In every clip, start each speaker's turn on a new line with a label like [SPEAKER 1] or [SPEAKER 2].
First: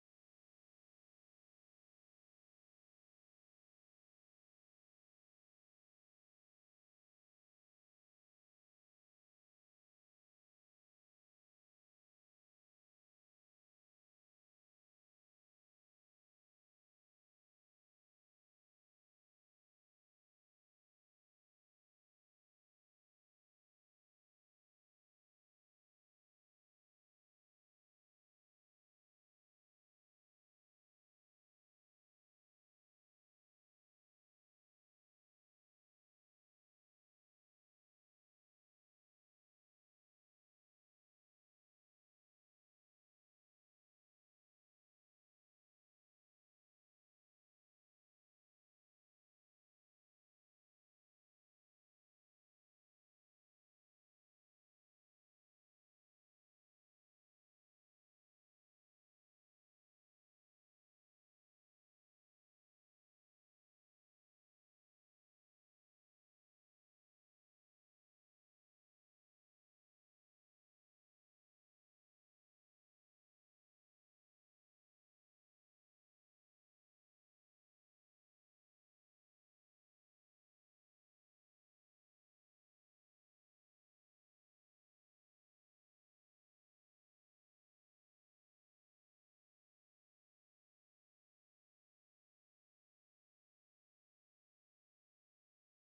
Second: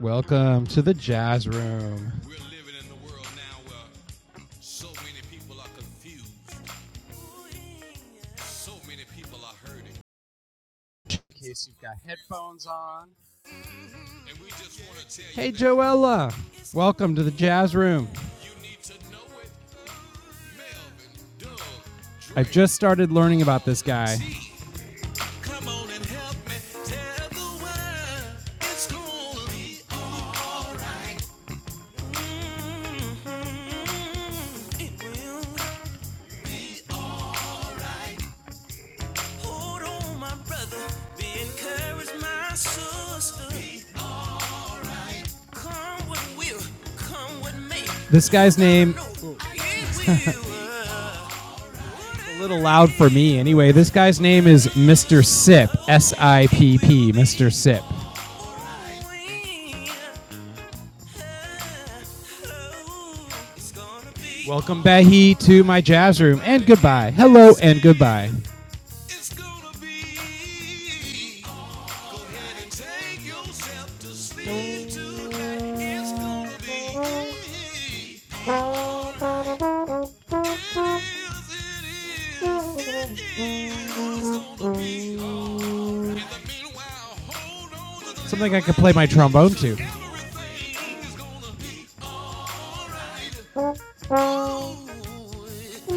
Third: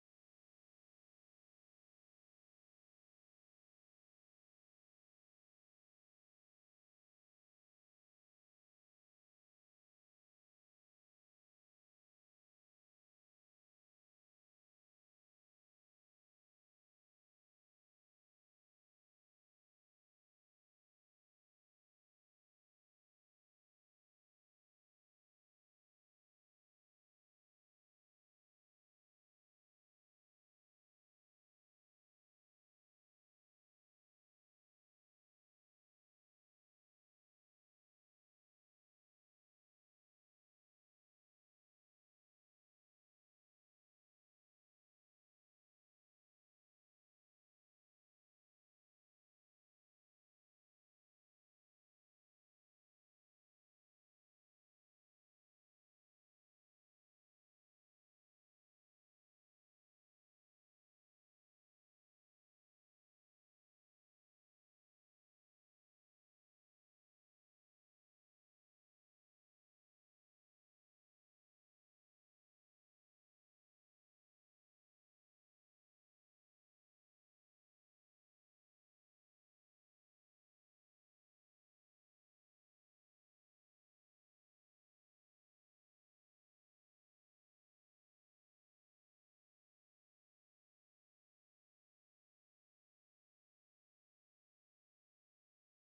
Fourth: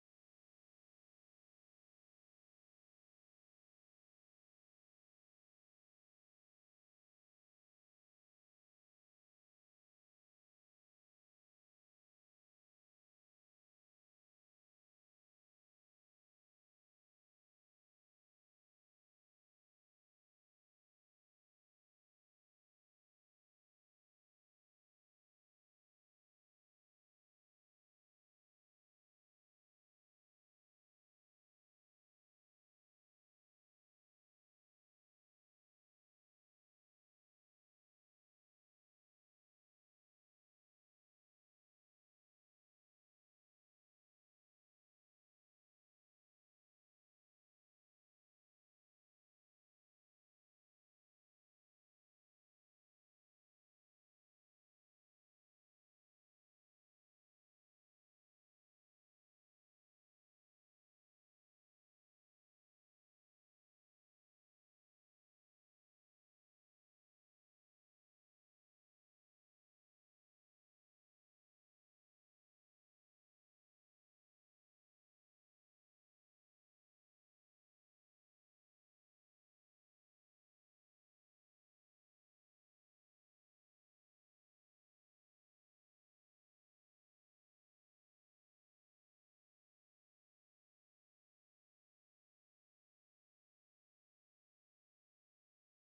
[SPEAKER 1] Welcome to the jazz room. in case you've got headphones on. Hey, Joella. Welcome to the jazz room. I've just started learning about this guy. This guy's name, a little loud for me anyway, this guy's name is Mr. Sipp. S I P P, Mr. Sipp. Welcome, Bahi, to my jazz room and goodbye. Hello and goodbye. Something I could play my trombone to. I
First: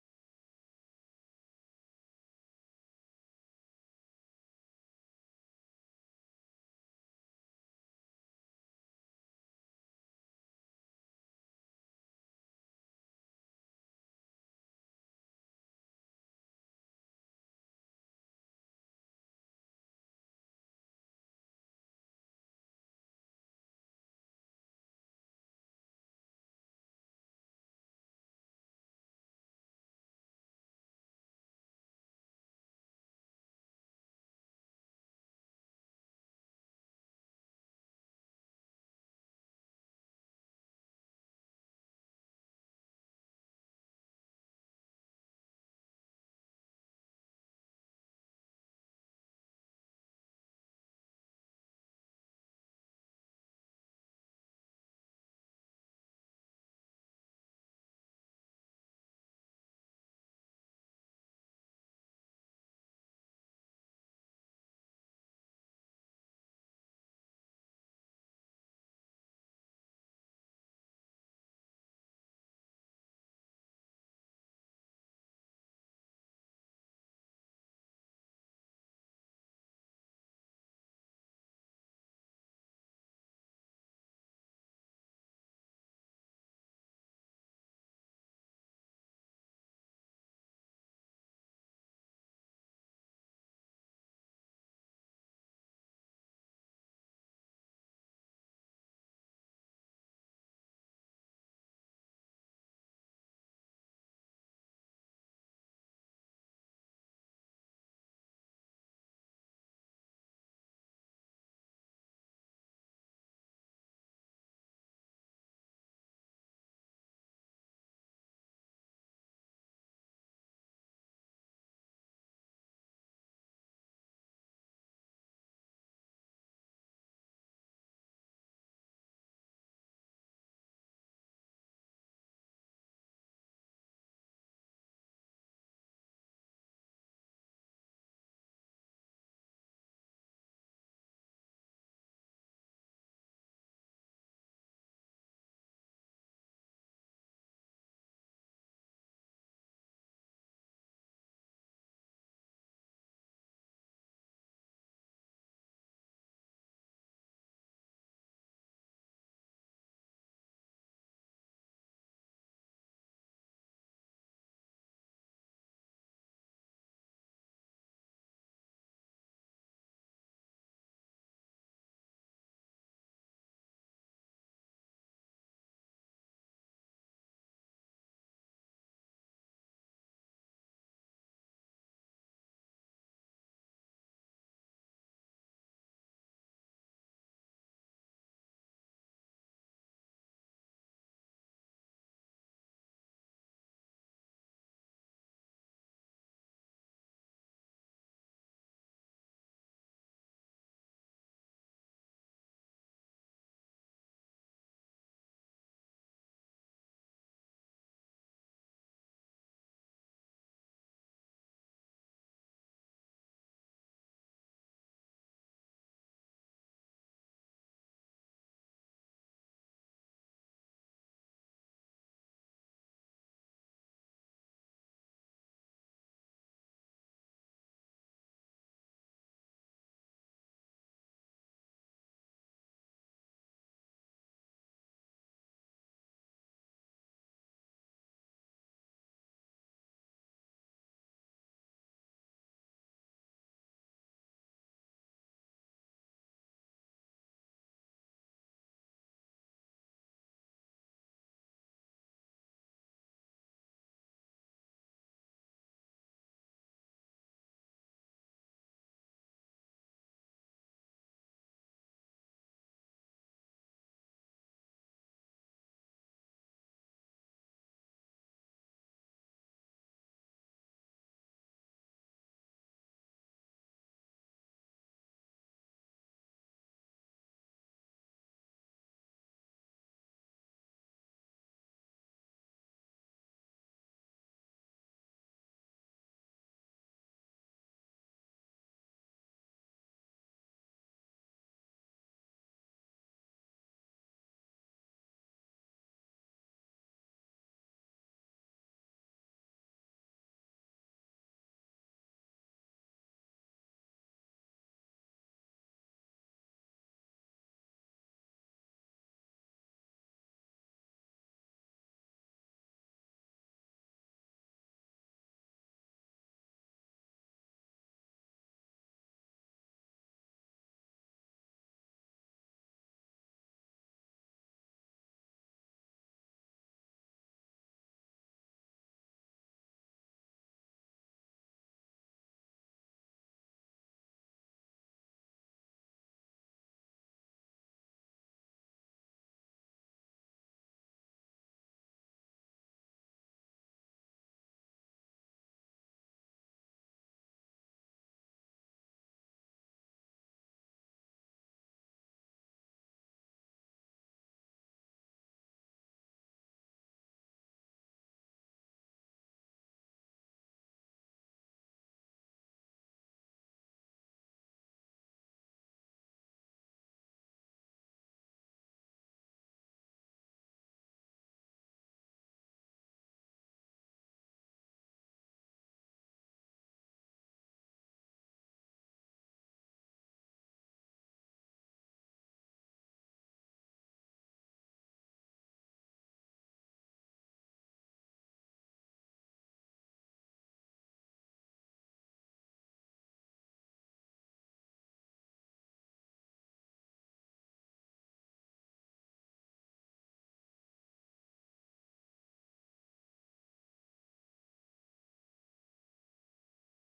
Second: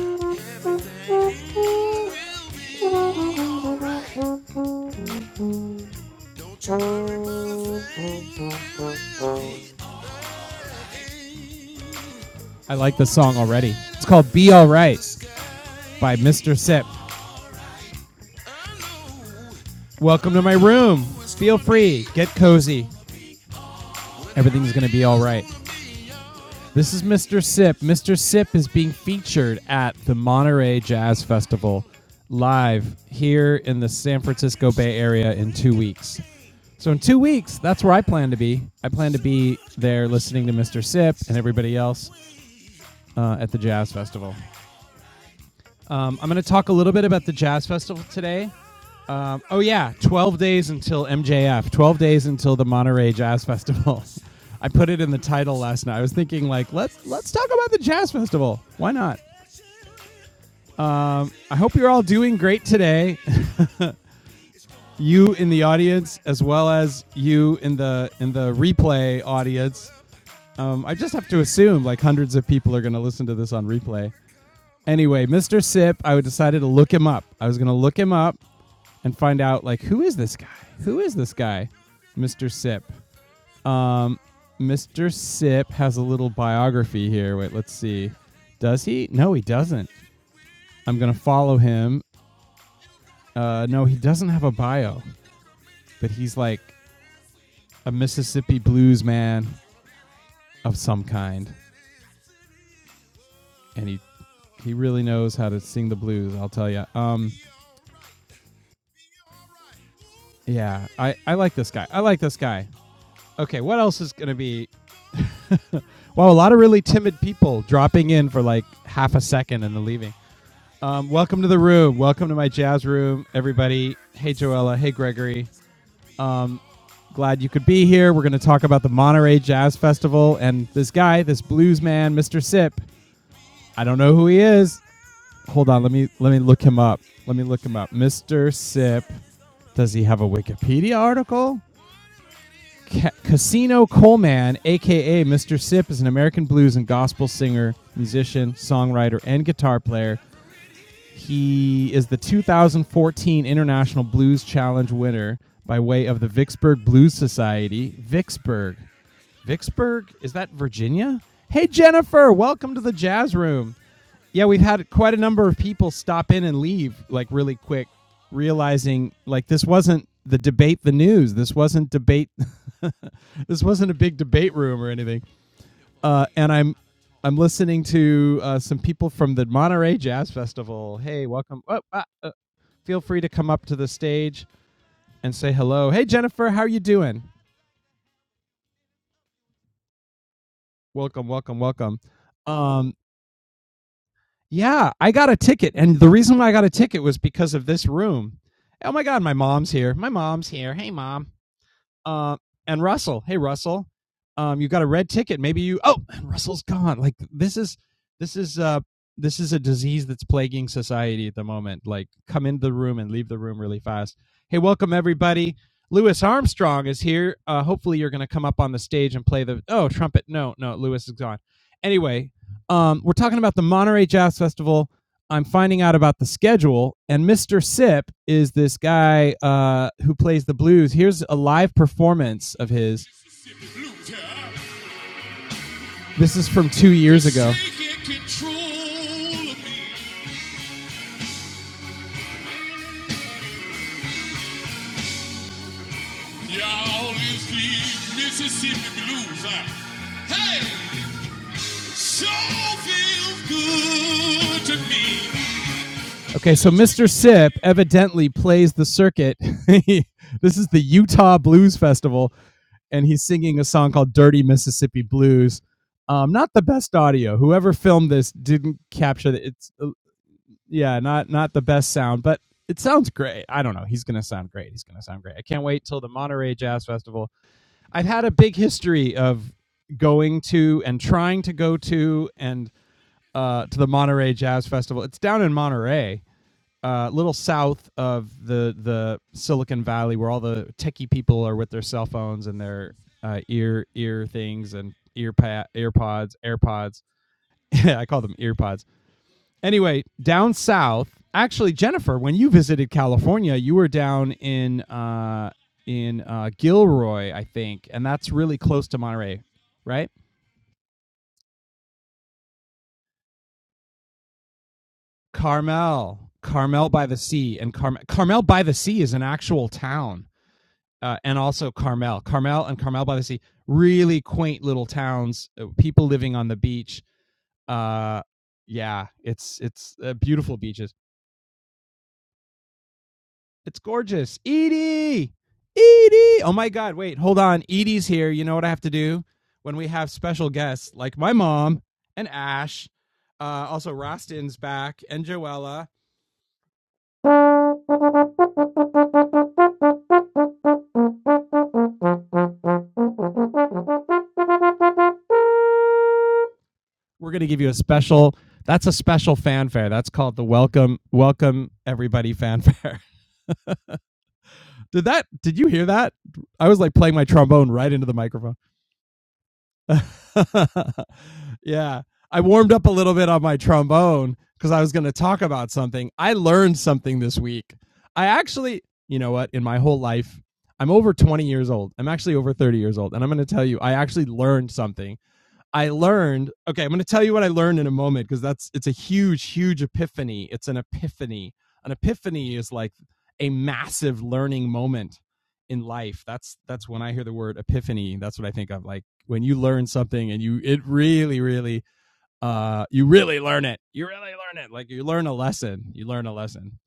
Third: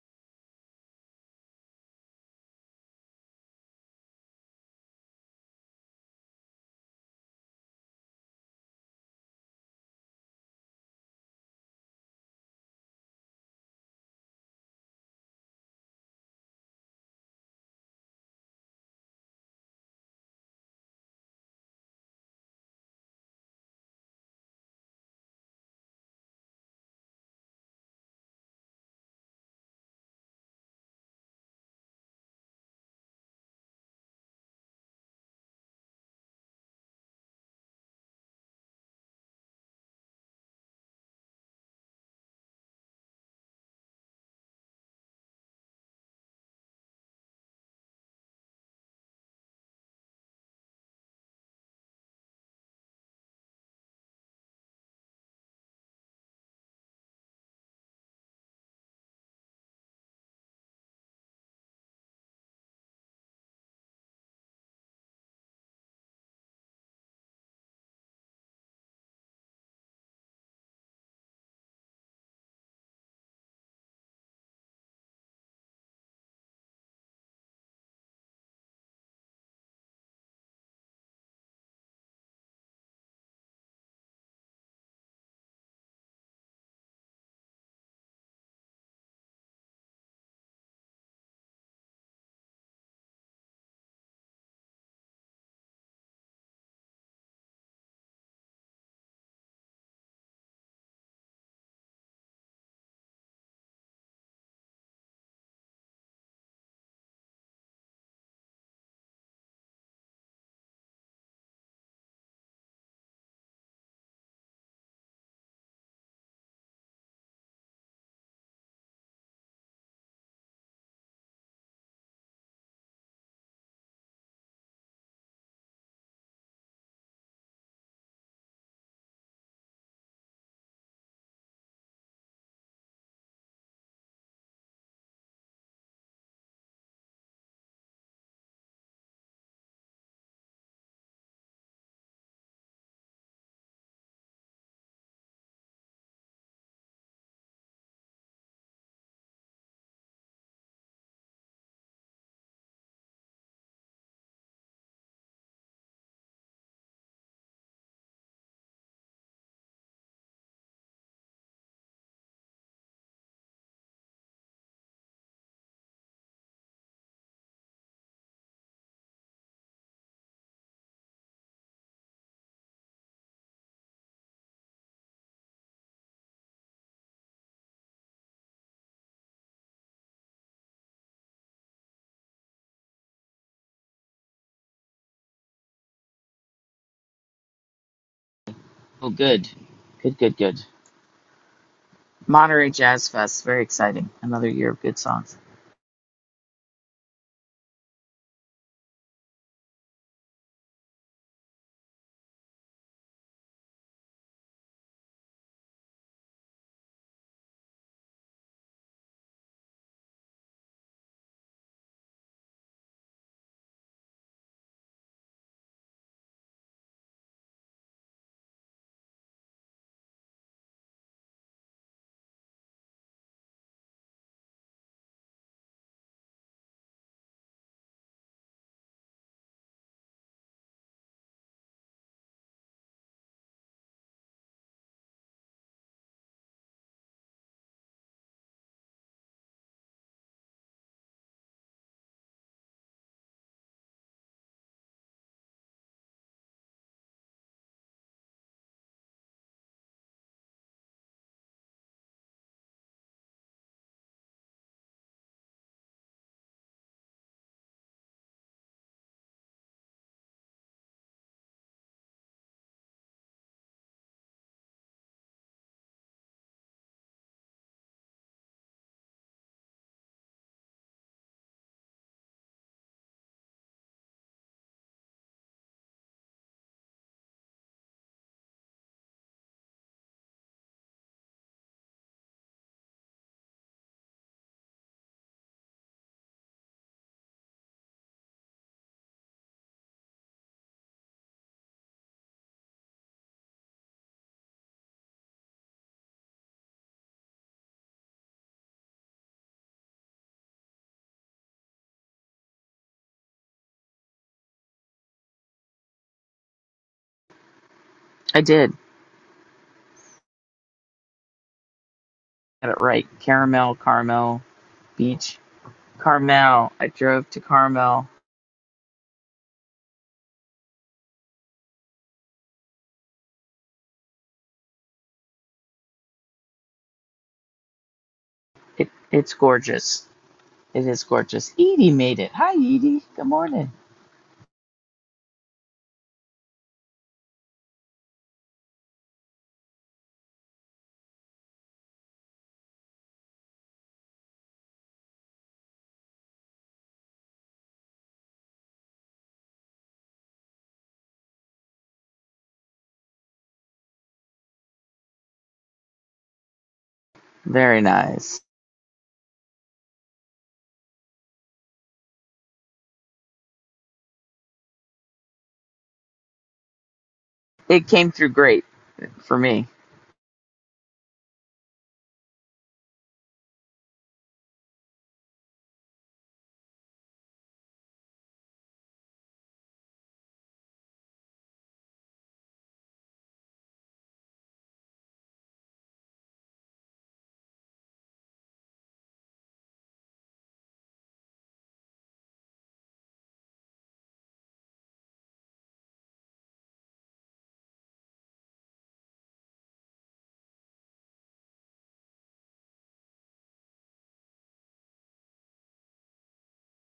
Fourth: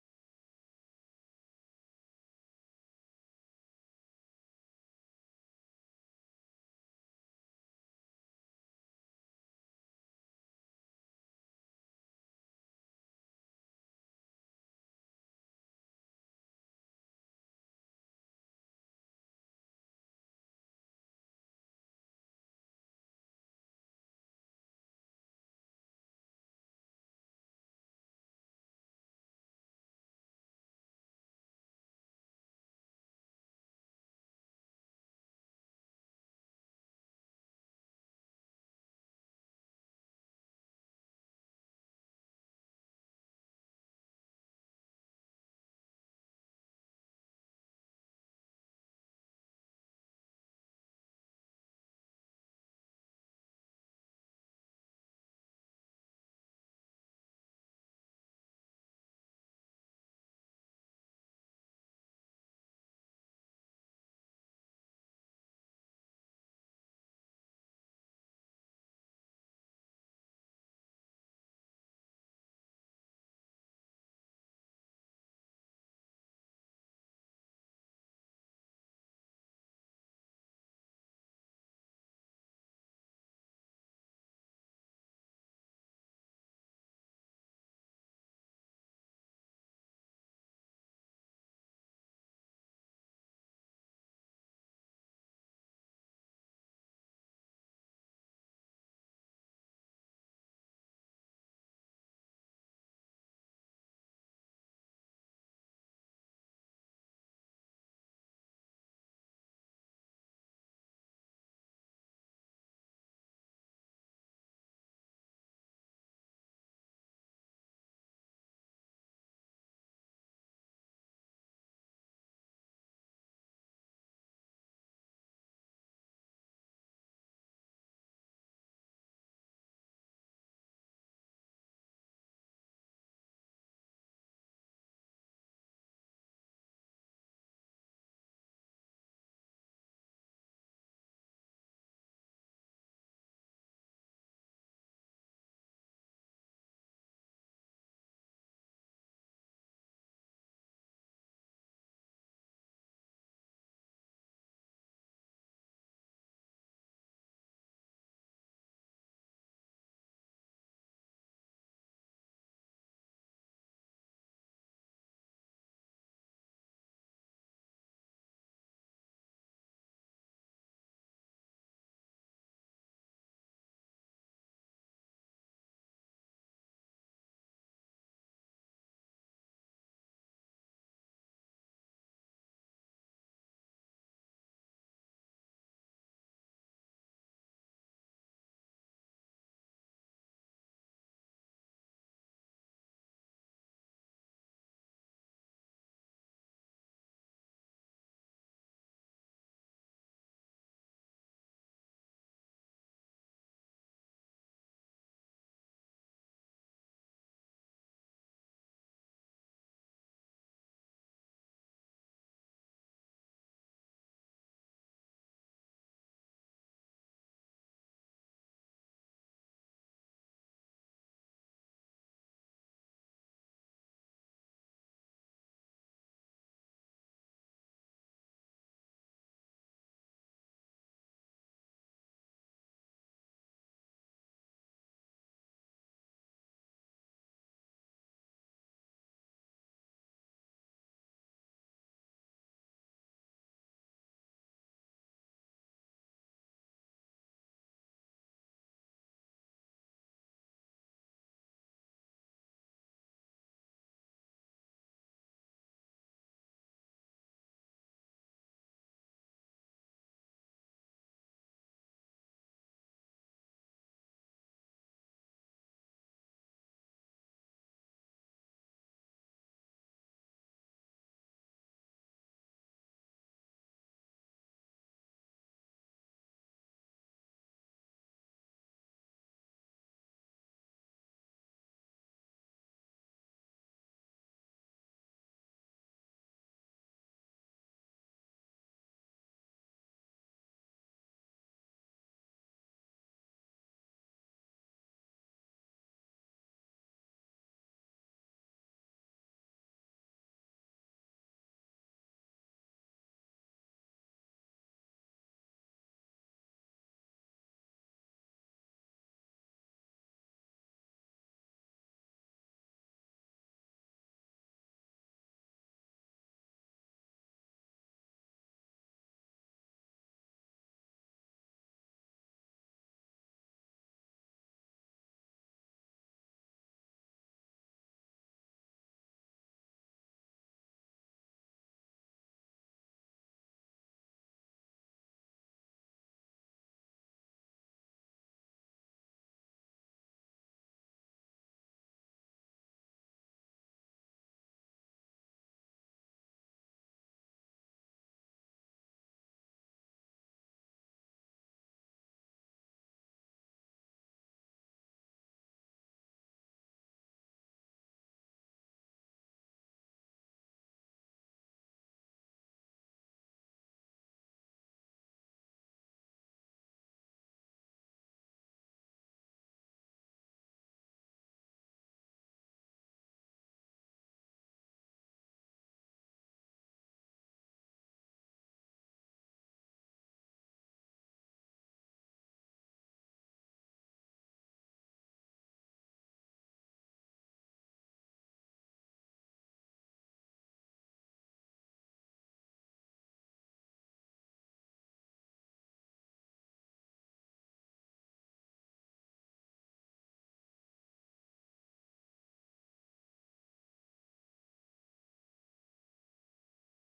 [SPEAKER 1] like the song already. It's called Be Alright by Mr. Sip. Welcome to my room. Feel free, get cozy. Everything's going to be all right. This is Mr. Sip. Mr. Sip is being featured at the Monterey Jazz Festival live here in the San Francisco Bay Area in two weeks. So in two weeks, that's where I plan to be. I plan to be there listening to Mr. Sip and everybody else uh, at the Jazz Festival. Um, I'm going to talk a little bit about the Jazz Festival today. Um, oh yeah, 12 days until MJF. 12 days until the Monterey Jazz Festival. I put it in the title last night. I was thinking like, let's let's talk about the Jazz Festival. Why not? I hope you're all doing great today. you in the audience as well as you in the in the replay audience Um, I just have to assume like hundreds of people are going to listen to this on replay. Anyway, Mr. Sip, I decided to look him up. I was going to look him up and find out like who is this guy? Who is this guy, Mr. Sip? Um, Mr. Sip has a little biography here. Wait, let's see. Does he? No, he doesn't. I'm going to follow him. Uh, no, he doesn't have a bio, but he's like a Mississippi blues man of some kind. and he he really knows how to sing the blues. I'll tell you. Um, yeah, I I like this guy. I like this guy. Okay, what else is gonna be? wow, a lot of really timid people dropping in for like half a second and then leaving. Um, welcome to the room. Welcome to my jazz room, everybody. Hey, Joella. Hey, Gregory. Glad you could be here. We're going to talk about the Monterey Jazz Festival and this guy, this blues man, Mr. Sip. I don't know who he is. hold on. Let me let me look him up. Let me look him up. Mr. Sip. Does he have a Wikipedia article? Ca- Casino Coleman, aka Mr. Sip, is an American blues and gospel singer, musician, songwriter, and guitar player. He is the 2014 International Blues Challenge winner by way of the Vicksburg Blues Society. Vicksburg. Vicksburg? Is that Virginia? Hey, Jennifer, welcome to the Jazz Room. Yeah, we've had quite a number of people stop in and leave like really quick, realizing like this wasn't the debate the news. This wasn't debate. this wasn't a big debate room or anything. Uh, and I'm I'm listening to uh, some people from the Monterey Jazz Festival. Hey, welcome. Oh, ah, uh, feel free to come up to the stage and say hello. Hey, Jennifer, how are you doing?
[SPEAKER 2] Oh, good. Good, good, good.
[SPEAKER 1] Welcome, welcome, welcome.
[SPEAKER 2] Monterey
[SPEAKER 1] Um,
[SPEAKER 2] Jazz Fest. Very exciting. Another year of
[SPEAKER 1] Yeah,
[SPEAKER 2] good
[SPEAKER 1] I got a
[SPEAKER 2] songs.
[SPEAKER 1] ticket, and the reason why I got a ticket was because of this room. Oh my God, my mom's here. My mom's here. Hey, mom. Uh, and Russell. Hey, Russell. Um, you got a red ticket. Maybe you. Oh, and Russell's gone. Like this is this is uh this is a disease that's plaguing society at the moment. Like, come into the room and leave the room really fast. Hey, welcome everybody. Louis Armstrong is here. Uh, hopefully, you're going to come up on the stage and play the oh trumpet. No, no, Louis is gone. Anyway, um, we're talking about the Monterey Jazz Festival I'm finding out about the schedule, and Mr. Sip is this guy uh, who plays the blues. Here's a live performance of his. This is from two years ago. Okay, so Mr. Sip evidently plays the circuit. this is the Utah Blues Festival, and he's singing a song called Dirty Mississippi Blues. Um, not the best audio. Whoever filmed this didn't capture it. It's uh, yeah, not not the best sound, but it sounds great. I don't know. He's gonna sound great. He's gonna sound great. I can't wait till the Monterey Jazz Festival I've had a big history of going to and trying to go to and uh, to the Monterey Jazz Festival. It's down in Monterey, a uh, little south of the the Silicon Valley, where all the techie people are with their cell phones and their uh, ear ear things and ear pa- ear pods, AirPods. I call them ear pods Anyway, down south. Actually, Jennifer, when you visited California, you were down in uh, in uh, Gilroy, I think, and that's
[SPEAKER 2] I
[SPEAKER 1] really
[SPEAKER 2] did.
[SPEAKER 1] close to Monterey, right?
[SPEAKER 2] Got it right. Caramel, Carmel Beach.
[SPEAKER 1] Carmel,
[SPEAKER 2] Carmel. I
[SPEAKER 1] Carmel by the
[SPEAKER 2] drove to
[SPEAKER 1] Sea, and Carmel,
[SPEAKER 2] Carmel.
[SPEAKER 1] Carmel by the Sea is an actual town, uh, and also Carmel, Carmel, and Carmel by the Sea, really quaint little towns, uh, people living on the beach. Uh,
[SPEAKER 2] It,
[SPEAKER 1] yeah,
[SPEAKER 2] it's
[SPEAKER 1] it's it's
[SPEAKER 2] gorgeous.
[SPEAKER 1] uh, beautiful beaches.
[SPEAKER 2] It is gorgeous. Edie made it. Hi, Edie. Good morning.
[SPEAKER 1] It's gorgeous. Edie! Edie! Oh my God. Wait, hold on. Edie's here. You know what I have to do when we have special guests like my mom and Ash. Uh, also, Rostin's back and Joella. We're going to give you a
[SPEAKER 2] Very
[SPEAKER 1] special,
[SPEAKER 2] nice.
[SPEAKER 1] that's a special fanfare. That's called the Welcome, Welcome Everybody fanfare. Did that? Did you hear that? I was like playing my trombone
[SPEAKER 2] It
[SPEAKER 1] right into
[SPEAKER 2] came
[SPEAKER 1] the
[SPEAKER 2] through
[SPEAKER 1] microphone.
[SPEAKER 2] great for me.
[SPEAKER 1] yeah, I warmed up a little bit on my trombone because I was going to talk about something. I learned something this week. I actually, you know what? In my whole life, I'm over 20 years old. I'm actually over 30 years old, and I'm going to tell you, I actually learned something I learned, okay, I'm going to tell you what I learned in a moment because that's it's a huge huge epiphany. It's an epiphany. An epiphany is like a massive learning moment in life. That's that's when I hear the word epiphany, that's what I think of like when you learn something and you it really really uh you really learn it. You really learn it. Like you learn a lesson. You learn a lesson.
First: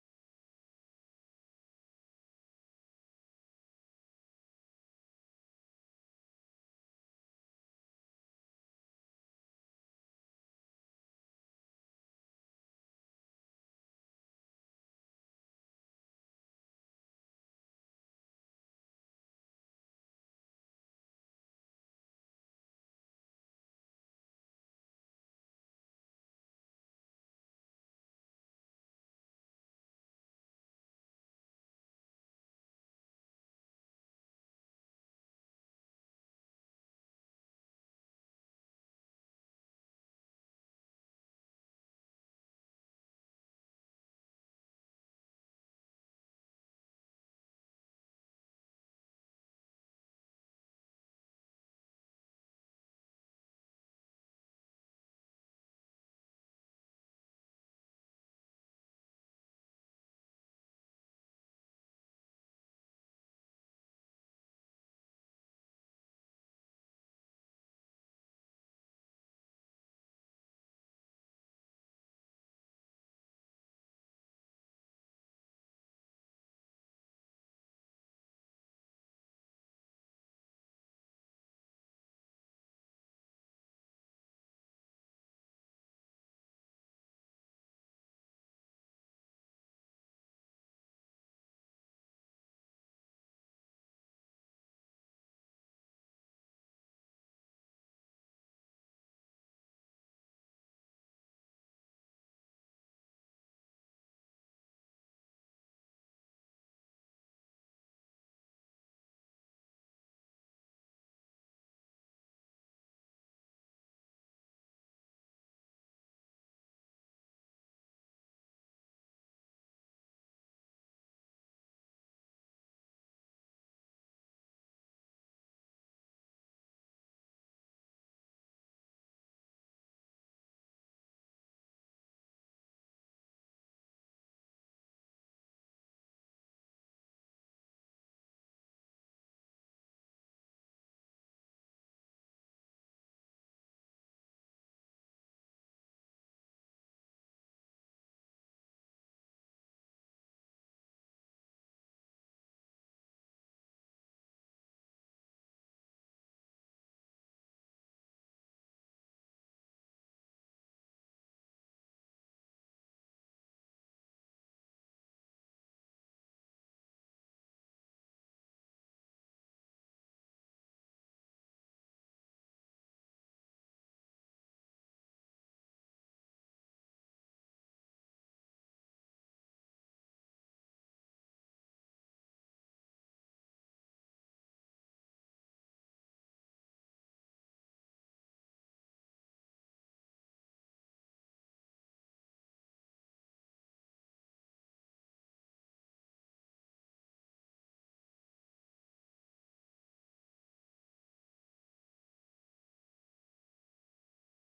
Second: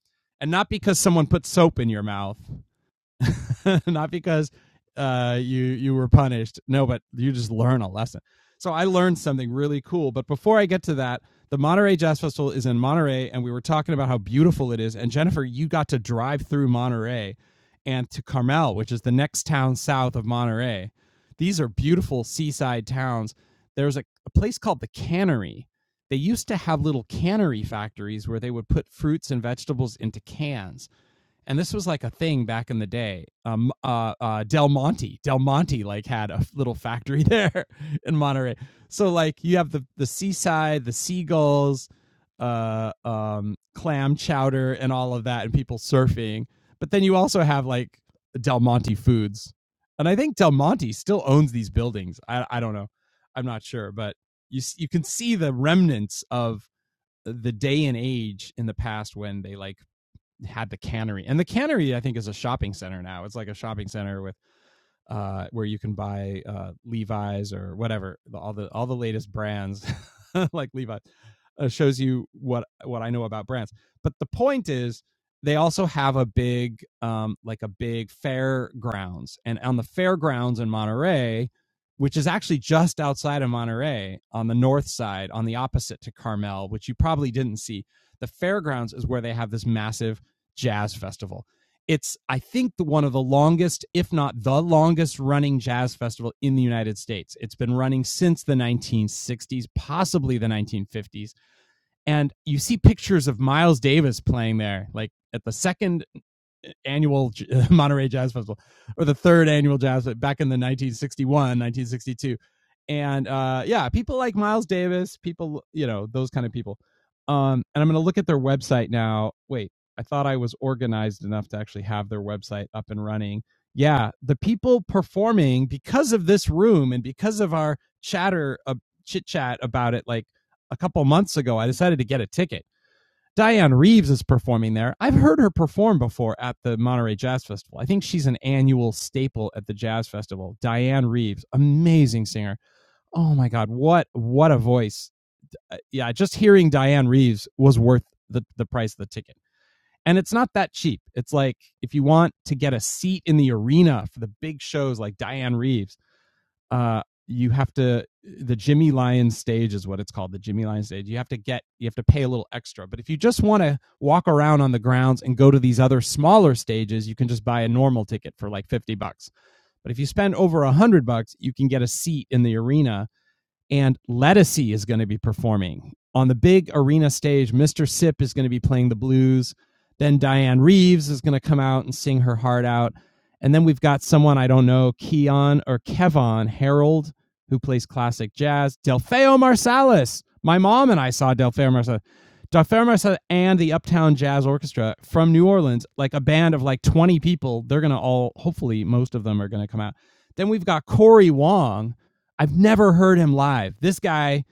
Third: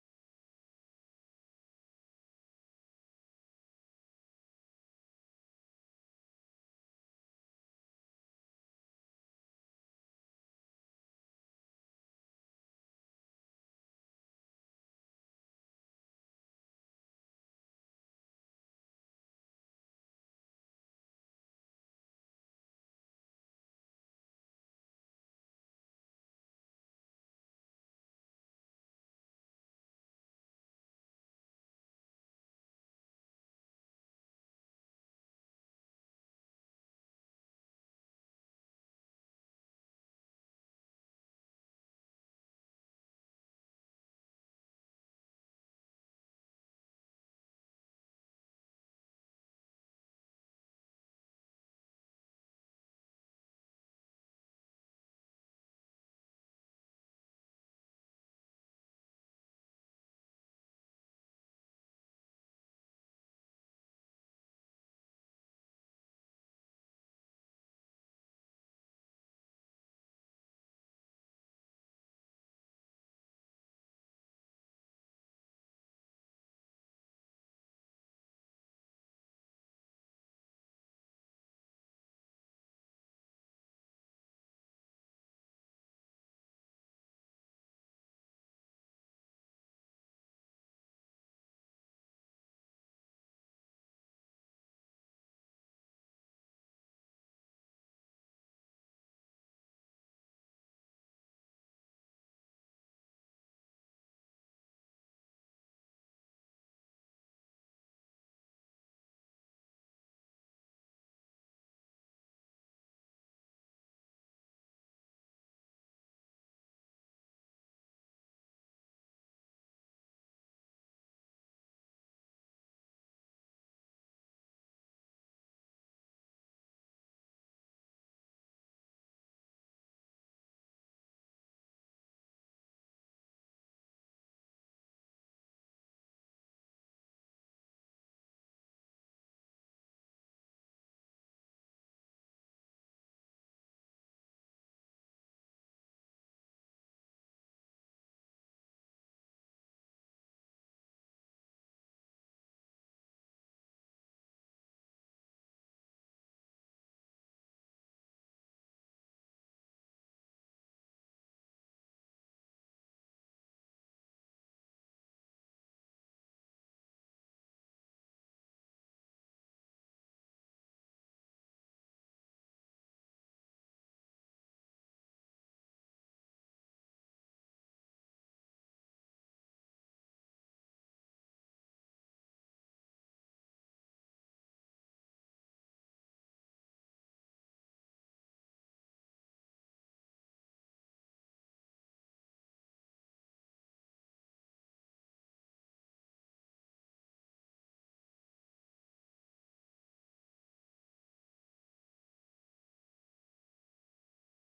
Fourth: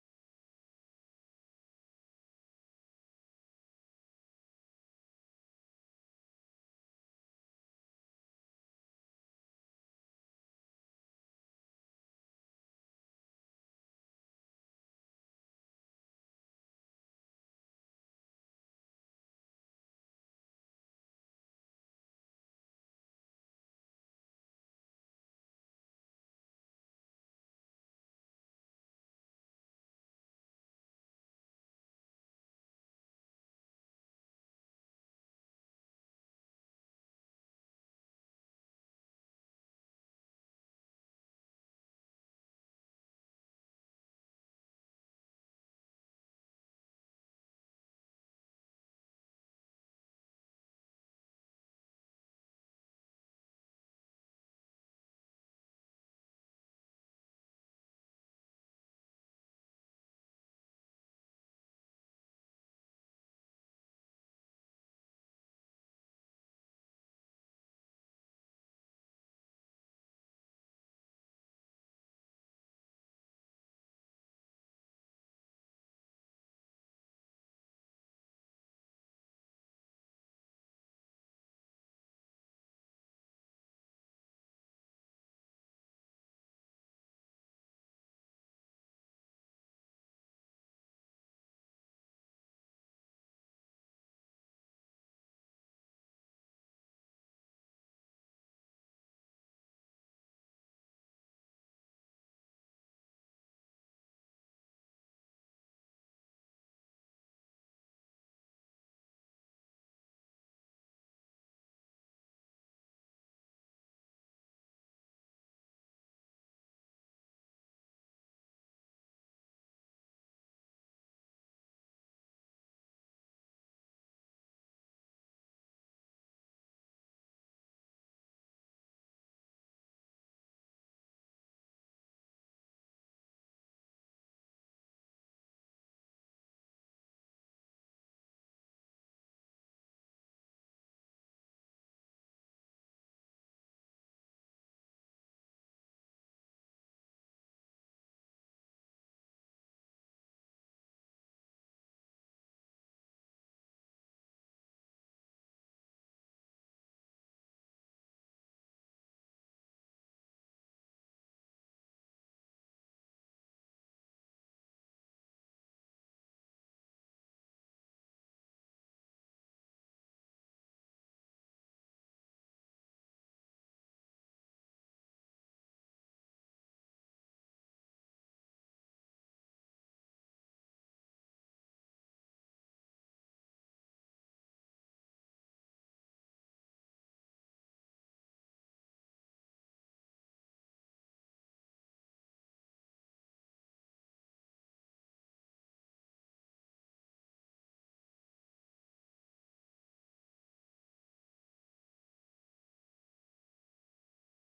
[SPEAKER 1] And not because someone put soap in your mouth not because uh, you you were punished. No, but you just learn a lesson. So I learned something really cool. But before I get to that, the Monterey Jazz Festival is in Monterey, and we were talking about how beautiful it is. And Jennifer, you got to drive through Monterey and to Carmel, which is the next town south of Monterey. These are beautiful seaside towns. There's a, a place called the Cannery. They used to have little cannery factories where they would put fruits and vegetables into cans and this was like a thing back in the day. Um, uh, uh, Del Monte, Del Monte, like had a little factory there in Monterey. So like you have the the seaside, the seagulls, uh, um, clam chowder, and all of that, and people surfing. But then you also have like Del Monte Foods, and I think Del Monte still owns these buildings. I I don't know, I'm not sure, but you you can see the remnants of the day and age in the past when they like had the cannery and the cannery i think is a shopping center now it's like a shopping center with uh, where you can buy uh, Levi's or whatever, all the all the latest brands like Levi's, uh, shows you what what I know about brands. But the point is, they also have a big um, like a big fairgrounds, and on the fairgrounds in Monterey, which is actually just outside of Monterey on the north side, on the opposite to Carmel, which you probably didn't see. The fairgrounds is where they have this massive jazz festival it's i think the one of the longest if not the longest running jazz festival in the united states it's been running since the 1960s possibly the 1950s and you see pictures of miles davis playing there like at the second annual Monterey Jazz Festival or the third annual jazz uh, back in the 1961, 1962, And uh, yeah, people like Miles Davis, people, you know, those kind of people. Um, and I'm going to look at their website now. Wait, I thought I was organized enough to actually have their website up and running. Yeah, the people performing because of this room and because of our chatter, uh, chit chat about it, like a couple months ago, I decided to get a ticket Diane Reeves is performing there. I've heard her perform before at the Monterey Jazz Festival. I think she's an annual staple at the Jazz Festival. Diane Reeves, amazing singer. Oh my God, what what a voice! Uh, Yeah, just hearing Diane Reeves was worth the the price of the ticket. And it's not that cheap. It's like if you want to get a seat in the arena for the big shows like Diane Reeves, uh, you have to the Jimmy Lyons stage is what it's called, the Jimmy Lyons stage. You have to get you have to pay a little extra. But if you just want to walk around on the grounds and go to these other smaller stages, you can just buy a normal ticket for like 50 bucks. But if you spend over a 100 bucks, you can get a seat in the arena and Ledisi is going to be performing on the big arena stage. Mr. Sip is going to be playing the blues. Then Diane Reeves is going to come out and sing her heart out. And then we've got someone I don't know, Keon or Kevon Harold, who plays classic jazz. Delfeo Marsalis. My mom and I saw Delfeo Marsalis. Delfeo Marsalis and the Uptown Jazz Orchestra from New Orleans, like a band of like 20 people. They're going to all, hopefully, most of them are going to come out. Then we've got Corey Wong, I've never heard him live. This guy,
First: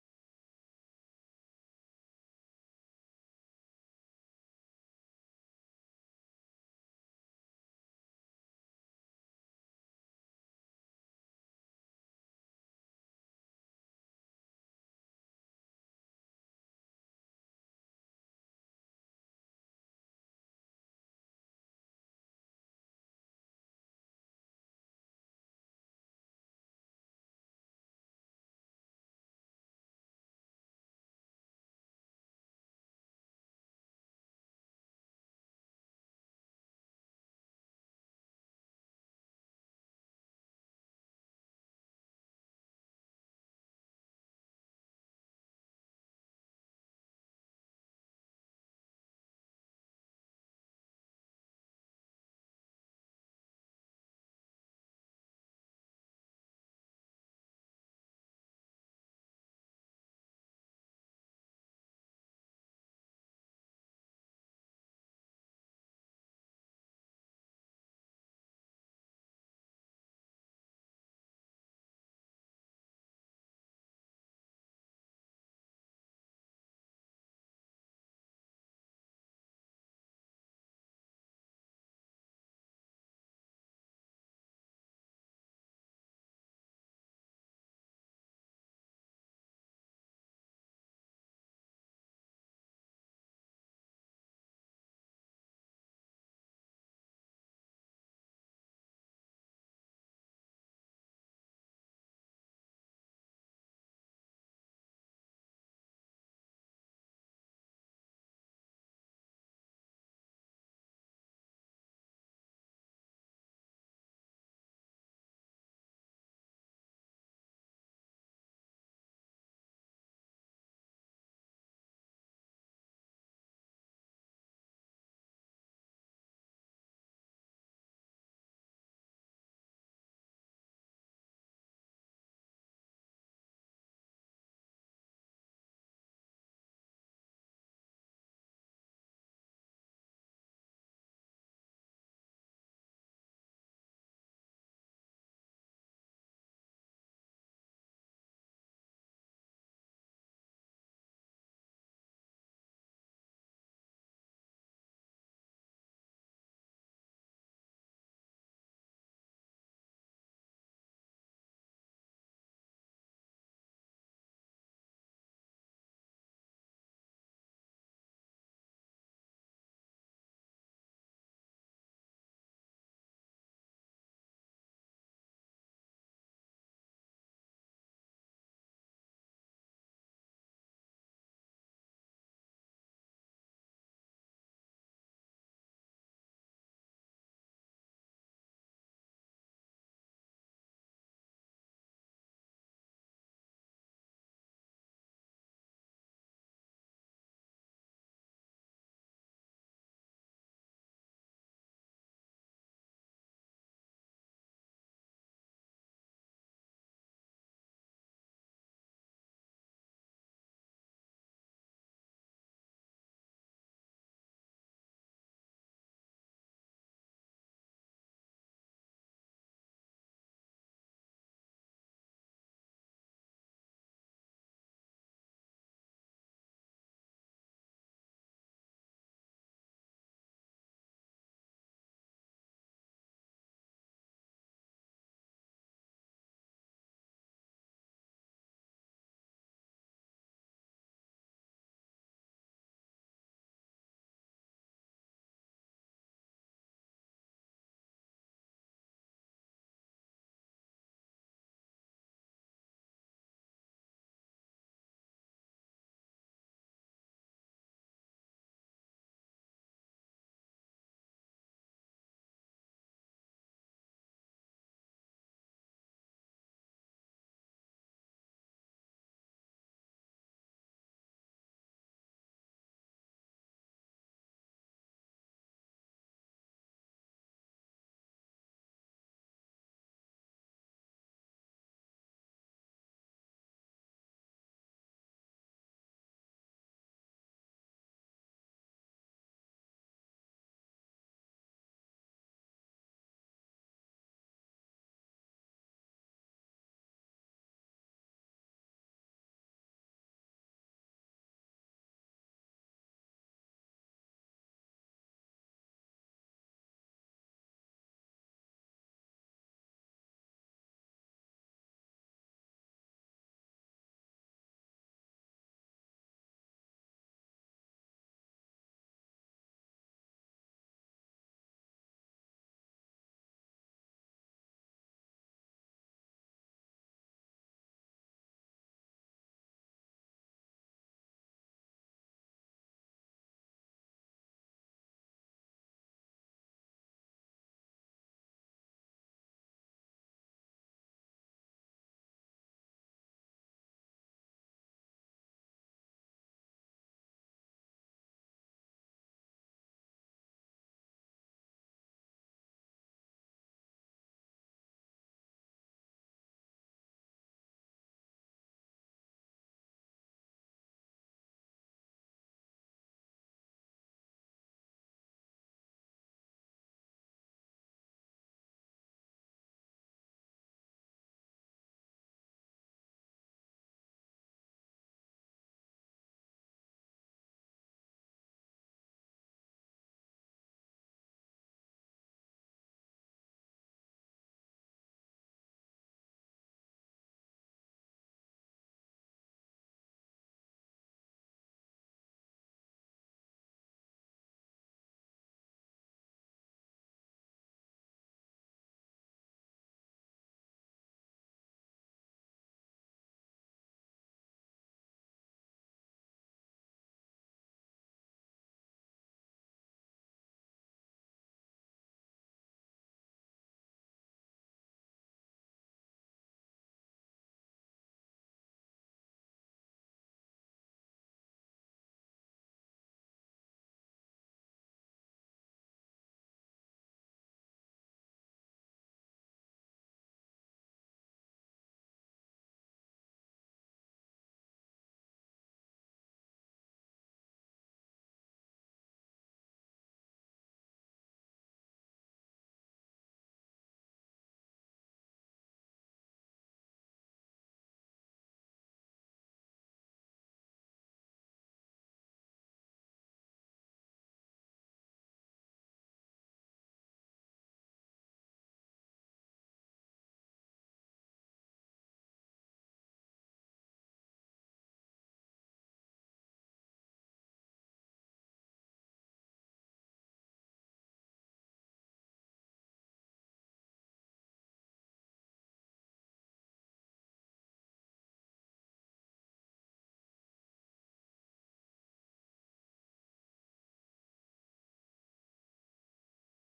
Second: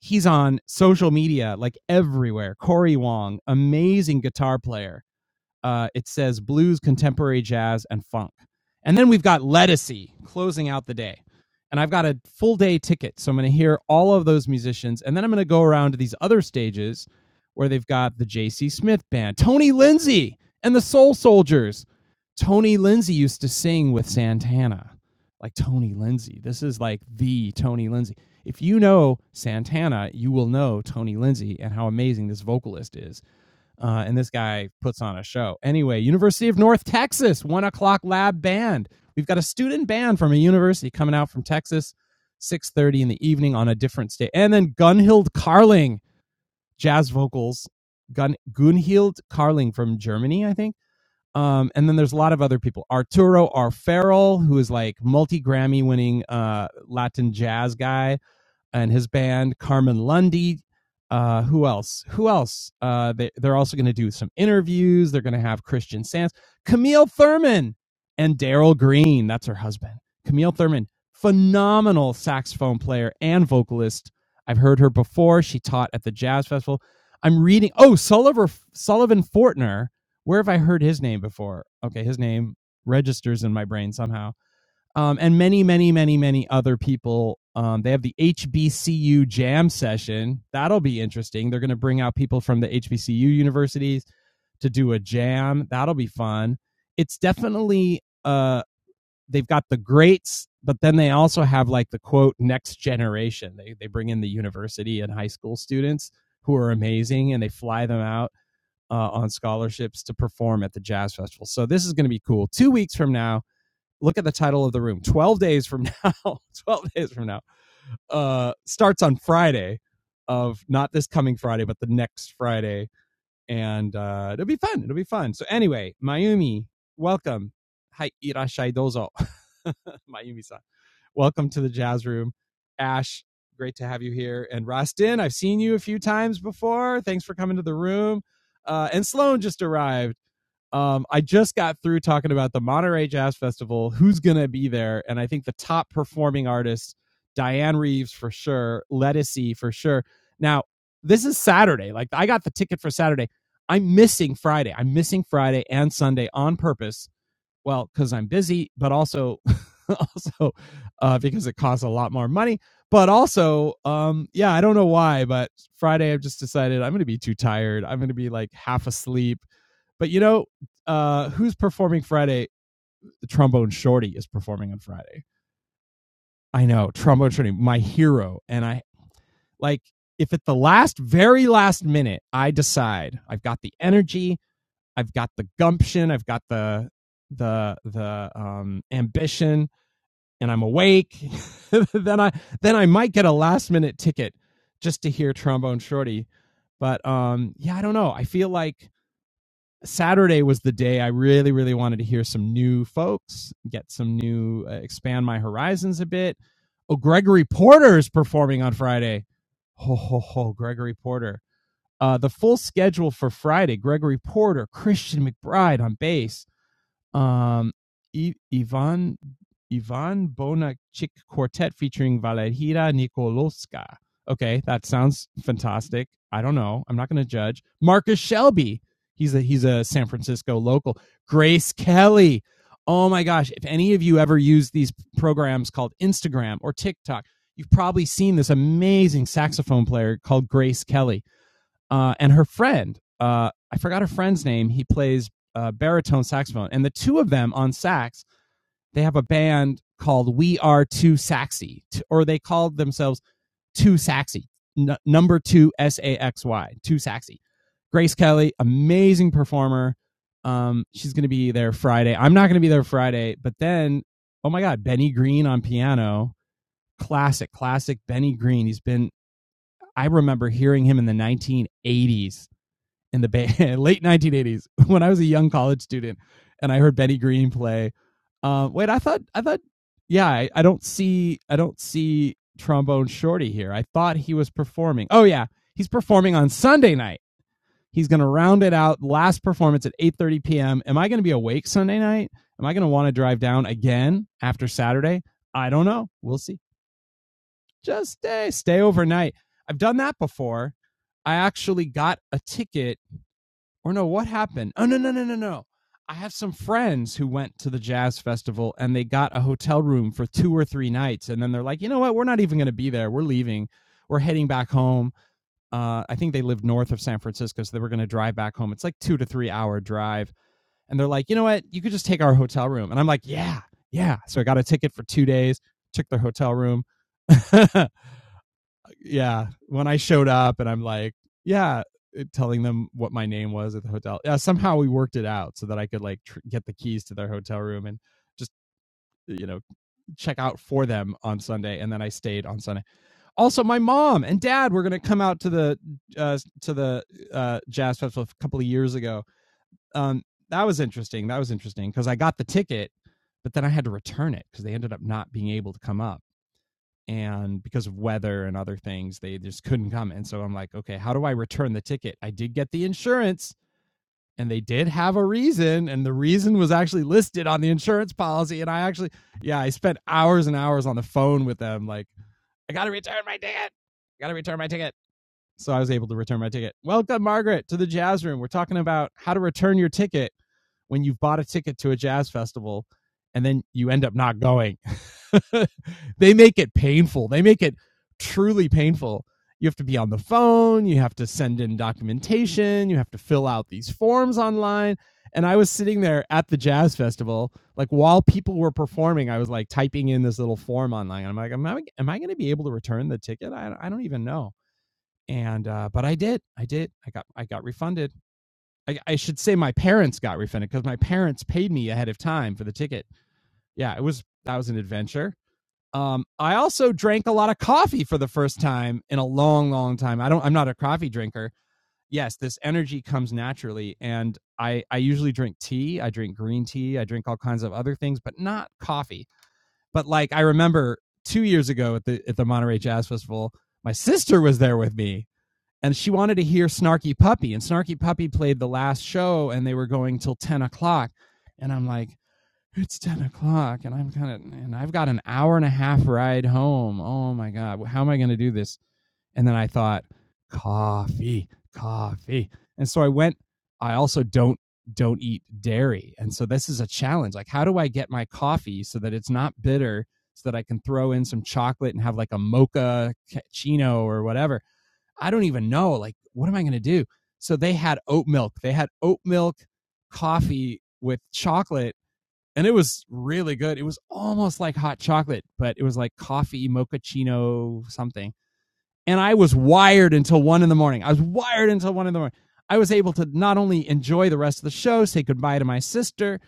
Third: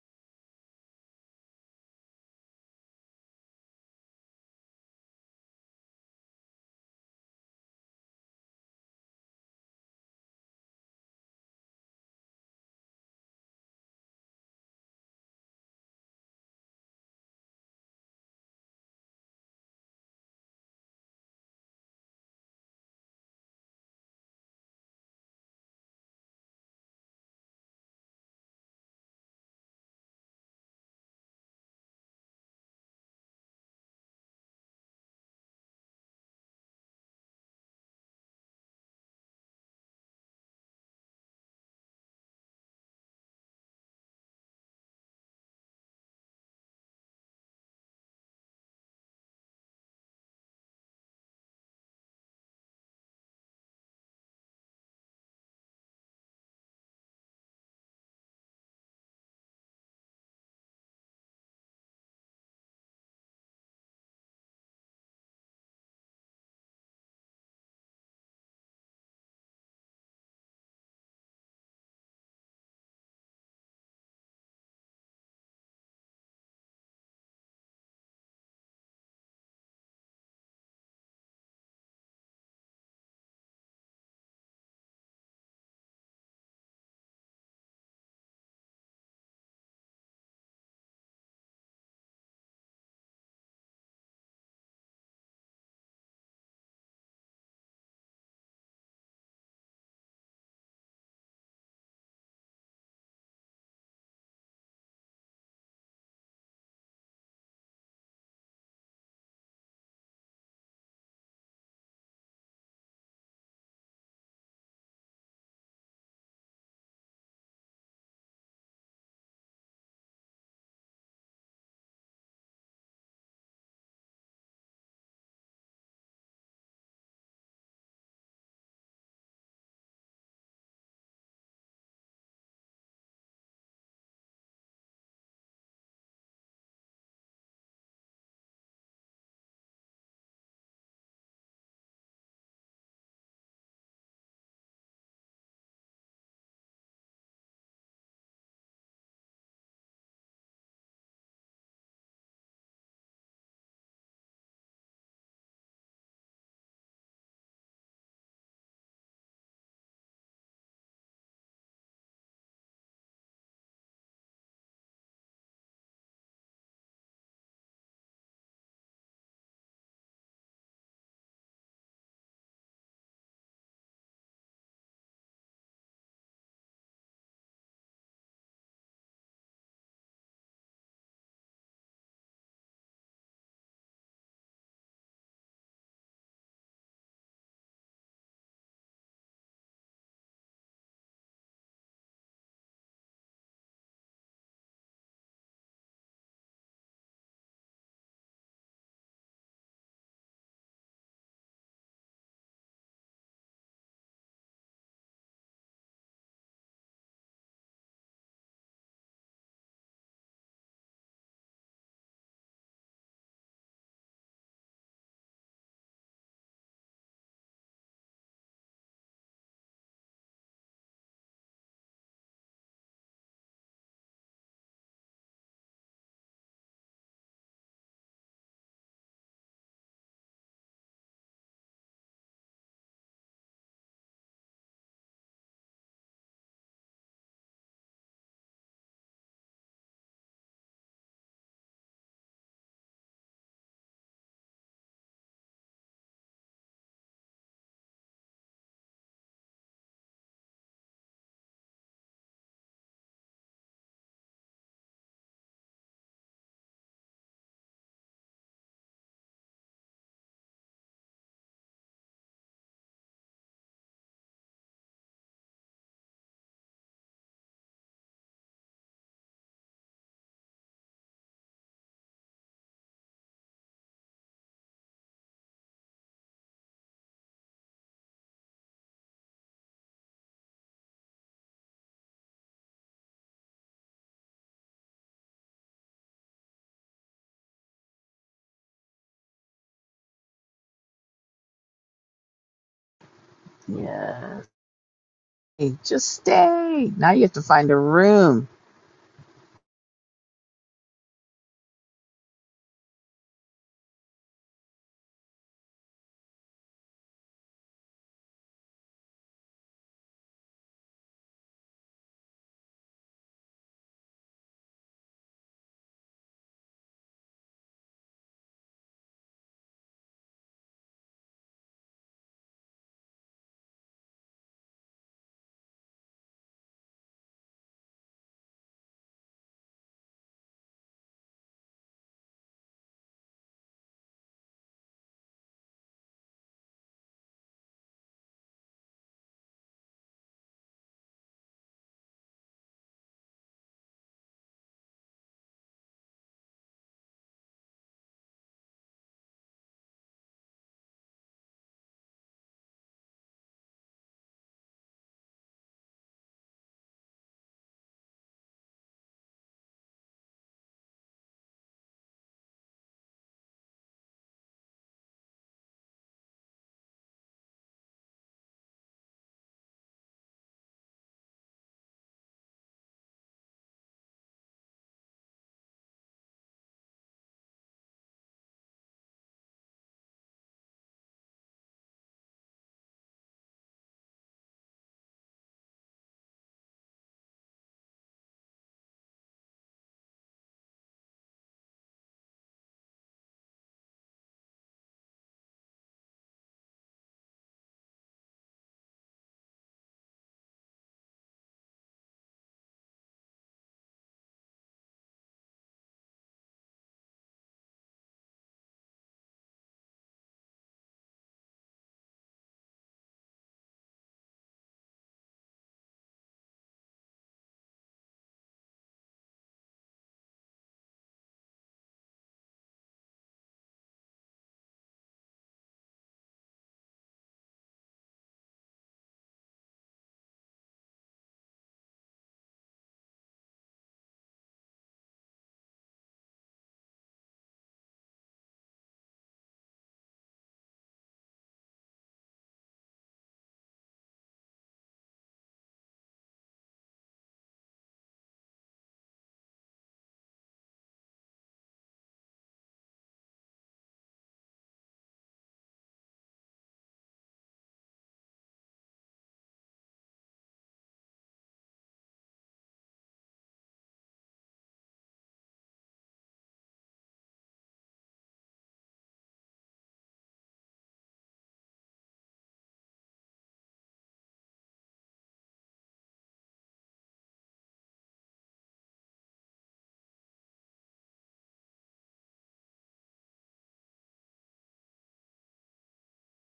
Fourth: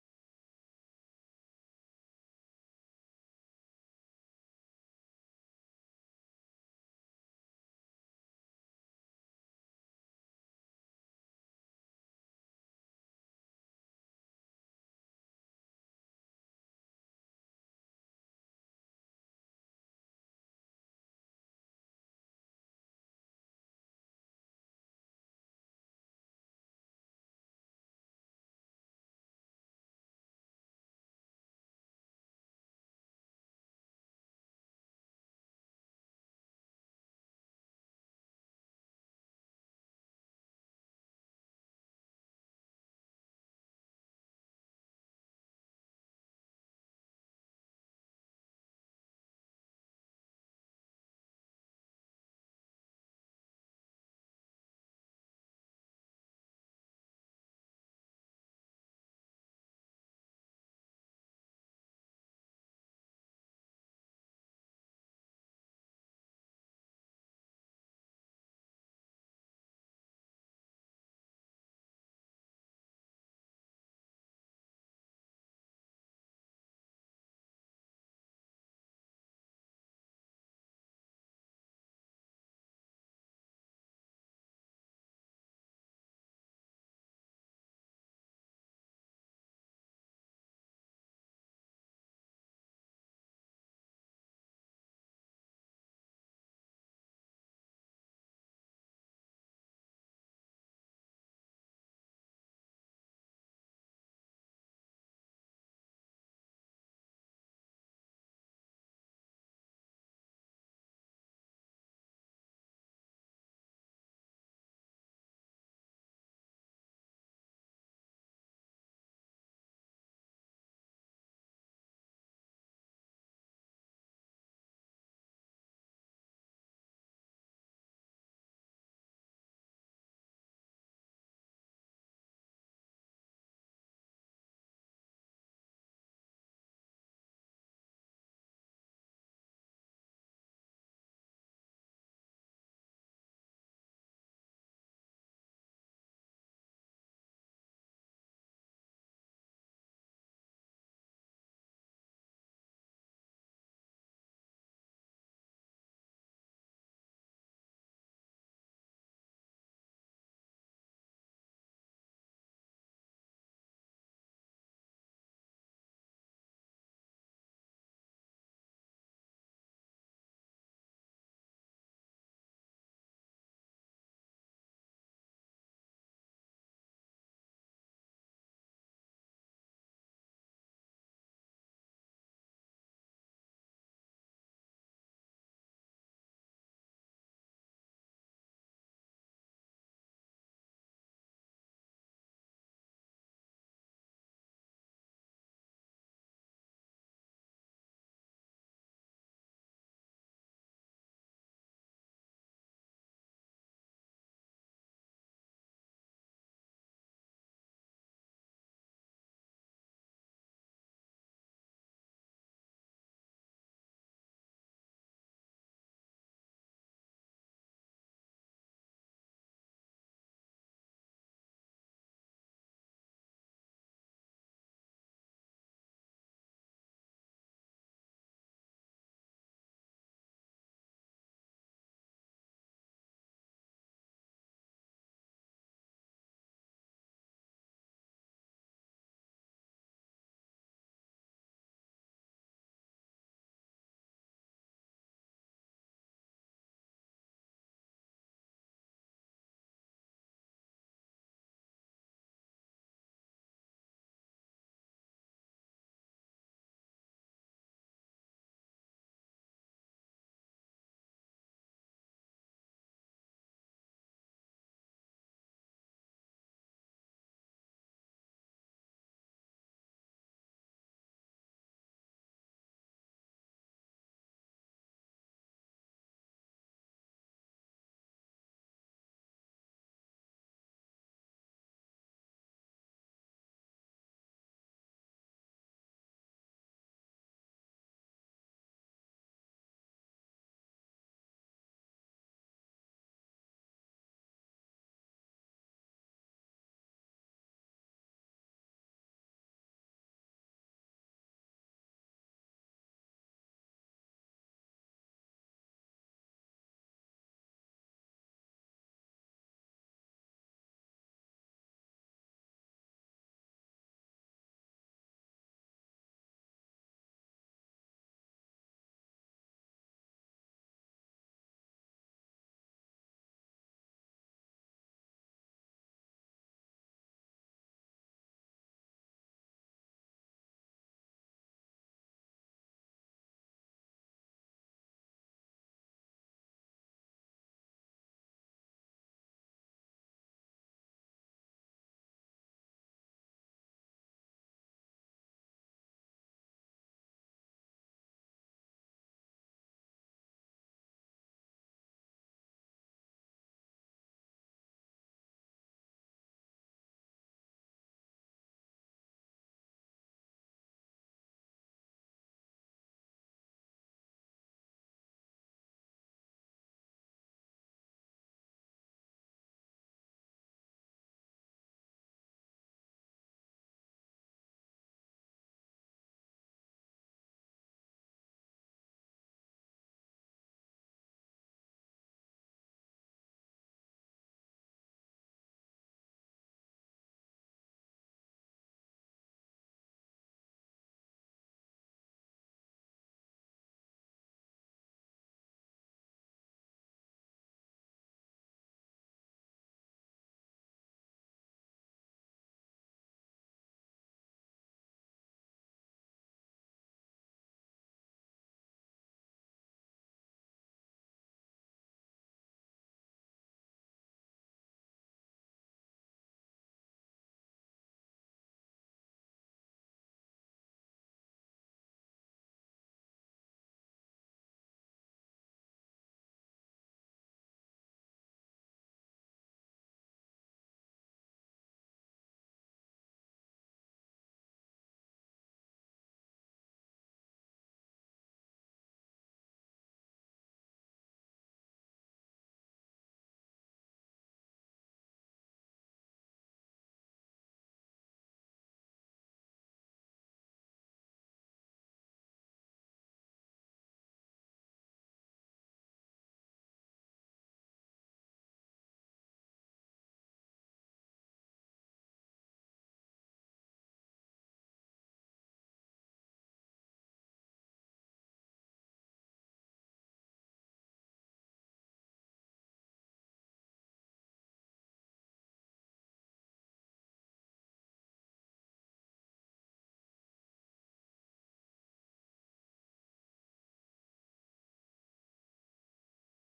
[SPEAKER 1] he's on social media like everywhere. Corey Wong, amazing guitar player. Uh, it says blues, contemporary jazz, and funk. And then we've got Ledisi closing out the day. And I've got a full day ticket. So I'm going to hear all of those musicians. And then I'm going to go around to these other stages where they've got the J.C. Smith Band, Tony Lindsay, and the Soul Soldiers. Tony Lindsay used to sing with Santana. Like Tony Lindsay. This is like the Tony Lindsay. If you know Santana, you will know Tony Lindsay and how amazing this vocalist is uh, and this guy puts on a show. Anyway, University of North Texas, one o'clock lab band. We've got a student band from a university coming out from Texas, 6.30 in the evening on a different state. And then Gunhild Carling, jazz vocals. Gun Gunhild Carling from Germany, I think. Um, and then there's a lot of other people. Arturo R. who is like multi-Grammy winning uh, Latin jazz guy and his band Carmen Lundy. Uh, who else? Who else? Uh, they, they're also going to do some interviews. They're going to have Christian Sands, Camille Thurman, and Daryl Green. That's her husband. Camille Thurman, phenomenal saxophone player and vocalist. I've heard her before. She taught at the Jazz Festival. I'm reading. Oh, Sullivan Sullivan Fortner. Where have I heard his name before? Okay, his name registers in my brain somehow um, and many, many, many, many other people. Um, they have the HBCU jam session. That'll be interesting. They're going to bring out people from the HBCU universities to do a jam. That'll be fun. It's definitely uh, they've got the greats, but then they also have like the quote next generation. They they bring in the university and high school students who are amazing, and they fly them out uh, on scholarships to perform at the jazz festival. So this is going to be cool. Two weeks from now look at the title of the room 12 days from now 12 days from now uh starts on friday of not this coming friday but the next friday and uh it'll be fun it'll be fun so anyway mayumi welcome hi irashai dozo mayumi-san welcome to the jazz room ash great to have you here and rostin i've seen you a few times before thanks for coming to the room uh and sloan just arrived um, I just got through talking about the Monterey Jazz Festival, who's going to be there. And I think the top performing artists, Diane Reeves for sure, Lettucey for sure. Now, this is Saturday. Like, I got the ticket for Saturday. I'm missing Friday. I'm missing Friday and Sunday on purpose. Well, because I'm busy, but also, also uh, because it costs a lot more money. But also, um, yeah, I don't know why, but Friday I've just decided I'm going to be too tired. I'm going to be like half asleep but you know, uh, who's performing Friday? The trombone shorty is performing on Friday. I know, trombone shorty, my hero. And I like if at the last, very last minute, I decide I've got the energy, I've got the gumption, I've got the the the um ambition and I'm awake, then I then I might get a last minute ticket just to hear trombone shorty. But um yeah, I don't know. I feel like Saturday was the day I really, really wanted to hear some new folks, get some new, uh, expand my horizons a bit. Oh, Gregory Porter is performing on Friday. Ho, ho, ho, Gregory Porter. Uh, the full schedule for Friday Gregory Porter, Christian McBride on bass, um, I- Ivan Ivan Bonachik Quartet featuring Valeria Nikolowska. Okay, that sounds fantastic. I don't know. I'm not going to judge. Marcus Shelby. He's a he's a San Francisco local. Grace Kelly. Oh my gosh, if any of you ever use these programs called Instagram or TikTok, you've probably seen this amazing saxophone player called Grace Kelly uh, and her friend. Uh, I forgot her friend's name. He plays uh, baritone saxophone, and the two of them on sax, they have a band called We Are Too Saxy, or they called themselves Too Saxy, n- number two S A X Y, Too Saxy. Grace Kelly, amazing performer. Um, she's going to be there Friday. I'm not going to be there Friday, but then, oh my God, Benny Green on piano, classic, classic Benny Green. He's been I remember hearing him in the 1980s in the Bay late 1980s when I was a young college student and I heard Benny Green play. Uh, wait, I thought I thought yeah, I, I don't see I don't see trombone shorty here. I thought he was performing. Oh yeah, he's performing on Sunday night. He's going to round it out last performance at 8:30 p.m. Am I going to be awake Sunday night? Am I going to want to drive down again
[SPEAKER 2] Yeah.
[SPEAKER 1] after Saturday? I
[SPEAKER 2] Hey,
[SPEAKER 1] don't
[SPEAKER 2] just
[SPEAKER 1] know. We'll see.
[SPEAKER 2] stay. Now you have to find a
[SPEAKER 1] Just
[SPEAKER 2] room.
[SPEAKER 1] stay stay overnight. I've done that before. I actually got a ticket or no, what happened? Oh no, no, no, no, no. I have some friends who went to the jazz festival and they got a hotel room for two or three nights, and then they're like, you know what? We're not even going to be there. We're leaving. We're heading back home. Uh, I think they lived north of San Francisco, so they were going to drive back home. It's like two to three hour drive, and they're like, you know what? You could just take our hotel room, and I'm like, yeah, yeah. So I got a ticket for two days. Took their hotel room. And yeah, when I showed up and I'm like, yeah, uh, telling them what my name was at the hotel. Yeah, somehow we worked it out so that I could like tr- get the keys to their hotel room and just uh, you know check out for them on Sunday, and then I stayed on Sunday. Also, my mom and dad were gonna come out to the uh, to the uh, jazz festival a couple of years ago. Um, that was interesting. That was interesting because I got the ticket, but then I had to return it because they ended up not being able to come up and because of weather and other things they just couldn't come and so i'm like okay how do i return the ticket i did get the insurance and they did have a reason and the reason was actually listed on the insurance policy and i actually yeah i spent hours and hours on the phone with them like i gotta return my ticket i gotta return my ticket so i was able to return my ticket welcome margaret to the jazz room we're talking about how to return your ticket when you've bought a ticket to a jazz festival and then you end up not going they make it painful. They make it truly painful. You have to be on the phone, you have to send in documentation, you have to fill out these forms online. And I was sitting there at the jazz festival, like while people were performing, I was like typing in this little form online. And I'm like, am I, am I going to be able to return the ticket? I, I don't even know. And uh, but I did, I did, I got, I got refunded. I, I should say my parents got refunded because my parents paid me ahead of time for the ticket. Yeah, it was that was an adventure um, I also drank a lot of coffee for the first time in a long, long time. I don't. I'm not a coffee drinker. Yes, this energy comes naturally, and I I usually drink tea. I drink green tea. I drink all kinds of other things, but not coffee. But like I remember two years ago at the at the Monterey Jazz Festival, my sister was there with me, and she wanted to hear Snarky Puppy, and Snarky Puppy played the last show, and they were going till ten o'clock, and I'm like, it's 10 o'clock and i'm kind of and i've got an hour and a half ride home oh my god how am i going to do this and then i thought coffee coffee and so i went i also don't don't eat dairy and so this is a challenge like how do i get my coffee so that it's not bitter so that i can throw in some chocolate and have like a mocha cappuccino or whatever i don't even know like what am i going to do so they had oat milk they had oat milk coffee with chocolate and it was really good. It was almost like hot chocolate, but it was like coffee mochaccino something. And I was wired until one in the morning. I was wired until one in the morning. I was able to not only enjoy the rest of the show, say goodbye to my sister,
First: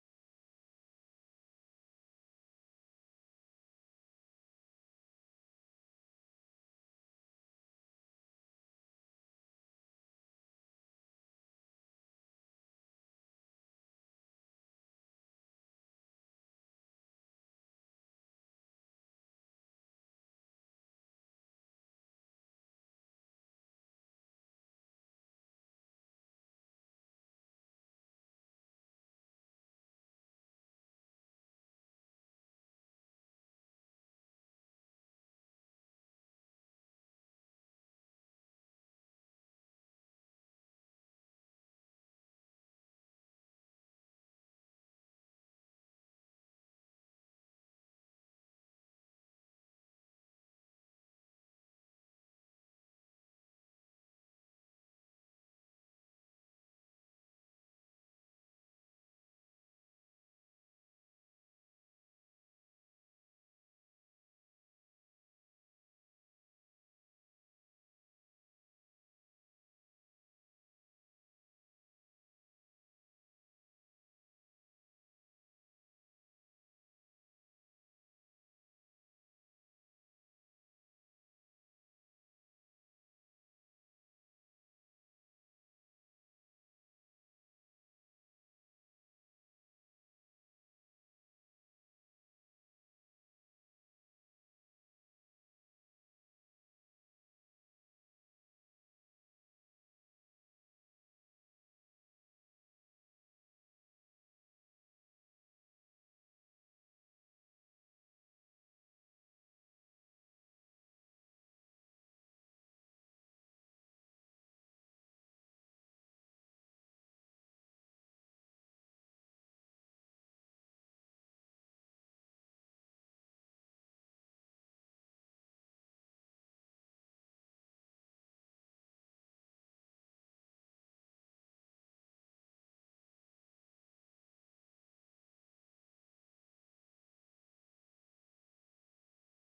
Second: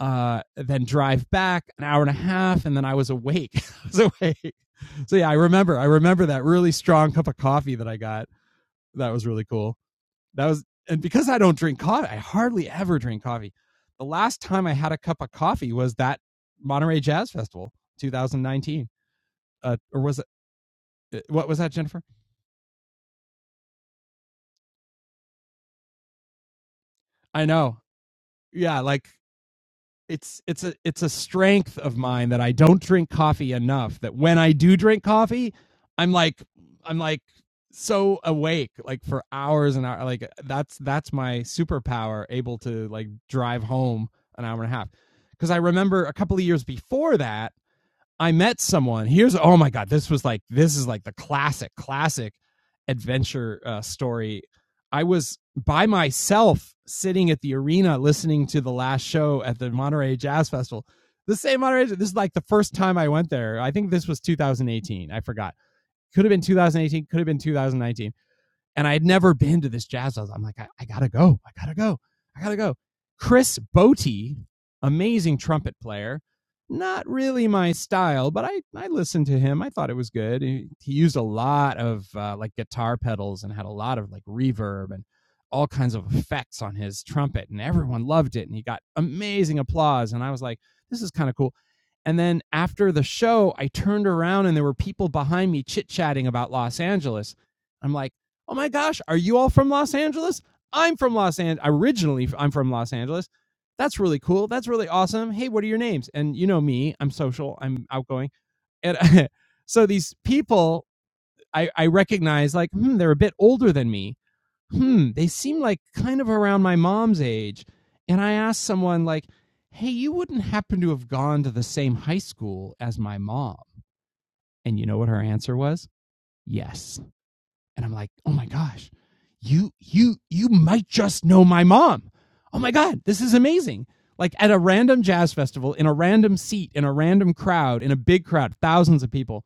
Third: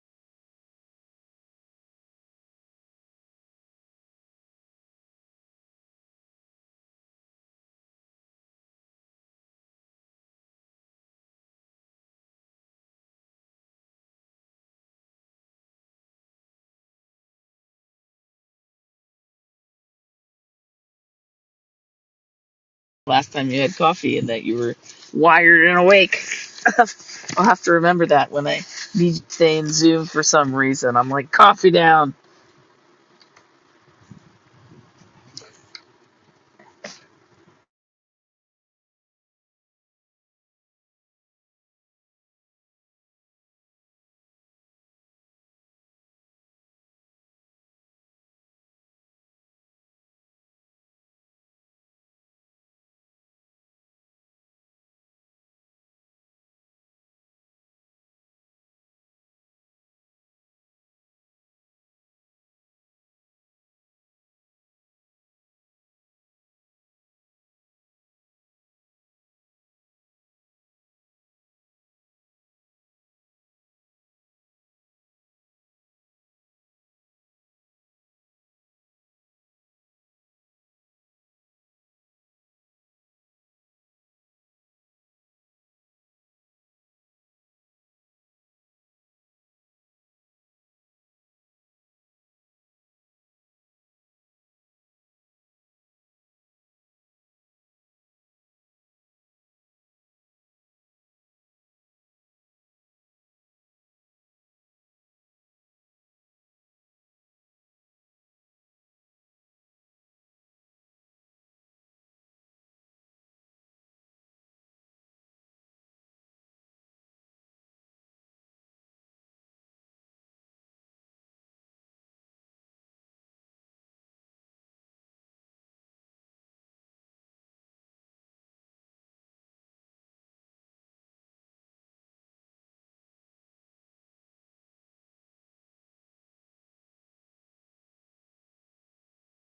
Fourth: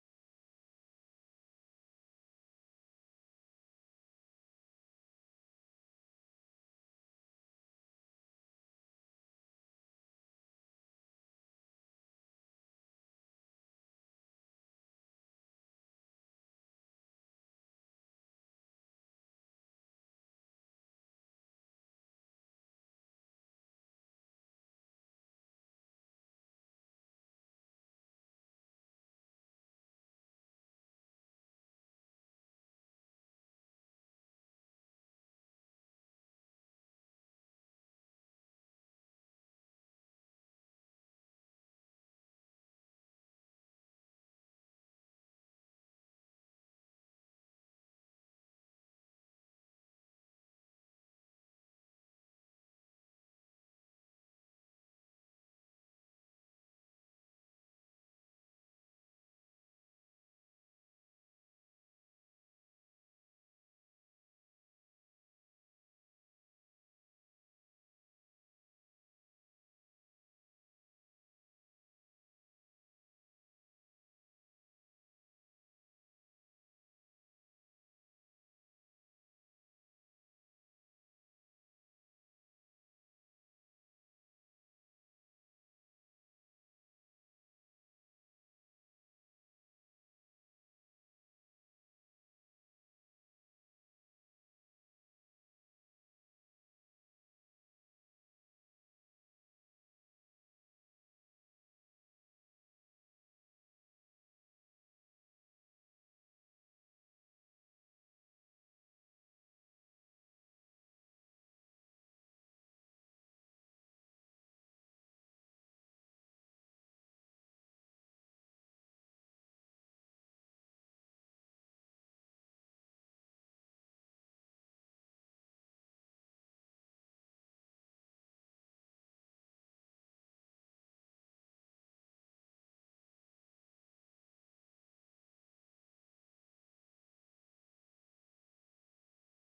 [SPEAKER 1] uh, then drive back an hour and a half, and then I was awake. I was awake. So yeah, I remember. I remember that really strong cup of coffee that I got. That was really cool. That was and because I don't drink coffee, I hardly ever drink coffee. The last time I had a cup of coffee was that Monterey Jazz Festival 2019. Uh, or was it eh, what was that, Jennifer?
[SPEAKER 2] last time you had coffee and that you were wired and awake. I'll
[SPEAKER 1] I
[SPEAKER 2] have to
[SPEAKER 1] know.
[SPEAKER 2] remember that when I
[SPEAKER 1] Yeah, like
[SPEAKER 2] need to stay in Zoom for
[SPEAKER 1] it's
[SPEAKER 2] some
[SPEAKER 1] it's a
[SPEAKER 2] reason.
[SPEAKER 1] it's
[SPEAKER 2] I'm
[SPEAKER 1] a
[SPEAKER 2] like, coffee
[SPEAKER 1] strength of
[SPEAKER 2] down,
[SPEAKER 1] mine that I don't drink coffee enough that when I do drink coffee, I'm like I'm like so awake like for hours and hours like that's that's my superpower able to like drive home an hour and a half because I remember a couple of years before that I met someone. Here's oh my god, this was like this is like the classic classic adventure uh, story. I was by myself sitting at the arena listening to the last show at the Monterey Jazz Festival. The same Monterey. This is like the first time I went there. I think this was 2018. I forgot. Could have been 2018. Could have been 2019 and I had never been to this jazz house. I'm like, I, I gotta go. I gotta go. I gotta go. Chris Botti, amazing trumpet player. Not really my style, but I, I listened to him. I thought it was good. He, he used a lot of uh, like guitar pedals and had a lot of like reverb and all kinds of effects on his trumpet, and everyone loved it. And he got amazing applause. And I was like, this is kind of cool. And then after the show, I turned around and there were people behind me chit chatting about Los Angeles. I'm like, oh my gosh, are you all from Los Angeles? I'm from Los Angeles. Originally, I'm from Los Angeles. That's really cool. That's really awesome. Hey, what are your names? And you know me, I'm social, I'm outgoing. And so these people I, I recognize, like, hmm, they're a bit older than me. Hmm, they seem like kind of around my mom's age. And I asked someone, like, hey, you wouldn't happen to have gone to the same high school as my mom. And you know what her answer was? Yes and I'm like, oh my gosh, you you you might just know my mom. Oh my god, this is amazing. Like at a random jazz festival in a random seat in a random crowd in a big crowd, thousands of people.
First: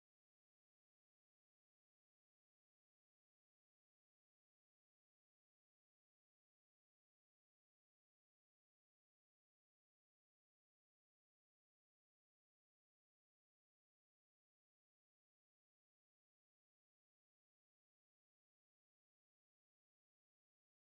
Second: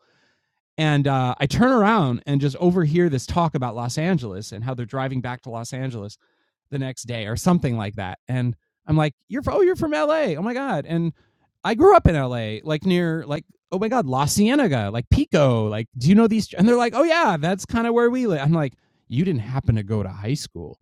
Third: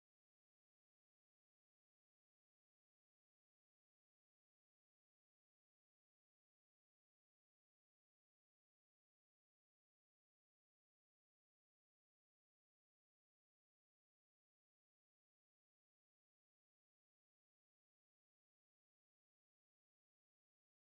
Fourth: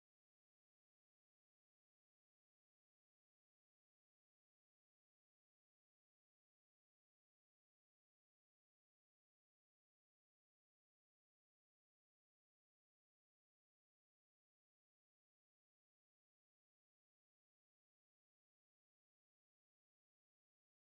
[SPEAKER 1] And uh, I turn around and just overhear this talk about Los Angeles and how they're driving back to Los Angeles the next day or something like that. And I'm like, you're oh, you're from LA. Oh my god. And I grew up in LA, like near like oh my god, La Cienega, like Pico. Like, do you know these? And they're like, oh yeah, that's kind of where we live. I'm like, you didn't happen to go to high school,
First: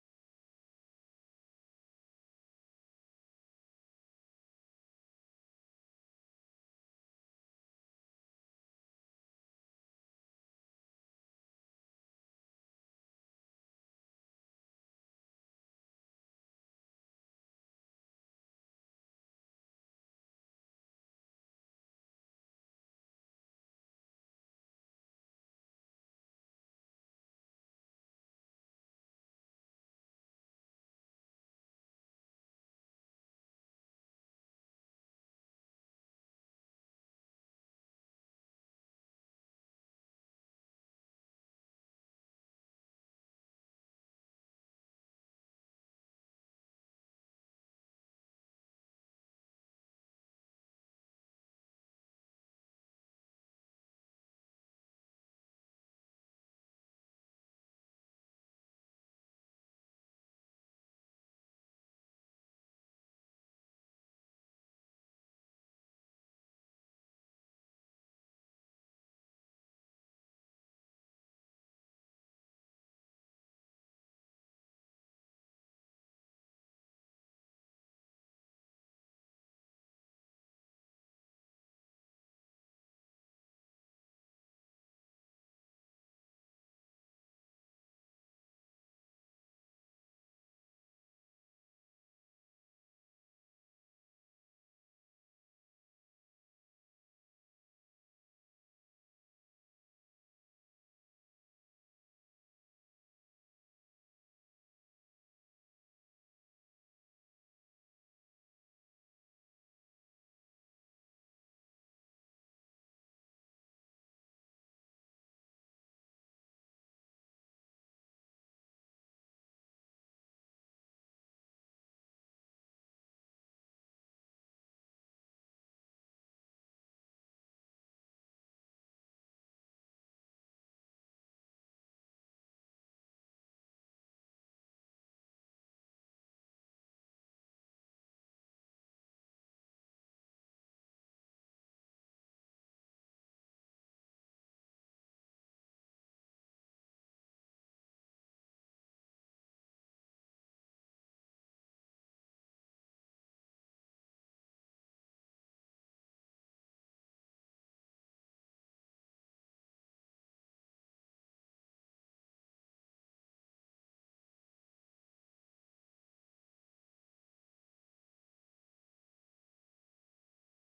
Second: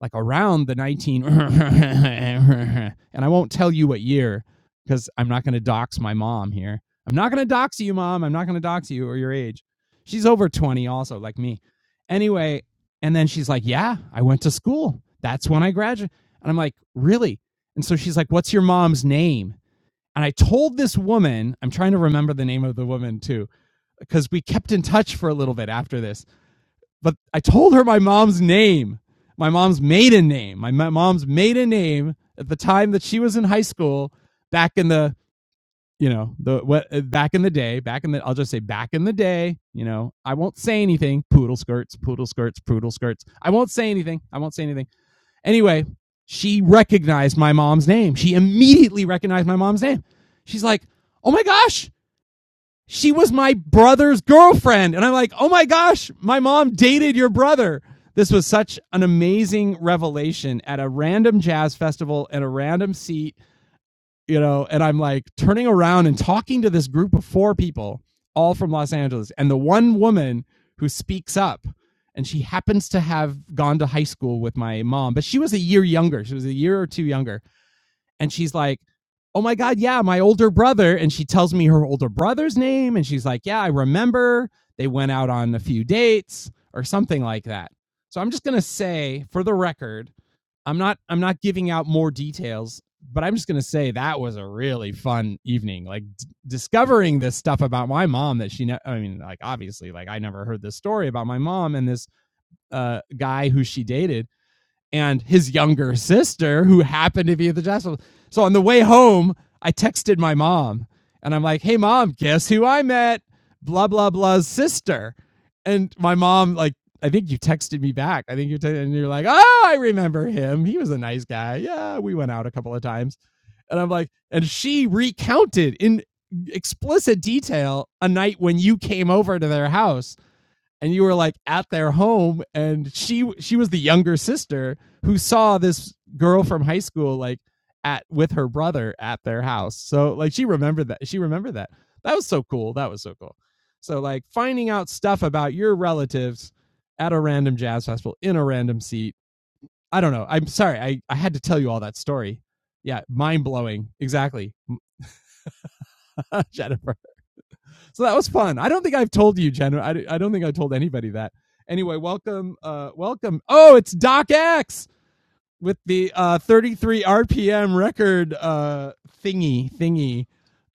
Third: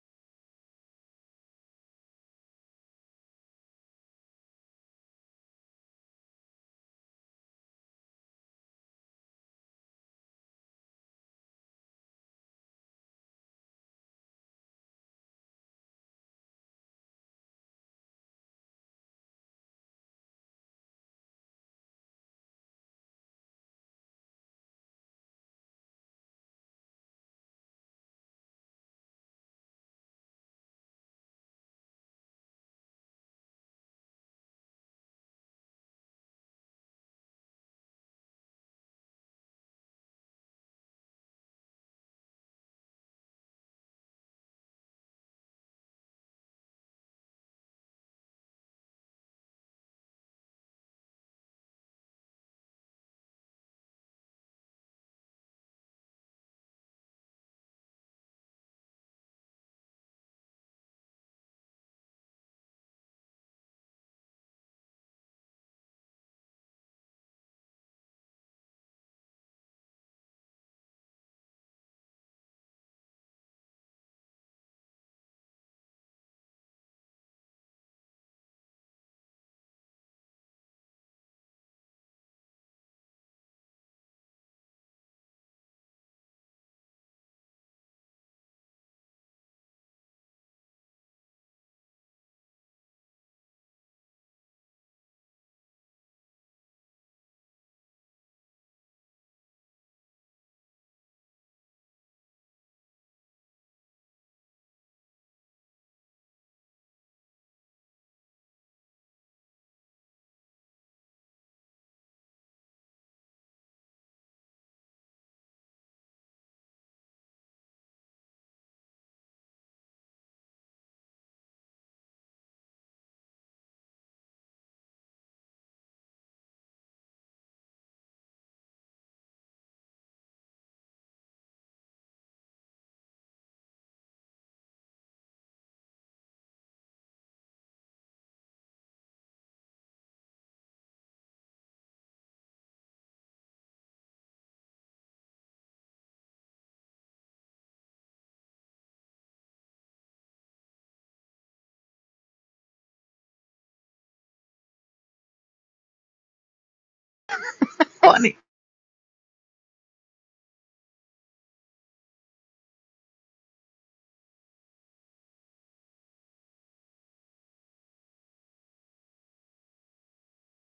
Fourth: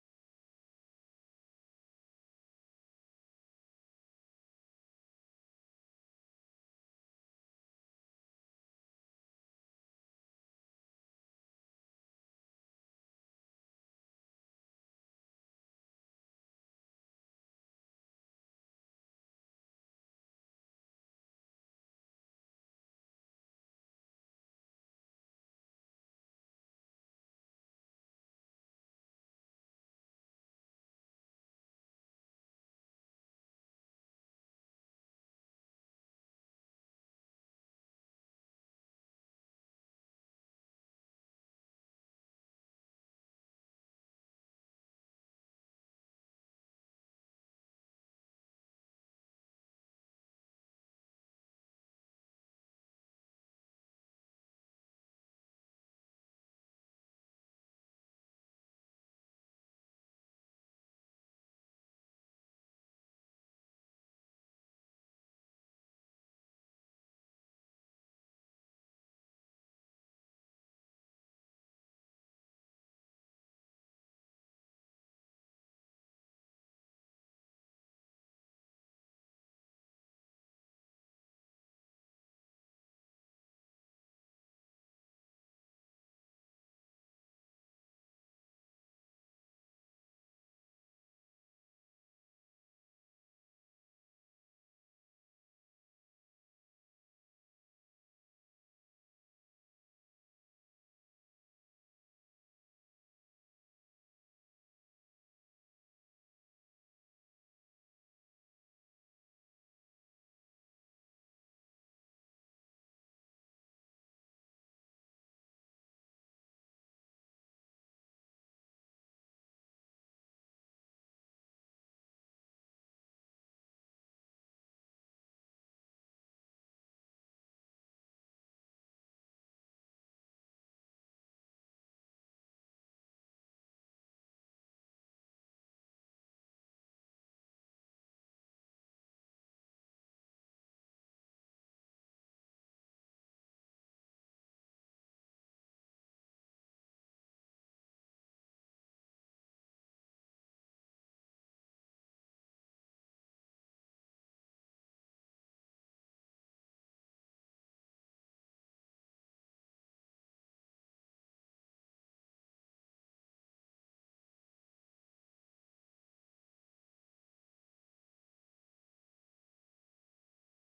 [SPEAKER 1] like around the 19, and I won't tell you what year because I'm not going to dox my mom here. I'm not going to dox you, mom. I'm not going to dox you or your age. She's over 20 also, like me. Anyway, and then she's like, Yeah, I went to school. That's when I graduated. And I'm like, Really? And so she's like, What's your mom's name? And I told this woman, I'm trying to remember the name of the woman too, because we kept in touch for a little bit after this. But I told her my mom's name, my mom's maiden name, my, my mom's maiden name at the time that she was in high school back in the you know the what uh, back in the day back in the i'll just say back in the day you know i won't say anything poodle skirts poodle skirts poodle skirts i won't say anything i won't say anything anyway she recognized my mom's name she immediately recognized my mom's name she's like oh my gosh she was my brother's girlfriend and i'm like oh my gosh my mom dated your brother this was such an amazing revelation at a random jazz festival at a random seat you know, and I'm like turning around and talking to this group of four people, all from Los Angeles. And the one woman who speaks up, and she happens to have gone to high school with my mom, but she was a year younger. She was a year or two younger. And she's like, Oh my God, yeah, my older brother. And she tells me her older brother's name. And she's like, Yeah, I remember they went out on a few dates or something like that. So I'm just going to say for the record I'm not I'm not giving out more details, but I'm just going to say that was a really fun evening. Like d- discovering this stuff about my mom that she ne- I mean like obviously like I never heard this story about my mom and this uh guy who she dated and his younger sister, who happened to be at the jazz festival. So on the way home, I texted my mom and I'm like, hey, mom, guess who I met? Blah, blah, blah's sister. And my mom, like, I think you texted me back. I think you texted, and you're like, oh, I remember him. He was a nice guy. Yeah, we went out a couple of times. And I'm like, and she recounted in explicit detail a night when you came over to their house and you were like at their home and she she was the younger sister who saw this girl from high school like at with her brother at their house so like she remembered that she remembered that that was so cool that was so cool so like finding out stuff about your relatives at a random jazz festival in a random seat i don't know i'm sorry i, I had to tell you all that story yeah mind blowing exactly jennifer so that was
[SPEAKER 2] honey.
[SPEAKER 1] fun. I don't think I've told you, Jen. I, I don't think I told anybody that. Anyway, welcome, uh, welcome. Oh, it's Doc X with the uh, 33 RPM record uh, thingy thingy.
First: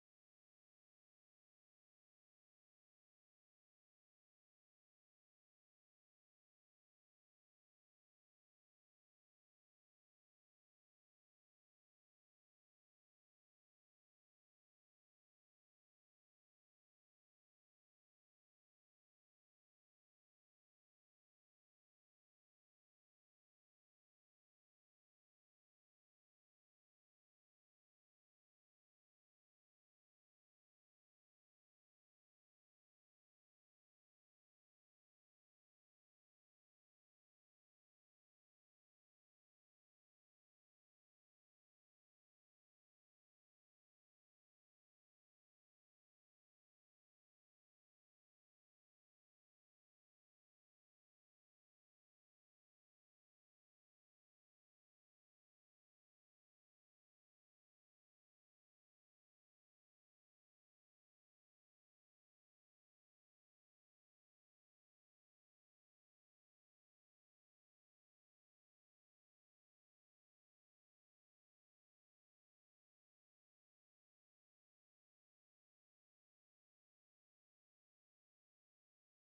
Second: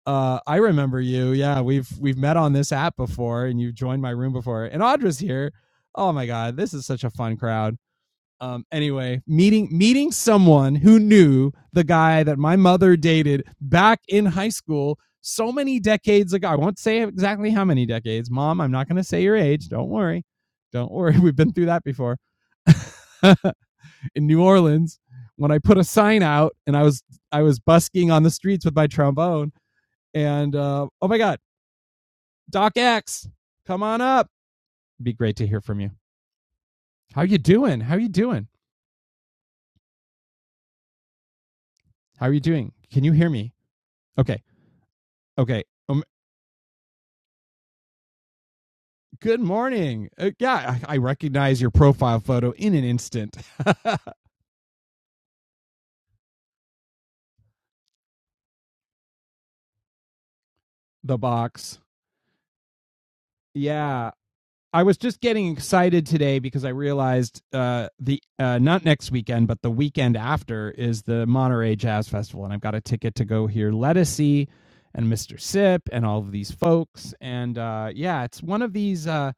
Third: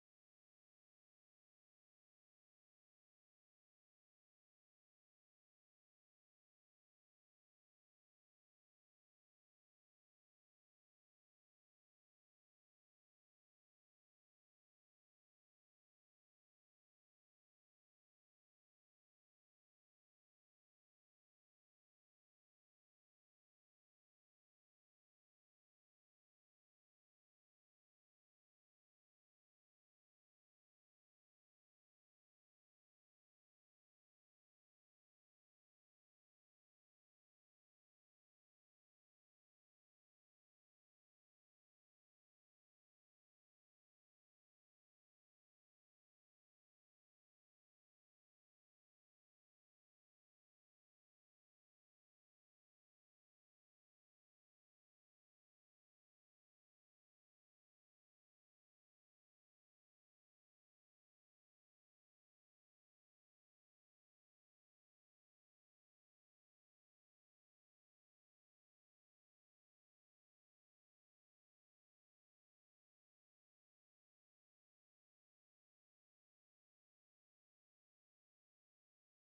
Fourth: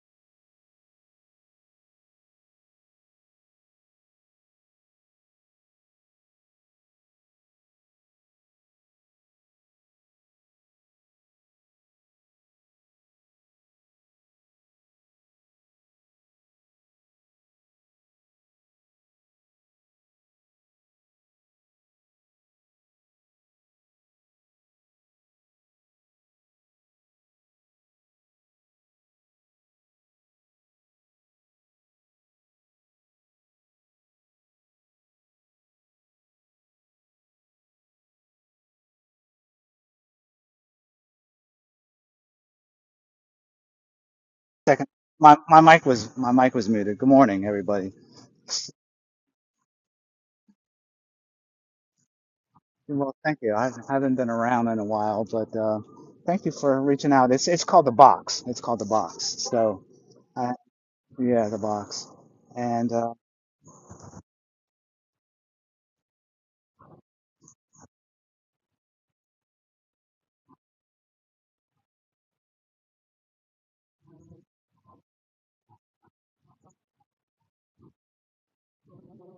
[SPEAKER 1] Uh, I remember you. Yeah, we've we've met on this app before, and you've joined my room before. And Audra's here. Oh my god, this is such a fun crowd. Um, anyway, meeting meeting someone who knew the guy that my mother dated back in high school so many decades ago. I won't say exactly how many decades. Mom, I'm not going to say your age. Don't worry. Don't worry. We've been through that before. in New Orleans, when I put a sign out and I was I was busking on the streets with my trombone and uh, oh my god, Doc X, come on up. It'd be great to hear from you. How you doing? How you doing? How are you doing? Can you hear me? Okay.
[SPEAKER 3] Second, my, my
[SPEAKER 1] Okay.
[SPEAKER 3] mic
[SPEAKER 1] Um,
[SPEAKER 3] was my mic was muted. Good morning, everybody.
[SPEAKER 1] good morning. Uh, yeah, I, I recognize your profile photo in an
[SPEAKER 3] Well,
[SPEAKER 1] instant.
[SPEAKER 3] thank you. I haven't been around in a while, but uh, thank you for reaching out. It's it's called the box. It's called the box. So I,
[SPEAKER 1] The
[SPEAKER 3] yeah, the
[SPEAKER 1] box.
[SPEAKER 3] box. And uh,
[SPEAKER 1] Yeah. I was just getting excited today because I realized uh, the uh, not next weekend, but the weekend after is the Monterey Jazz Festival, and I've got a ticket to go hear Lettucey and Mr. Sip and all of these folks. And uh, yeah, it's one of these. Uh,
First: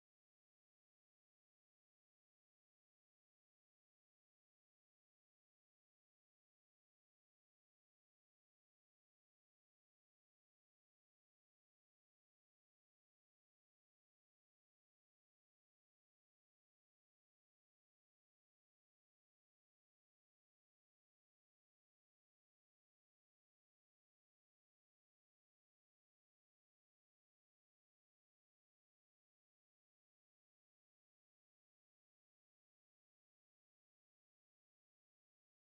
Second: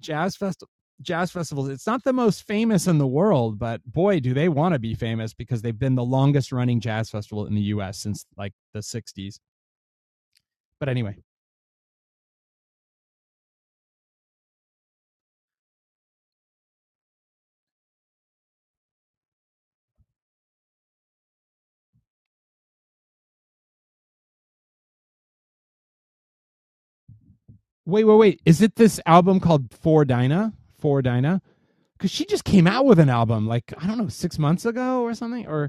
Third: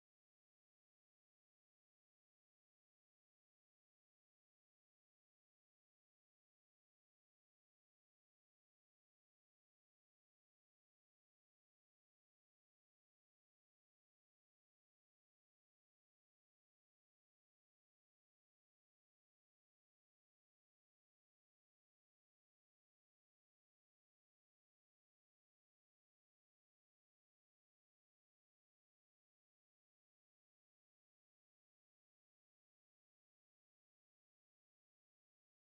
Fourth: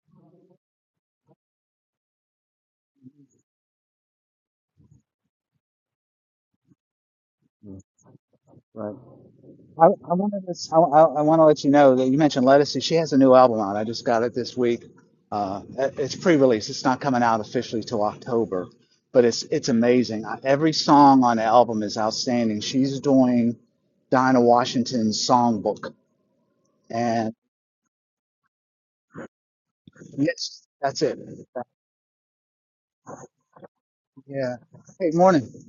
[SPEAKER 1] jazz fest jazz festivals it's not the most famous in the world but boy do they want to be famous because they've been the longest running jazz festival in the US since like the
[SPEAKER 3] right.
[SPEAKER 1] 60s
[SPEAKER 3] I, I wanted to, s- I,
[SPEAKER 1] but
[SPEAKER 3] I-
[SPEAKER 1] anyway
[SPEAKER 3] I want to let you know that you mentioned Lettuce. She has a new album out. I just got it this week. Uh, it- it's pre-release. It's not coming out officially till October, but it's it's amazing. I- Every song on the album is outstanding. She's doing Dinah Washington's songbook, and
[SPEAKER 1] wait wait wait is it this album called For Dinah
[SPEAKER 3] yes, that's
[SPEAKER 1] For
[SPEAKER 3] it.
[SPEAKER 1] Dinah cuz she just came out with an album like I don't know 6
[SPEAKER 3] Yeah.
[SPEAKER 1] months ago
[SPEAKER 3] Hey,
[SPEAKER 1] or something
[SPEAKER 3] morning.
[SPEAKER 1] or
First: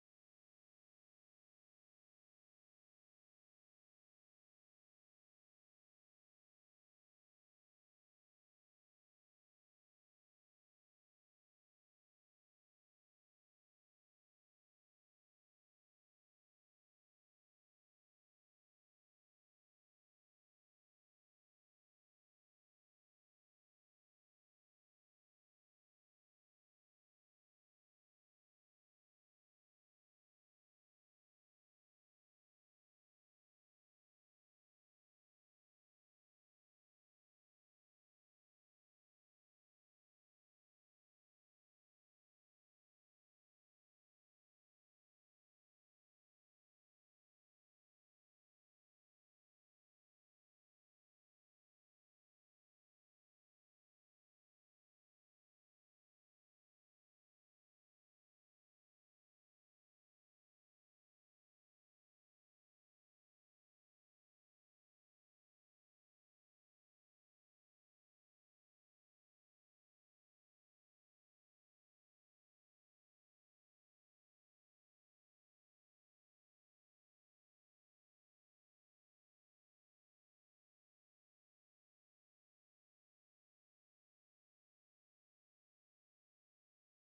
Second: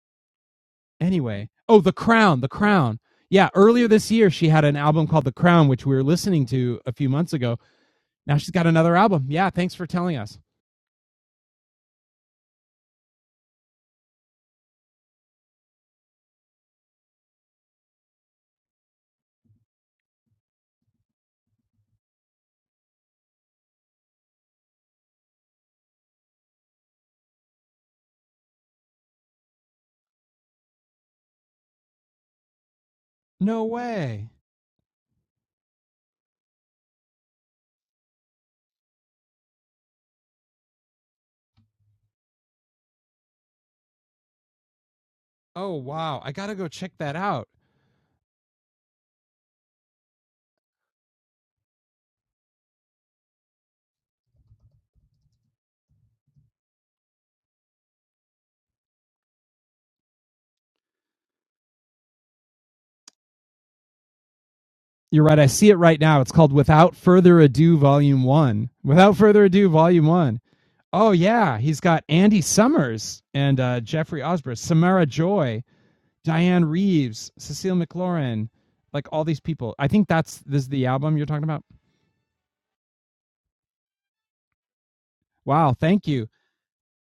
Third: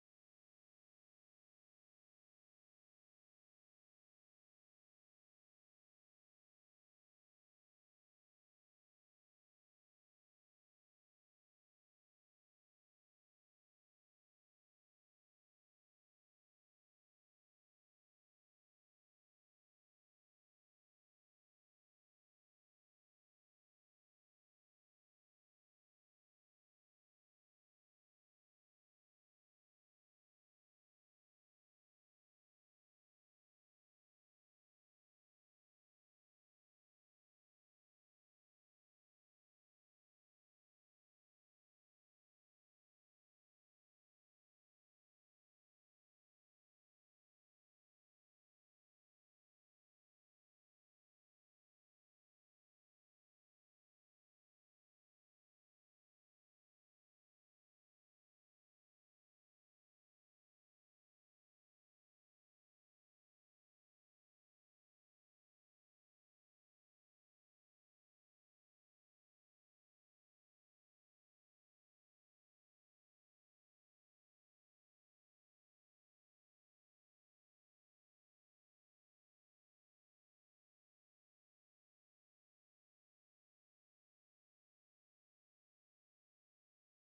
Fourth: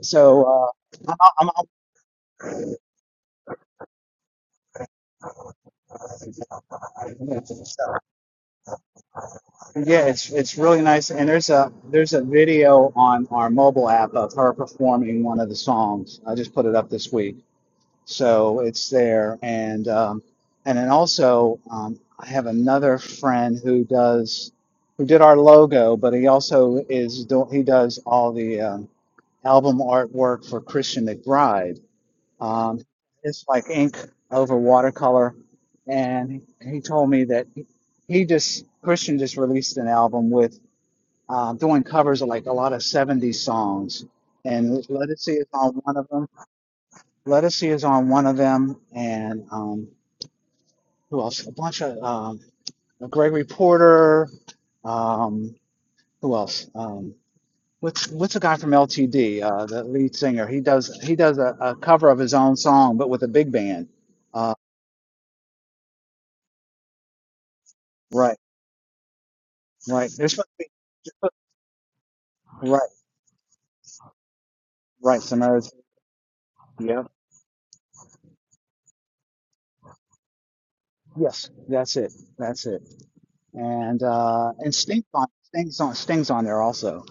[SPEAKER 3] So uh,
[SPEAKER 1] Anyway,
[SPEAKER 3] I'm,
[SPEAKER 1] oh, The Crown, The Crown. Yeah, earlier this year she had an album called The Crown, which we were listening
[SPEAKER 3] I'm,
[SPEAKER 1] to a few months ago.
[SPEAKER 3] I'm,
[SPEAKER 1] Now she's got another album. Yeah, thanks for
[SPEAKER 3] Yeah,
[SPEAKER 1] telling
[SPEAKER 3] it's
[SPEAKER 1] us.
[SPEAKER 3] it's really nice, and there's a there's a video on our mobile app of her performing one of the songs. I just put it up this week, so it's there. And um, and then also um, I have another friend who does who did our logo, but he also is do- he does all the um, album artwork for Christian McBride. Um, it's like
[SPEAKER 1] No
[SPEAKER 3] ink
[SPEAKER 1] way.
[SPEAKER 3] over watercolor, and he, he told me that he he just Christian just released an album with uh, doing covers of like a lot of 70s songs. And Let It See is on
[SPEAKER 1] Oh
[SPEAKER 3] one of
[SPEAKER 1] wow,
[SPEAKER 3] them.
[SPEAKER 1] I gotta go check that
[SPEAKER 3] Let
[SPEAKER 1] out.
[SPEAKER 3] It See is on one of them. And um, who else? A bunch of um, Gregory Porter. Um, who else? Um, what's what's the guy from LTD? Uh, the lead singer. He does he does a, a cover of his own song, but with a big band. Uh,
[SPEAKER 1] You're right. I see it right now. It's called Without Further Ado, Volume
[SPEAKER 3] right,
[SPEAKER 1] One. Without Further Ado, Volume
[SPEAKER 3] right. There's
[SPEAKER 1] One.
[SPEAKER 3] supposed to
[SPEAKER 1] Oh
[SPEAKER 3] be
[SPEAKER 1] yeah, he's got Andy
[SPEAKER 3] right,
[SPEAKER 1] Summers and uh, Jeffrey Osborne, Samara
[SPEAKER 3] right.
[SPEAKER 1] Joy,
[SPEAKER 3] Samaritan.
[SPEAKER 1] Diane
[SPEAKER 3] Yep.
[SPEAKER 1] Reeves, Cecile McLaurin, like all these people. I think that's this is the album you're talking
[SPEAKER 3] Yes,
[SPEAKER 1] about.
[SPEAKER 3] that's it. That's it. and uh, and Sting's on
[SPEAKER 1] Wow,
[SPEAKER 3] Sting's on
[SPEAKER 1] thank you.
[SPEAKER 3] Sting's on there also.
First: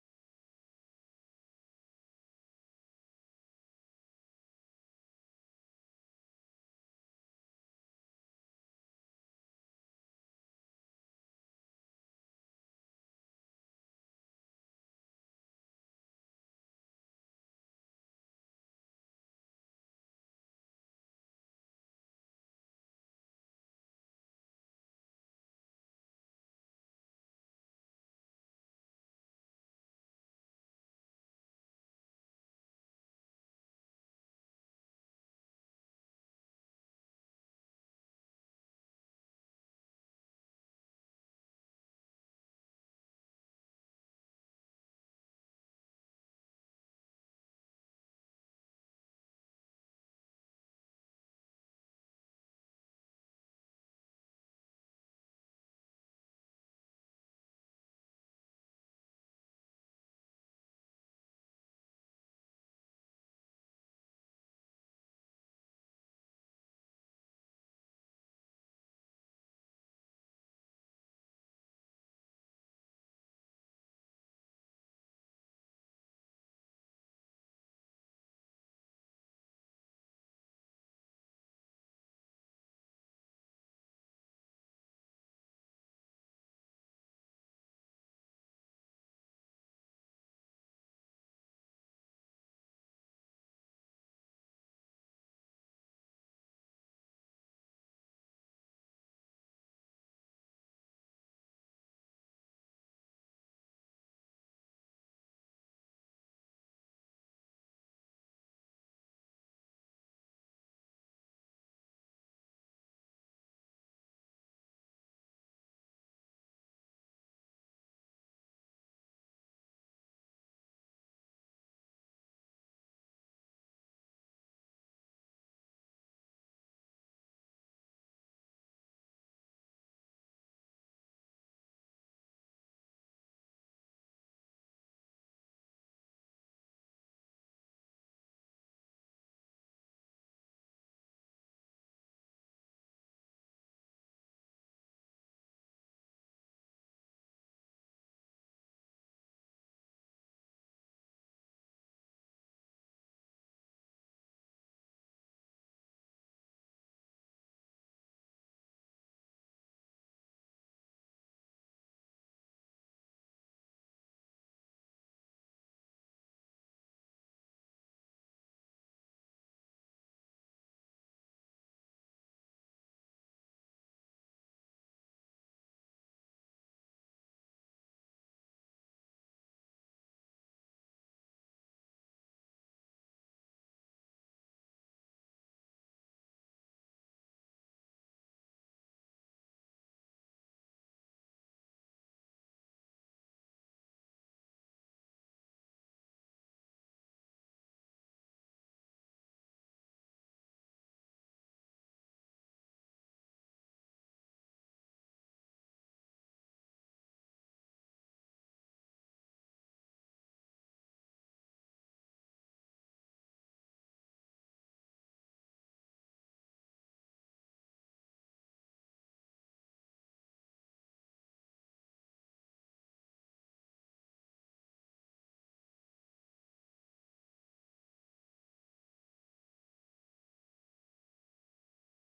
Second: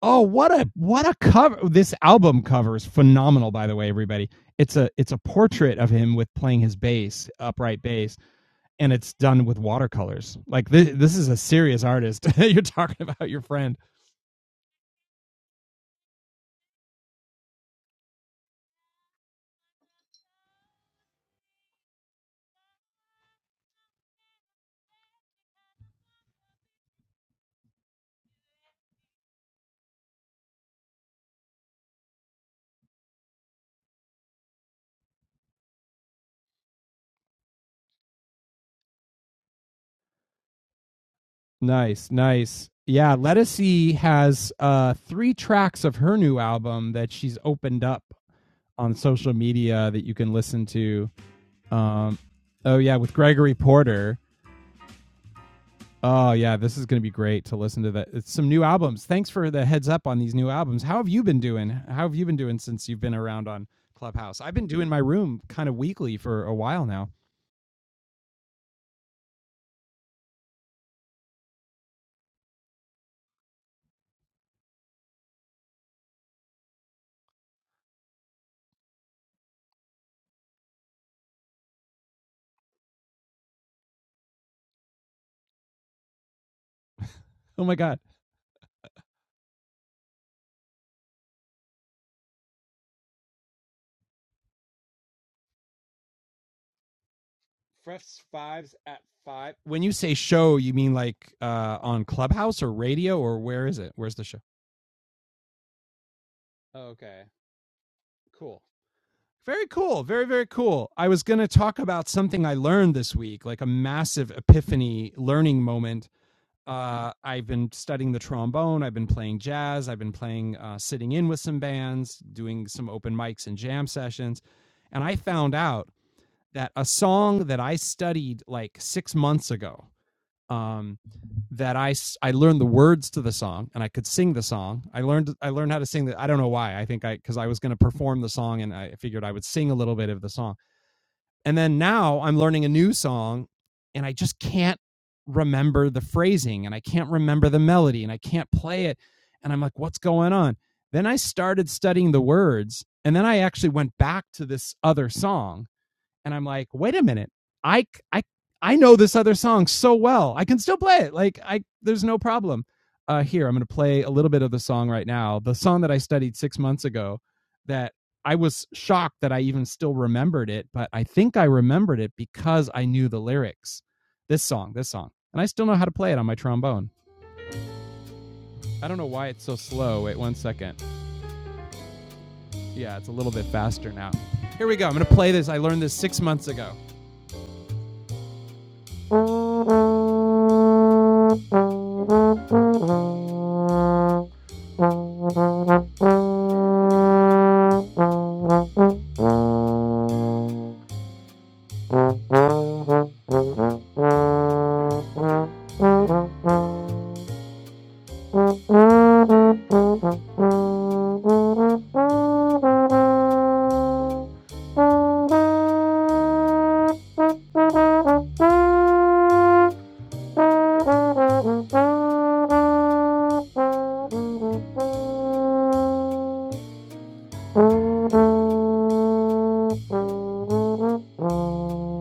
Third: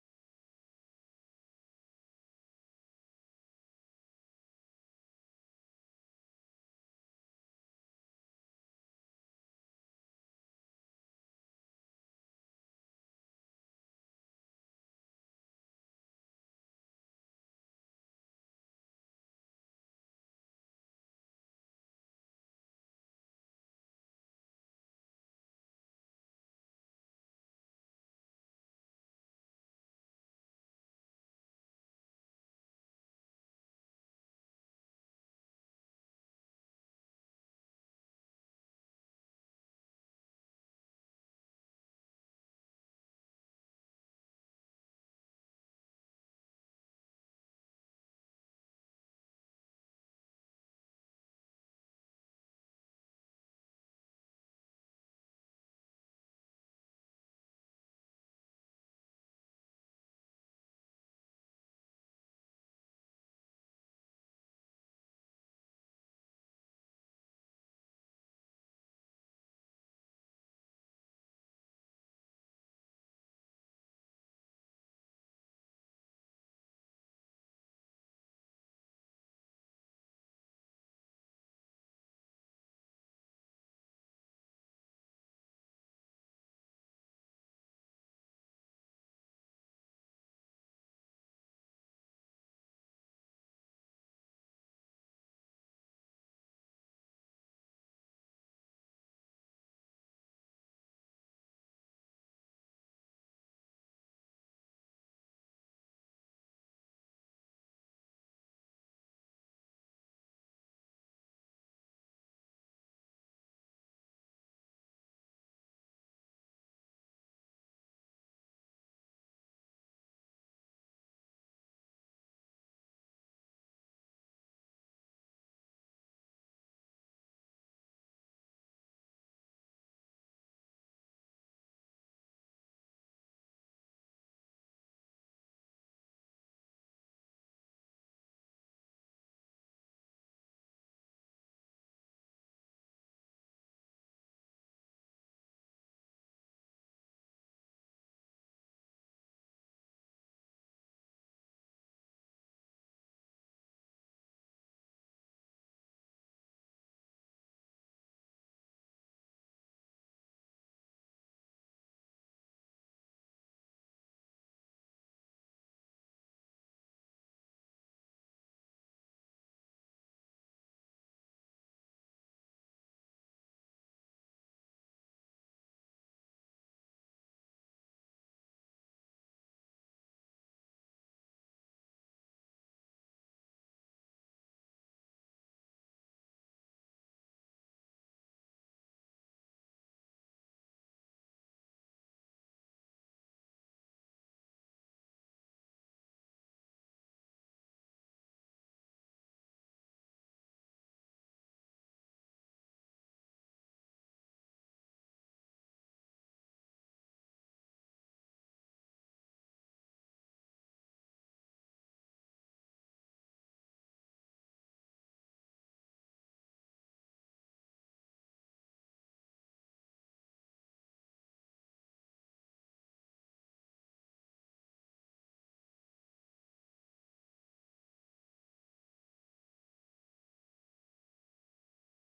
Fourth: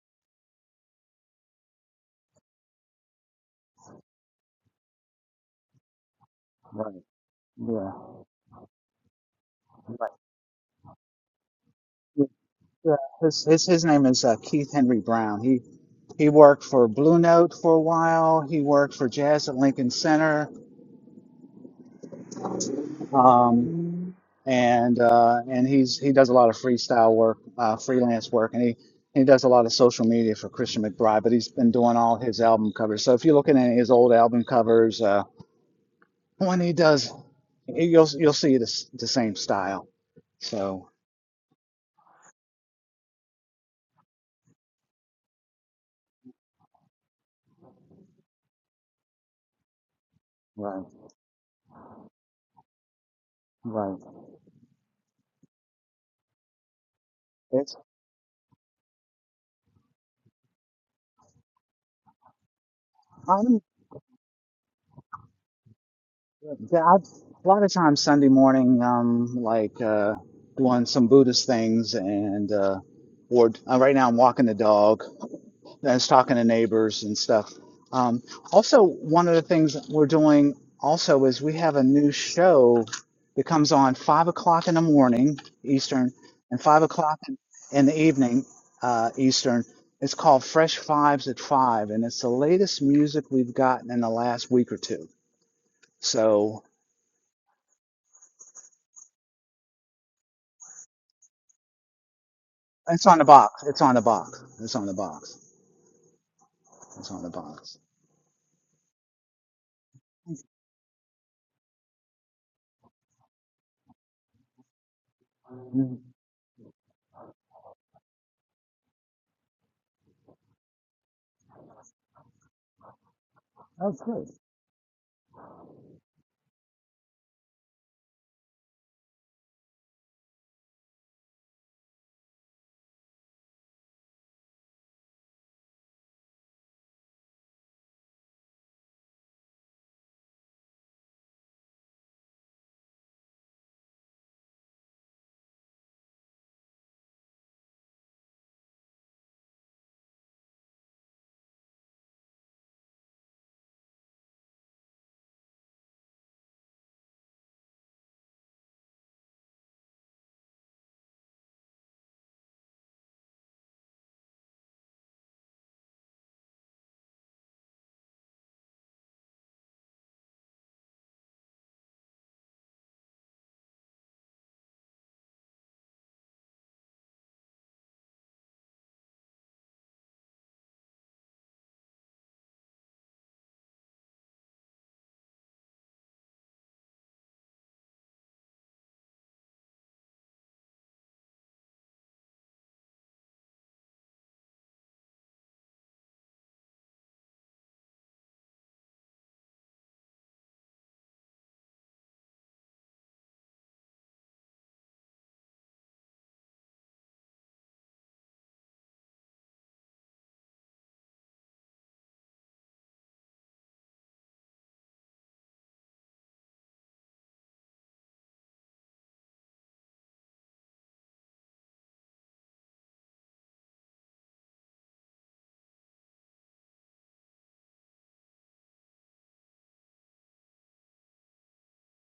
[SPEAKER 1] Oh, what a what a cover! This album cover is phenomenal, by the way, everybody. It's a it's a portrait of him with playing his
[SPEAKER 3] Right.
[SPEAKER 1] bass, upright
[SPEAKER 3] Yeah.
[SPEAKER 1] bass, and it's done with
[SPEAKER 3] Right.
[SPEAKER 1] watercolors. Like this, this is a serious artist. You're
[SPEAKER 3] Yeah.
[SPEAKER 1] talking about your
[SPEAKER 3] His his
[SPEAKER 1] friend.
[SPEAKER 3] his name is uh, Keith Henry Brown. He he worked for Blue Note for a while. He worked for Jazz at Lincoln Center. Um, and uh, and he's he does a lot of freestyle work, uh, freelance work, and he. He does a lot of social media for Christian McBride, but he's been doing all his album covers. So if you look at any of his old album covers, uh. when he does, you'll you'll see this the same style. So
[SPEAKER 1] Nice, nice. Yeah, Lettucey has uh, three tracks of her new album that she's opened up on social media that you can listen
[SPEAKER 3] right,
[SPEAKER 1] to. Um, oh yeah, with Gregory
[SPEAKER 3] right.
[SPEAKER 1] Porter Oh yeah, this is going to be great to
[SPEAKER 3] It's
[SPEAKER 1] listen to that. It's some new albums. Thanks for the heads up on these new albums. How have you been doing? How have you been doing since you've been around
[SPEAKER 3] I'm
[SPEAKER 1] on Clubhouse? I've been doing my room kind of weekly for
[SPEAKER 3] I,
[SPEAKER 1] a
[SPEAKER 3] am
[SPEAKER 1] while now.
[SPEAKER 3] a lot of times Sunday morning, um, like uh, doing some Buddhist things, and uh, or uh, right now I'm walking the dog, I was talking to neighbors and stuff. Um, also, one of the things we're doing also is we have a new show that comes on five o'clock in the morning Eastern and five o'clock in
[SPEAKER 1] Oh my
[SPEAKER 3] in the
[SPEAKER 1] god.
[SPEAKER 3] evening uh, Eastern. It's called Fresh Fives at Five, and it's the latest music we've gotten in the last week or two. So
[SPEAKER 1] Fresh Fives at 5. When you say show, you mean like uh on Clubhouse or
[SPEAKER 3] it's on
[SPEAKER 1] radio
[SPEAKER 3] the
[SPEAKER 1] or
[SPEAKER 3] box.
[SPEAKER 1] where is
[SPEAKER 3] It's
[SPEAKER 1] it?
[SPEAKER 3] on the
[SPEAKER 1] Where's the show?
[SPEAKER 3] box. It's on the box. It's on
[SPEAKER 1] Okay.
[SPEAKER 3] the box.
[SPEAKER 1] Cool. Very cool. Very, very cool. I was going to talk about something I learned this week, like a massive epiphany learning
[SPEAKER 3] Mhm.
[SPEAKER 1] moment uh, I've been studying the trombone. I've been playing jazz. I've been playing uh, sitting in with some bands, doing some open mics and jam
[SPEAKER 3] Oh, good.
[SPEAKER 1] sessions. And I found out that a song that I studied like six months ago, um, that I I learned the words to the song and I could sing the song. I learned I learned how to sing that. I don't know why. I think I because I was going to perform the song and I figured I would sing a little bit of the song. And then now I'm learning a new song and I just can't remember the phrasing and I can't remember the melody and I can't play it. And I'm like, what's going on? Then I started studying the words and then I actually went back to this other song and I'm like, wait a minute, I I I know this other song so well. I can still play it. Like I, there's no problem. Uh, here, I'm going to play a little bit of the song right now. The song that I studied six months ago, that I was shocked that I even still remembered it, but I think I remembered it because I knew the lyrics. This song, this song. And I still know how to play it on my trombone. I don't know why it's so slow. Wait one second. Yeah, it's a little bit faster now. Here we go. I'm going to play this. I learned this six months ago. Thank you. Thank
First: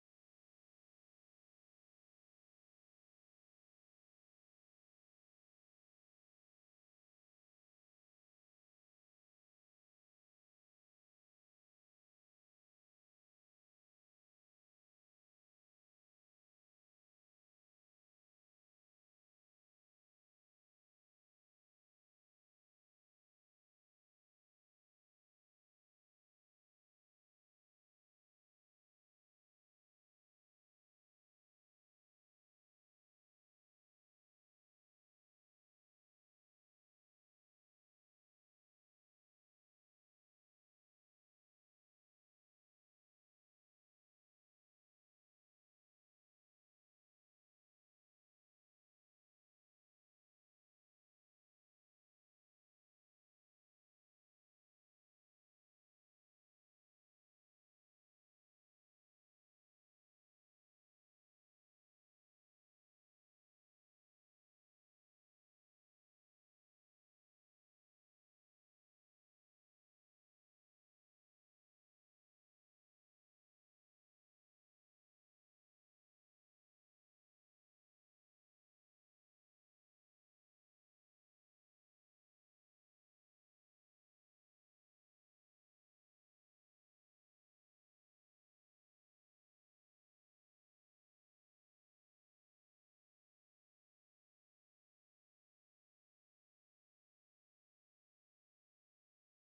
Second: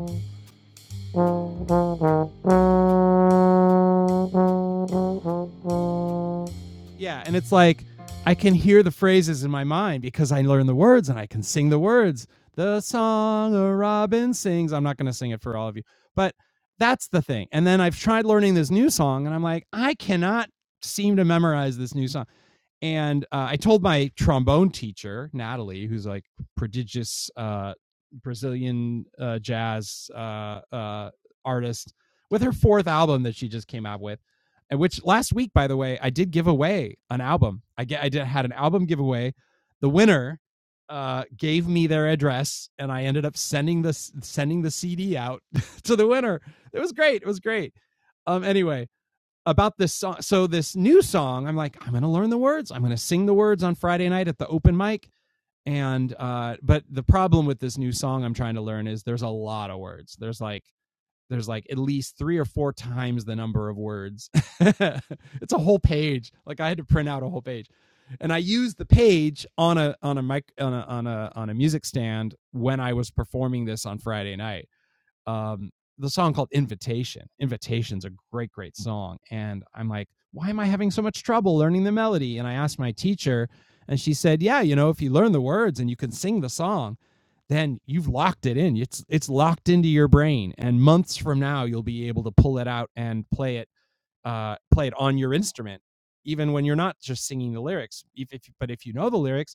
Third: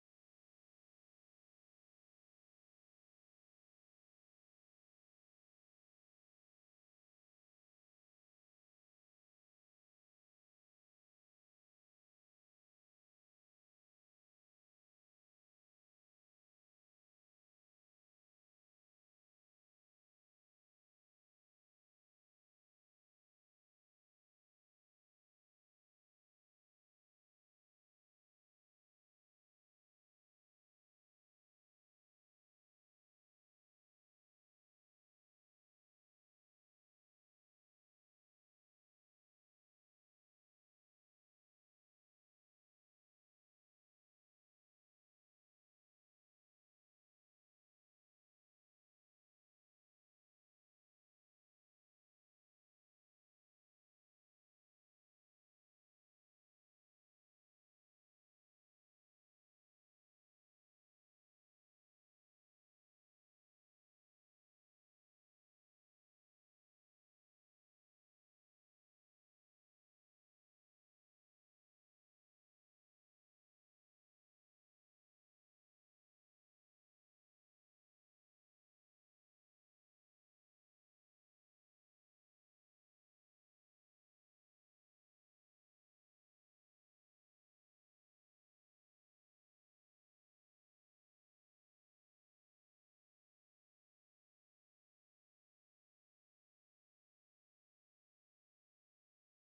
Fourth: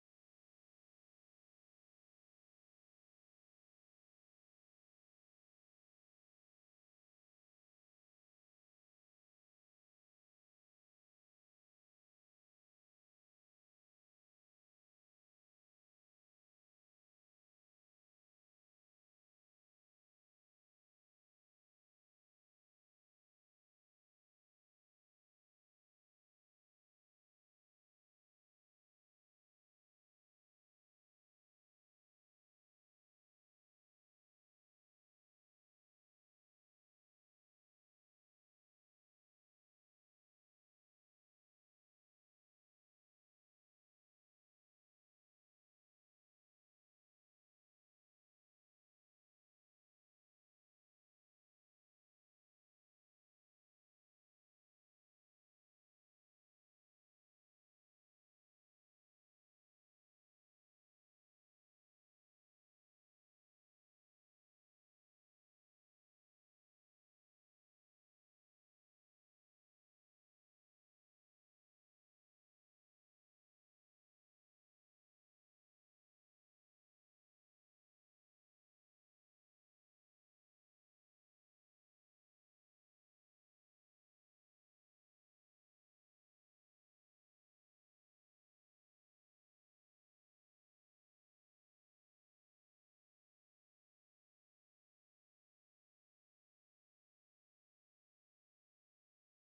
[SPEAKER 1] you. Yeah, and it's like I can hear the phrases in my mind because I learn the words and I can sing the words. The song a robin sings. I'm not going to sing it for all of you, but that's the thing. And then I've tried learning this new song and I'm like, I cannot seem to memorize this new song and uh, I told my trombone teacher Natalie, who's like prodigious uh, Brazilian uh, jazz uh, uh, artist, with her fourth album that she just came out with, and which last week, by the way, I did give away an album. I get I did had an album giveaway. The winner uh, gave me their address, and I ended up sending the sending the CD out to the winner. It was great. It was great. Um. Anyway, about this song. So this new song, I'm like, I'm going to learn the words. I'm going to sing the words on Friday night at the open mic. And uh, but the problem with this new song I'm trying to learn is there's a lot of words. There's like there's like at least three or four times the number of words. it's a whole page. Like I had to print out a whole page. And I used the page on a on a mic on a on a on a music stand when I was performing this on Friday night um, the song called Invitation. Invitation's a great, great song. And I'm like, why am I having so much trouble learning the melody? And I asked my teacher, and she said, yeah, you know, if you learn the words and you can sing the song, then you've locked it in. It's it's locked into your brain, and months from now you'll be able to pull it out and play it uh, play it on your instrument, even when you're not just singing the lyrics. If, if but if you know the lyrics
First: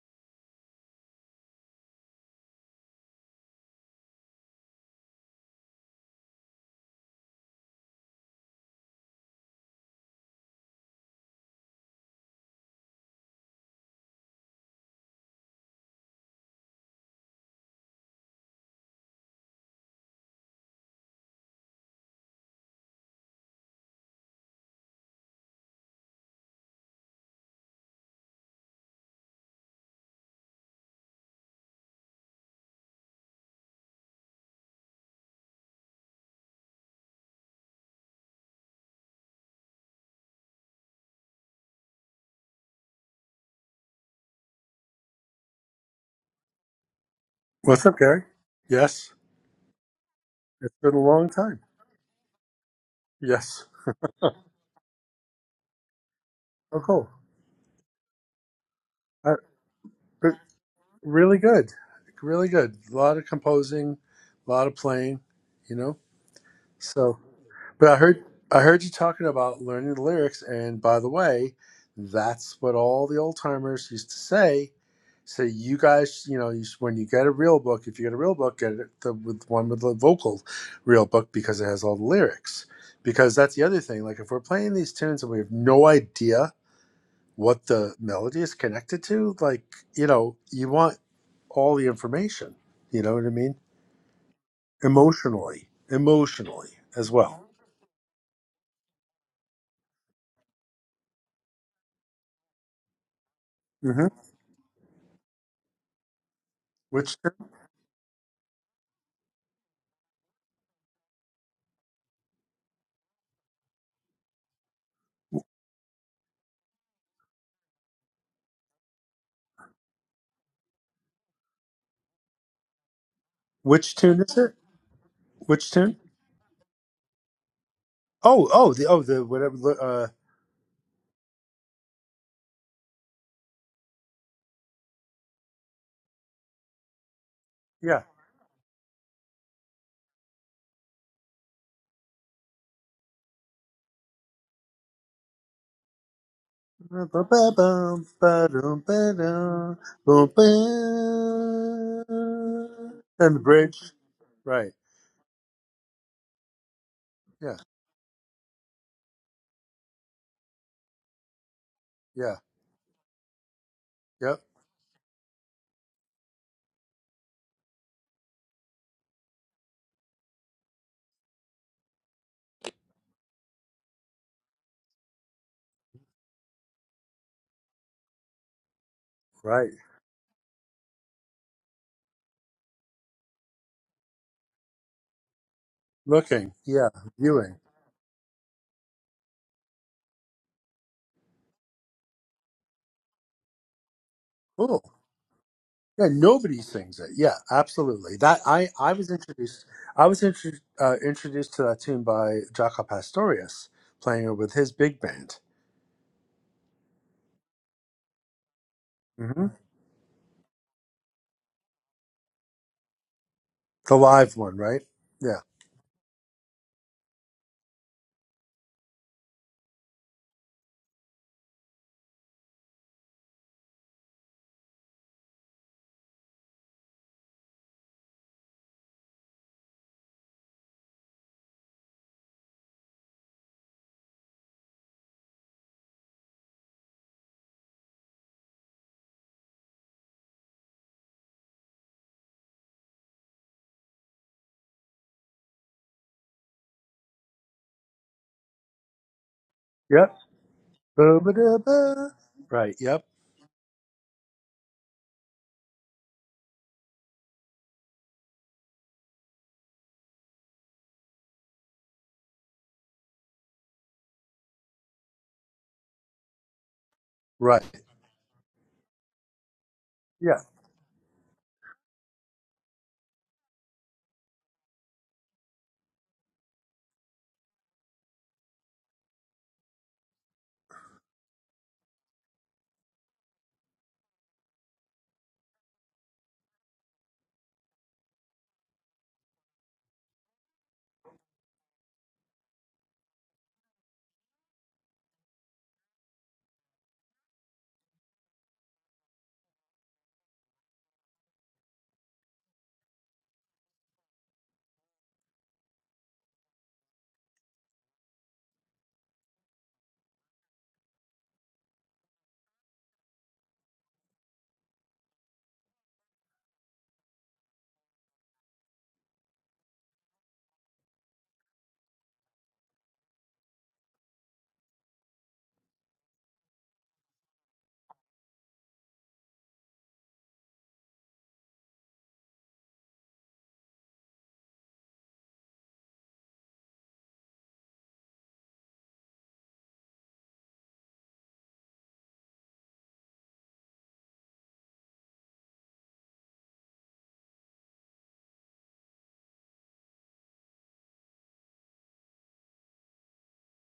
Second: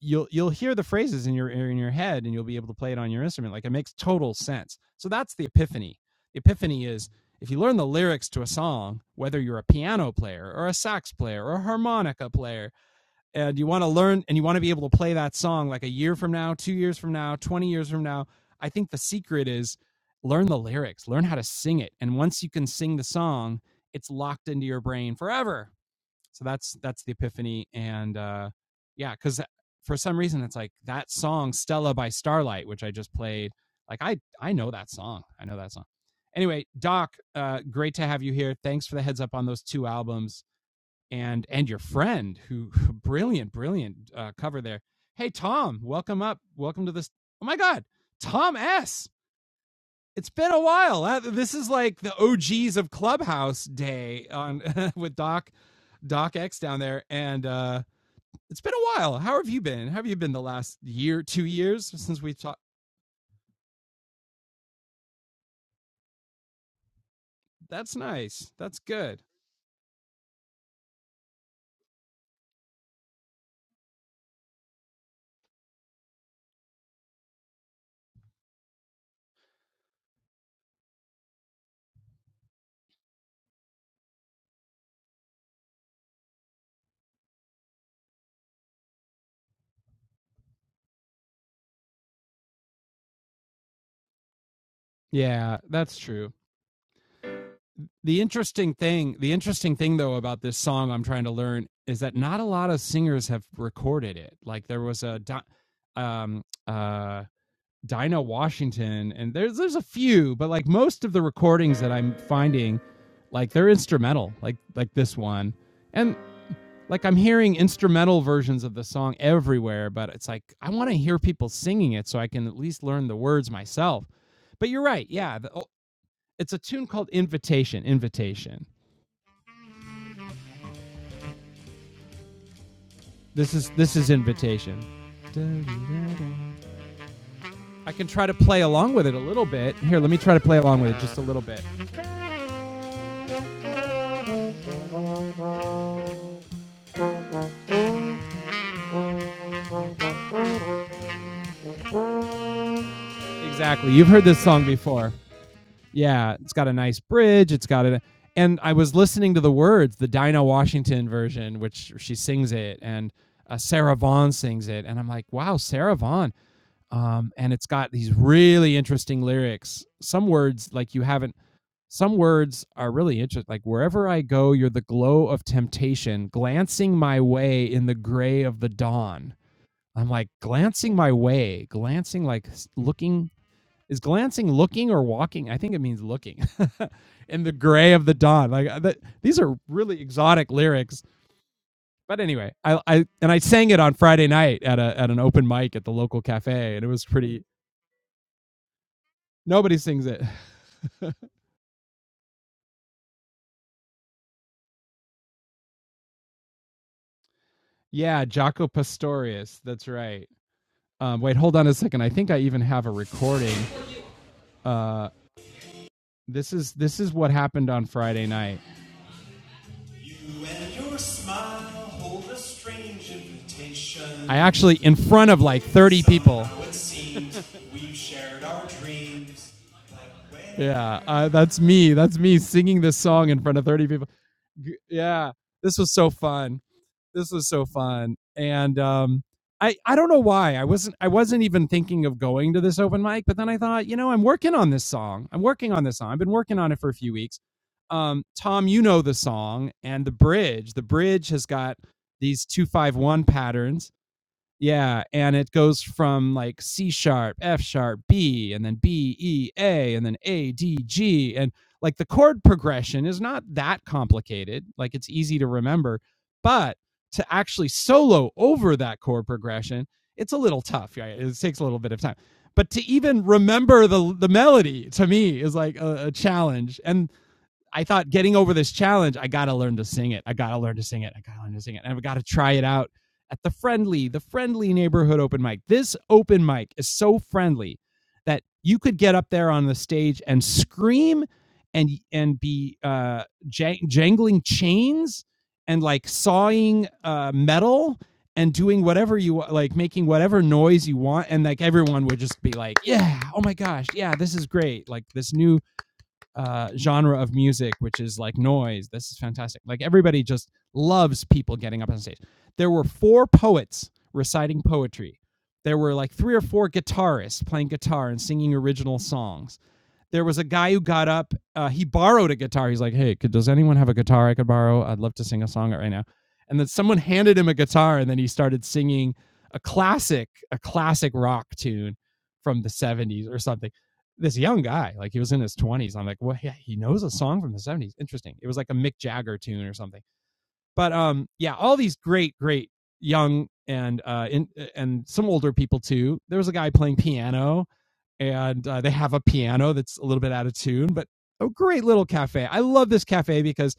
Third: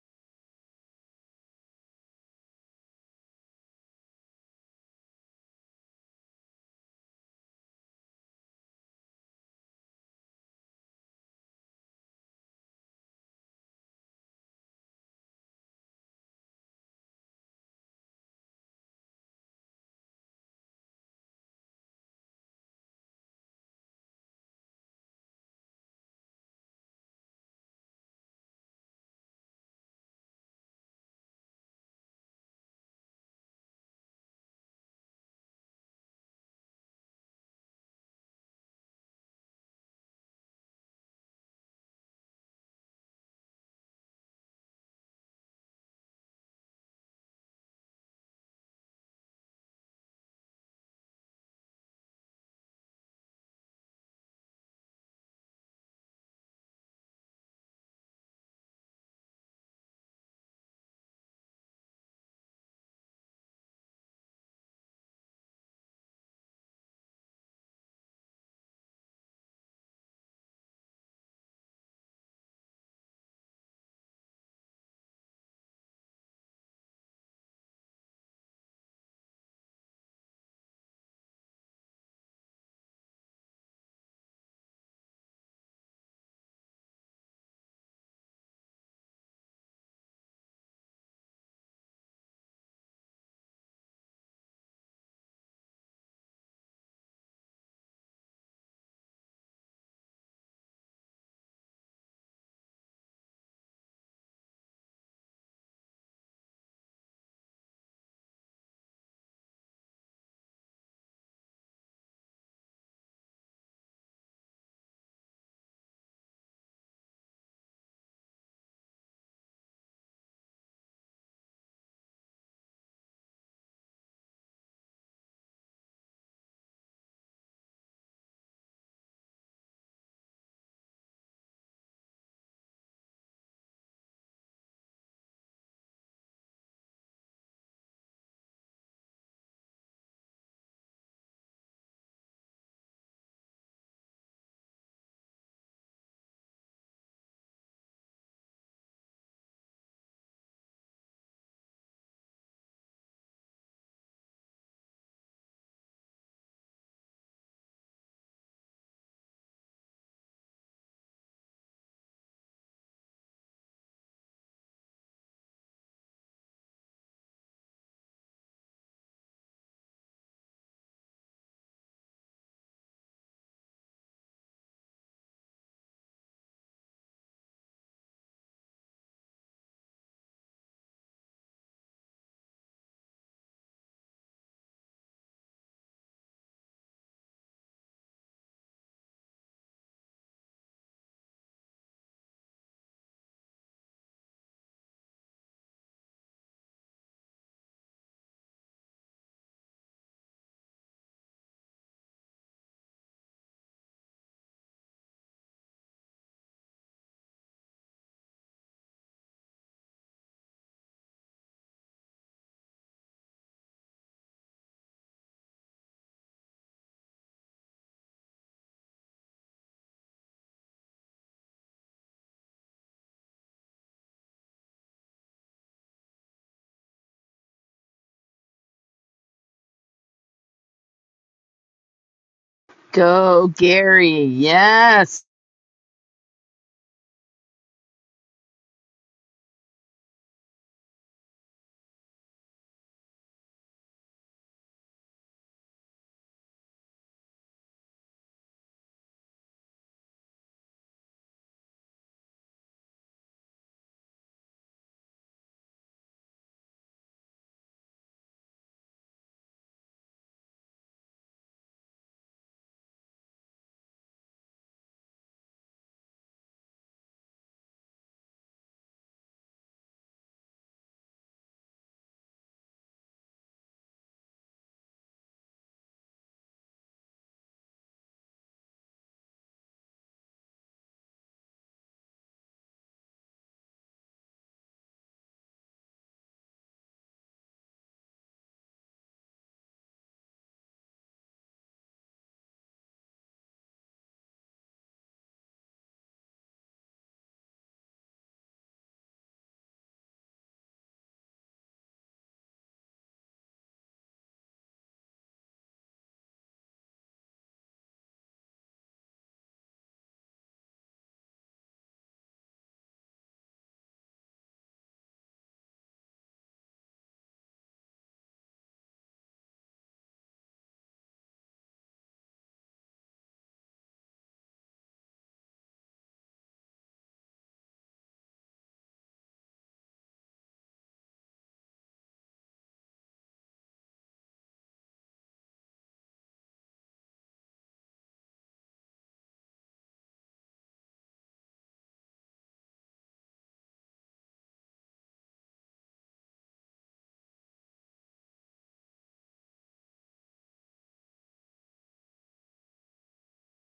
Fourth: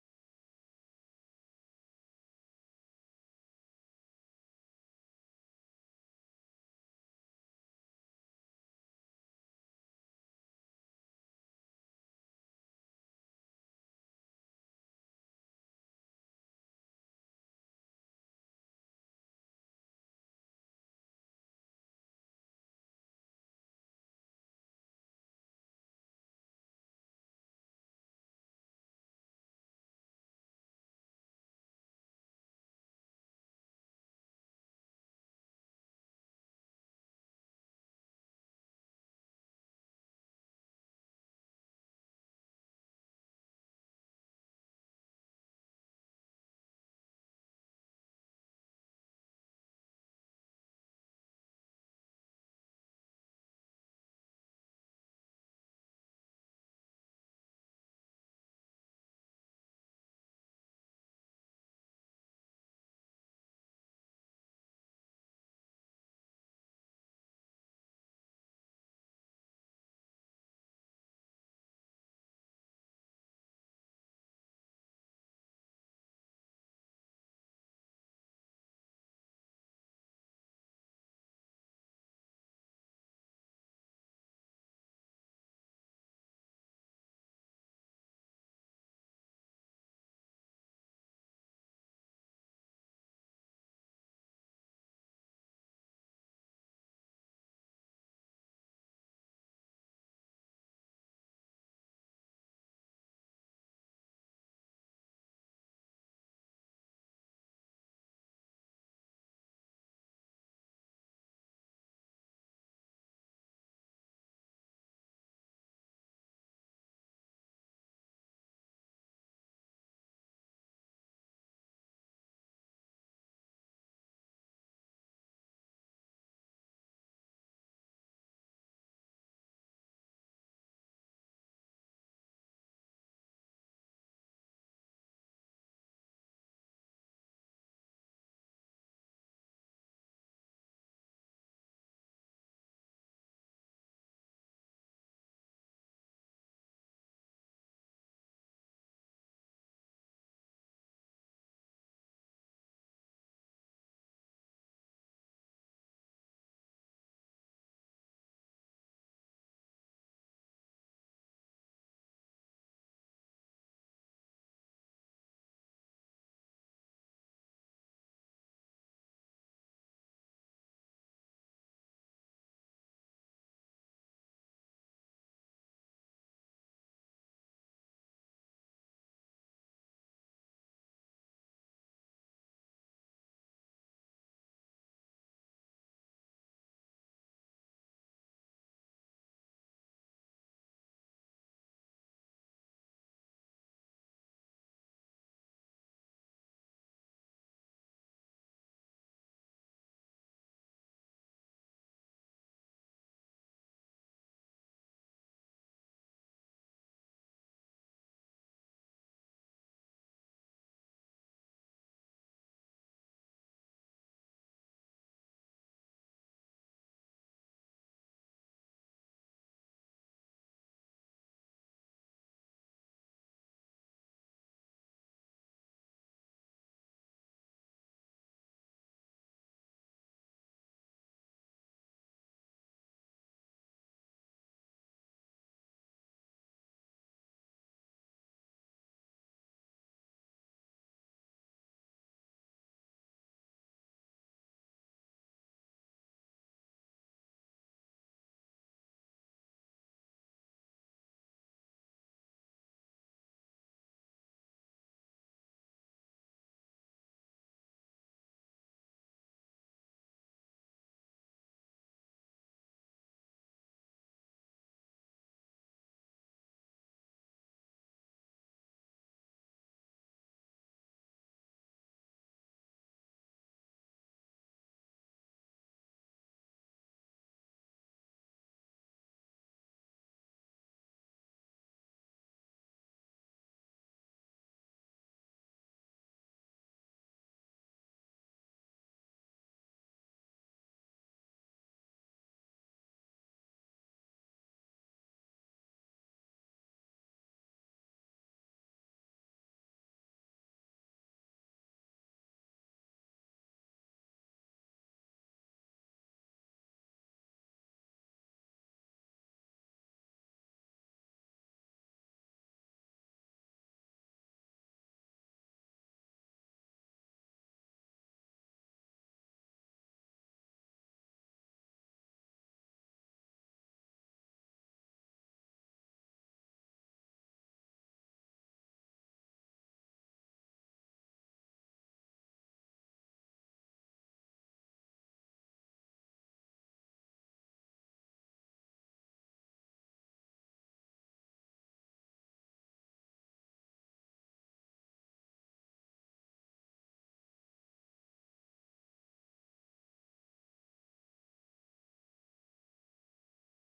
[SPEAKER 1] you'll you'll hear the phrases in your in your head and you'll be able to play it on your instrument like it makes total sense so that's the epiphany the epiphany is if you learn the lyrics to a song whether you're a piano player or a sax player or a harmonica player and you want to learn and you want to be able to play that song like a year from now 2 years from now 20 years from now i think the secret is learn the lyrics learn how to sing it and once you can sing the song it's locked into your brain forever so that's that's the epiphany and uh yeah because for some reason it's like that song stella by starlight which i just played like i i know that song i know that song anyway doc uh great to have you here thanks for the heads up on those two albums and and your friend who brilliant brilliant uh cover there hey tom welcome up welcome to this oh my god
[SPEAKER 4] What's up, Gary?
[SPEAKER 1] tom s
[SPEAKER 4] Yes,
[SPEAKER 1] it's been a
[SPEAKER 4] it's been a
[SPEAKER 1] while Uh,
[SPEAKER 4] long
[SPEAKER 1] this
[SPEAKER 4] time.
[SPEAKER 1] is like the og's of clubhouse
[SPEAKER 4] Yes.
[SPEAKER 1] day on with doc Doc X
[SPEAKER 4] Oh,
[SPEAKER 1] down there,
[SPEAKER 4] cool.
[SPEAKER 1] and uh, it's been a while.
[SPEAKER 4] Uh,
[SPEAKER 1] How have you been? How have you
[SPEAKER 4] but
[SPEAKER 1] been the last year,
[SPEAKER 4] really
[SPEAKER 1] two
[SPEAKER 4] good.
[SPEAKER 1] years since we
[SPEAKER 4] Really
[SPEAKER 1] talked?
[SPEAKER 4] good. A lot of composing, a lot of playing, you know? So, but I
[SPEAKER 1] That's
[SPEAKER 4] heard.
[SPEAKER 1] nice.
[SPEAKER 4] I
[SPEAKER 1] That's
[SPEAKER 4] heard you
[SPEAKER 1] good.
[SPEAKER 4] talking about learning the lyrics, and by the way, that's what all the old timers used to say. So you guys, you know, you, sh- when you get a real book, if you get a real book, get it the with one with the vocal real book because it has all the lyrics. Because that's the other thing. Like if we're playing these tunes and we have no idea what the melody is connected to like you know you want all the information you know what i mean
[SPEAKER 1] Yeah,
[SPEAKER 4] emotionally
[SPEAKER 1] that's true.
[SPEAKER 4] emotionally as well
[SPEAKER 1] The interesting thing, the interesting thing though about this song I'm trying to learn is that not a lot of singers have
[SPEAKER 4] hmm
[SPEAKER 1] recorded it. Like there was a Di- um
[SPEAKER 4] which
[SPEAKER 1] uh Dinah Washington and there's there's a few, but like most of the recordings that I'm finding like they're instrumental, like like this one. And like I'm hearing instrumental versions of the song everywhere, but it's like I want to hear people singing it so I can at least learn the words
[SPEAKER 4] which
[SPEAKER 1] myself.
[SPEAKER 4] tune is it
[SPEAKER 1] But you're right, yeah. The, oh,
[SPEAKER 4] which tune
[SPEAKER 1] it's a tune called Invitation.
[SPEAKER 4] oh
[SPEAKER 1] Invitation.
[SPEAKER 4] oh the oh the whatever uh
[SPEAKER 1] This is this is Invitation. I
[SPEAKER 4] yeah
[SPEAKER 1] can try to play along with it a little bit. Here, let me try to play along with it just a little bit.
[SPEAKER 4] and the bridge
[SPEAKER 1] Exactly. You've heard this song
[SPEAKER 4] right
[SPEAKER 1] before. Yeah, it's got a nice bridge.
[SPEAKER 4] yeah
[SPEAKER 1] It's got a and I was listening to the words, the Dinah Washington version, which she
[SPEAKER 4] yeah
[SPEAKER 1] sings it, and uh, Sarah Vaughan
[SPEAKER 4] yep
[SPEAKER 1] sings it, and I'm like, wow, Sarah Vaughan. Um, and it's got these really interesting lyrics. Some words like you haven't. Some words are really interesting. Like wherever I go, you're the glow of temptation, glancing my way in the gray of the dawn.
[SPEAKER 4] right
[SPEAKER 1] I'm like glancing my way, glancing like looking is glancing looking or walking? I think it means looking.
[SPEAKER 4] looking yeah
[SPEAKER 1] In the
[SPEAKER 4] viewing
[SPEAKER 1] gray of the dawn. Like uh, that, these are really exotic lyrics. But anyway, I, I and I sang it on Friday night at
[SPEAKER 4] cool
[SPEAKER 1] a at an open mic at the
[SPEAKER 4] Yeah,
[SPEAKER 1] local
[SPEAKER 4] nobody
[SPEAKER 1] cafe, and it
[SPEAKER 4] sings
[SPEAKER 1] was
[SPEAKER 4] it. Yeah,
[SPEAKER 1] pretty.
[SPEAKER 4] absolutely. That I I was introduced.
[SPEAKER 1] Nobody sings
[SPEAKER 4] I
[SPEAKER 1] it.
[SPEAKER 4] was intro, uh, introduced to that tune by Jaco Pastorius playing it with his big band.
[SPEAKER 1] yeah, Jaco
[SPEAKER 4] hmm
[SPEAKER 1] Pastorius. That's right. Um, wait, hold on a second. I think I even have a recording.
[SPEAKER 4] The live one, right?
[SPEAKER 1] Uh,
[SPEAKER 4] Yeah.
[SPEAKER 1] this is this is what happened on Friday night. I actually in front of like 30 people. Yeah, uh, that's me. That's me singing this song in
[SPEAKER 2] Go,
[SPEAKER 1] front of 30 people.
[SPEAKER 2] Gary. Yes.
[SPEAKER 1] yeah, this was so fun. This was so fun, and um, I I don't know why I wasn't I wasn't even thinking of going to this open mic, but then I thought, you know, I'm working on this song. I'm working on this song. I've been working on it for a few weeks. Um, Tom, you know the song and the
[SPEAKER 4] Yep.
[SPEAKER 1] bridge. The bridge has got
[SPEAKER 4] Ba-ba-da-ba.
[SPEAKER 1] these two
[SPEAKER 4] Right.
[SPEAKER 1] five
[SPEAKER 4] Yep.
[SPEAKER 1] one patterns yeah, and it goes from like C sharp, F sharp, B, and then B, E, A, and then A, D, G. And like the chord progression is not that complicated. Like it's easy to remember, but to
[SPEAKER 4] Right.
[SPEAKER 1] actually solo over that chord progression, it's a
[SPEAKER 4] Yeah.
[SPEAKER 1] little tough. Right? It takes a little bit of time. But to even remember the the melody to me is like a, a challenge. And I thought getting over this challenge, I gotta learn to sing it. I gotta learn to sing it. I gotta learn to sing it. And I've gotta try it out at the friendly, the friendly neighborhood open mic. This open mic is so friendly that you could get up there on the stage and scream and and be uh jang- jangling chains and like sawing uh metal and doing whatever you wa- like making whatever noise you want and like everyone would just be like yeah oh my gosh yeah this is great like this new uh, genre of music, which is like noise. This is fantastic. Like everybody just loves people getting up on stage. There were four poets reciting poetry. There were like three or four guitarists playing guitar and singing original songs there was a guy who got up. Uh, he borrowed a guitar. He's like, "Hey, could, does anyone have a guitar I could borrow? I'd love to sing a song right now." And then someone handed him a guitar, and then he started singing a classic, a classic rock tune from the '70s or something. This young guy, like he was in his 20s. I'm like, well, yeah, he knows a song from the '70s. Interesting. It was like a Mick Jagger tune or something. But um, yeah, all these great, great young and uh, in, and some older people too. There was a guy playing piano and uh, they have a piano that's a little bit out of tune, but a great little cafe. I love this cafe because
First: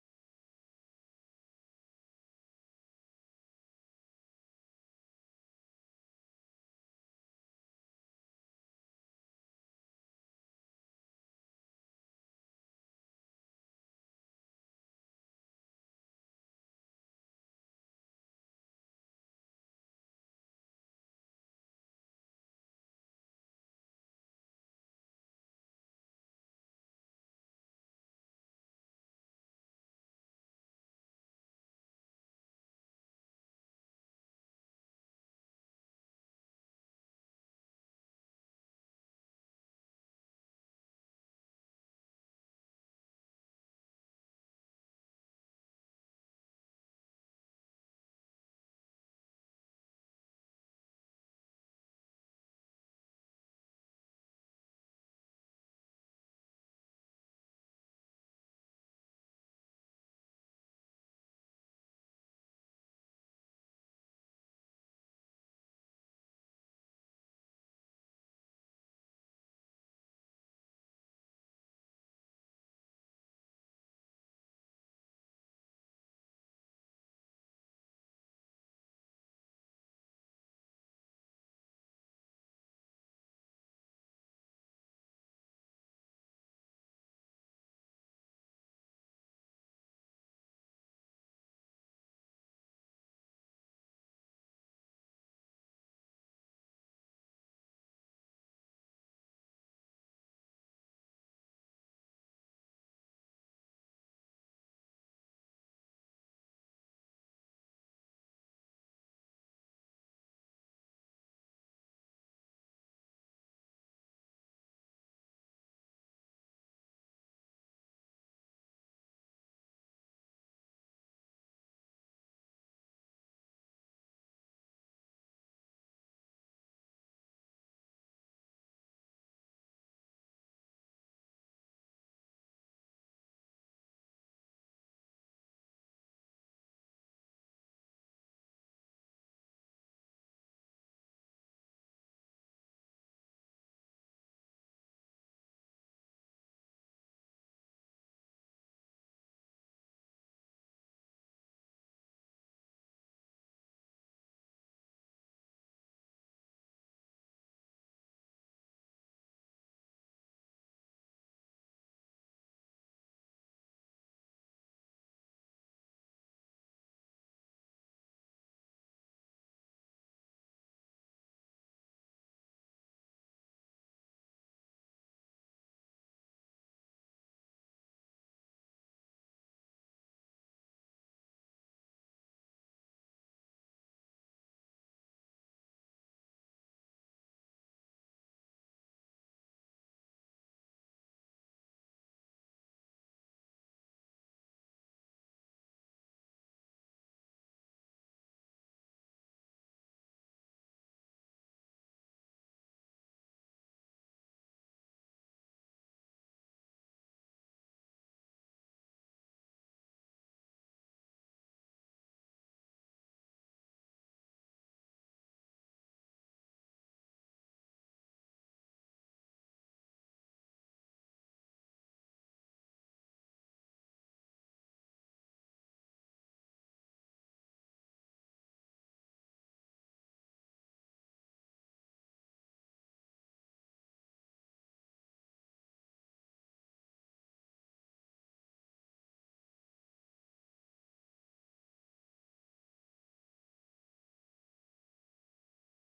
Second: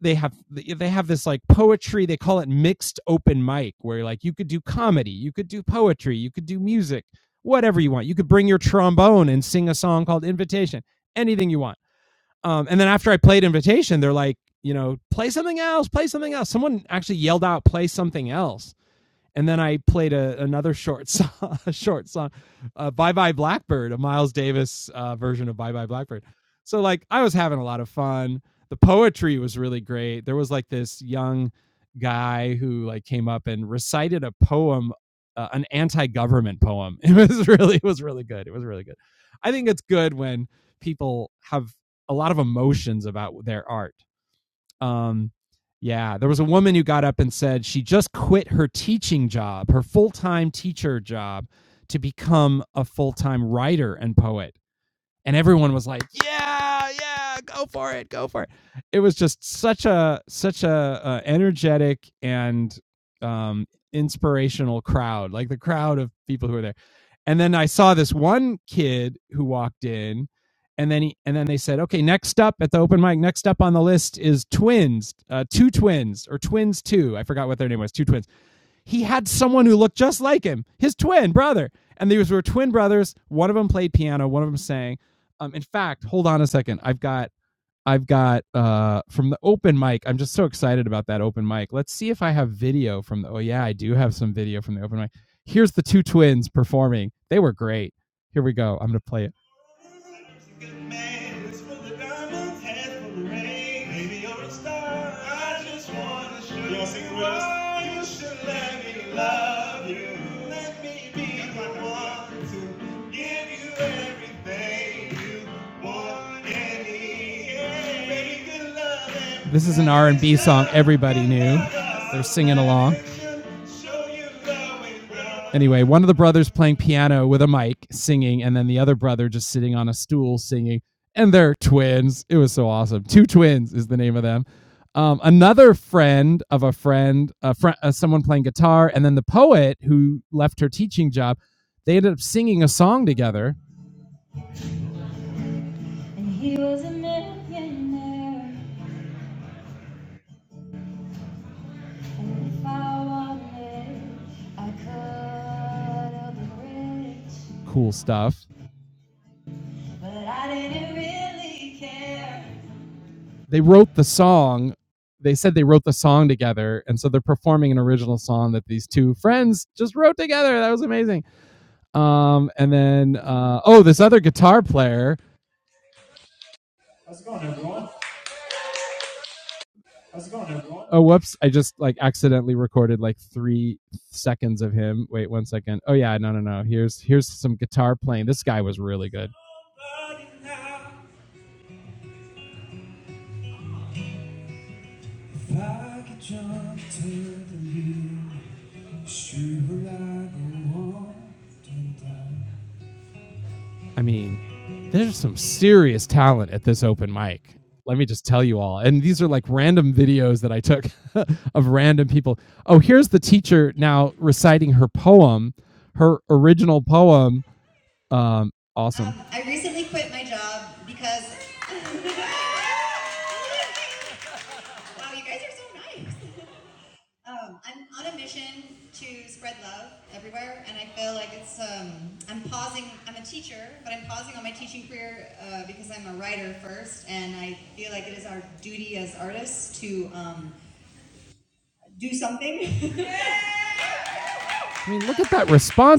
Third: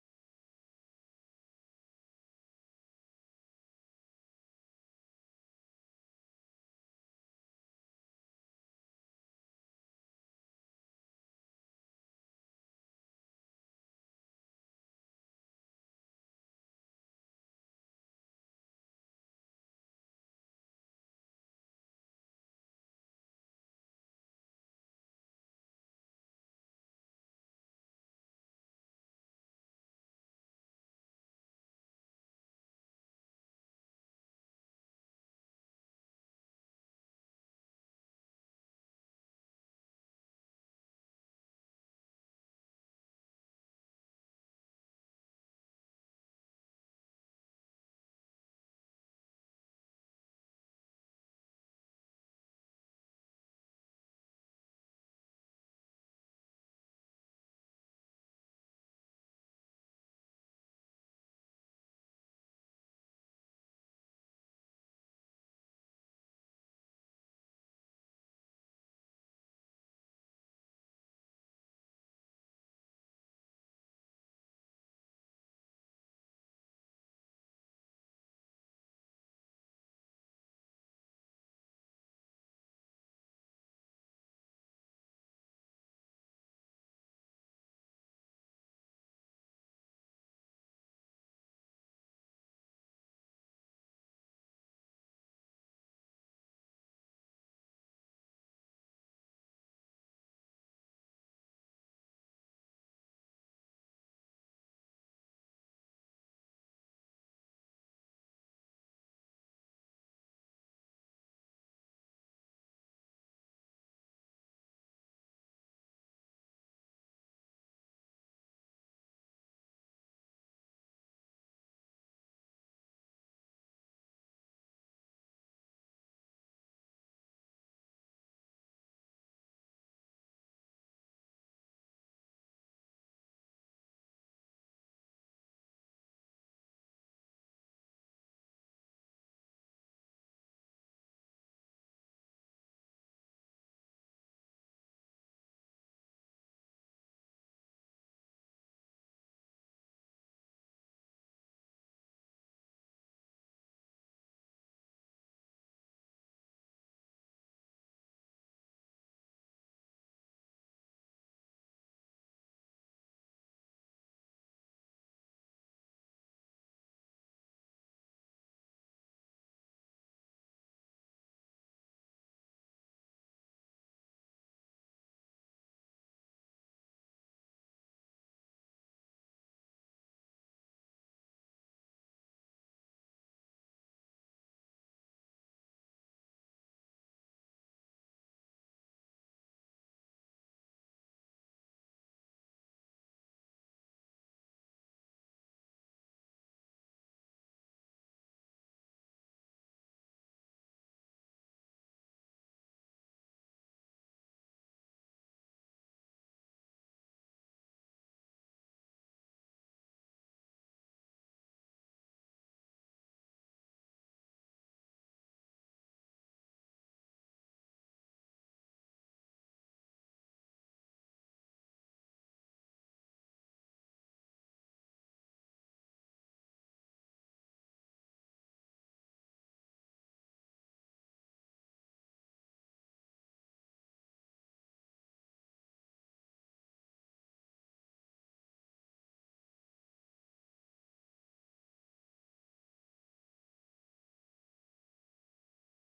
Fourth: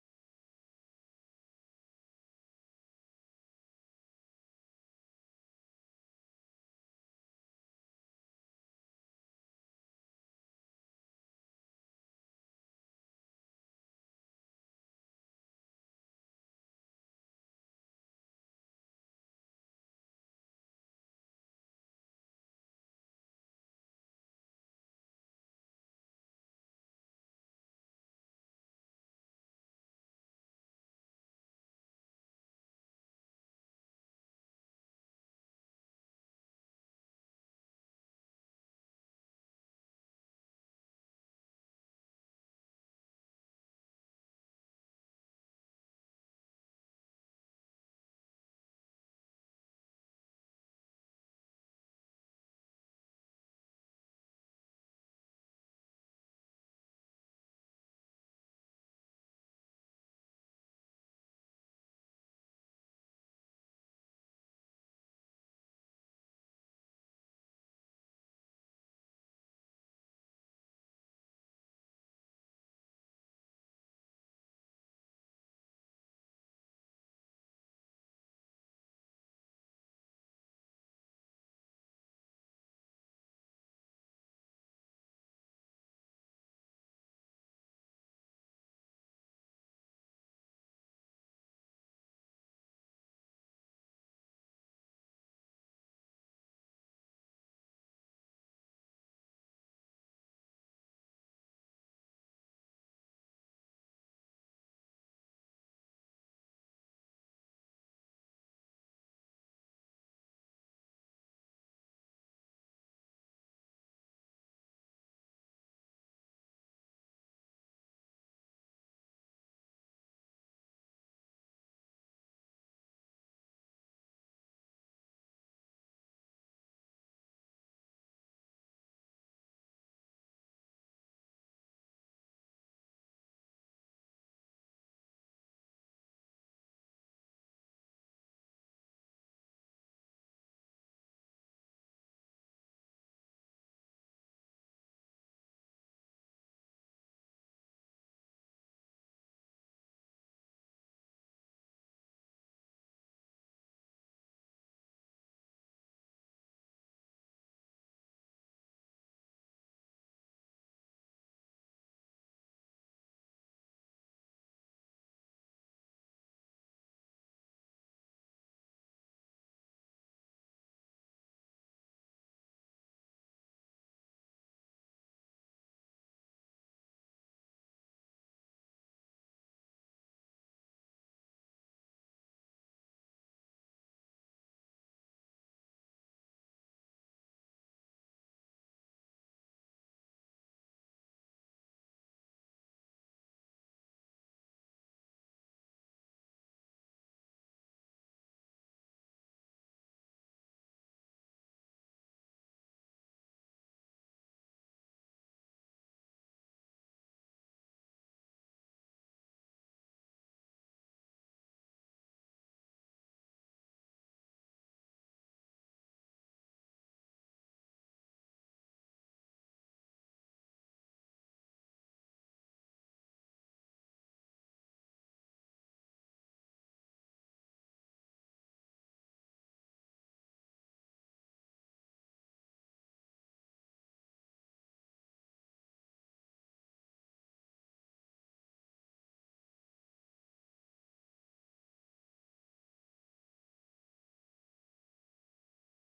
[SPEAKER 1] they have they have this like poetry. They call it mixed open mic, where like you could do comedy, you could do poetry, you could do music, whatever you want. You could bring your trombone and sing a song called Invitation, anything you want. Um, and then after I played Invitation, they're like, you know, play something else, play something else. Someone actually yelled out, play something else and then I played a, another short song, a short song, uh, "Bye Bye Blackbird," a Miles Davis uh, version of "Bye Bye Blackbird." So like I was having a lot of fun. The poetry was really great. There was like this young guy who like came up and recited a poem, uh, an anti-government poem. It was really it was really good. It was really good. I think it's good when people have a lot of emotions about their art um, yeah, there was a woman who got up and said she just quit her teaching job, her full time teacher job, to become a full time writer and poet and everyone was like, "Yeah, yeah, go for it, go for it." It was just such a such a uh, energetic and um, inspirational crowd, like the crowd of people who were there. And then I saw this one kid who walked in, and then he and then they said, "Okay, next up at the open mic, next up on the list is twins, uh, two twins or twins two. I forgot what their name was, two twins." he had someone who looked just like him, his twin brother. And these were twin brothers. One of them played piano, one of them sang. Um, in fact, hold on a second. I've got I've got uh from the open mic. I'm just so excited about that open mic. Let's see if I have video from the Oh yeah, I do have some video from the open mic. Here's the two twins performing. They were great. Here we go. I'm going to play it. This is an R&B song everybody knew. They're singing along. Anyway, one of the brothers playing piano with a mic singing, and then the other brother just sitting on a stool singing. And they're twins. It was so awesome. Two twins is the name of them. Um, another friend of a friend, a friend, uh, someone playing guitar, and then the poet who left her teaching job. They ended up singing a song together. And he was a millionaire. And if I wanted, I could have been rich. Cool stuff. But I didn't really care. They wrote the song. They said they wrote the song together, and so they're performing an original song that these two friends just wrote together. That was amazing. Um, and then uh, oh, this other guitar player. Oh, whoops! I just like accidentally recorded like three seconds of him. Wait one second. Oh yeah, no, no, no. Here's here's some guitar playing. This guy was really good. I mean, there's some serious talent at this open mic. Let me just tell you all. And these are like random videos that I took of random people. Oh, here's the teacher now reciting her poem, her original poem. Um, awesome. I mean, look at that response.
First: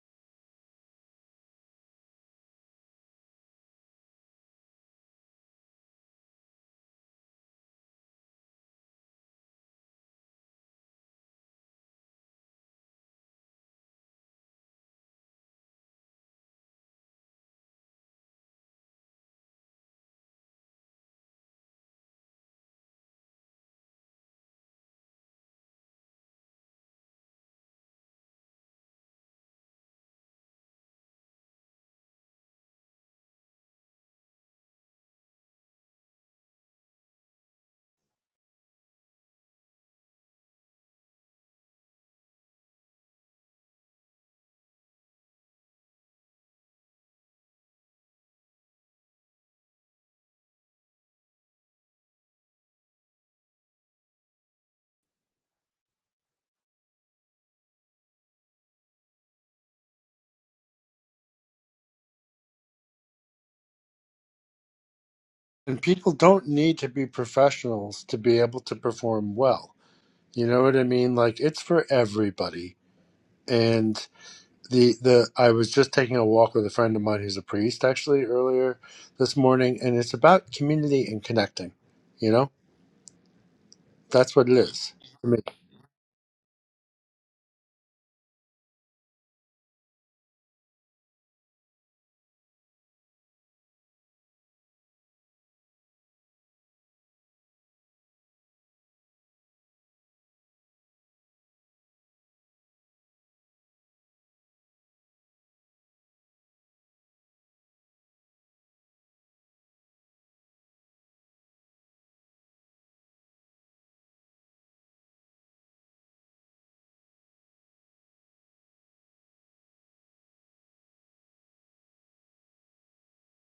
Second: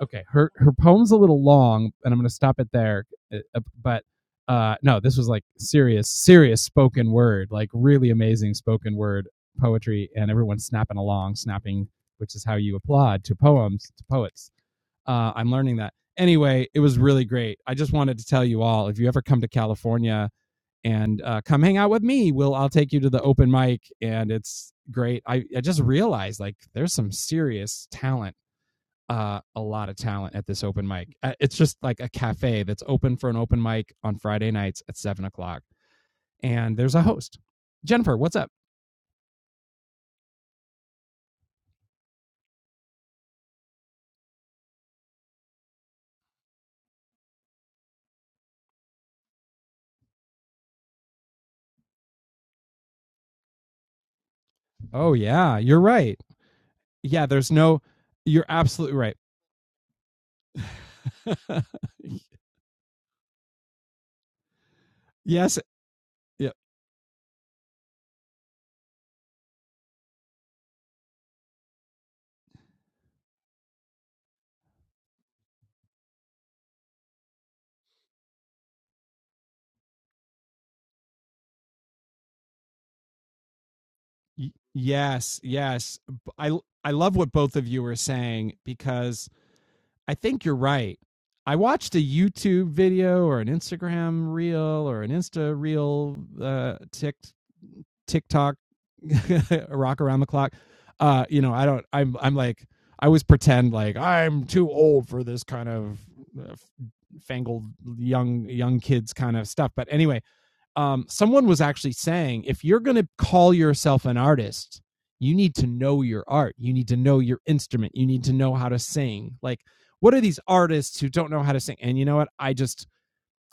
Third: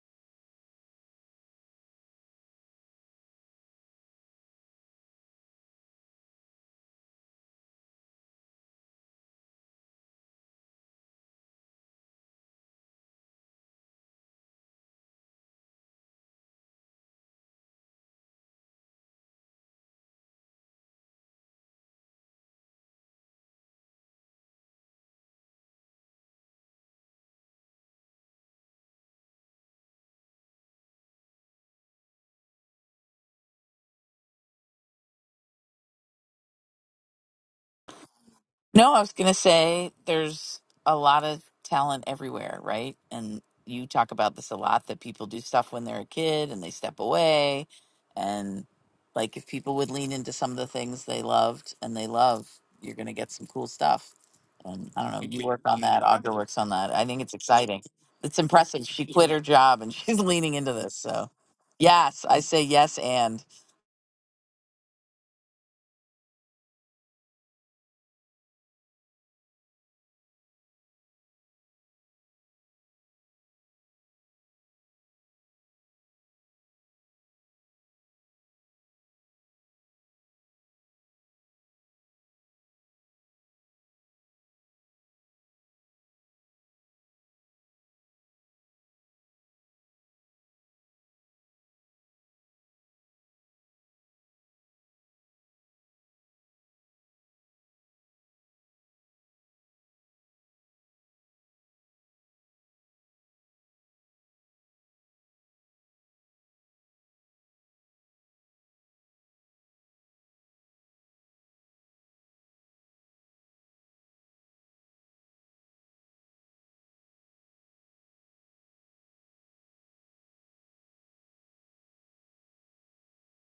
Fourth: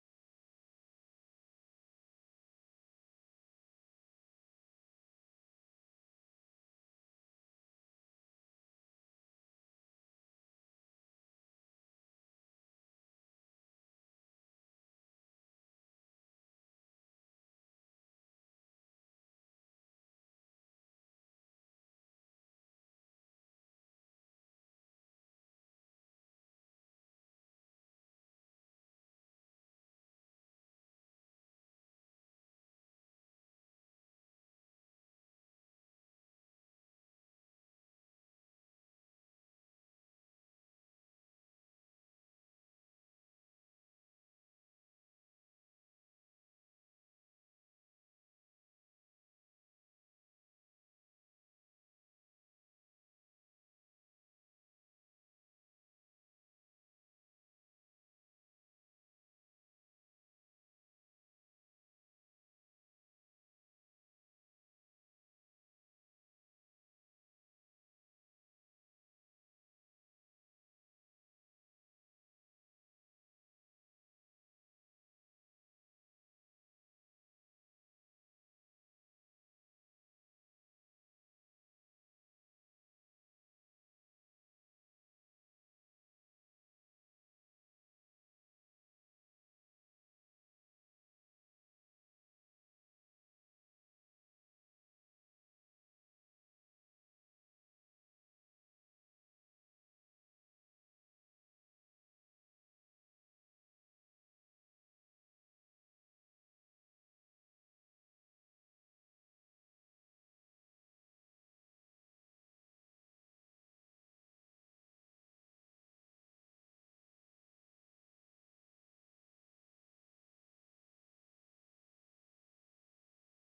[SPEAKER 1] okay her her poem's a little long and i'm gonna stop it there uh, uh, but uh no this was like serious serious spoken word like really amazing spoken word poetry and everyone's snapping along snapping which is how you applaud to poems to poets uh i'm learning that anyway it was really great i just wanted to tell you all if you ever come to california and uh, come hang out with me will i'll take you to the open mic and it's great i, I just realized like there's some serious talent uh, a lot of talent at this open mic. Uh, It's just like a cafe that's open for an open mic on Friday nights at seven o'clock, and there's a host. Jennifer, what's up?
[SPEAKER 2] No, I was going to say there's a lot of talent everywhere, right? And you talk about this a lot that people do stuff when they're a kid and they step away. And like if people would lean into some of the things they loved and they love, you're going to get some cool stuff. And I don't
[SPEAKER 1] Oh
[SPEAKER 2] know, you
[SPEAKER 1] yeah,
[SPEAKER 2] work
[SPEAKER 1] you're
[SPEAKER 2] on that,
[SPEAKER 1] right.
[SPEAKER 2] Audra works on that. I think
[SPEAKER 1] Yeah,
[SPEAKER 2] it's
[SPEAKER 1] there's no.
[SPEAKER 2] exciting. It's
[SPEAKER 1] You're
[SPEAKER 2] impressive.
[SPEAKER 1] absolutely
[SPEAKER 2] She
[SPEAKER 1] right.
[SPEAKER 2] quit her job and she's leaning into this. So, yes, I say yes. And
[SPEAKER 1] yes.
[SPEAKER 4] And people don't
[SPEAKER 1] Yeah.
[SPEAKER 4] need to be professionals to be able to perform well. You know what I mean? Like it's for everybody. And the the I was just taking a walk with a friend of mine who's a priest actually earlier this morning, and it's about community and connecting. You know, that's what it is. I
[SPEAKER 1] yes,
[SPEAKER 4] mean,
[SPEAKER 1] Yes. I I love what both of you are saying because I think you're right. I watched a YouTube video or an Instagram reel or an Insta reel, uh, tick, TikTok, rock around the clock. Uh, you know, I don't. I'm. I'm like. I always pretend like I'm too old for this kind of uh, fangled young young kids kind of stuff. But anyway, um, someone was actually saying if you're going to call yourself an artist, you need to know your art. You need to know your instrument. You need to know how to sing. Like, what are these artists who don't know how to sing? And you know what? I just,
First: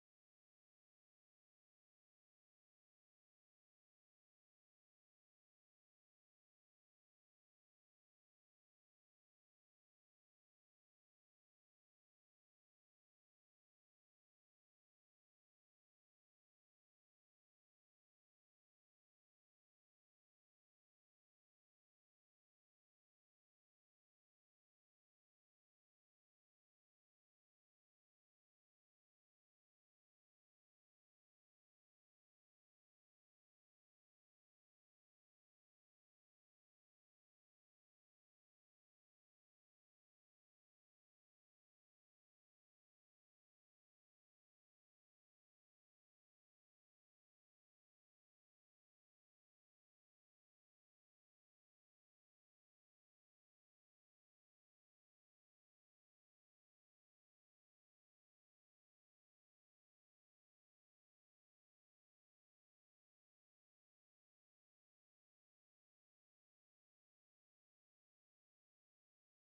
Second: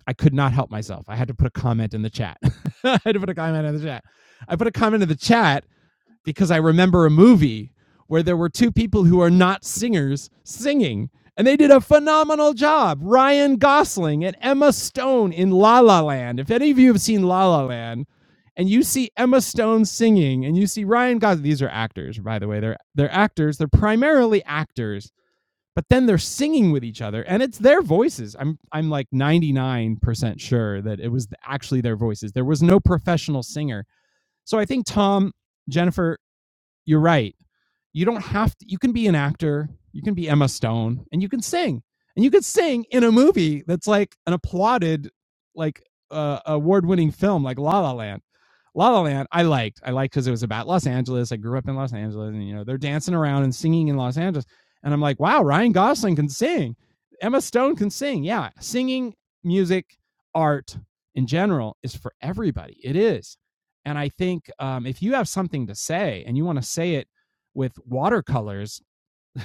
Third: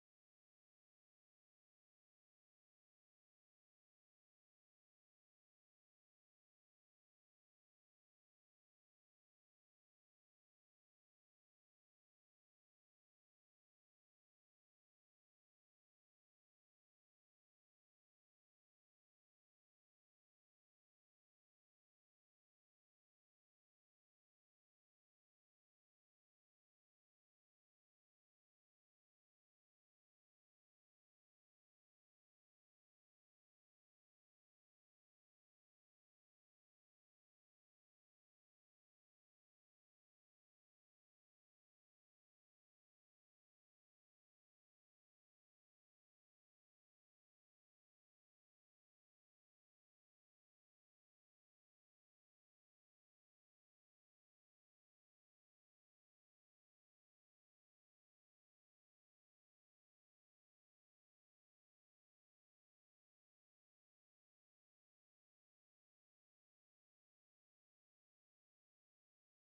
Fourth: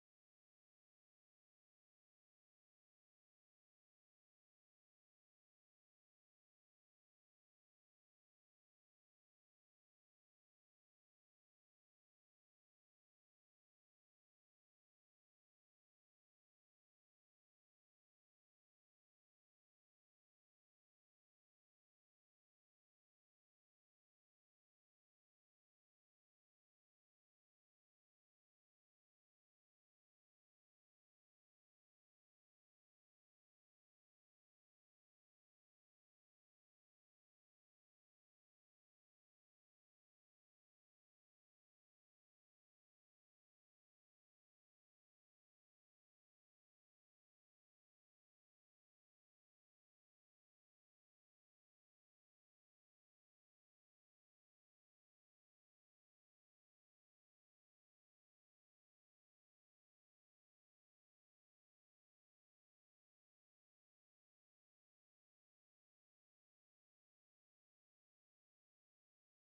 [SPEAKER 1] I could not help myself. I had to put a comment in the chat. I had to put a comment in the chat. I put a comment in the chat because I remember a movie where there were two people who are not singers singing, and they did a phenomenal job. Ryan Gosling and Emma Stone in La La Land. If any of you have seen La La Land, and you see Emma Stone singing, and you see Ryan Gosling, these are actors, by the way. They're they're actors. They're primarily actors, but then they're singing with each other, and it's their voices. I'm I'm like 99% sure that it was actually their voices. There was no professional singer. So I think Tom Jennifer you're right you don't have to you can be an actor you can be emma stone and you can sing and you can sing in a movie that's like an applauded like uh, award-winning film like la la land la la land i liked i liked because it was about los angeles i grew up in los angeles and you know they're dancing around and singing in los angeles and i'm like wow ryan gosling can sing emma stone can sing yeah singing music art in general is for everybody it is and i think um, if you have something to say and you want to say it with watercolors,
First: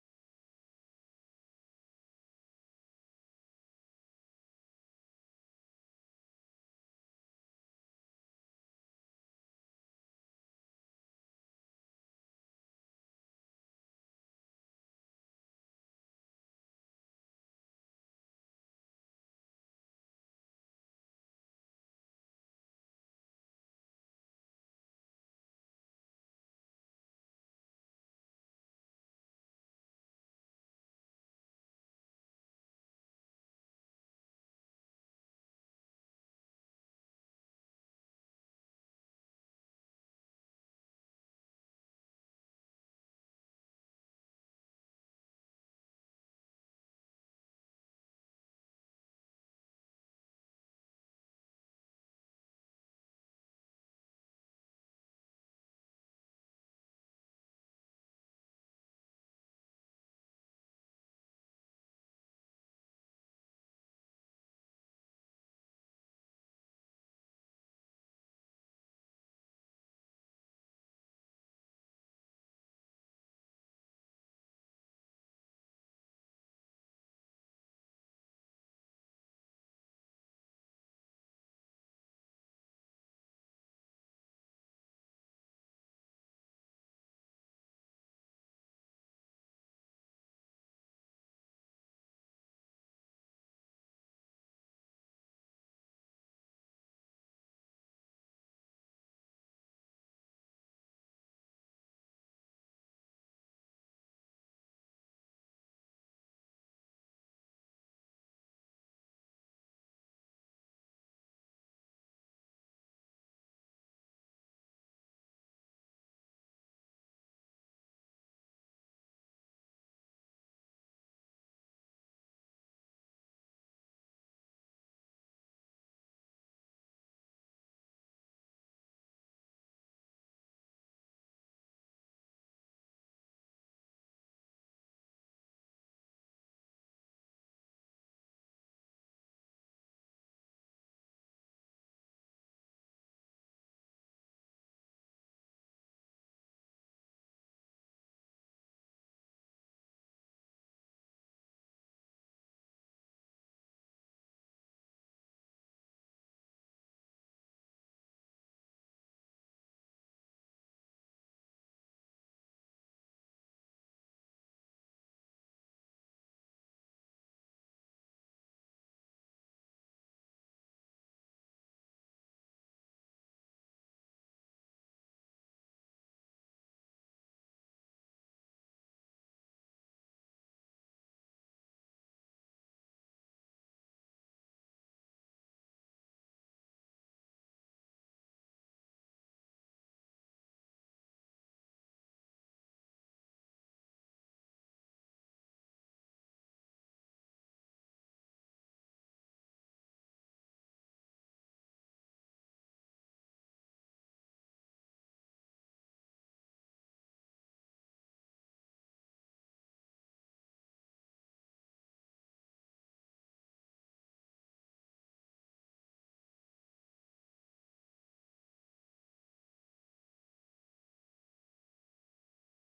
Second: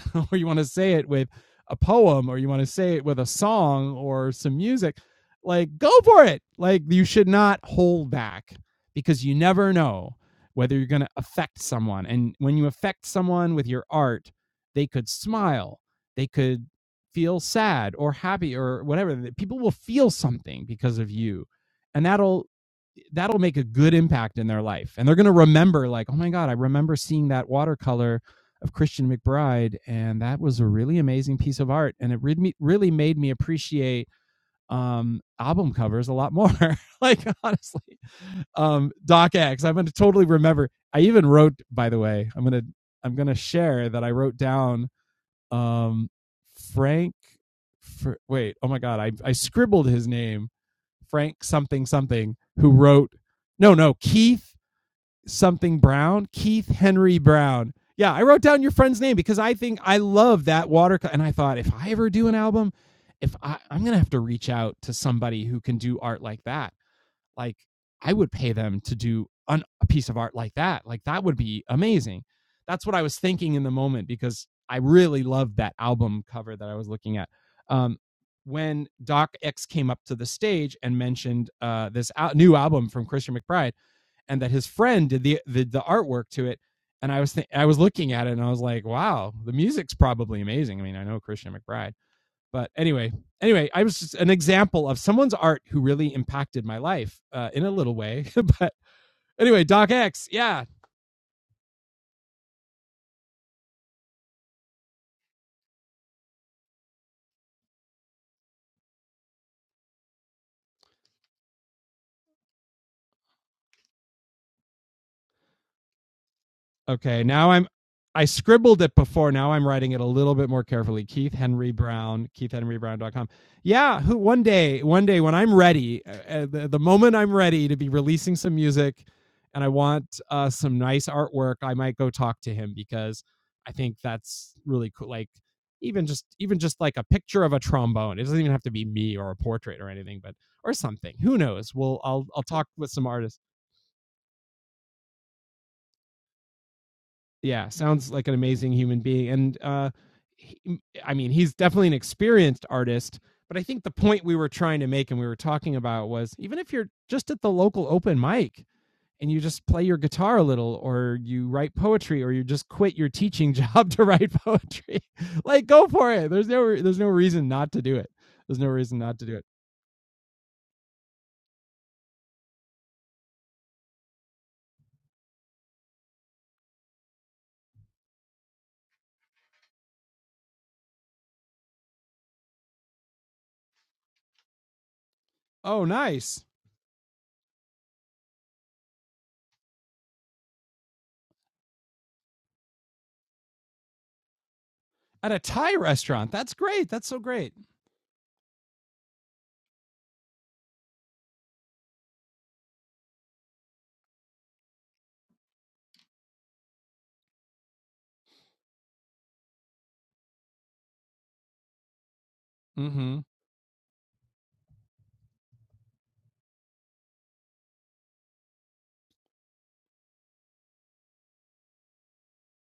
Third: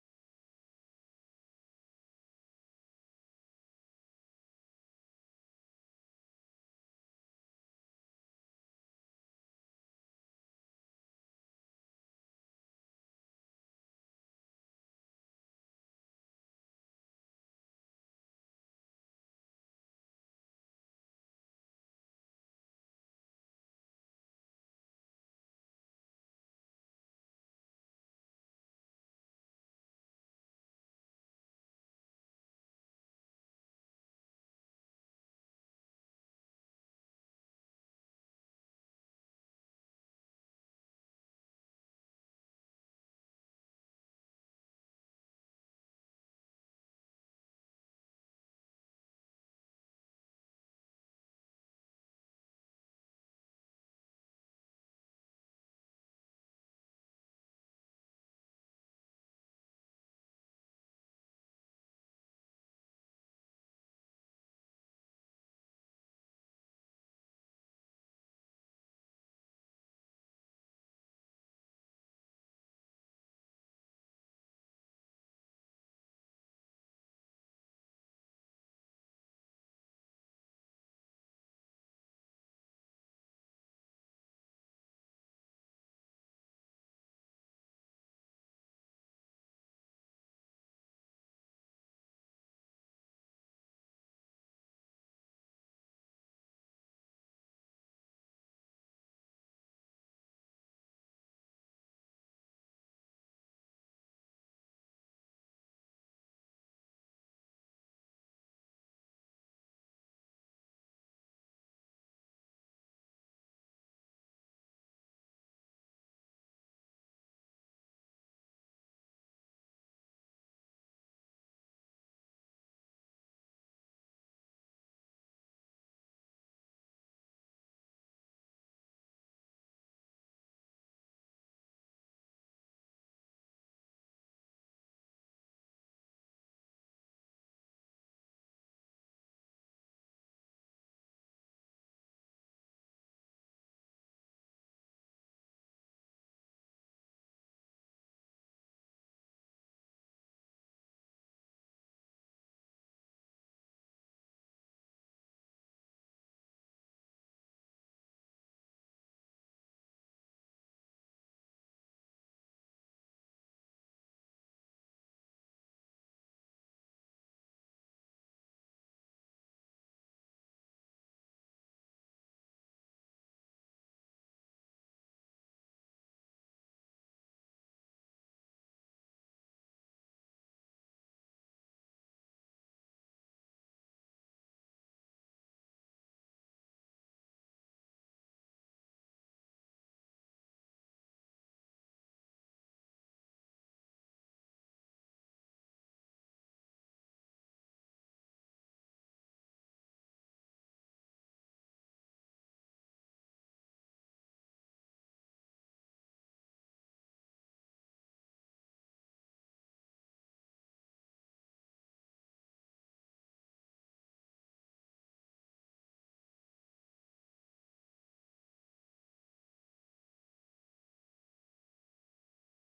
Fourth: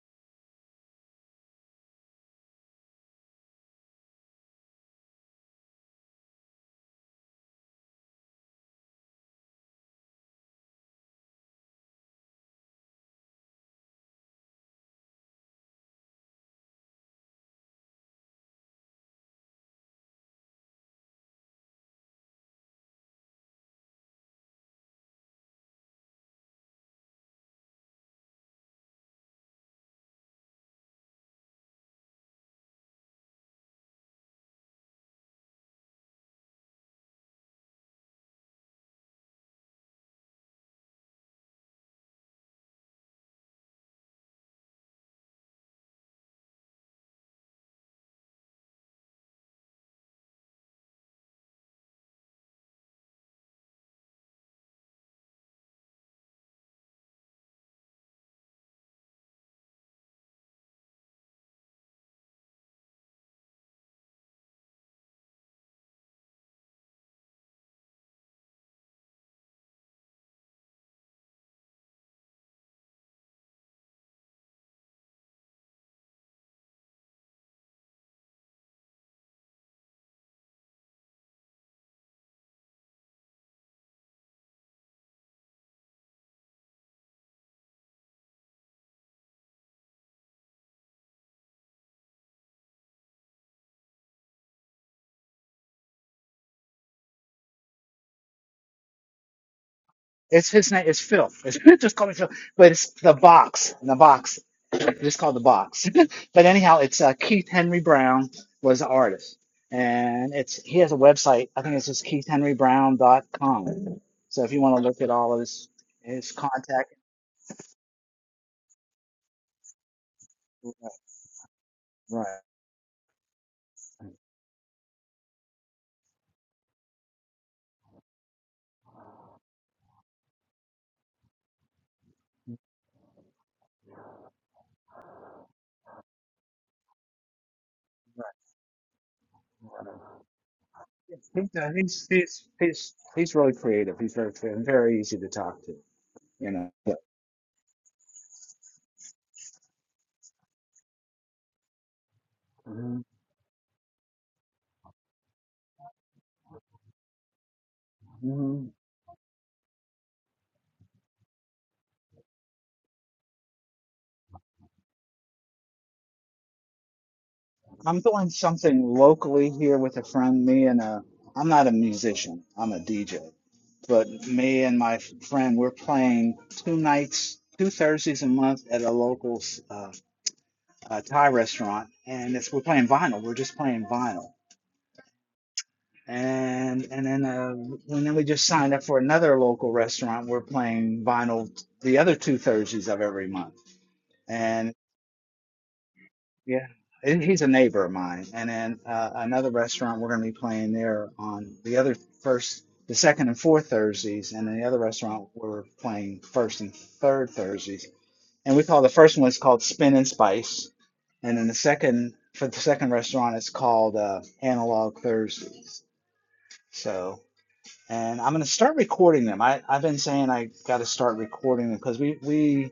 [SPEAKER 1] or you want to say it with a poem, or you want to say it with a song or some music, like go for it. Like you should not hold back because you never know whether you're going to affect someone. And when you affect someone with your art, they could smile, they could feel sad or happy or whatever. People will feel something because of you. And that'll that'll make a good impact in their life and they're going to remember like oh my god i remember seeing that watercolor of Christian McBride, and that was a really amazing piece of art, and it really really made me appreciate um album covers a lot more like honestly um doc x i'm gonna totally remember i even wrote by the way i'm gonna i'm gonna share that i wrote down um frank for wait oh my god i i scribbled his name frank something something who wrote no no keith something Brown, Keith Henry Brown. Yeah, I wrote down your friend's name because I think I love that watercolor. And I thought if I ever do an album, if I, I'm gonna have to reach out to somebody who can do art like that, like I would pay them to do an, a piece of art like that. Like that would be amazing. That's what I was thinking in the moment because I really loved that album cover that I was looking at. Um, when Doc X came up to the stage and mentioned uh, this al- new album from Christian McBride, and that his friend did the the, the artwork to it. And I was th- I was looking at it and I was like, wow, the music's probably amazing. I mean, I know Christian McBride, but anyway, anyway, I was just an example of someone's art who really impacted my life uh, in a little way. but anyway, Doc X,
[SPEAKER 3] It's
[SPEAKER 1] yeah,
[SPEAKER 3] his name. It's Phil. It's, just call me Phil. But it's the box. The box. Just called the box. but anyhow, it's uh, Keith Henry Brown was the artist, and it's he has a website. I think it's just keith henry brown dot com. So if you want to look at all of his his contact,
[SPEAKER 1] Okay, now I'm I scribbled it before. Now I'm writing it a little bit more
[SPEAKER 3] right,
[SPEAKER 1] carefully. Keith Henry
[SPEAKER 3] right.
[SPEAKER 1] Brown, keithhenrybrown.com. Yeah, who one day, one day when I'm ready, uh, uh, the, the moment I'm ready to be releasing some music and I want uh, some nice artwork, I might go talk to him because I think that's really cool. Like even just even just like a picture of a trombone. It doesn't even have to be me or a portrait or anything, but or something. Who
[SPEAKER 3] right. He- uh,
[SPEAKER 1] knows? We'll
[SPEAKER 3] He's
[SPEAKER 1] I'll I'll
[SPEAKER 3] he's
[SPEAKER 1] talk with
[SPEAKER 3] he's
[SPEAKER 1] some artists.
[SPEAKER 3] he's really creative. He's very creative and very easy to talk to. You know. Yeah.
[SPEAKER 1] yeah sounds like an amazing human being and uh he, i mean he's definitely an experienced
[SPEAKER 3] Mhm,
[SPEAKER 1] artist but i think the point we were trying to make and we were talking about was even if you're just at the local open
[SPEAKER 3] mhm.
[SPEAKER 1] mic and you just play your guitar a little or you write poetry or you just quit your teaching job to write poetry like go for it there's no there's no reason not to do
[SPEAKER 3] I'm
[SPEAKER 1] it
[SPEAKER 3] doing
[SPEAKER 1] there's no
[SPEAKER 3] something
[SPEAKER 1] reason not to do it
[SPEAKER 3] locally here with a friend. Me and a, I'm not a musician. I'm a DJ. But me and my f- friend, we're playing two nights, two Thursdays a month at a local uh, uh, Thai restaurant, and it's we're playing vinyl. We're just playing vinyl.
[SPEAKER 1] oh nice
[SPEAKER 3] And and then uh, and then we just signed up for another local restaurant. We're playing vinyl the other two Thursdays of every month. And.
[SPEAKER 1] at a thai restaurant that's
[SPEAKER 3] Yeah,
[SPEAKER 1] great that's so
[SPEAKER 3] and he's a
[SPEAKER 1] great
[SPEAKER 3] neighbor of mine. And then uh, another restaurant we're going to be playing there on the other first, the second and fourth Thursdays, and then the other restaurant we're playing first and third Thursdays. And we call the first one it's called Spin and Spice, and then the second for the second
[SPEAKER 1] mm-hmm
[SPEAKER 3] restaurant it's called uh, Analog Thursdays. So, and I'm going to start recording them. I I've been saying I got to start recording them because we we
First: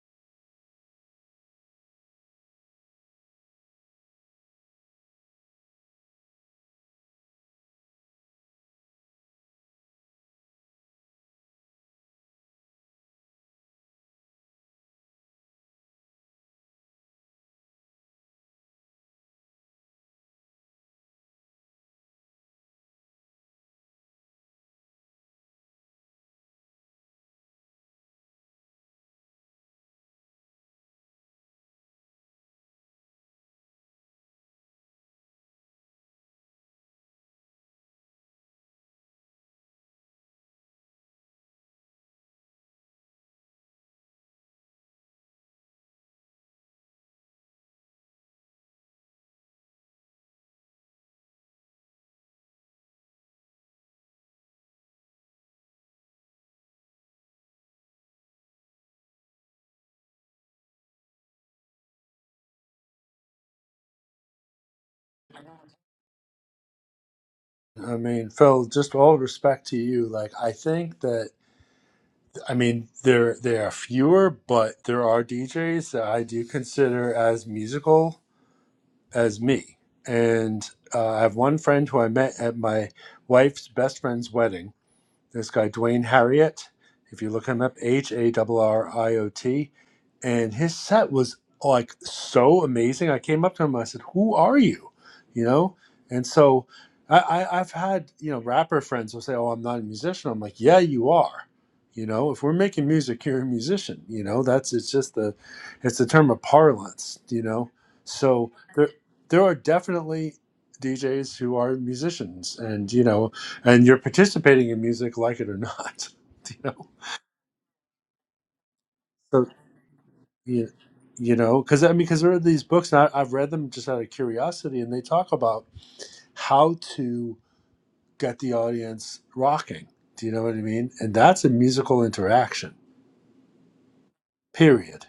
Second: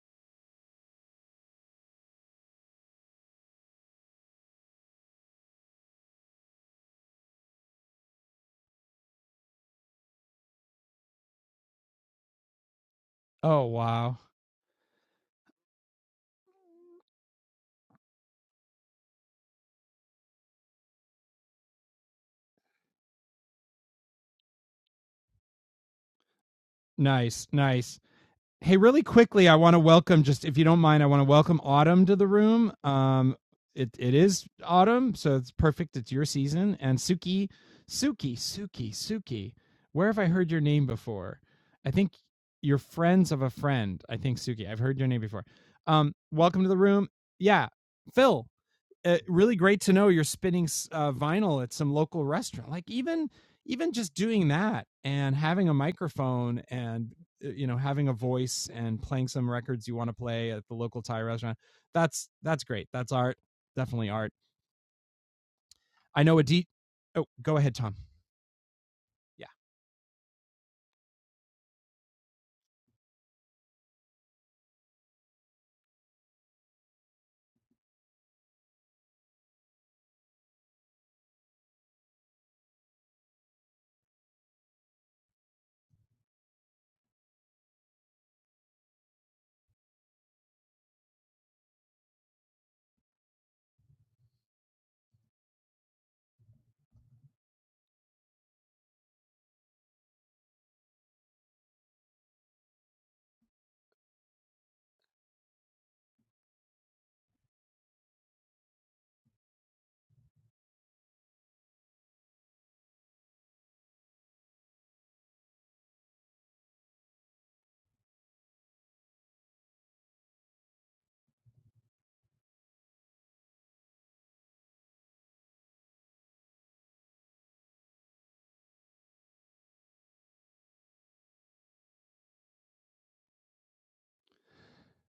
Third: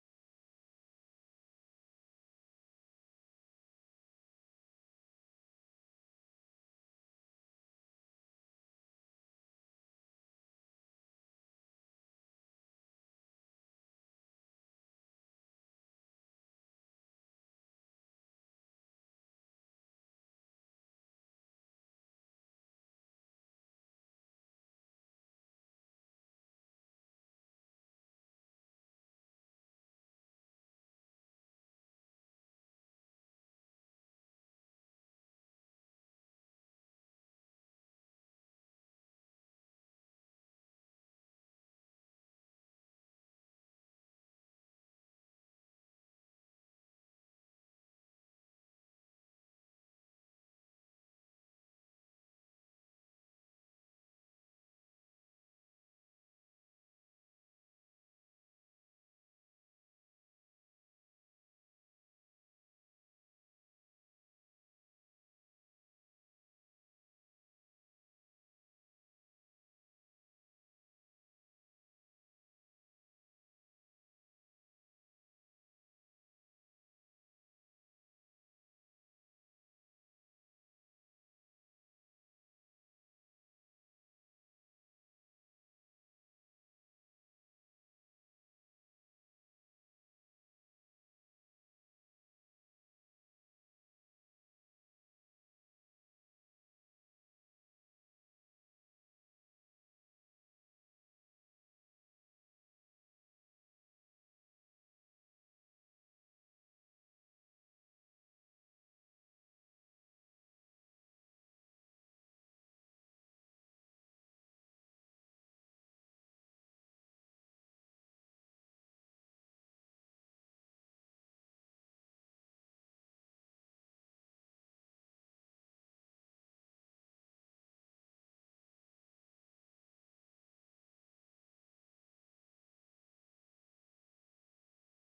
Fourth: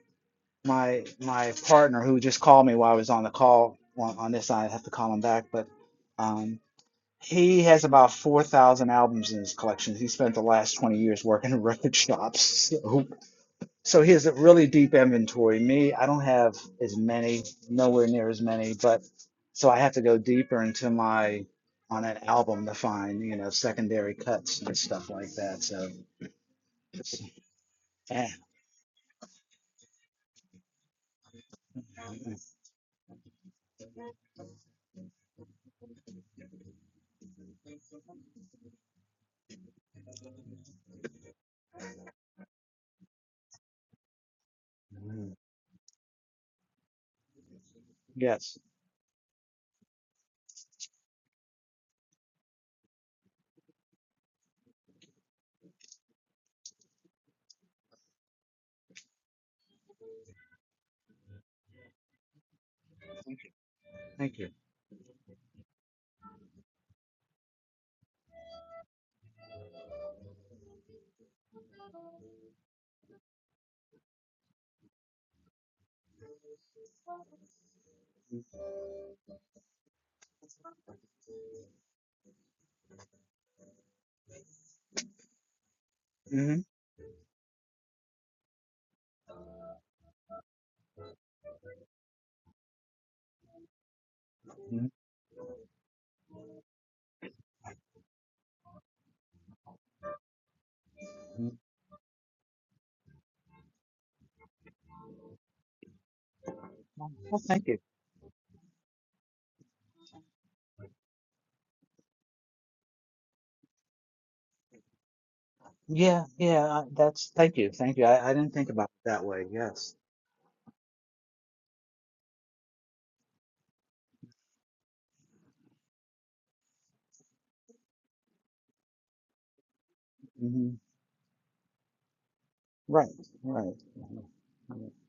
[SPEAKER 3] my my partner who just called me while I was on the call on, on this side. I have to call him back, but um, he has about four thousand albums in his collection. He spent the last twenty years working in record shops, so
[SPEAKER 1] oh
[SPEAKER 3] so he
[SPEAKER 1] wow
[SPEAKER 3] has a really deep inventory. Me, I don't have as many, nowhere near as many, but so I have to go deeper into my on an album to find you know secondary cuts and stuff like that. So
[SPEAKER 1] nice nice
[SPEAKER 3] eh,
[SPEAKER 1] Hey, really quickly, I want to welcome just if you don't mind, I want to welcome Autumn to the room. Um, it it is autumn, so it's perfect. It's your season. And Suki, Suki, Suki, Suki. Where have I heard your name before? I think you're friends of a friend. I think Suki. I've heard your name before. Um, welcome to the room. Yeah, Phil
[SPEAKER 3] yes,
[SPEAKER 1] uh, really great to know you're spinning uh, vinyl at some local restaurant. Like even even just doing that and having a microphone and uh, you know having a voice and playing some records you want to play at the local Thai restaurant. That's that's great. That's art.
[SPEAKER 3] thank you.
[SPEAKER 1] Definitely art.
[SPEAKER 3] Thank
[SPEAKER 1] I know a D. Oh, go ahead,
[SPEAKER 4] I
[SPEAKER 1] Tom.
[SPEAKER 4] mean, Phil, just all
[SPEAKER 1] Yeah.
[SPEAKER 4] respect to you. Like, I think that I mean there there are fewer, but there are DJs that I do consider as musical as me, and uh, I have one friend who I met at my wife's best friend's wedding This guy, Dwayne
[SPEAKER 3] you.
[SPEAKER 4] Harriott, if you look him up, H A R R I O T, and his set was like so amazing. I came up to him, I said, "Who are
[SPEAKER 3] hmm
[SPEAKER 4] you?" You know, and so I, I I've had you know rapper friends who say, "Oh, I'm not a musician." I'm like, "Yeah, you are." You know, if we're making music, you're a musician. You know, that's it's just the it's the term of
[SPEAKER 3] Oh,
[SPEAKER 4] parlance.
[SPEAKER 3] Well,
[SPEAKER 4] You
[SPEAKER 3] thank
[SPEAKER 4] know,
[SPEAKER 3] you.
[SPEAKER 4] so there there are definitely DJs who are musicians, and you know, and you're participating in music, like it or not.
[SPEAKER 3] Yeah, yeah, I- that's thank you, thank you. I, I didn't think about it that way.
[SPEAKER 4] You know, so
[SPEAKER 3] Yes.
[SPEAKER 4] you, you know, because I mean, because there are these books, and I, I've read them just out of curiosity, and they talk about how to get the audience rocking. Do you know what I
[SPEAKER 3] hmm
[SPEAKER 4] mean? And that's a musical interaction.
[SPEAKER 3] Right, right. right.
[SPEAKER 4] Period.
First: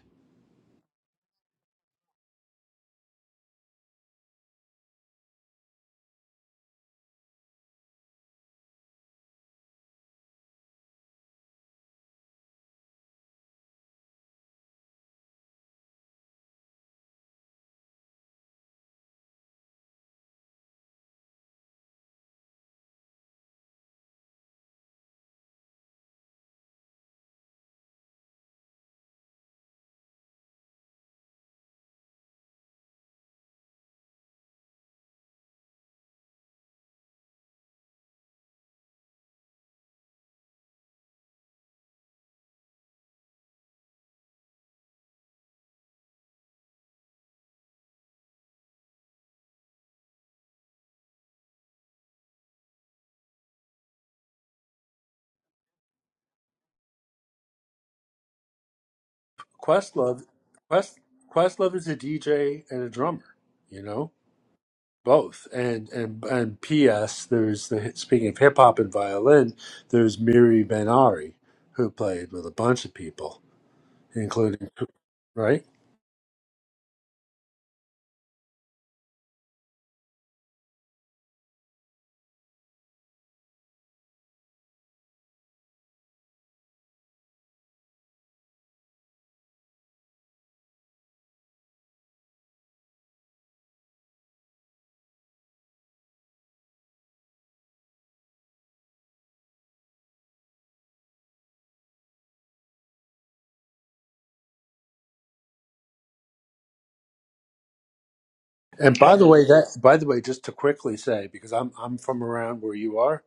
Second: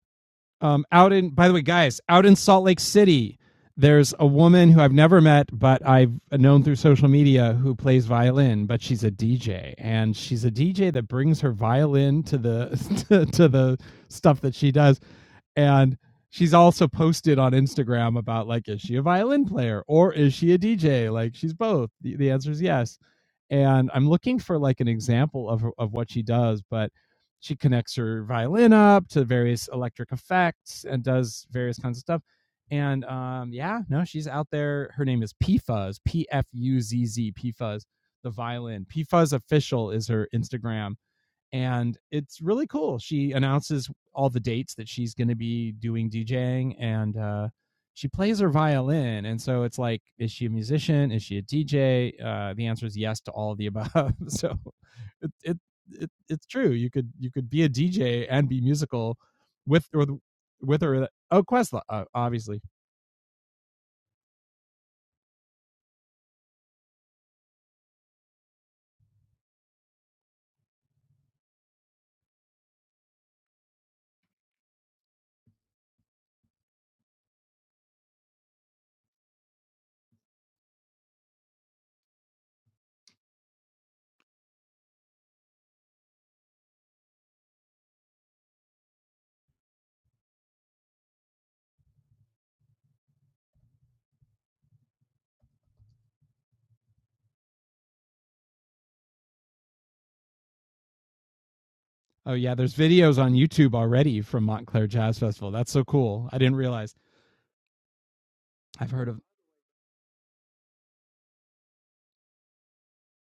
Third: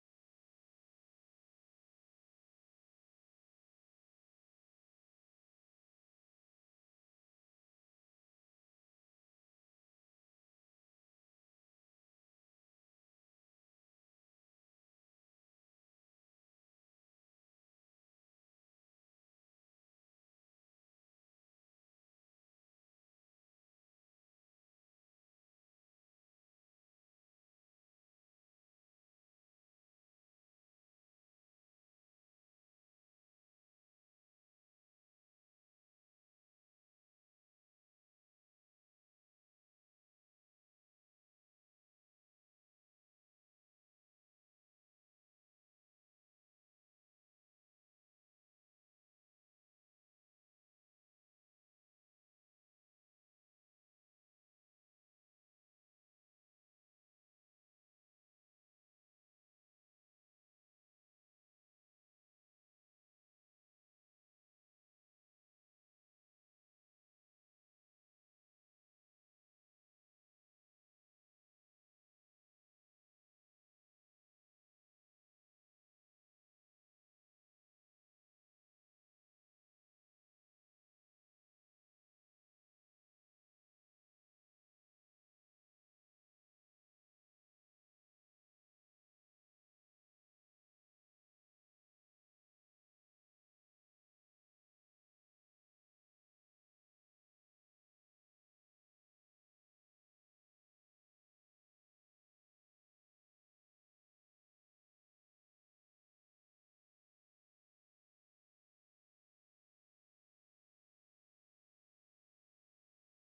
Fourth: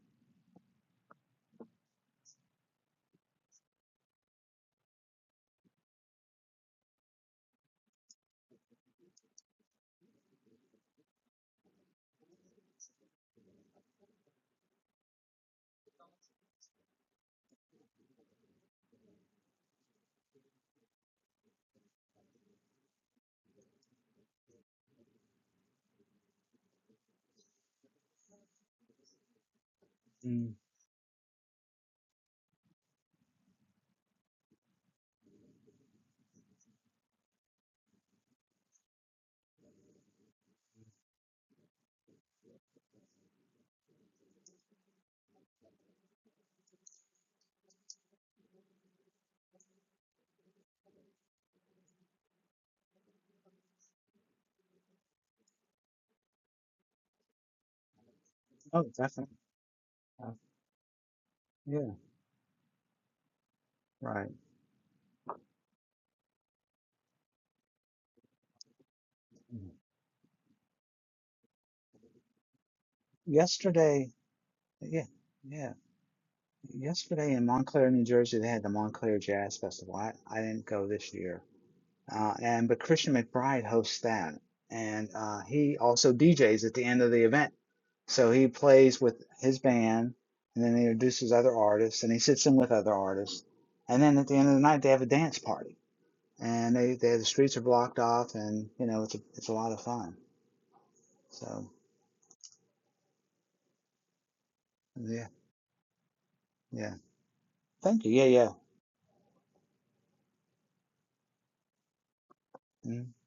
[SPEAKER 1] Um, out in, by the way, guys, out in Salt Lake City, there's a woman who I've never met, but I've known through social media who plays violin, but she's a DJ, and she's a DJ that brings her violin to the to, to the stuff that she does, and she's also posted on Instagram about like, is she a violin player or is she a DJ? Like, she's both. The, the answer is yes, and I'm looking for like an example of of what she does, but she connects her violin up to various electric
[SPEAKER 3] Mm.
[SPEAKER 1] effects and does various kinds of stuff. And um, yeah, no, she's out there. Her name is P Fuzz, P F U Z Z, P Fuzz, the violin. P Fuzz official is her Instagram and it's really cool. She announces all the dates that she's going to be doing DJing, and uh, she plays her violin. And so it's like, is she a musician? Is she a DJ? Uh, the answer is yes to all of the above. so it, it it it's true. You could you could be a DJ and be
[SPEAKER 3] Oh,
[SPEAKER 1] musical
[SPEAKER 3] definitely.
[SPEAKER 1] with or
[SPEAKER 4] Questlove,
[SPEAKER 3] Uh,
[SPEAKER 1] with
[SPEAKER 4] Quest
[SPEAKER 1] her. Oh,
[SPEAKER 4] Questlove
[SPEAKER 1] Questlove,
[SPEAKER 4] is
[SPEAKER 3] yeah,
[SPEAKER 4] a
[SPEAKER 1] uh, obviously.
[SPEAKER 4] DJ and a drummer. You know,
[SPEAKER 3] right.
[SPEAKER 4] both. And and and P.S. There's the speaking of hip hop and violin.
[SPEAKER 3] Mm.
[SPEAKER 4] There's Miri Benari, who played with a bunch of people
[SPEAKER 3] Yesterday,
[SPEAKER 4] including
[SPEAKER 3] yeah,
[SPEAKER 4] right.
[SPEAKER 3] yeah. Yesterday in Montclair, New Jersey, they had the Montclair Jazz Festival. I, I didn't go this year. uh, and but Christian McBride hosts that, and uh, he also DJs at the end of the event. So he plays with his band, and then he introduces other artists, and he sits in with other artists, and then at the end of the night they have a dance party, and they, they the streets are blocked off, and you know it's a it's a lot of fun. So
[SPEAKER 1] Oh yeah, there's videos on YouTube already from Montclair Jazz
[SPEAKER 3] yeah,
[SPEAKER 1] Festival. That's so cool. I didn't realize.
[SPEAKER 3] yeah, thank you, yeah, yeah,
[SPEAKER 1] I've
[SPEAKER 4] And
[SPEAKER 1] heard
[SPEAKER 4] by
[SPEAKER 1] of.
[SPEAKER 4] the way, that by the way, just to quickly say because I'm I'm from around where you
[SPEAKER 3] mm,
[SPEAKER 4] are,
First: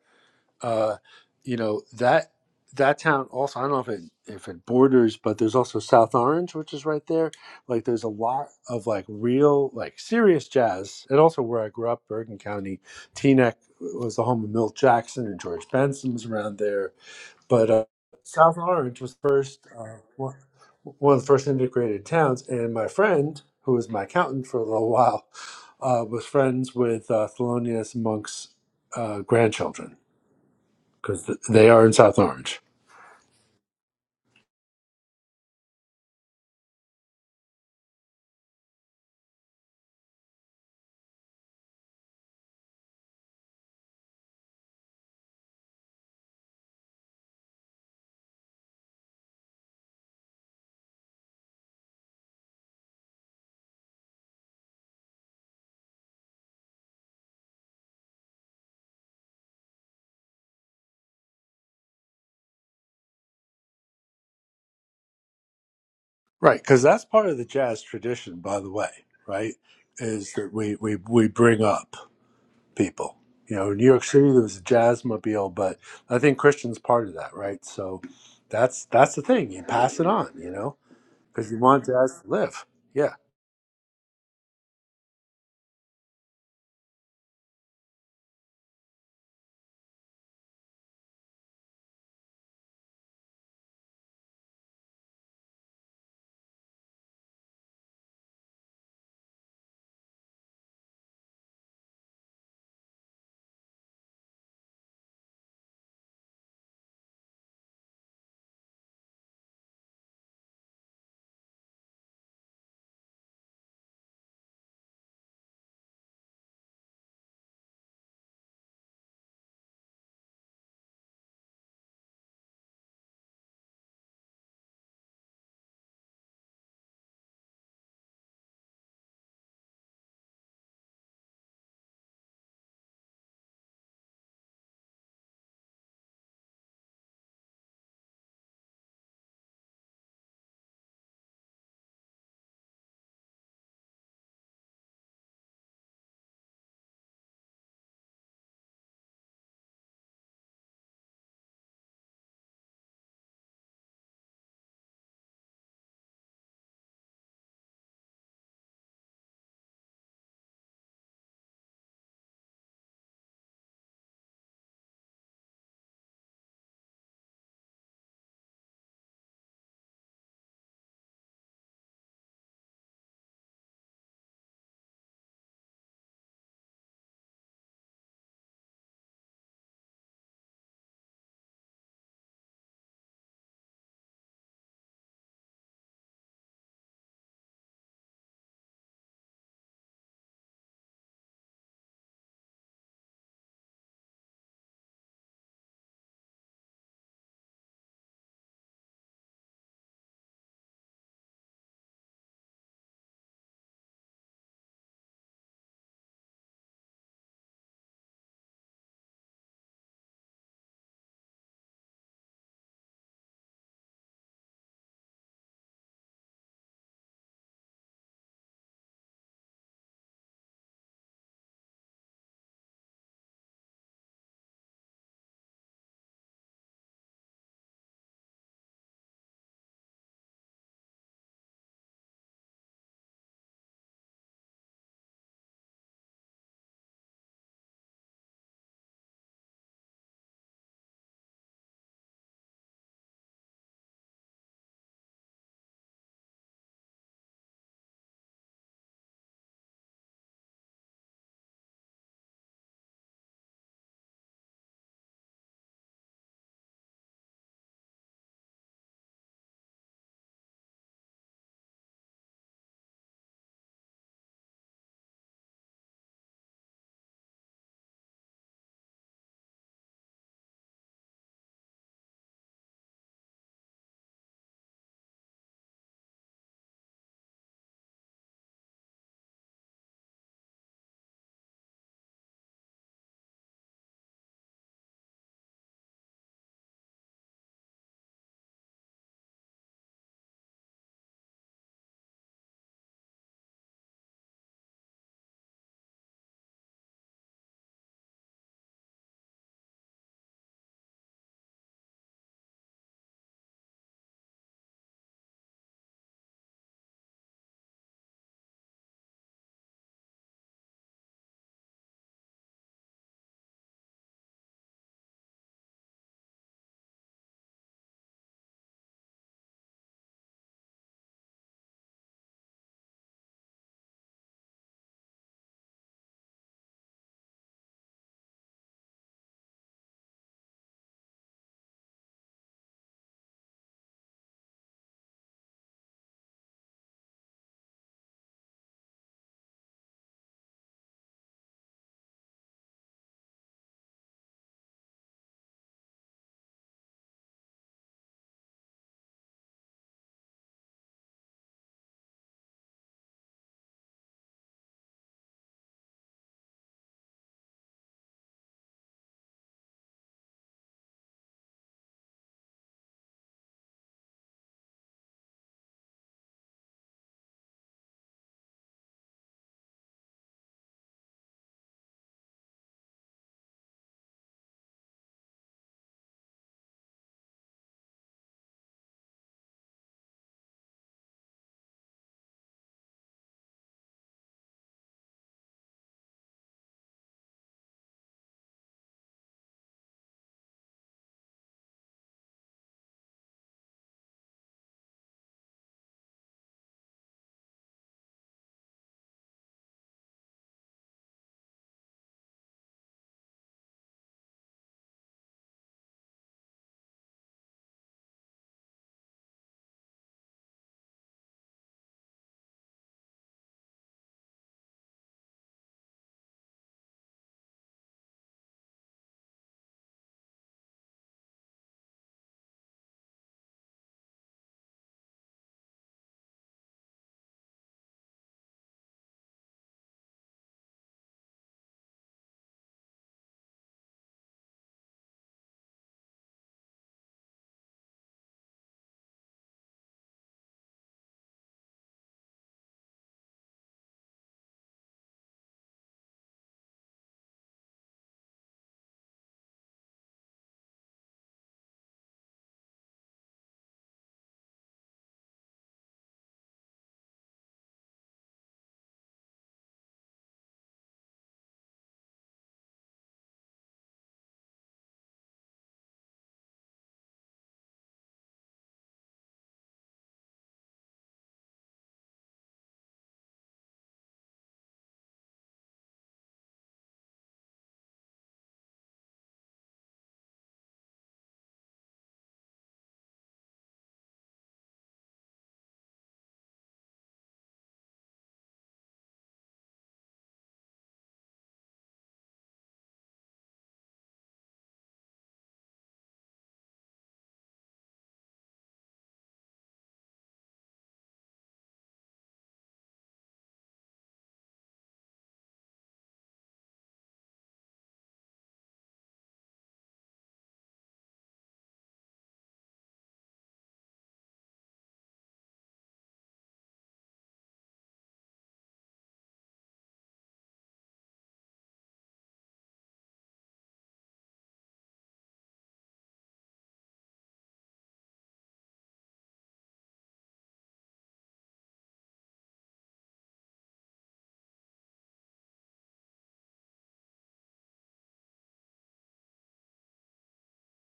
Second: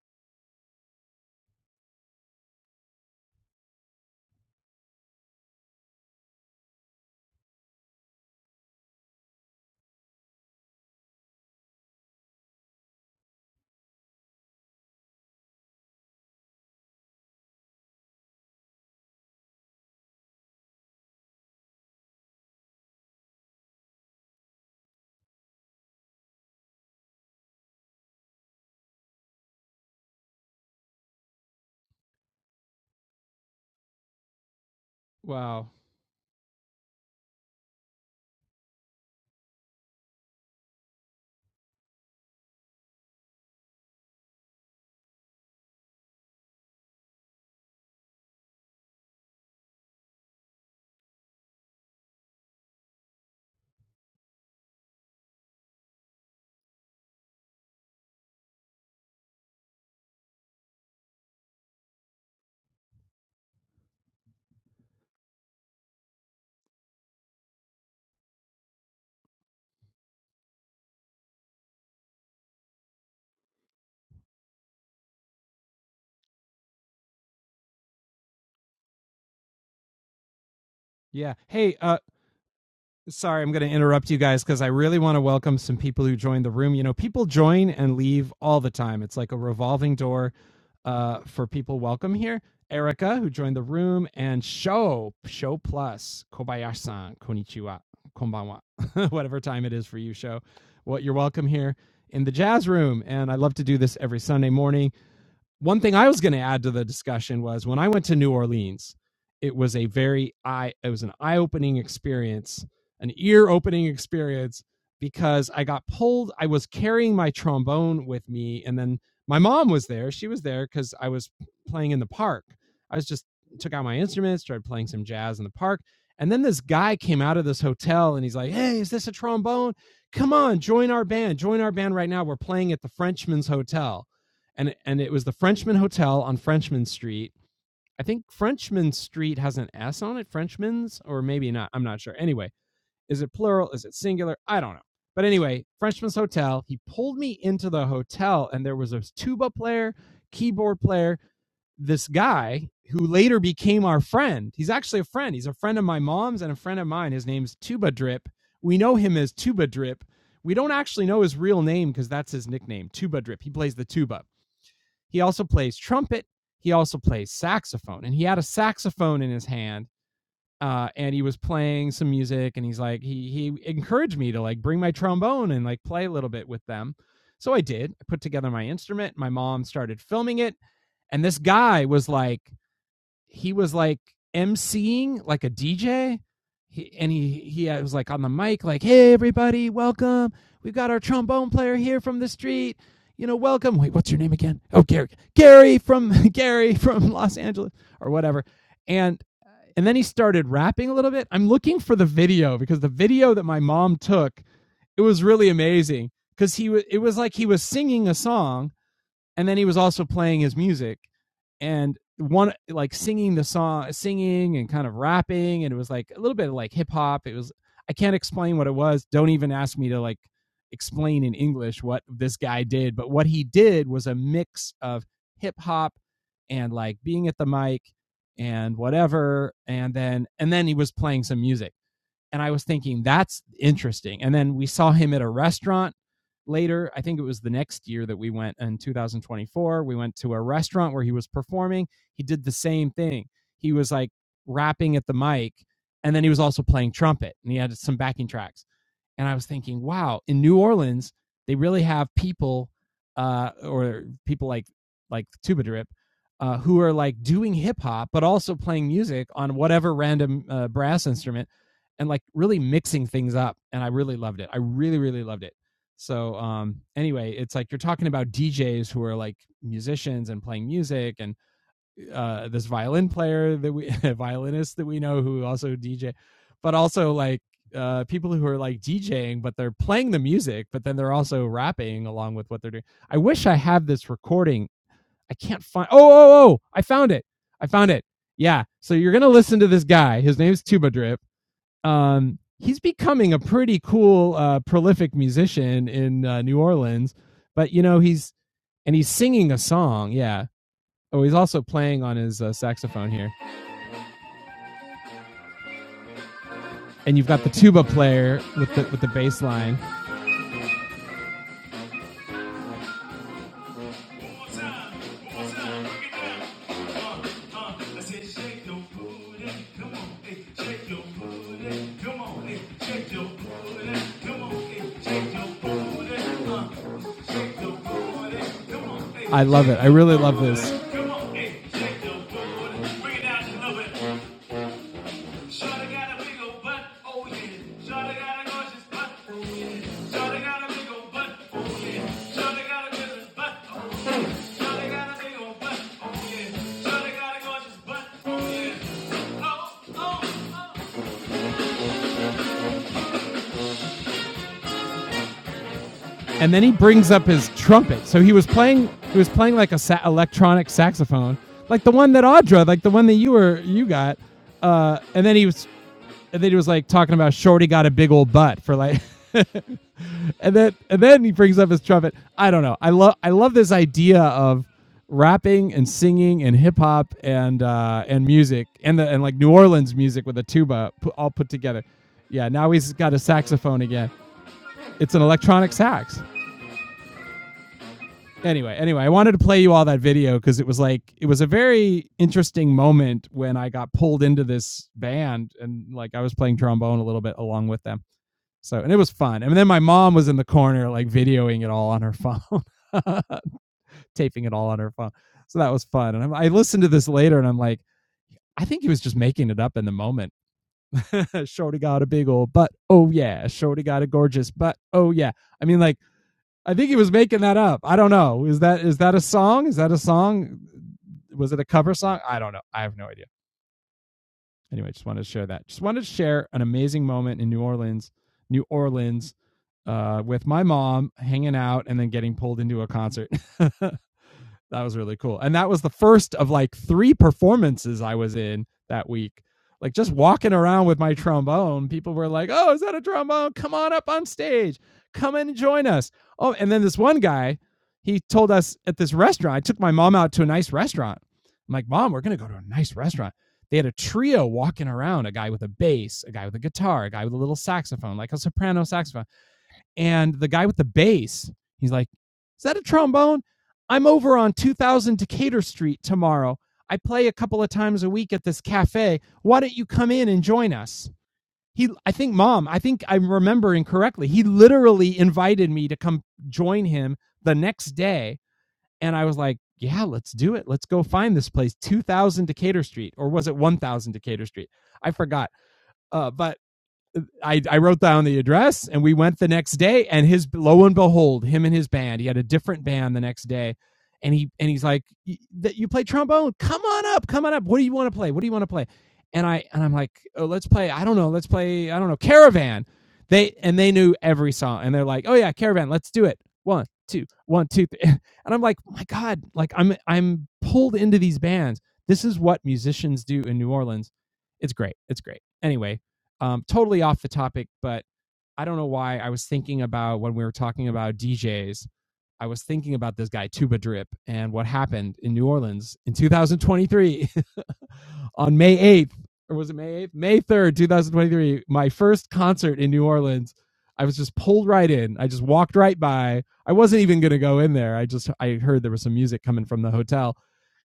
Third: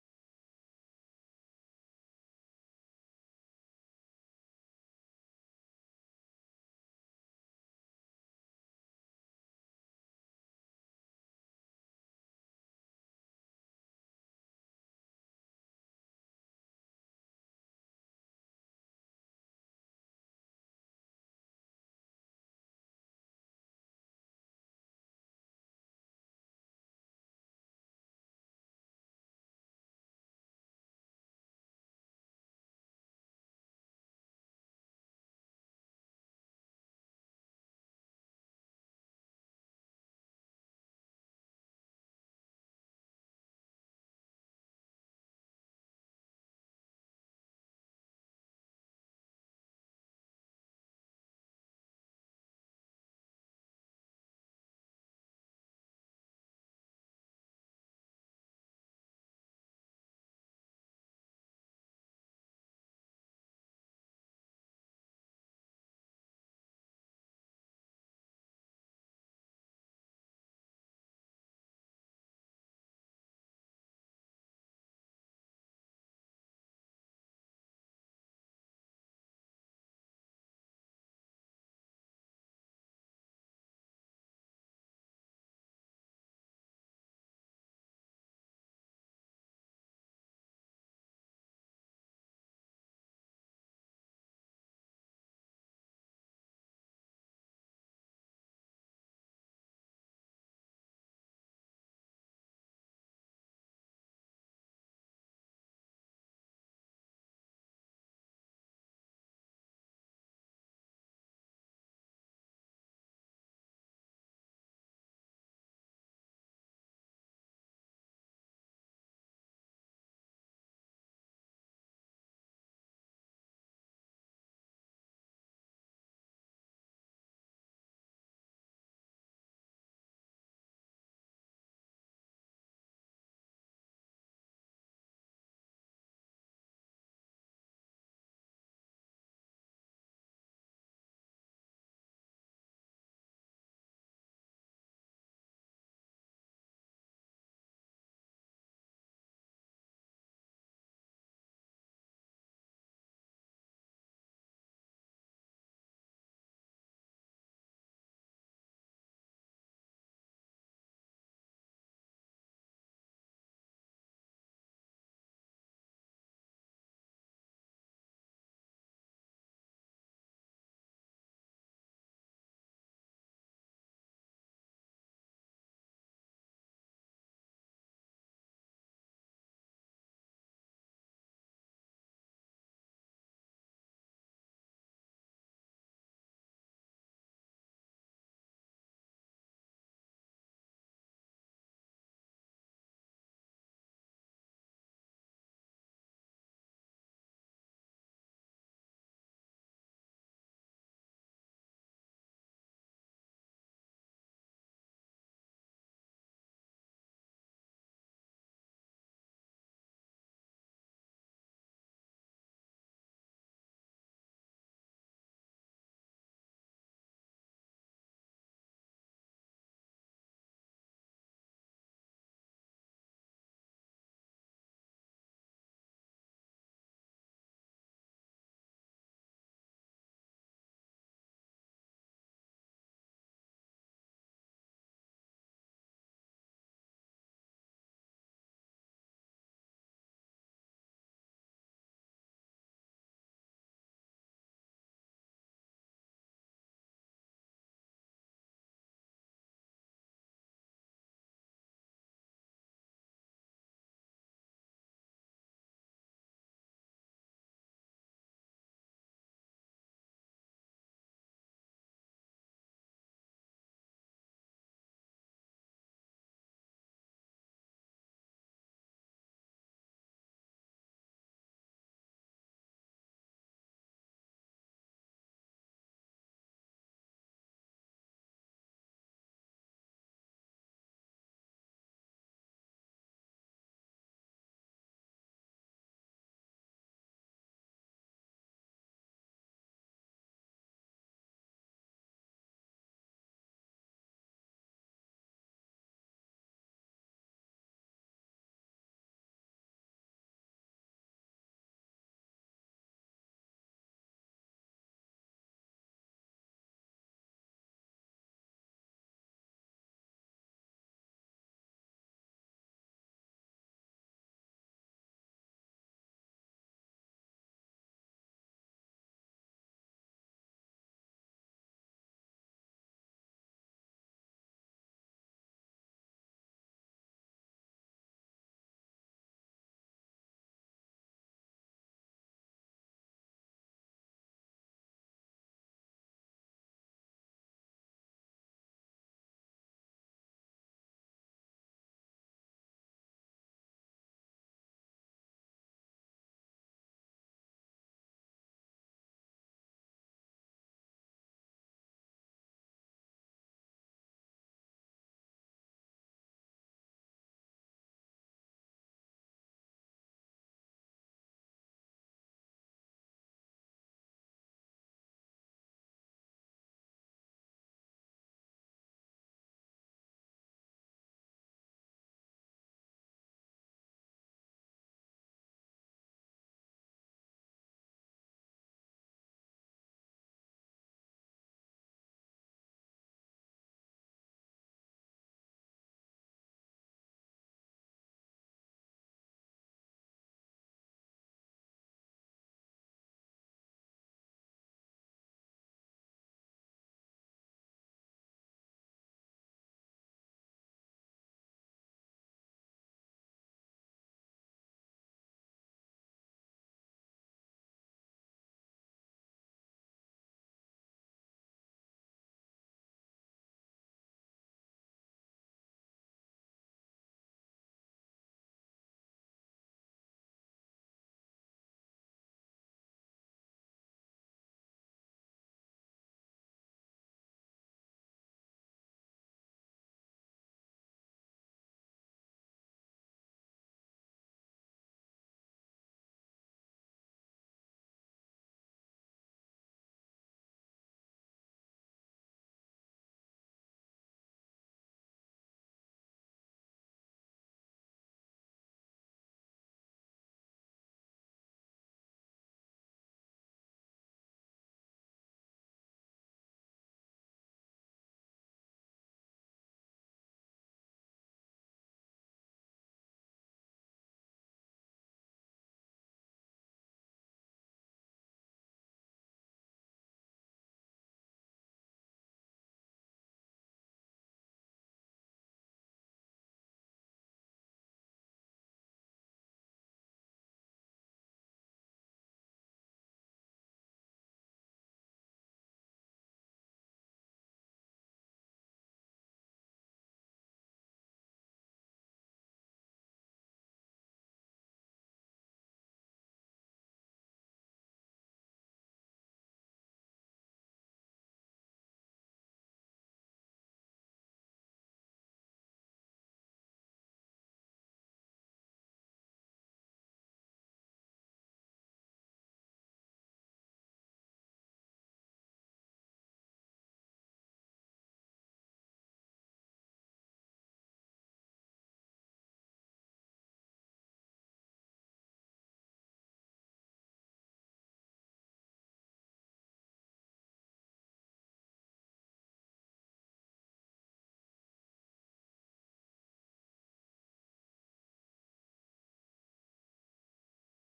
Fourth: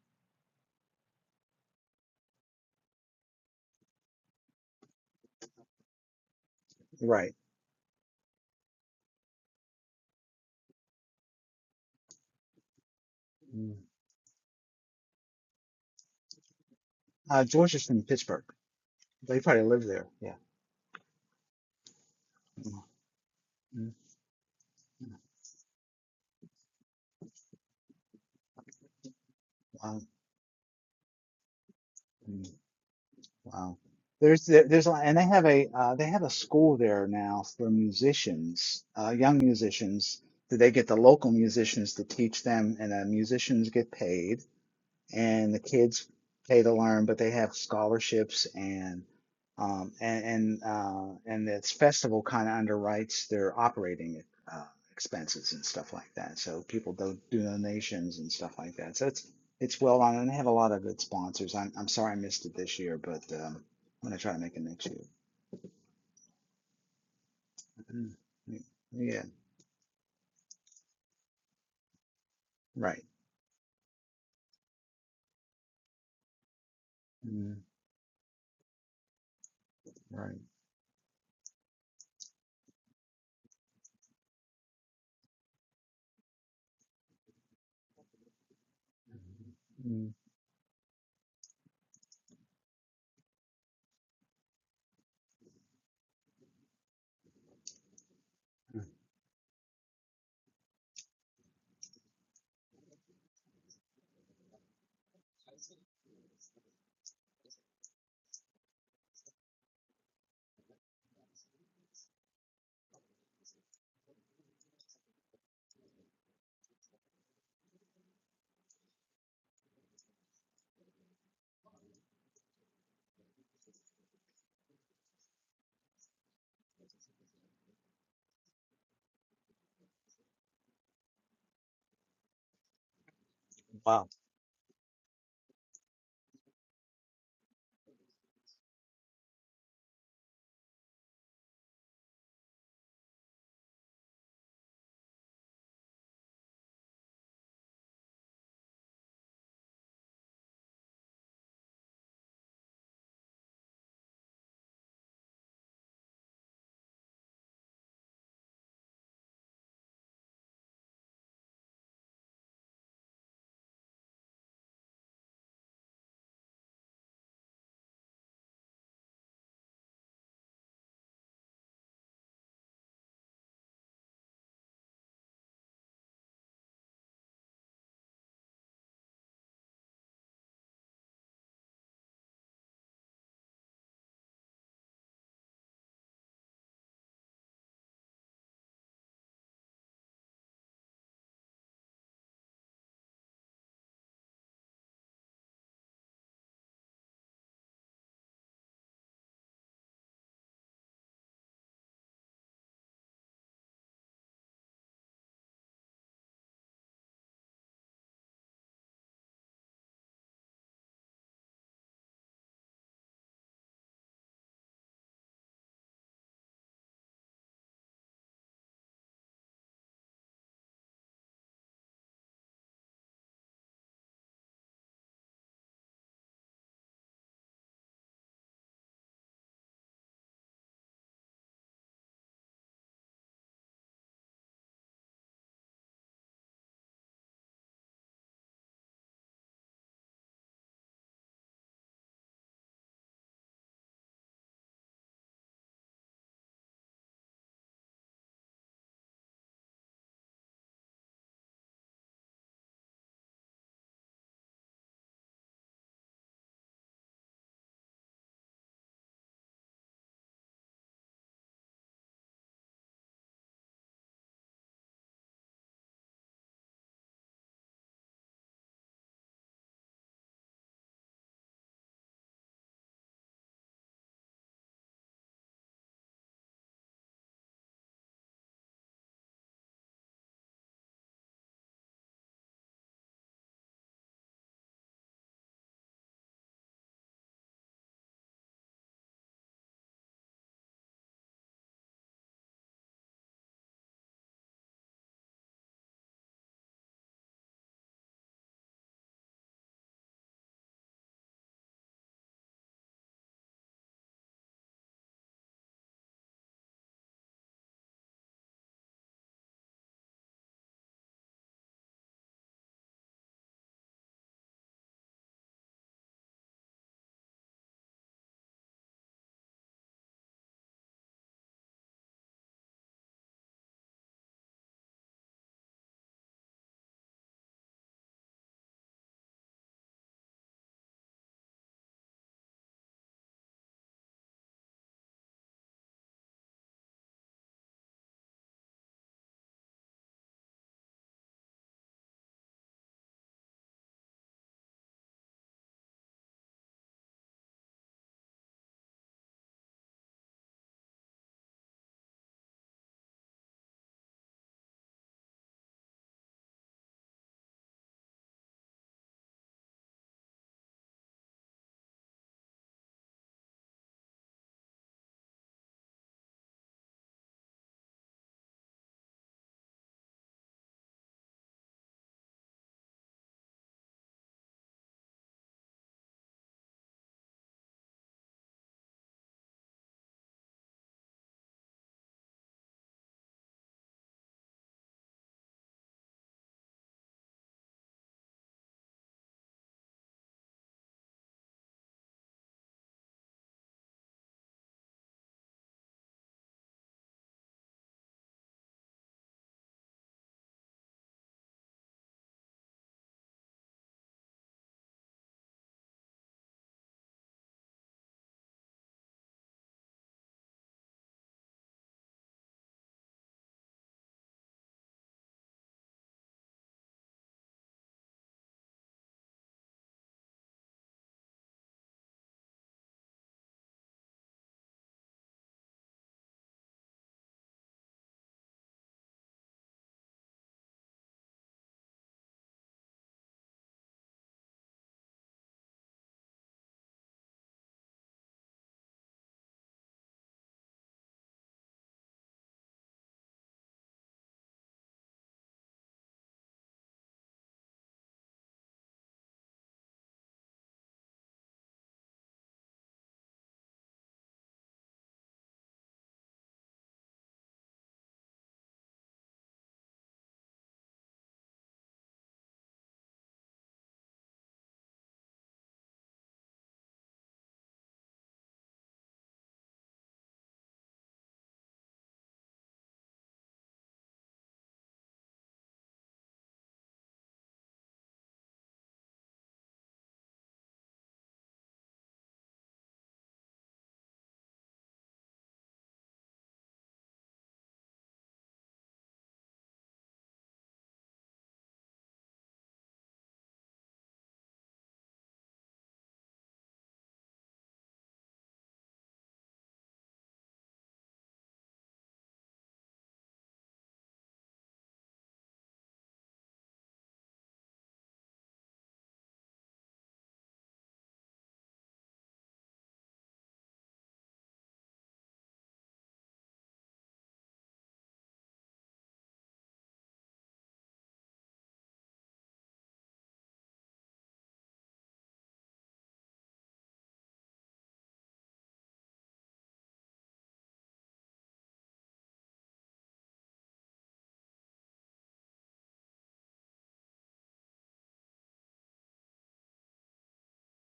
[SPEAKER 4] uh, you know that that town also I don't know if it if it borders, but there's also South Orange, which is right there.
[SPEAKER 3] right.
[SPEAKER 4] Like there's a lot of like real like serious jazz, and also where I grew up, Bergen County, Teaneck
[SPEAKER 3] Mm.
[SPEAKER 4] was the home of Milt Jackson and George Benson was around there
[SPEAKER 3] Uh,
[SPEAKER 4] but
[SPEAKER 3] George is
[SPEAKER 4] uh,
[SPEAKER 3] from Pittsburgh,
[SPEAKER 4] South Orange was
[SPEAKER 3] but he probably
[SPEAKER 4] first
[SPEAKER 3] lives
[SPEAKER 4] uh,
[SPEAKER 3] there.
[SPEAKER 4] one
[SPEAKER 3] Yeah,
[SPEAKER 4] one of the first integrated towns, and
[SPEAKER 3] mm,
[SPEAKER 4] my friend, who was
[SPEAKER 3] mm,
[SPEAKER 4] my accountant for a little while, uh, was friends with uh, Thelonious Monk's uh, grandchildren
[SPEAKER 3] wow.
[SPEAKER 4] because th- they are in South
[SPEAKER 3] Mm-hmm.
[SPEAKER 4] Orange,
[SPEAKER 3] Wow. There's there- there's a lot, and they have a
[SPEAKER 1] Wow.
[SPEAKER 3] uh, they have a school there now for musicians, uh, young musicians. That they get the local musicians to teach them, and the musicians get paid and the kids pay to learn, but they have scholarships and um, and and, uh, and this festival kind of underwrites their operating uh, expenses and stuff like that. So people do, do donations and stuff like that. So it's it's well run and they have a lot of good sponsors. I'm I'm sorry I missed it this year, but um, I'm gonna try to make it next year.
[SPEAKER 4] right? Because that's part of the jazz
[SPEAKER 3] Mm,
[SPEAKER 4] tradition, by the way,
[SPEAKER 3] Yeah,
[SPEAKER 4] right? Is that we we we bring up
[SPEAKER 3] right,
[SPEAKER 4] people. You know, in New York City there was a jazz mobile, but I think Christian's part of that,
[SPEAKER 3] Mm,
[SPEAKER 4] right? So that's that's the thing. You pass it on,
[SPEAKER 3] right.
[SPEAKER 4] you know
[SPEAKER 1] Yeah.
[SPEAKER 4] because you
[SPEAKER 1] Hey,
[SPEAKER 4] want
[SPEAKER 1] uh,
[SPEAKER 4] that to live. Yeah.
[SPEAKER 1] Sorry, I'm going to interrupt you guys because I really want to welcome some people who joined the room. You know, people join and leave all the time. It's like a revolving
[SPEAKER 3] Mm,
[SPEAKER 1] door uh, for people welcome here. Erica, who joined the room, and Show, Show Plus, Kobayashi-san, Konnichiwa, Konbanwa,
[SPEAKER 3] mm.
[SPEAKER 1] whatever time it is for you, Show. Well, you're welcome here in the jazz room. And I love to do this every Sunday morning one thing I was going to add to the discussion was when I went to New Orleans, it was a very eye it was an eye-opening experience, an ear-opening experience because I got pulled I was carrying my trombone with me and then my mom was there. She was there cuz I was playing in the park. I was just took out my instruments, started playing some jazz in the park. And then this guy came out of this hotel and he's like, "Hey, is this a trombone? Come on, join our band. Join our band right now. We're playing at the Frenchman's
[SPEAKER 3] Wow.
[SPEAKER 1] Hotel." and and it was the Frenchman Hotel on Frenchman Street. I think Frenchman Street has an S on it, Frenchman's, or maybe not. I'm not sure. Anyway, is it plural? Is it singular? I don't know. But anyway, Frenchman's Hotel. He pulled me into the hotel, and there was a tuba player, keyboard player, this guy who later became our friend. He's actually a friend. He's a friend of my mom's and a friend of mine. His name's Tuba Drip. We know him as Tuba Drip. We don't actually know his real name because that's his nickname, Tuba Drip. He plays the tuba. He also plays trumpet. He also plays saxophone, and he had a saxophone in his hand. Uh, and he was playing some music, and he's like, he he encouraged me to like bring my trombone and like play a little bit with them. So I did. I put together my instrument. My mom started filming it, and this guy was like, he was like emceeing like a DJ. He, and he he uh, was like on the mic, like, "Hey everybody, welcome. We've got our trombone player here from the street. You know, welcome. Wait, what's your name again? Oh, Gary. Gary from Gary from Los Angeles or whatever." And and then he started rapping a little bit. I'm looking for the video because the video that my mom took, it was really amazing because he was it was like he was singing a song and then he was also playing his music and one like singing the song singing and kind of rapping and it was like a little bit of like hip hop it was i can't explain what it was don't even ask me to like explain in english what this guy did but what he did was a mix of hip hop and like being at the mic and whatever and then and then he was playing some music and I was thinking that's interesting. And then we saw him at a restaurant later. I think it was the next year that we went in 2024. We went to a restaurant where he was performing. He did the same thing. He was like rapping at the mic, and then he was also playing trumpet, and he had some backing tracks. And I was thinking, wow, in New Orleans, they really have people uh, or people like like Tubadrip uh, who are like doing hip hop, but also playing music on whatever random uh, brass instrument and like really mixing things up. And I really loved it. I really, really loved it. So um, anyway, it's like you're talking about DJs who are like musicians and playing music and uh this violin player that we violinist that we know who also DJ, but also like uh people who are like DJing but they're playing the music but then they're also rapping along with what they're doing. I wish I have this recording. I can't find Oh oh oh, oh, I found it. I found it. Yeah. So you're going to listen to this guy. His name's Tuba Drip. Um he's becoming a pretty cool uh prolific musician in uh, New Orleans, but you know he's and he's singing a song. Yeah. Oh, he's also playing on his uh, saxophone here, and you've got the tuba player with the with the bass line. Love it. I really love this. And then he brings up his trumpet. So he was playing he was playing like a sa- electronic saxophone, like the one that Audra, like the one that you were you got. Uh, and then he was and then he was like talking about Shorty got a big old butt for like, and then and then he brings up his trumpet. I don't know. I love I love this idea of rapping and singing and hip hop and uh, and music and the and like New Orleans music with a tuba pu- all put together. Yeah, now he's got a saxophone again. It's an electronic sax. Anyway, anyway, I wanted to play you all that video because it was like it was a very interesting moment when I got pulled into this band and like I was playing trombone a little bit along with them. So and it was fun. And then my mom was in the corner like videoing it all on her phone, taping it all on her phone. So that was fun. And I'm, I listened to this later and I'm like, I think he was just making it up in the moment. Shorty got a big old butt. Oh yeah. Shorty got a gorgeous butt. Oh yeah. I mean like I think he was making that up. I don't know. Is that is that a song? Is that a song? Was it a cover song? I don't know. I have no idea. anyway, just wanted to share that. Just wanted to share an amazing moment in New Orleans, New Orleans, uh, with my mom hanging out and then getting pulled into a concert. uh, that was really cool. And that was the first of like three performances I was in that week. Like just walking around with my trombone, people were like, "Oh, is that a trombone? Come on up on stage. Come and join us." Oh, and then this one guy, he told us at this restaurant. I took my mom out to a nice restaurant. I'm like, "Mom, we're going to go to a nice restaurant." They had a trio walking around, a guy with a bass, a guy with a guitar, a guy with a little saxophone, like a soprano saxophone and the guy with the bass, he's like, Is that a trombone? I'm over on 2000 Decatur Street tomorrow. I play a couple of times a week at this cafe. Why don't you come in and join us? He, I think, mom, I think I'm remembering correctly. He literally invited me to come join him the next day. And I was like, yeah, let's do it. Let's go find this place, 2000 Decatur Street, or was it 1000 Decatur Street? I forgot. Uh, but I, I wrote down the address and we went the next day and his lo and behold him and his band he had a different band the next day and he and he's like that you play trombone come on up come on up what do you want to play what do you want to play and i and i'm like oh let's play i don't know let's play i don't know caravan they and they knew every song and they're like oh yeah caravan let's do it one two one two three. and i'm like oh my god like i'm i'm pulled into these bands this is what musicians do in new orleans it's great it's great anyway um, totally off the topic, but I don't know why I was thinking about when we were talking about DJs. I was thinking about this guy Tuba Drip and what happened in New Orleans in 2023 on May 8th or was it May 8th? May 3rd, 2023, my first concert in New Orleans. I was just pulled right in. I just walked right by. I wasn't even going to go in there. I just I heard there was some music coming from the hotel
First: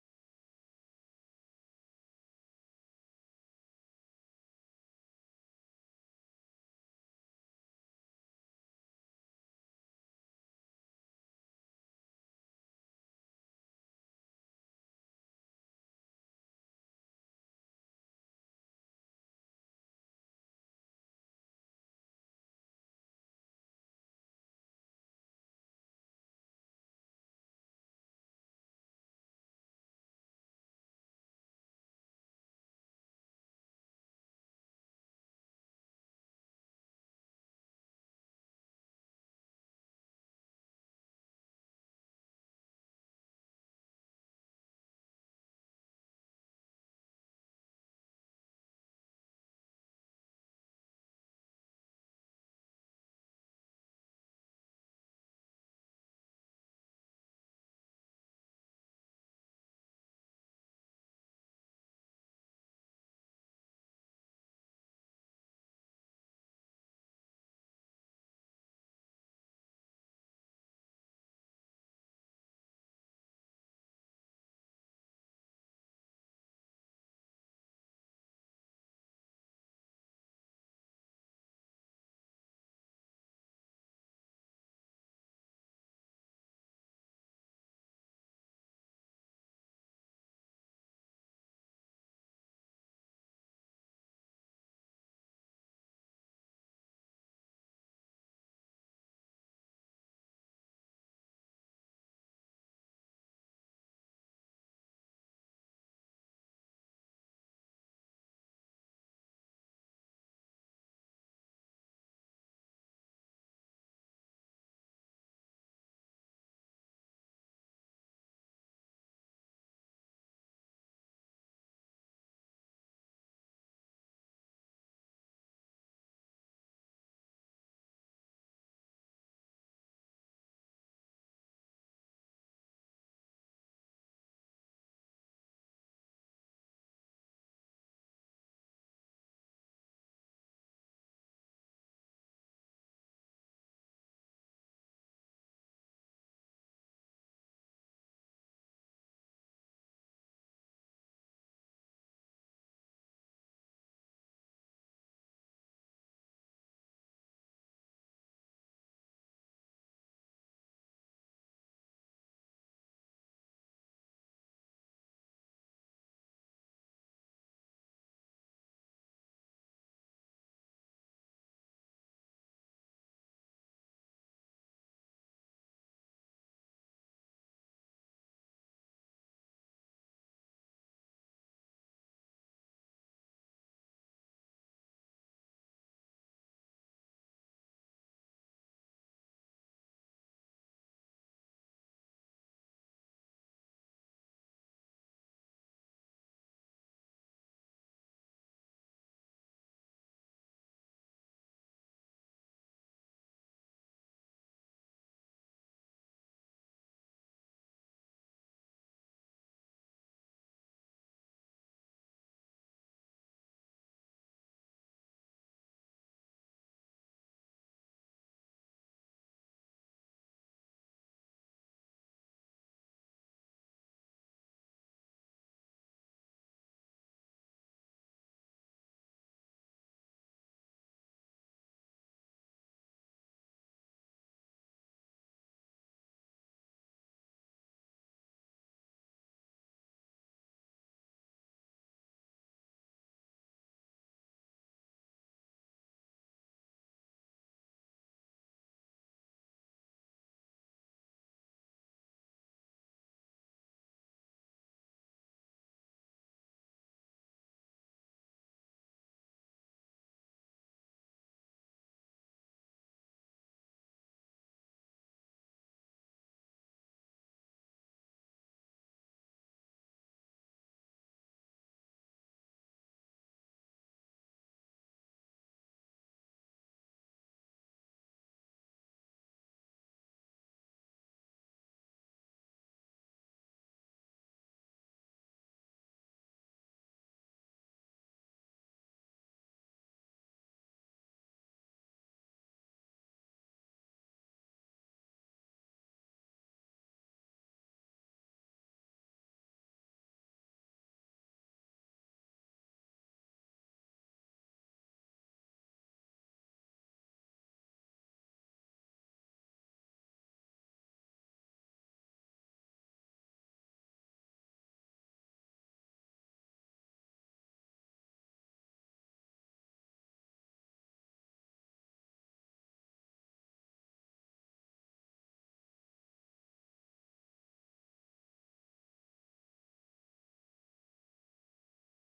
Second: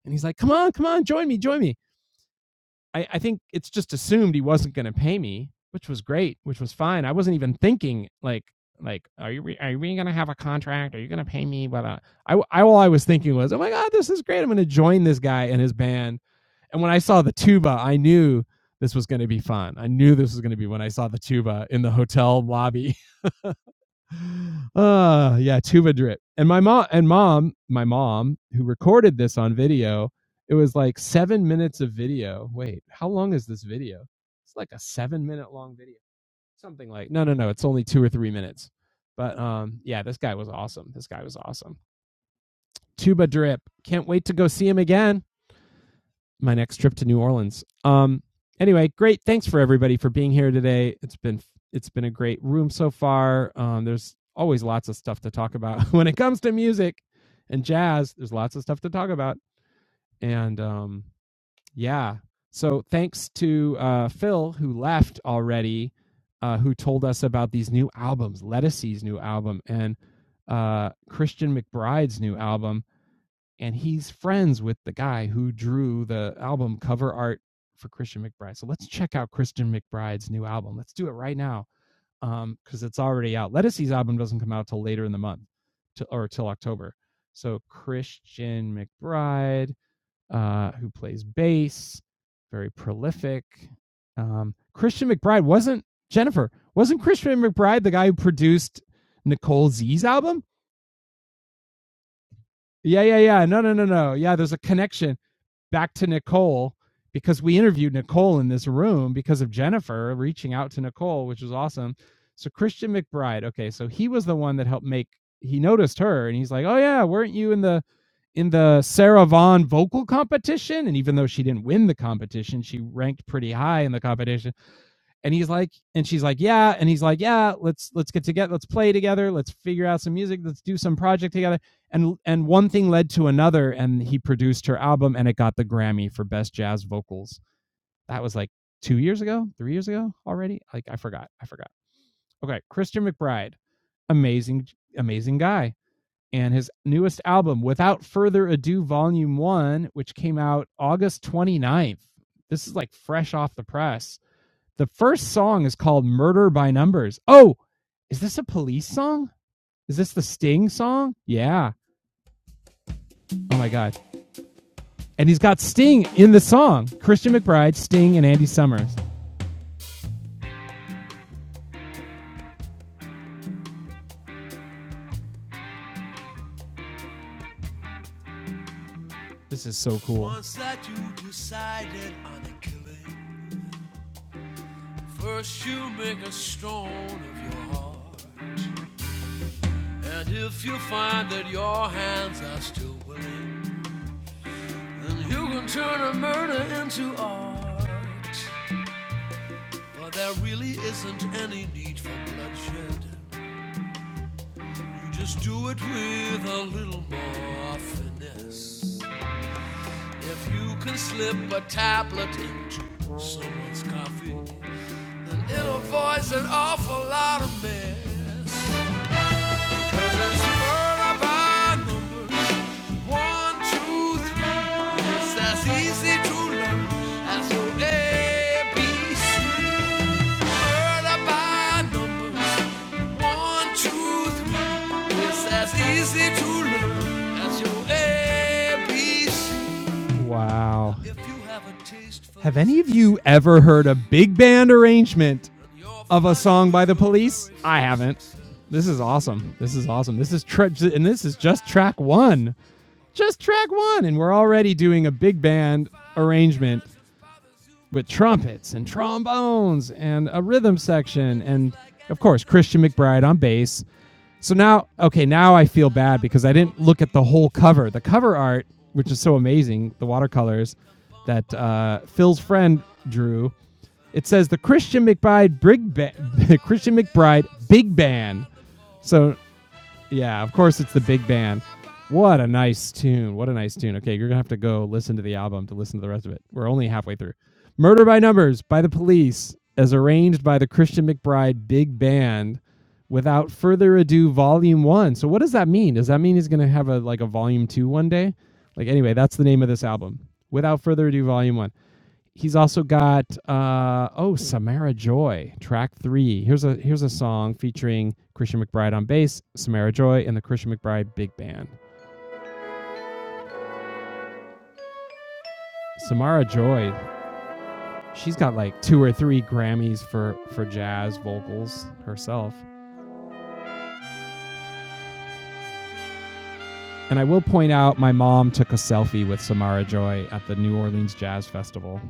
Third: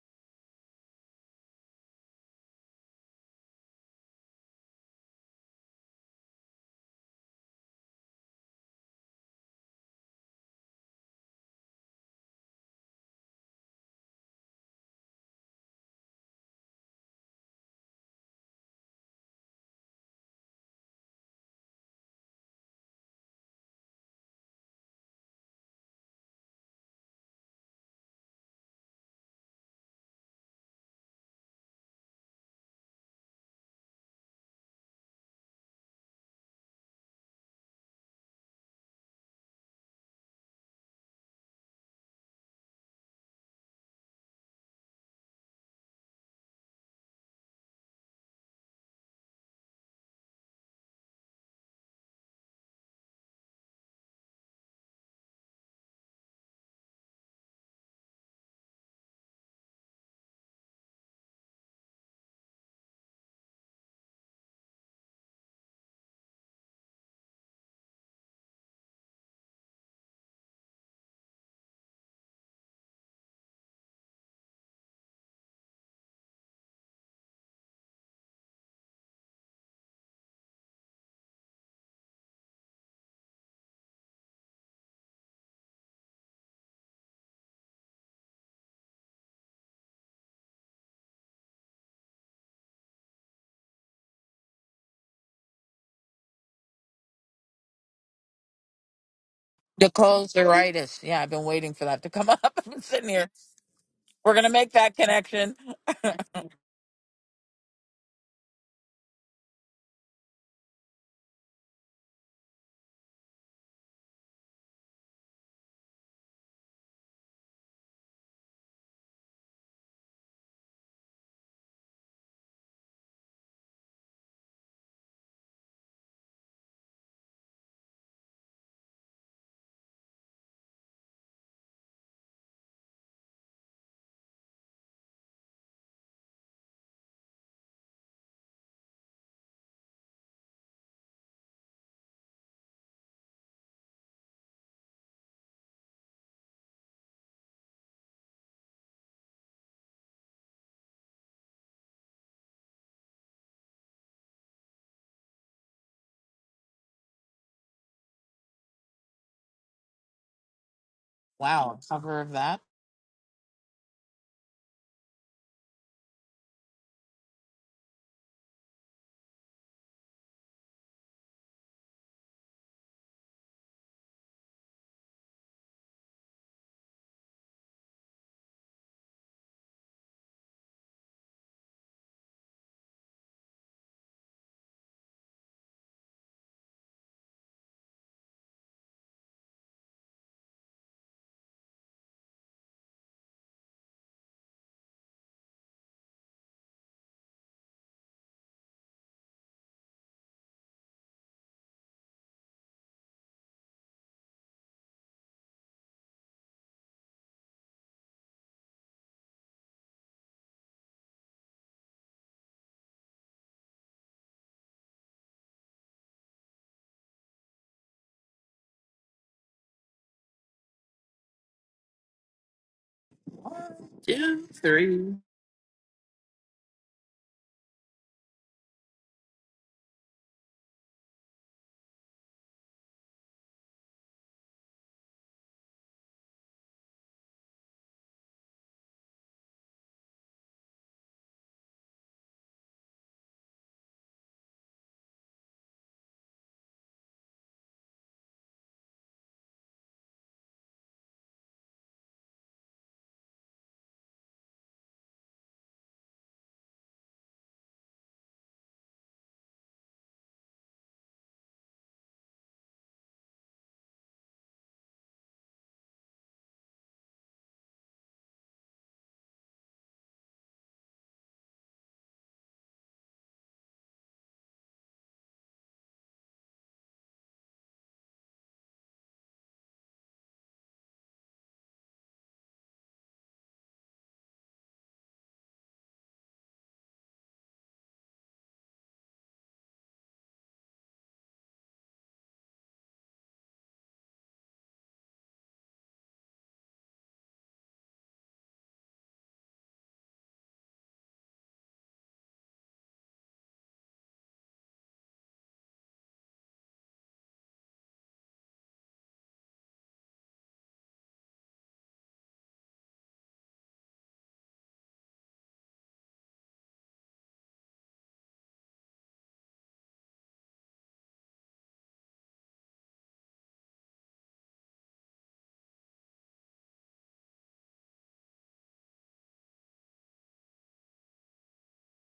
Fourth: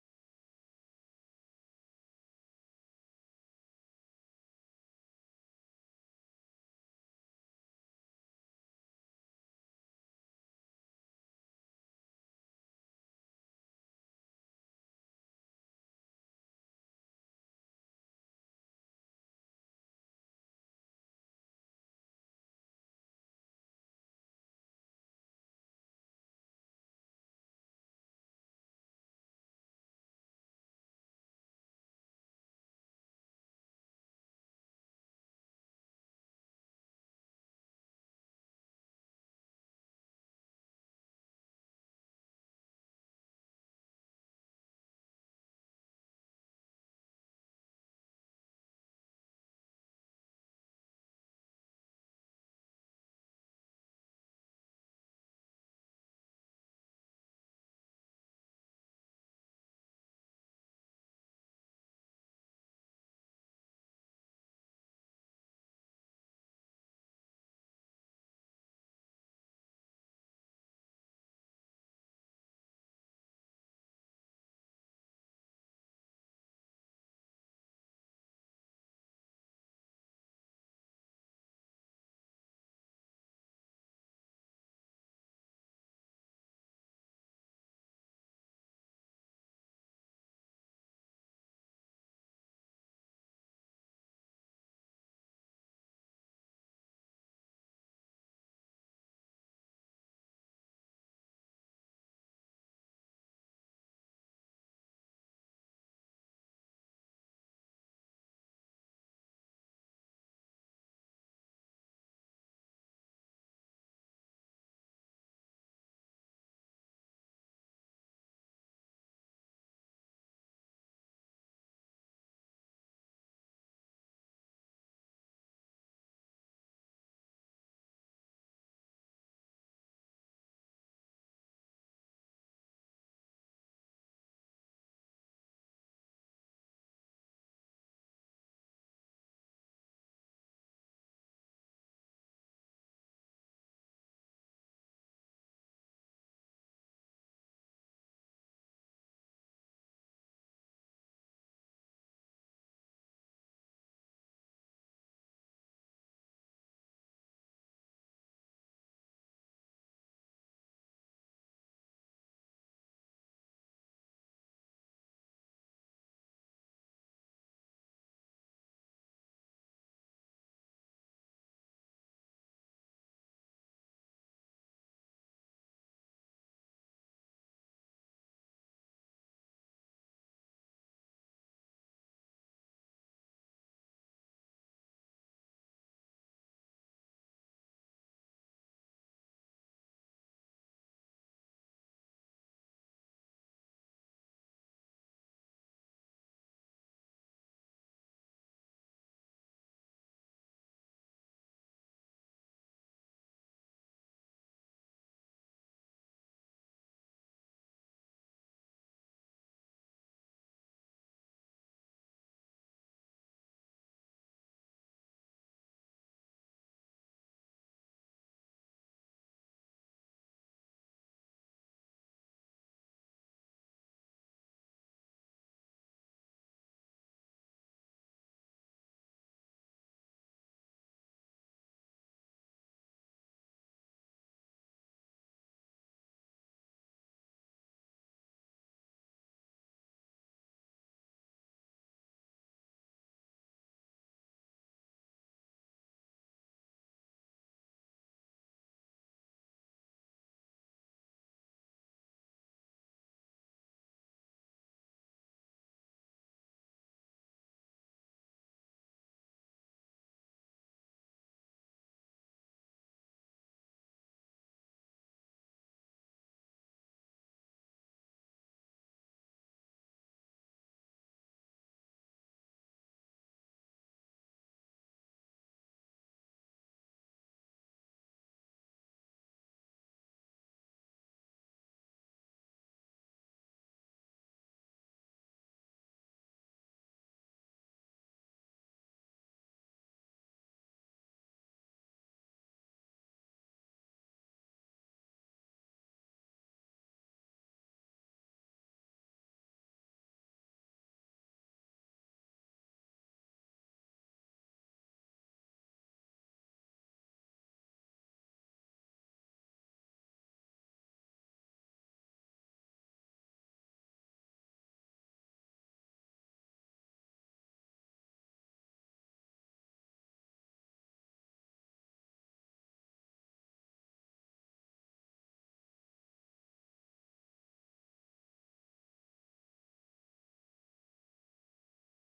[SPEAKER 1] and he's like, "Come on, come on, join me, join me." I, I think it's just assumed he wasn't going to pay me, which was great, which was fine. I wasn't even thinking like like are you re- are we going to have a contract? Are you going to pay me? But uh, I I all I was thinking was, oh my god, this is great. I'm going to join this guy and his band. And when I saw the tuba, I knew this was going to be fun. I knew this was going to be when I saw the tuba in the hotel lobby uh yeah tuba drip and my mom and mom my mom who recorded this on video it was like seven minutes of video wait how long is this video it's like a seven minute long video something like no no no it's only two or three minutes but um yeah this guy was awesome this guy was awesome tuba drip can't wait to go see him again my next trip to New Orleans. Um, anyway, great. Thanks for everybody for being here today. It's been it's been a great room so far. Um, there's always lots of stuff to talk about when it comes to music and jazz. There's lots of stuff to talk about, and um, yeah. So thanks to uh, Phil who left already, uh, who told us about these new albums, Lettucey's new album and uh, Christian McBride's new album and he's friends with the guy who drew the album cover art for Christian McBride. So let's check out Christian McBride's new album. Let's do it right now um because it's already out. Lettucey's album doesn't come out till later in the month, to, or till October. So Christian McBride, uh, who plays bass, very prolific. Um, Christian McBride wasn't Jennifer. Wasn't Christian McBride the guy who produced Nicole Z's
[SPEAKER 2] Nicole's
[SPEAKER 1] album?
[SPEAKER 2] uritis. Yeah, I've been waiting for that to come up. I've been
[SPEAKER 1] Yeah,
[SPEAKER 2] sitting
[SPEAKER 1] yeah,
[SPEAKER 2] here
[SPEAKER 1] yeah. No, no, no, no.
[SPEAKER 2] We're
[SPEAKER 1] Yeah,
[SPEAKER 2] gonna
[SPEAKER 1] there's a
[SPEAKER 2] make that
[SPEAKER 1] connection.
[SPEAKER 2] connection.
[SPEAKER 1] back to Nicole because we interviewed Nicole in this room because of Jennifer reaching out to Nicole, which was awesome. So Christian McBride, okay, so he was the one that helped make he noticed her and he's like, "Oh yeah, weren't you in the in the Sarah Vaughn vocal competition?" And even though she didn't win the competition, she ranked pretty high in the competition and he's like and she's like yeah and he's like yeah let's let's get together let's play together let's figure out some music let's do some project together and and one thing led to another and he produced her album and it got the grammy for best jazz vocals that was like two years ago three years ago already like i forgot i forgot okay christian mcbride amazing amazing guy and his newest album without further ado volume one which came out august twenty ninth. this is like fresh off the press the first song is called Murder by Numbers. Oh, is this a police song? Is this the Sting song? Yeah.
[SPEAKER 2] Wow, a cover of that.
[SPEAKER 1] Oh my God. And he's got Sting in the song Christian McBride, Sting, and Andy Summers. This is so cool.
[SPEAKER 2] One, two, three.
[SPEAKER 1] Wow. Have any of you ever heard a big band arrangement of a song by the police? I haven't. This is awesome. This is awesome. This is tra- and this is just track one. Just track one, and we're already doing a big band arrangement with trumpets and trombones and a rhythm section and of course Christian McBride on bass. So now okay, now I feel bad because I didn't look at the whole cover. The cover art, which is so amazing, the watercolors that uh, Phil's friend drew. It says the Christian McBride Big ba- Christian McBride Big Band. So yeah, of course it's the big band. What a nice tune. What a nice tune. Okay, you're going to have to go listen to the album to listen to the rest of it. We're only halfway through. Murder by Numbers by the Police, as arranged by the Christian McBride Big Band. Without further ado, Volume 1. So what does that mean? Does that mean he's going to have a like a Volume 2 one day? Like anyway, that's the name of this album. Without further ado, Volume 1 he's also got uh, oh Samara Joy track three. Here's a here's a song featuring Christian McBride on bass, Samara Joy, and the Christian McBride Big Band. Samara Joy, she's got like two or three Grammys for for jazz vocals herself. And I will point out, my mom took a selfie with Samara Joy at the New Orleans Jazz Festival.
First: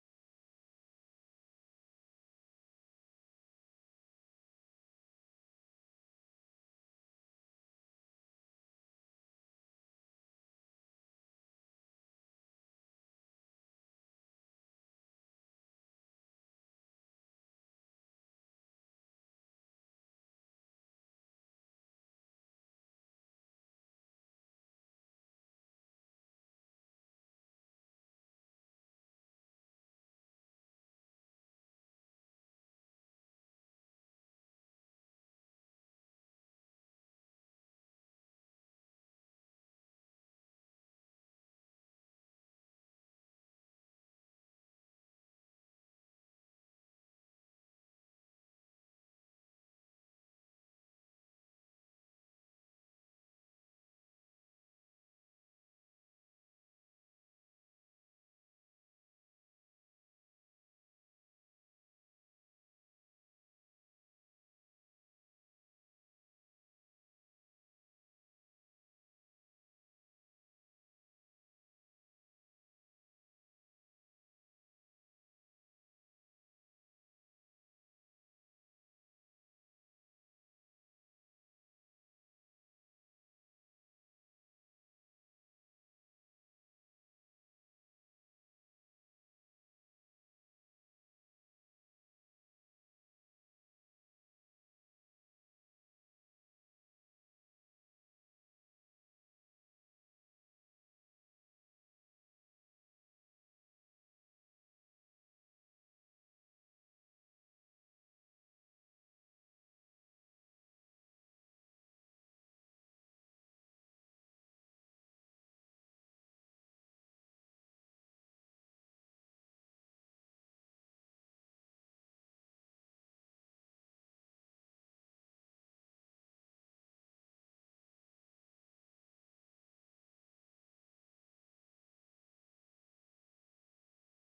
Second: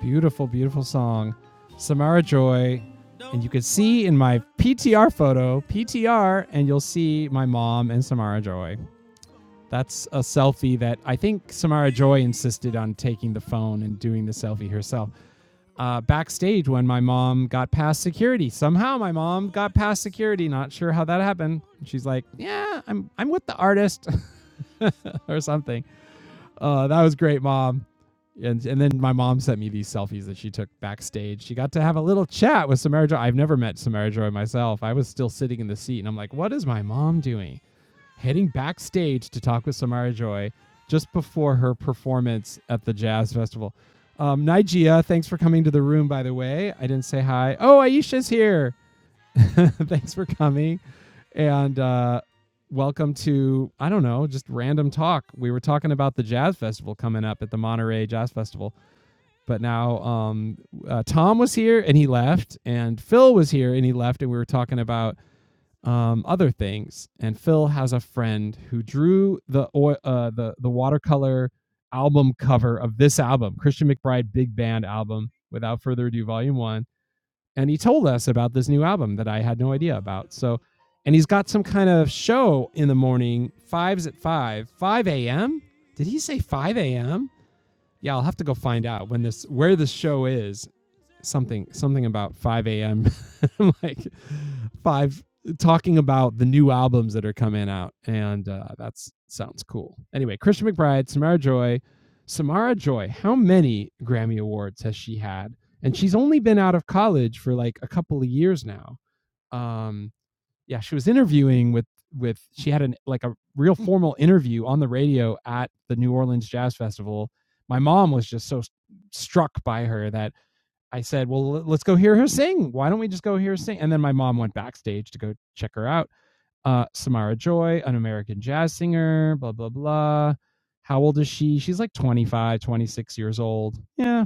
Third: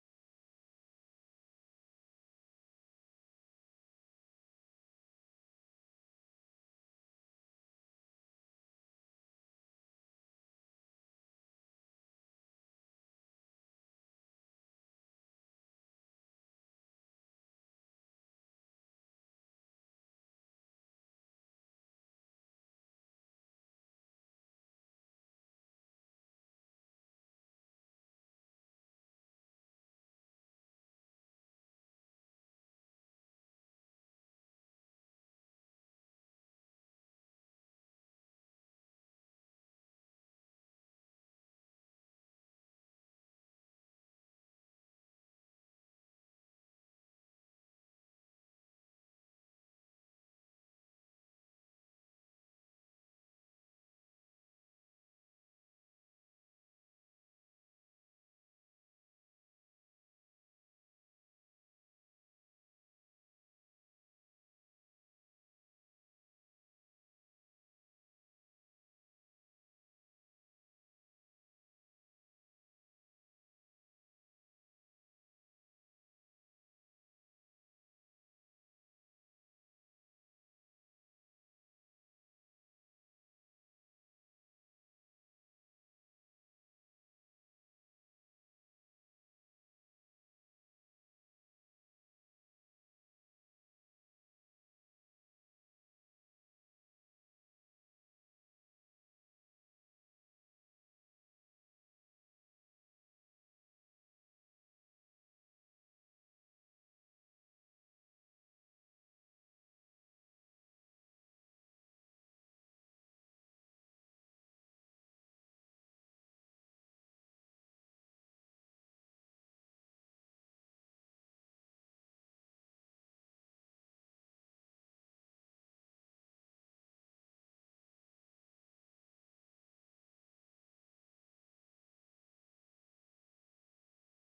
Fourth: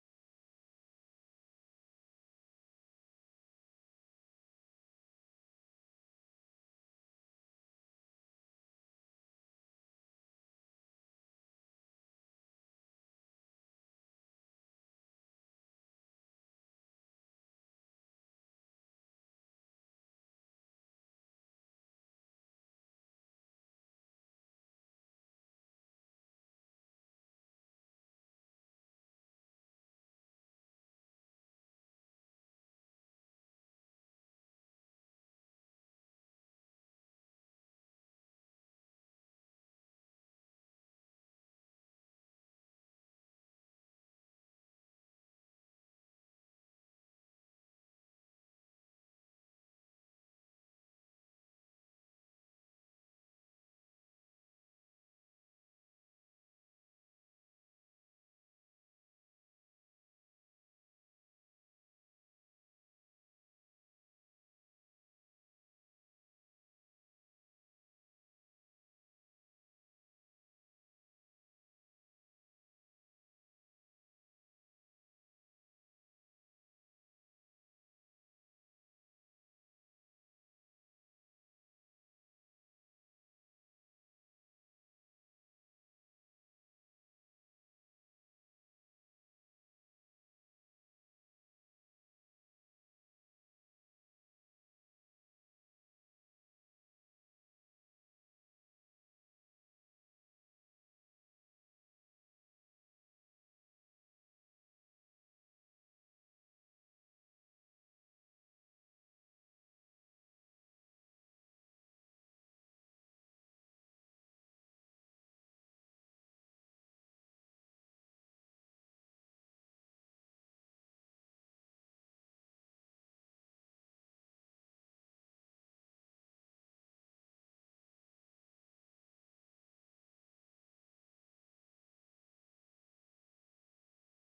[SPEAKER 1] Beautiful, beautiful song. Samara Joy, You can see in my PTR photo, PTR, and you'll see my mom and Samara Joy. That's a selfie that I think Samara Joy insisted on taking the phone and doing the selfie herself. Uh, backstage when my mom got past security. Somehow my mom got past security. Not sure how that happened. She's like, "Yeah, I'm I'm with the artist," or something. Uh, that was great, mom. And and then my mom sent me these selfies that she took backstage. She got to have a little chat with Samara Joy. I've never met Samara Joy myself. I was still sitting in the seat, and I'm like, what is my mom doing? Heading backstage to talk with Samara Joy just before her performance at the jazz festival. Um, Nigeria, thanks for coming to the room, by the way. I didn't say hi. Oh, Aisha's here. Thanks for coming. And uh, welcome to, I don't know, just random talk. We were talking about the Jazz Festival coming up at the Monterey Jazz Festival. But now um, uh, Tom was here and he left, and Phil was here and he left, and we were talking about um, other things. And Phil has a friend who drew the uh, the the watercolor album cover of this album, Christian McBride Big Band album. Without further ado, Volume One and he told us about this new album that I had no idea about. So, and he's got some kind of show in the morning, fives at five, five a.m. Did he say five a.m.? Yeah, I'll have to go find out when this where this show is something something about 5 a.m. like five talking about the new albums that are coming out, and uh, that sounds cool. Anyway, Christian McBride, Samara Joy, Samara Joy. How many Grammy awards has she had? And she's only been out of college for like a couple of years now. Um, yeah, she was interviewing with with she had an like a real formal interview on the radio at the New Orleans Jazz Festival. My mom was just so struck by her that I said, "Well, let's go hear her sing. Why don't we just go hear her sing?" And then my mom went backstage to go check her out. Uh, Samara Joy, an American jazz singer, blah blah blah. How old is she? She's like 25, 26 years old. Yeah.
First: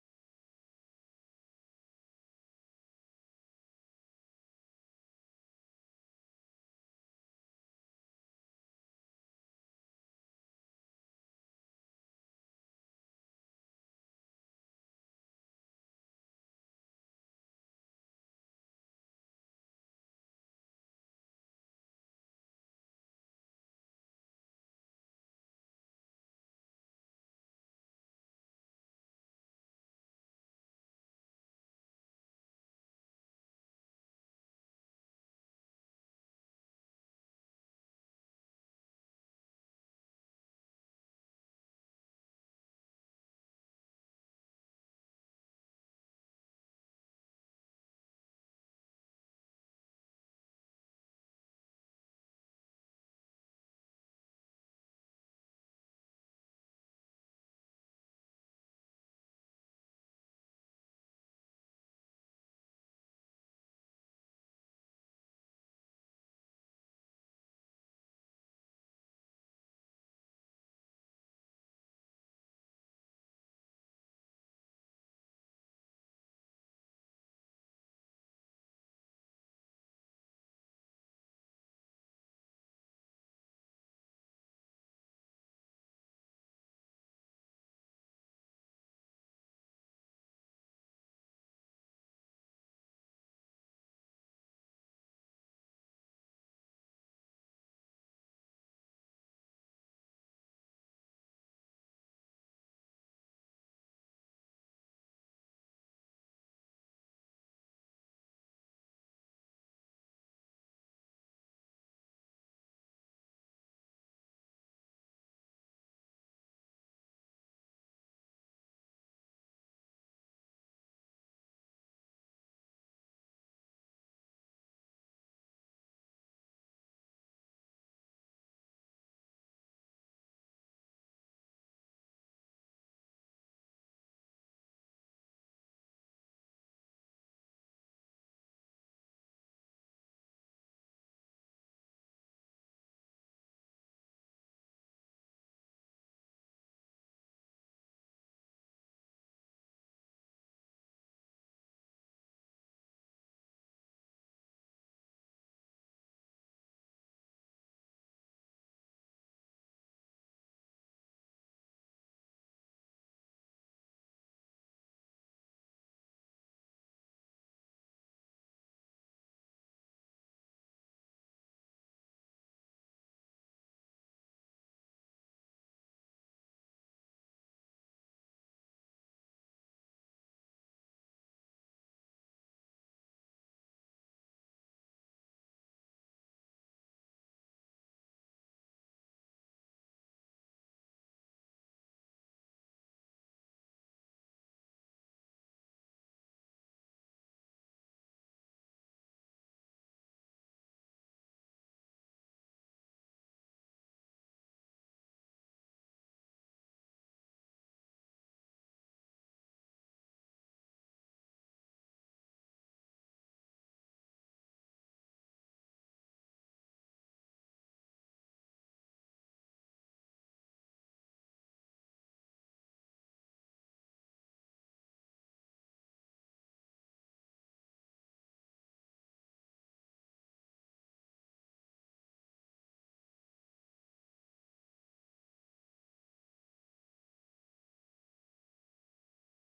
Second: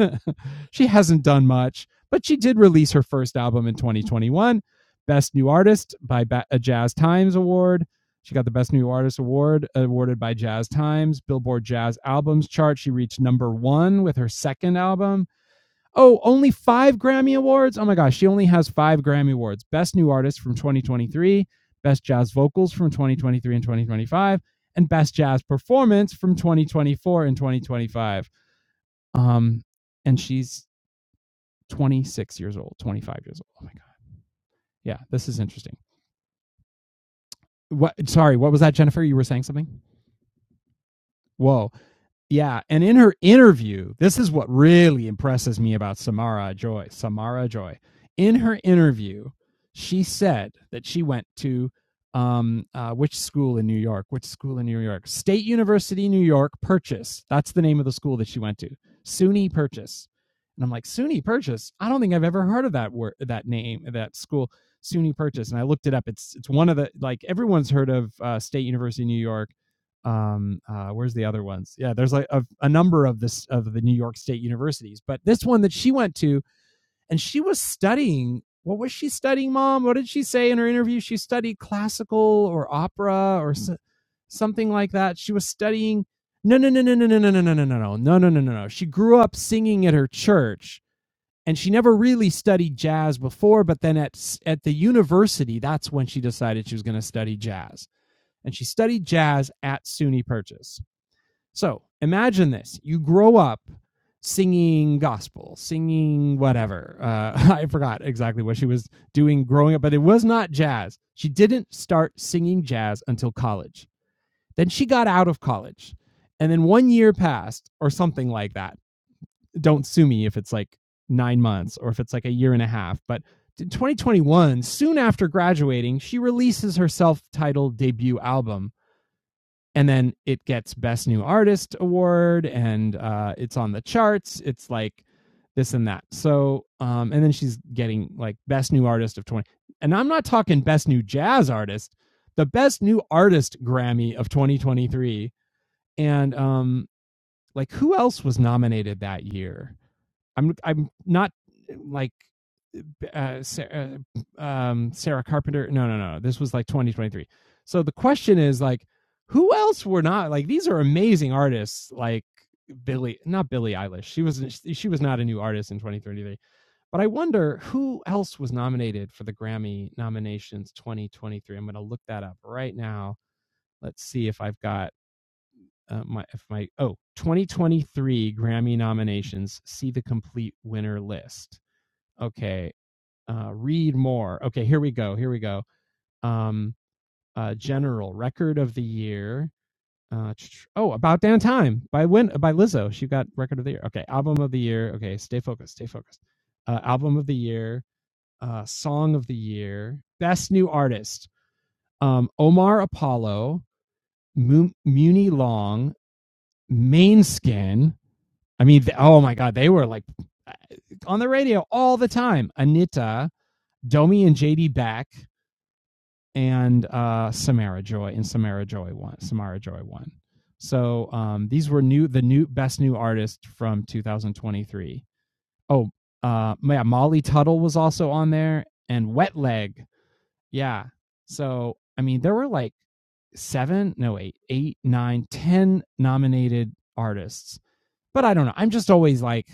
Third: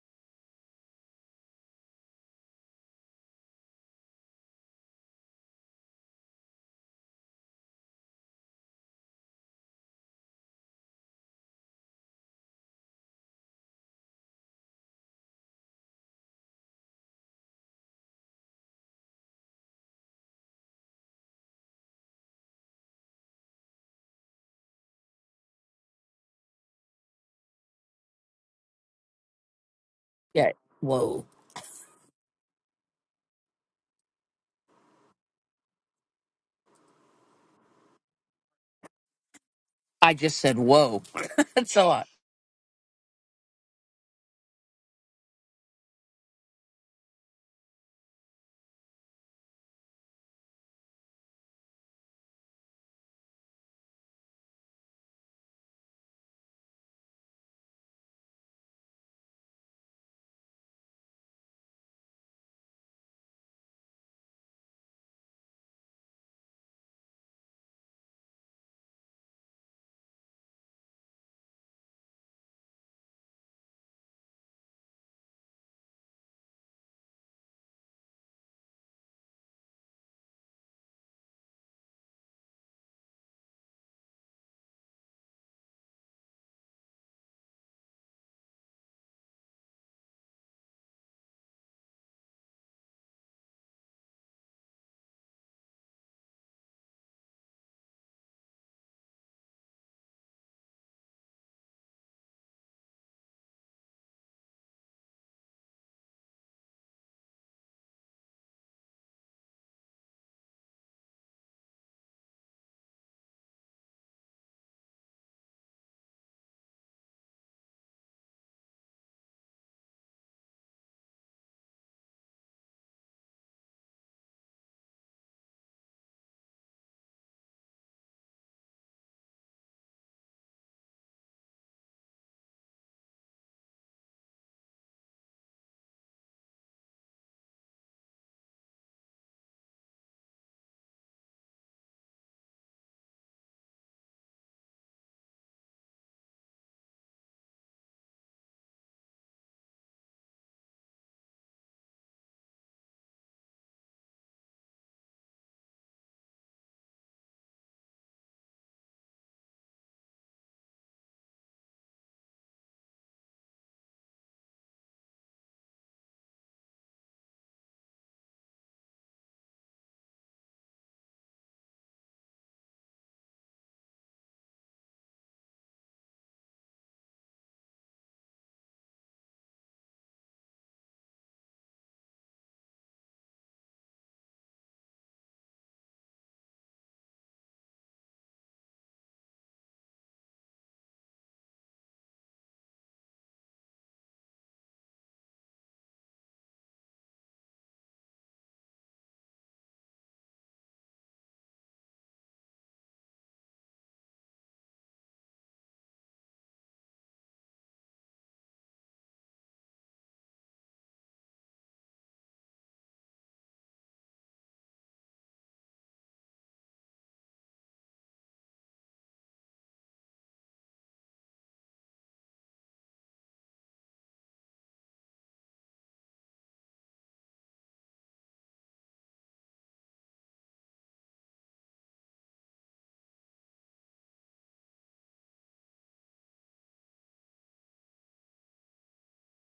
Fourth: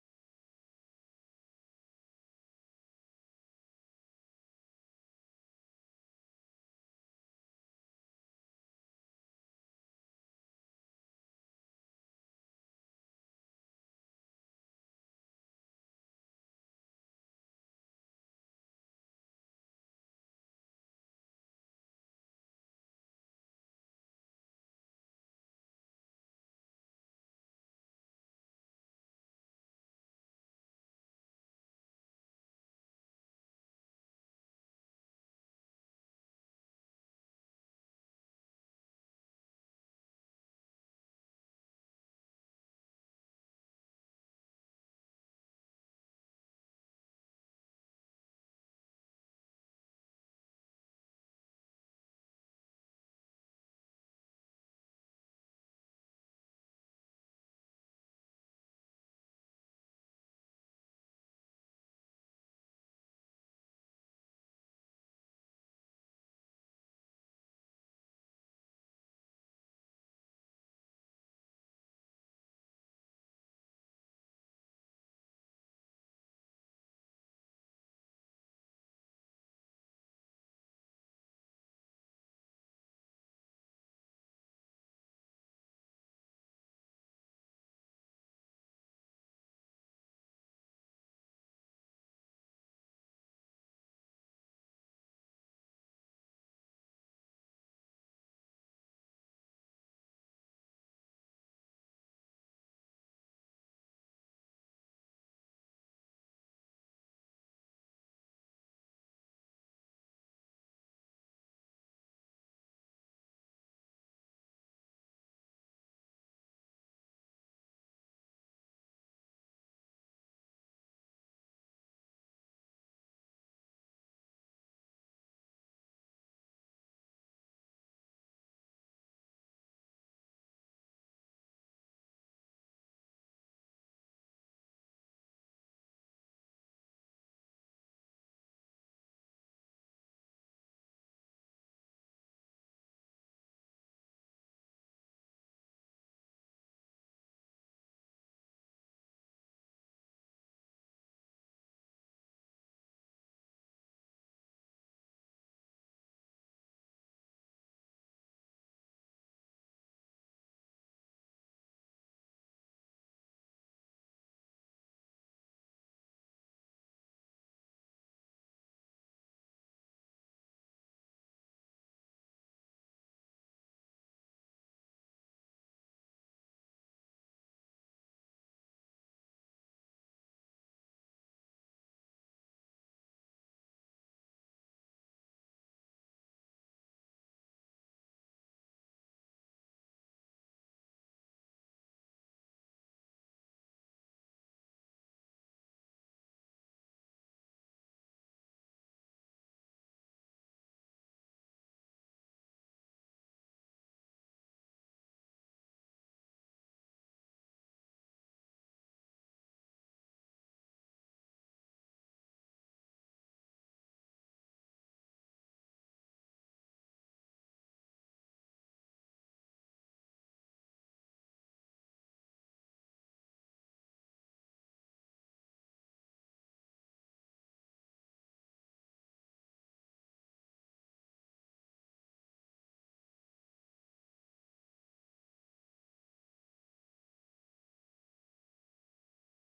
[SPEAKER 1] she hasn't done much, but she did release her first album in 2021, Best New Artist by ba- a Jazz Times Award. She got the Best New Artist Award awarded by Jazz Times, Billboard Jazz Albums chart. She reached number 1 with her second album Oh, only five Grammy Awards? Oh my gosh, she only has five Grammy Awards Best New Artist from 2023, Best Jazz Vocals from 2023 and 2025, and Best Jazz Performance from 2024 and 2025. Um, and
[SPEAKER 2] Yeah.
[SPEAKER 1] she's
[SPEAKER 2] Whoa.
[SPEAKER 1] 26 years old, 25 years old. Oh my God. Yeah, this is interesting. What, sorry, what was that, Jennifer? You were saying something?
[SPEAKER 2] I just said whoa.
[SPEAKER 1] Whoa.
[SPEAKER 2] That's a lot.
[SPEAKER 1] Yeah, and in her interview, this is what really impresses me about Samara Joy. Samara Joy. In her interview, she said that she went to um, uh, which school in New York? Which school in New York? State University, New York. Purchase. That's the name of the school that she went to. SUNY Purchase. And I'm like, SUNY Purchase. I don't think I've ever heard of that word, that name, that school, SUNY Purchase. And I looked it up. It's it's one of the like everyone's heard of uh, State University, New York um uh where's the other ones yeah there's like a, a number of this of the new york state universities but this one that she went to and she was studying what was she studying mom what did she say in her interview she studied classical or opera or so, something like that she was studying no no no no no no no no no no no no no no no no no she grew up singing at her church and she never really studied jazz before but then at at the university that's when she decided she was going to study jazz and she studied jazz at SUNY Purchase so imagine this you grow up singing gospel, singing whatever. Uh, I forgot exactly what she was doing growing up, but it was not jazz. She didn't start singing jazz until college. Then she got out of college. And then one year passed or something like that. Don't sue me if it's like nine months or if it's like a year and a half. But in 2021, soon after graduating, she releases her self titled debut album and then it gets best new artist award and uh, it's on the charts it's like this and that so um, and then she's getting like best new artist of 20 and i'm not talking best new jazz artist the best new artist grammy of 2023 and um, like who else was nominated that year I'm I'm not like uh, Sarah, um, Sarah Carpenter. No, no, no. This was like 2023. So the question is like, who else were not like these are amazing artists like Billy, not Billie Eilish. She was she was not a new artist in 2023. But I wonder who else was nominated for the Grammy nominations 2023. I'm going to look that up right now. Let's see if I've got uh, my if my oh 2023 Grammy nominations. See the complete winner list. Okay. Uh, read more. Okay, here we go. Here we go. Um, uh, general record of the year. Uh, oh, about damn time by Win by Lizzo. She got record of the year. Okay, album of the year. Okay, stay focused. Stay focused. Uh, album of the year. Uh, song of the year. Best new artist. Um, Omar Apollo, Mu- Muni Long, Main Skin. I mean, th- oh my God, they were like uh, on the radio all the time. Anita, Domi and JD Back, and uh, Samara Joy, and Samara Joy won. Samara Joy won. So um, these were new, the new best new artist from 2023. Oh, uh, yeah, Molly Tuttle was also on there, and Wet Leg. Yeah. So I mean, there were like seven, no, eight, eight, nine, ten nominated artists. But I don't know. I'm just always like,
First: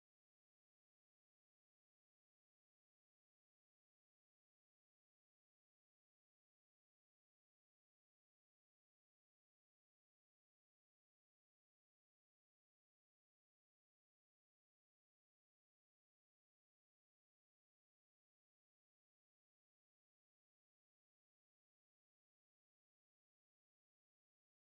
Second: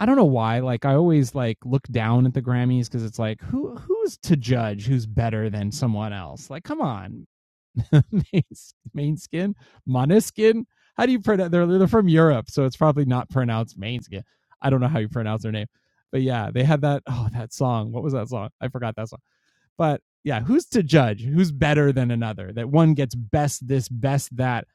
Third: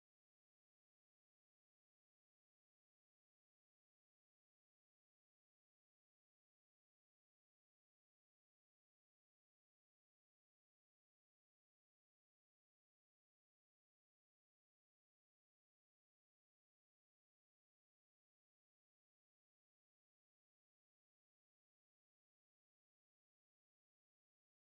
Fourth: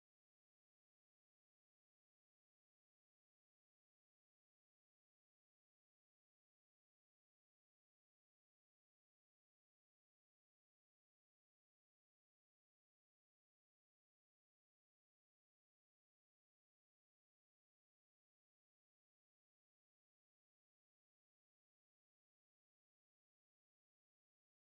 [SPEAKER 1] I don't know why. Like I always like look down at the Grammys because it's like, who who's to judge who's better than someone else? Like, come on, main, main skin, Maneskin. How do you pronounce? They're they're from Europe, so it's probably not pronounced main I don't know how you pronounce their name, but yeah, they had that. Oh, that song. What was that song? I forgot that song. But yeah, who's to judge? Who's better than another? That one gets best this, best that.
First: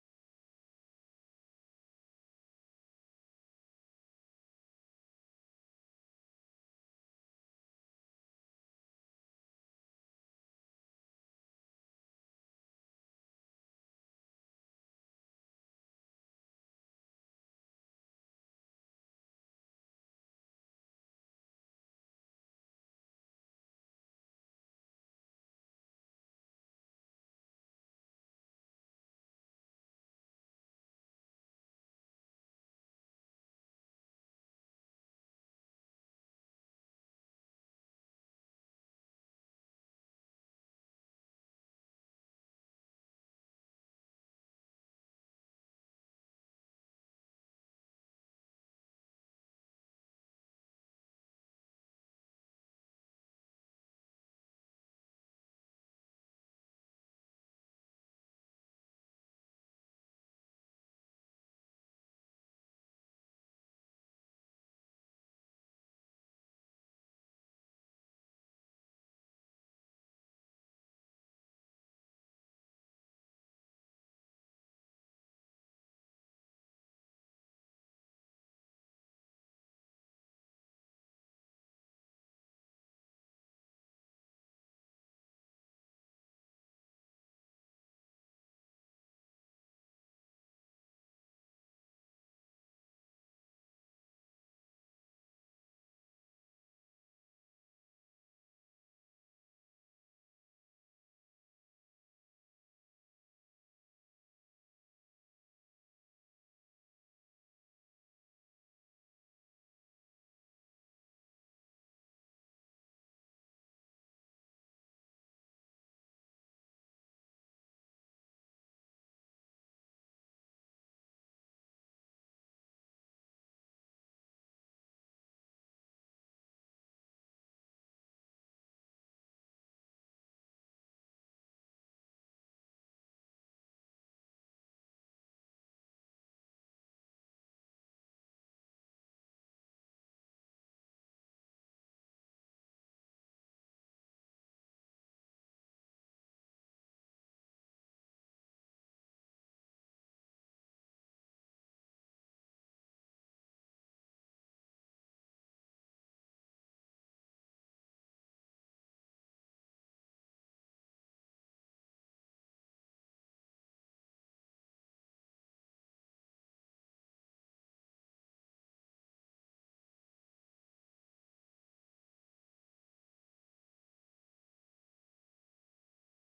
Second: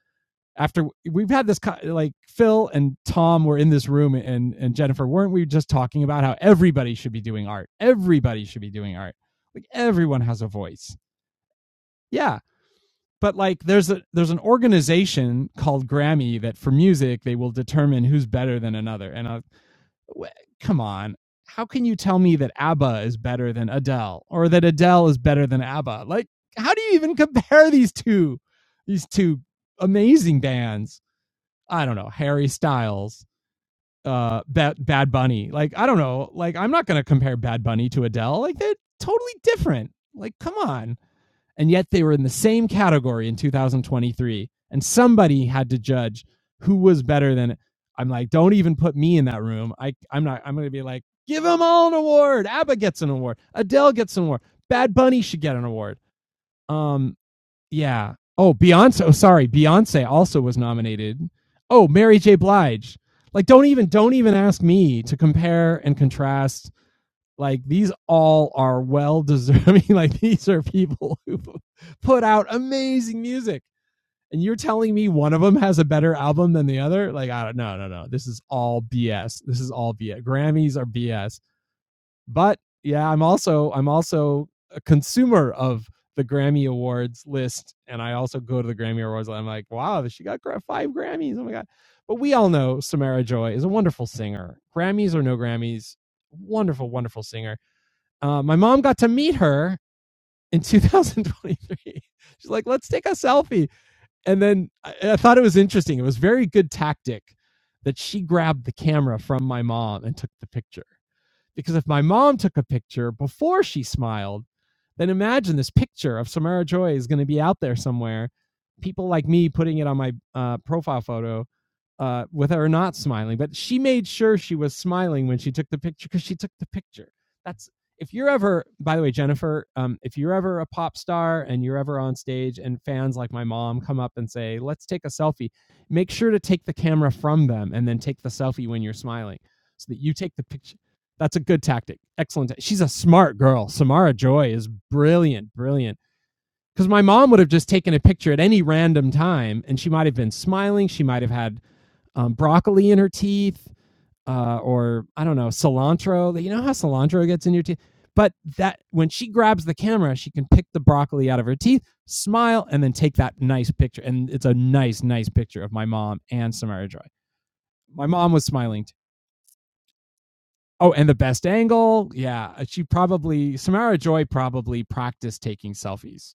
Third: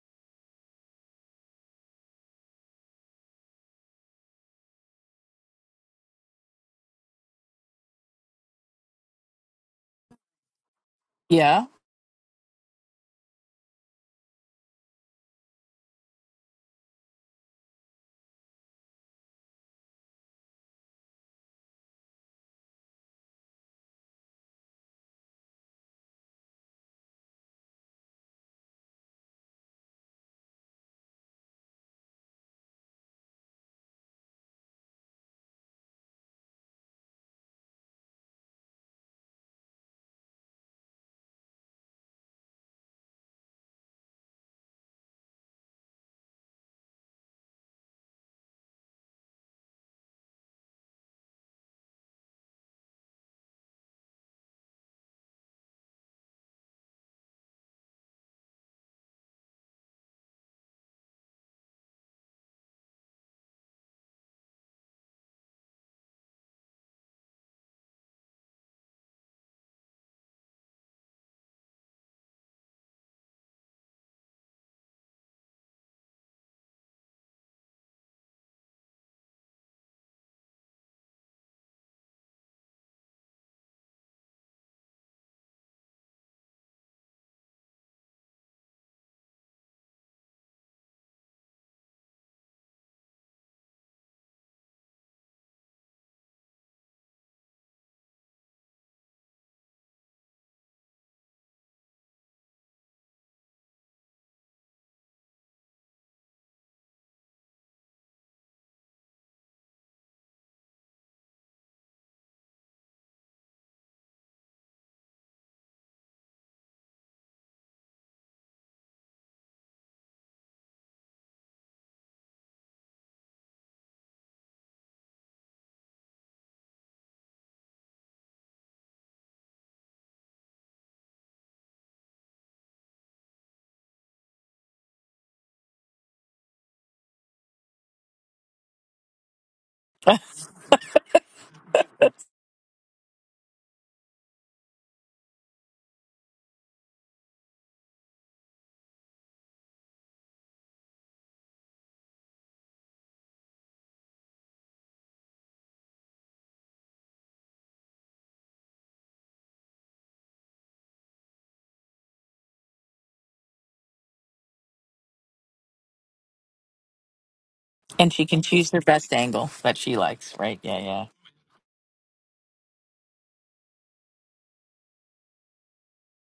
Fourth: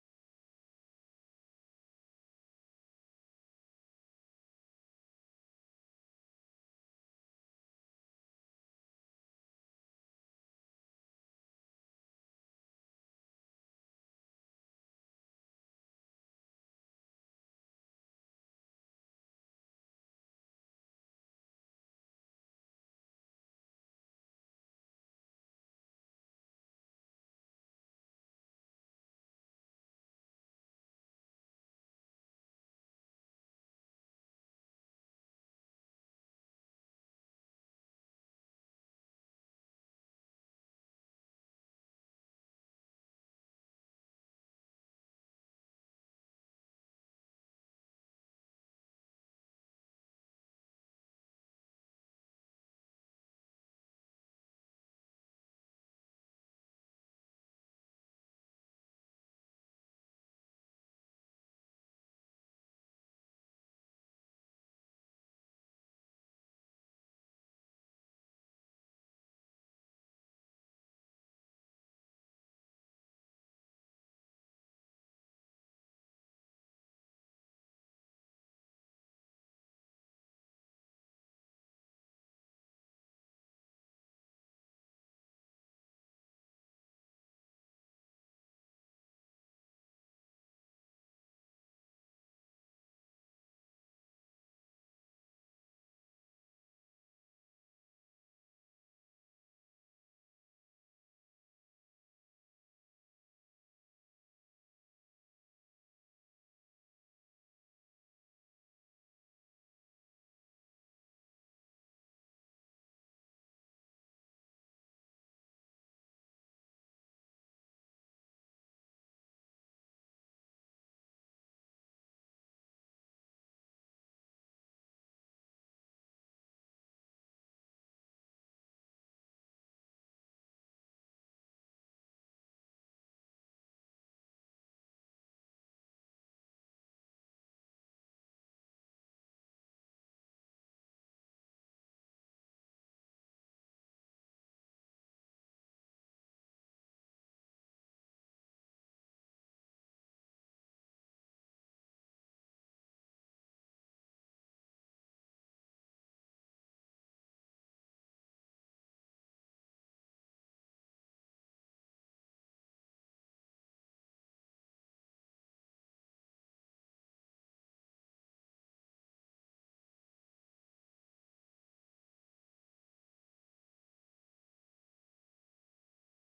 [SPEAKER 1] After we've had this, like Phil and Tom were in this room, and and Jennifer, weren't we just talking about how everybody should be doing art? Everybody should be doing art. Like everyone has a voice.
[SPEAKER 2] Yeah.
[SPEAKER 1] Yeah, but like there's a there's an organization called Grammy that for music they will determine who's better than another. And I, w- come on, how can you tell me that ABBA is better than Adele or that Adele is better than ABBA? Like how do you even compare these two these two amazing bands? I don't know, Harry Styles, uh Bad, Bad Bunny. Like I don't know, like I'm not going to compare Bad Bunny to Adele. Like they're totally different. Like come on and yet they were in the same category in 2023 and somebody had to judge who was better than it. i'm like don't even put me in that room i i'm not i'm going to be like give them all an award abba gets an award adele gets an award bad bunny should get an award um yeah oh beyonce oh, sorry beyonce also was nominated oh mary j blige like don't even don't even ask me to compare and contrast like these all are well deserving like these are people who put out amazing music and you're telling me one of them has a better album than the other like i don't no no no this is all bs this is all bs grammys are bs but yeah i'm also i'm also a consumer of the grammy awards list and i also go to the grammy awards and i'm like wow she got five grammys oh my god but we all know samara joy is a wonderful singer grammys or no grammys wonderful wonderful singer uh, my mom got to meet her in 2023. She's like, let's take a selfie. And then I, I thought it was interesting. It was very good tactic that she grabbed the camera from my mom and took the picture. Because if my mom took a picture before she smiled, then imagine this picture of Samara Joy is going to be out there somewhere. People like me putting it on my uh, profile photo uh, with her not smiling, but she made sure she was smiling when she took the picture because she took the picture. That's if you're ever, by the way, Jennifer, um, if you're ever a pop star and you're ever on stage and fans like my mom come up and say, let's take a selfie, make sure to take the camera from them and then take the selfie when you're smiling so that you take the picture that's a good tactic. Excellent. She's a smart girl. Samara Joy is brilliant, brilliant. Because my mom would have just taken a picture at any random time, and she might have been smiling. She might have had um, broccoli in her teeth, uh, or I don't know, cilantro. Like, You know how cilantro gets in your teeth. But that when she grabs the camera, she can pick the broccoli out of her teeth, smile, and then take that nice picture. And it's a nice, nice picture of my mom and Samara Joy. My
[SPEAKER 2] And she
[SPEAKER 1] mom
[SPEAKER 2] can
[SPEAKER 1] was
[SPEAKER 2] choose
[SPEAKER 1] smiling
[SPEAKER 2] her
[SPEAKER 1] too.
[SPEAKER 2] best angle that she likes, right? Yeah,
[SPEAKER 1] Oh,
[SPEAKER 2] yeah.
[SPEAKER 1] and the best angle. Yeah, uh, she probably Samara Joy probably practiced taking selfies.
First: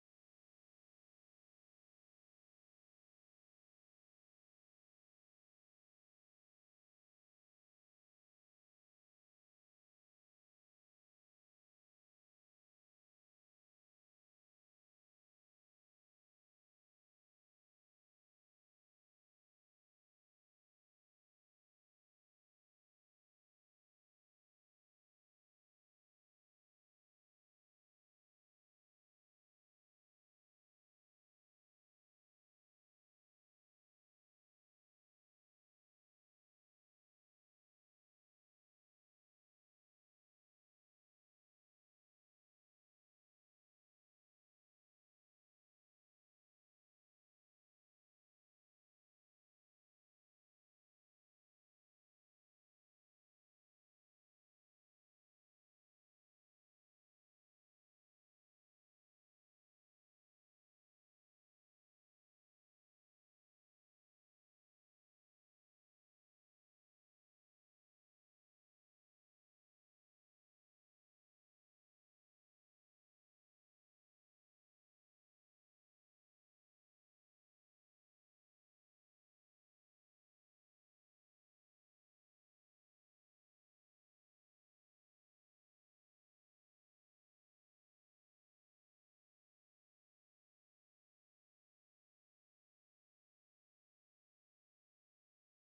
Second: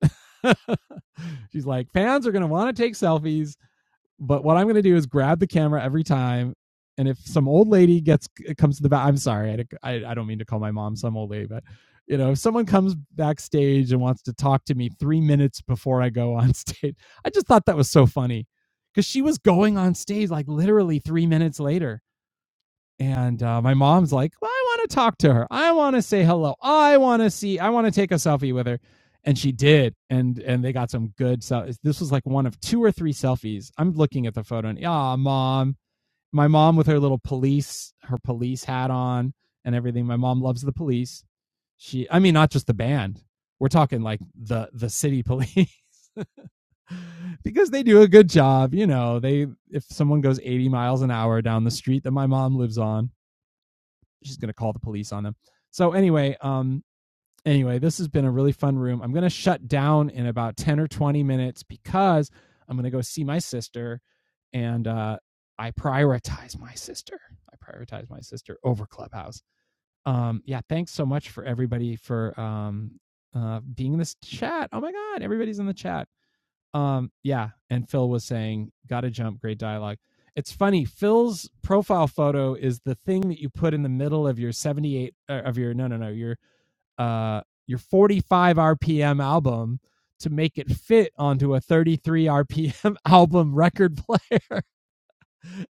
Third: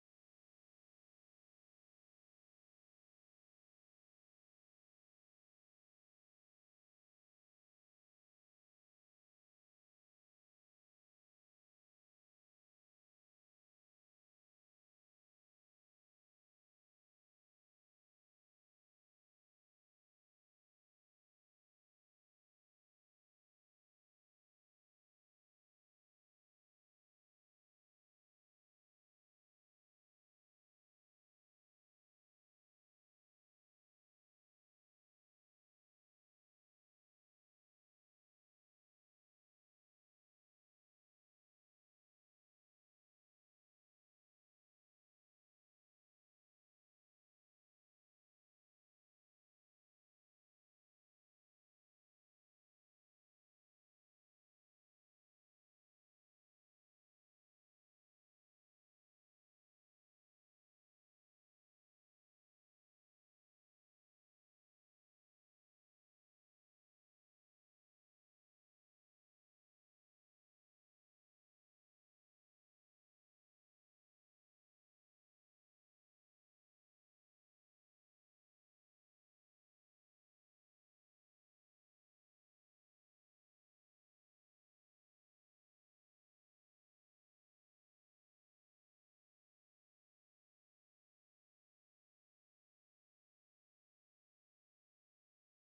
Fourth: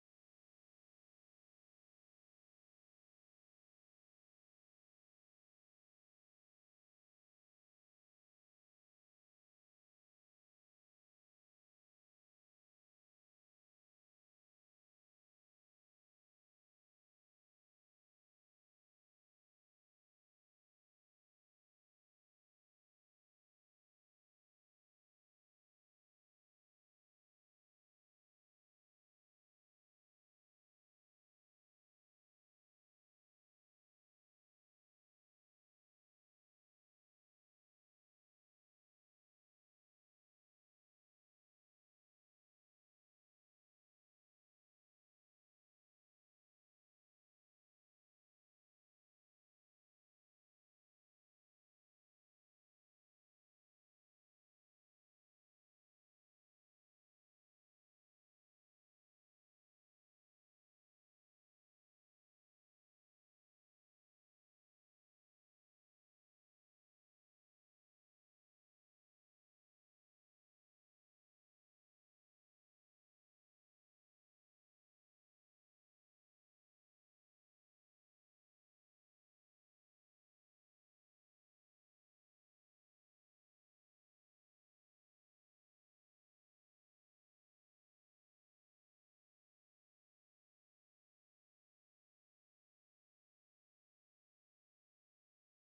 [SPEAKER 1] She's like, fans are going to want to take selfies, but what I'm going to do is grab the camera every time. And if some old lady gets comes to the back, I'm sorry, I, I, I don't mean to call my mom some old lady, but you know, if someone comes backstage and wants to talk to me three minutes before I go on stage, I just thought that was so funny because she was going on stage like literally three minutes later and uh, my mom's like, well, I want to talk to her. I want to say hello. I want to see. I want to take a selfie with her. And she did. And and they got some good selfies. This was like one of two or three selfies. I'm looking at the photo and ah, mom. My mom with her little police, her police hat on and everything. My mom loves the police. She, I mean, not just the band. We're talking like the the city police because they do a good job. You know, they if someone goes 80 miles an hour down the street that my mom lives on she's gonna call the police on him. So anyway, um, anyway, this has been a really fun room. I'm gonna shut down in about ten or twenty minutes because I'm gonna go see my sister, and uh, I prioritize my sister. I prioritize my sister over Clubhouse. Um, yeah, thanks so much for everybody for um uh being in this chat. Oh my God, everybody's in the chat um yeah and phil was saying gotta jump great dialogue it's funny phil's profile photo is the thing that you put in the middle of your 78 uh, of your no no no your uh your 45 rpm album to make it fit onto a 33 rpm album record player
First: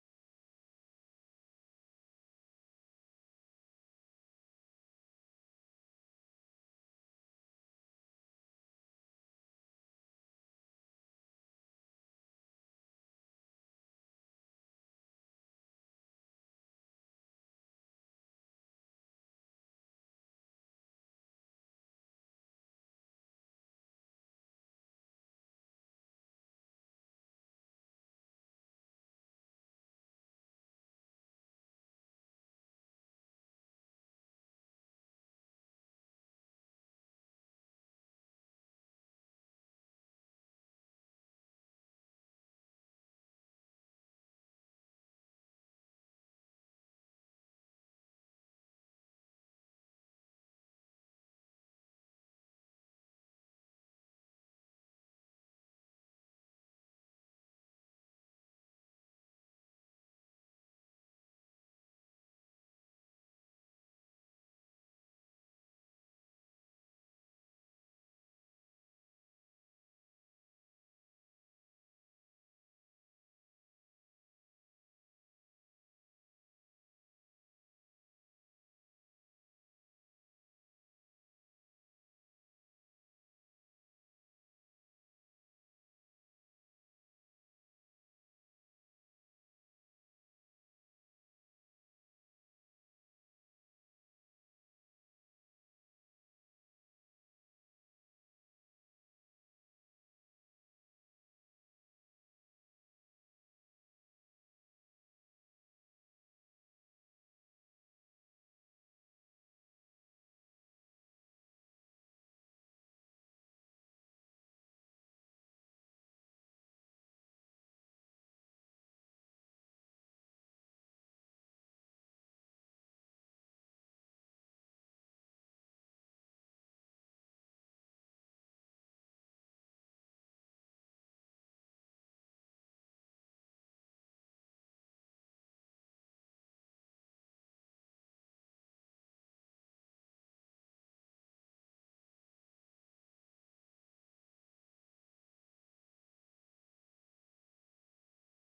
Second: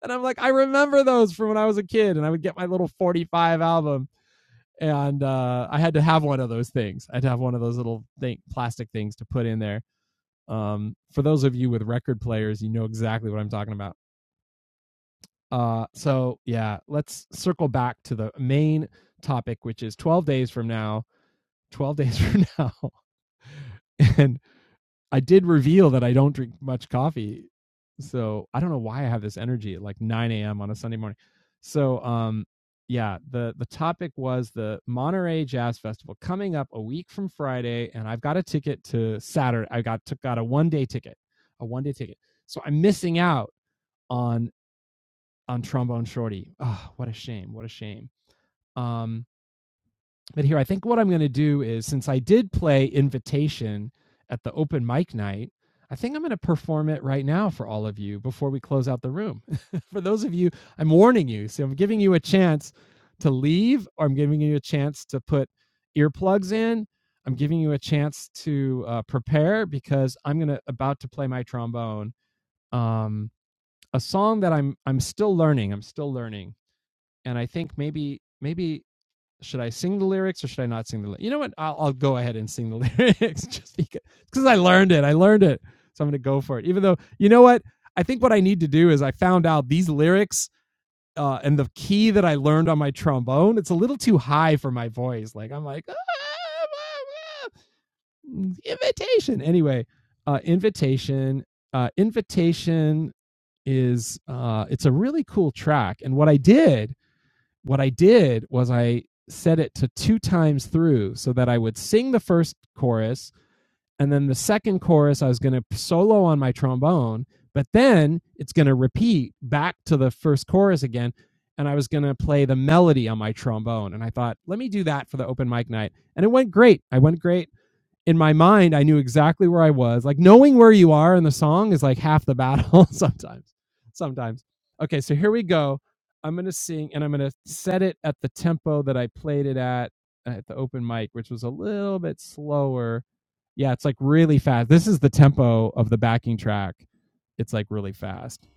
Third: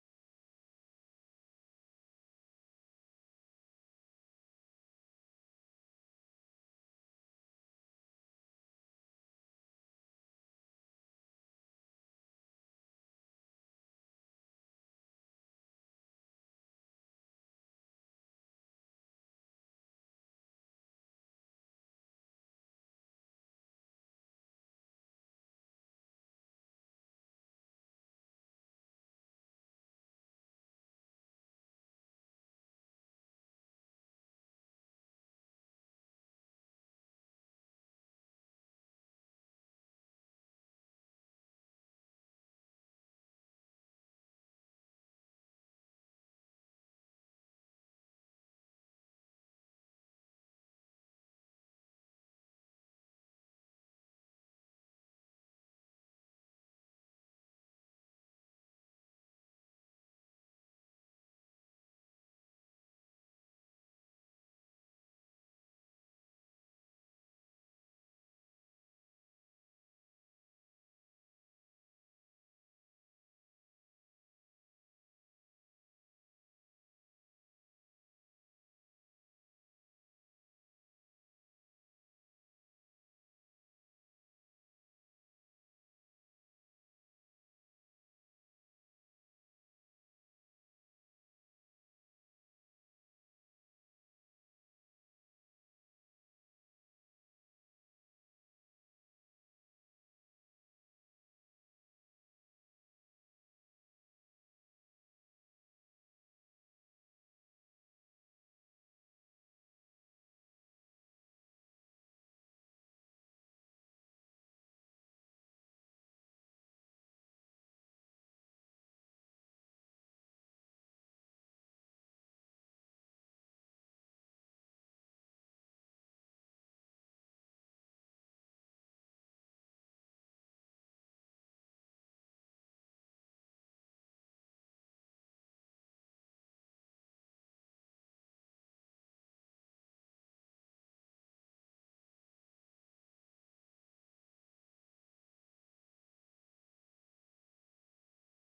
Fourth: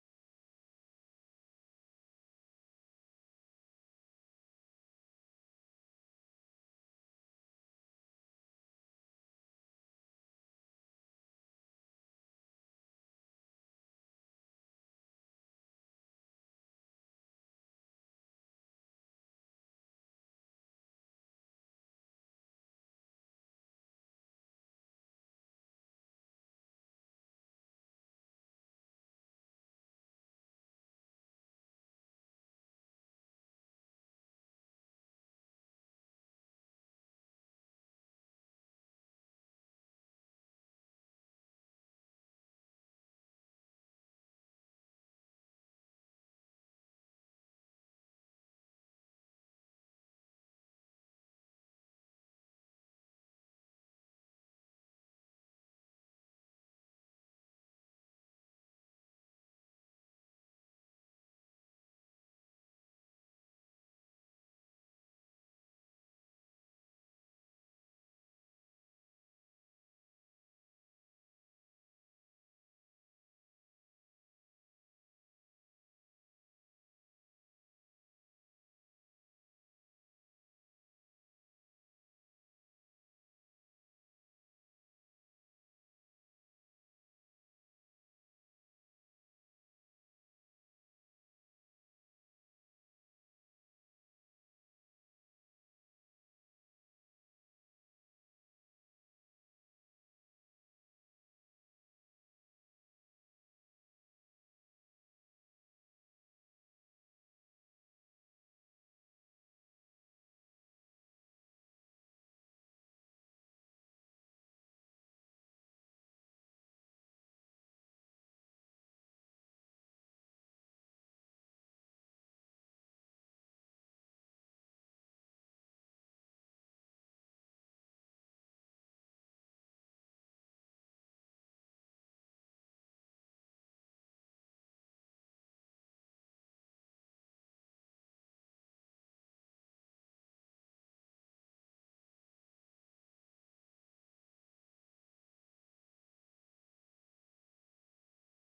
[SPEAKER 1] and i'm like i remember those from when i was a kid and i would get my little 45 album and uh, i had to have one of those things i would have one of those little thing, plastic things to put in there um, for those of you with record players, you know exactly what I'm talking about. Uh, so yeah, let's circle back to the main topic, which is 12 days from now. 12 days from now, and I did reveal that I don't drink much coffee. So I don't know why I have this energy at like 9 a.m. on a Sunday morning. So um yeah, the the topic was the Monterey Jazz Festival coming up a week from Friday, and I've got a ticket to Saturday. I got took got a one day ticket, a one day ticket. So I'm missing out on on Trombone Shorty. Oh, what a shame! What a shame. Um, but here, I think what I'm going to do is since I did play Invitation at the open mic night, I think I'm going to perform it right now for all of you before we close out the room. for those of you, I'm warning you. So I'm giving you a chance to leave, or I'm giving you a chance to put earplugs in. I'm giving you a chance to uh, prepare because I'm gonna about to play my trombone. Um, a song that I'm I'm still learning. I'm still learning, and I think maybe maybe should I sing the lyrics or should I not sing the lyrics? You know what? I'll, I'll go ahead and sing the lyrics just because cause I learned it. I learned it. So I'm going to go for it. Even though, you know what? I think what I need to do is I found out these lyrics uh, and the key that I learned on my trombone, it's a little too high for my voice. Like, I'm like, "Ah, ah, ah." invitation. Anyway, uh, invitation. Uh, invitation is uh, it's a really cool track. And what I did what I did was I set it to two times through so that I would sing the first chorus and then the second chorus I was going to solo on my trombone, but then it's going to repeat back to the first chorus again and I was going to play the melody on my trombone and I thought, let me do that for the open mic night. And it went great. I went great in my mind, I knew exactly where I was. Like knowing where you are in the song is like half the battle sometimes. Sometimes. Okay, so here we go. I'm going to sing and I'm going to set it at the tempo that I played it at at the open mic, which was a little bit slower. Yeah, it's like really fast. This is the tempo of the backing track. It's like really fast.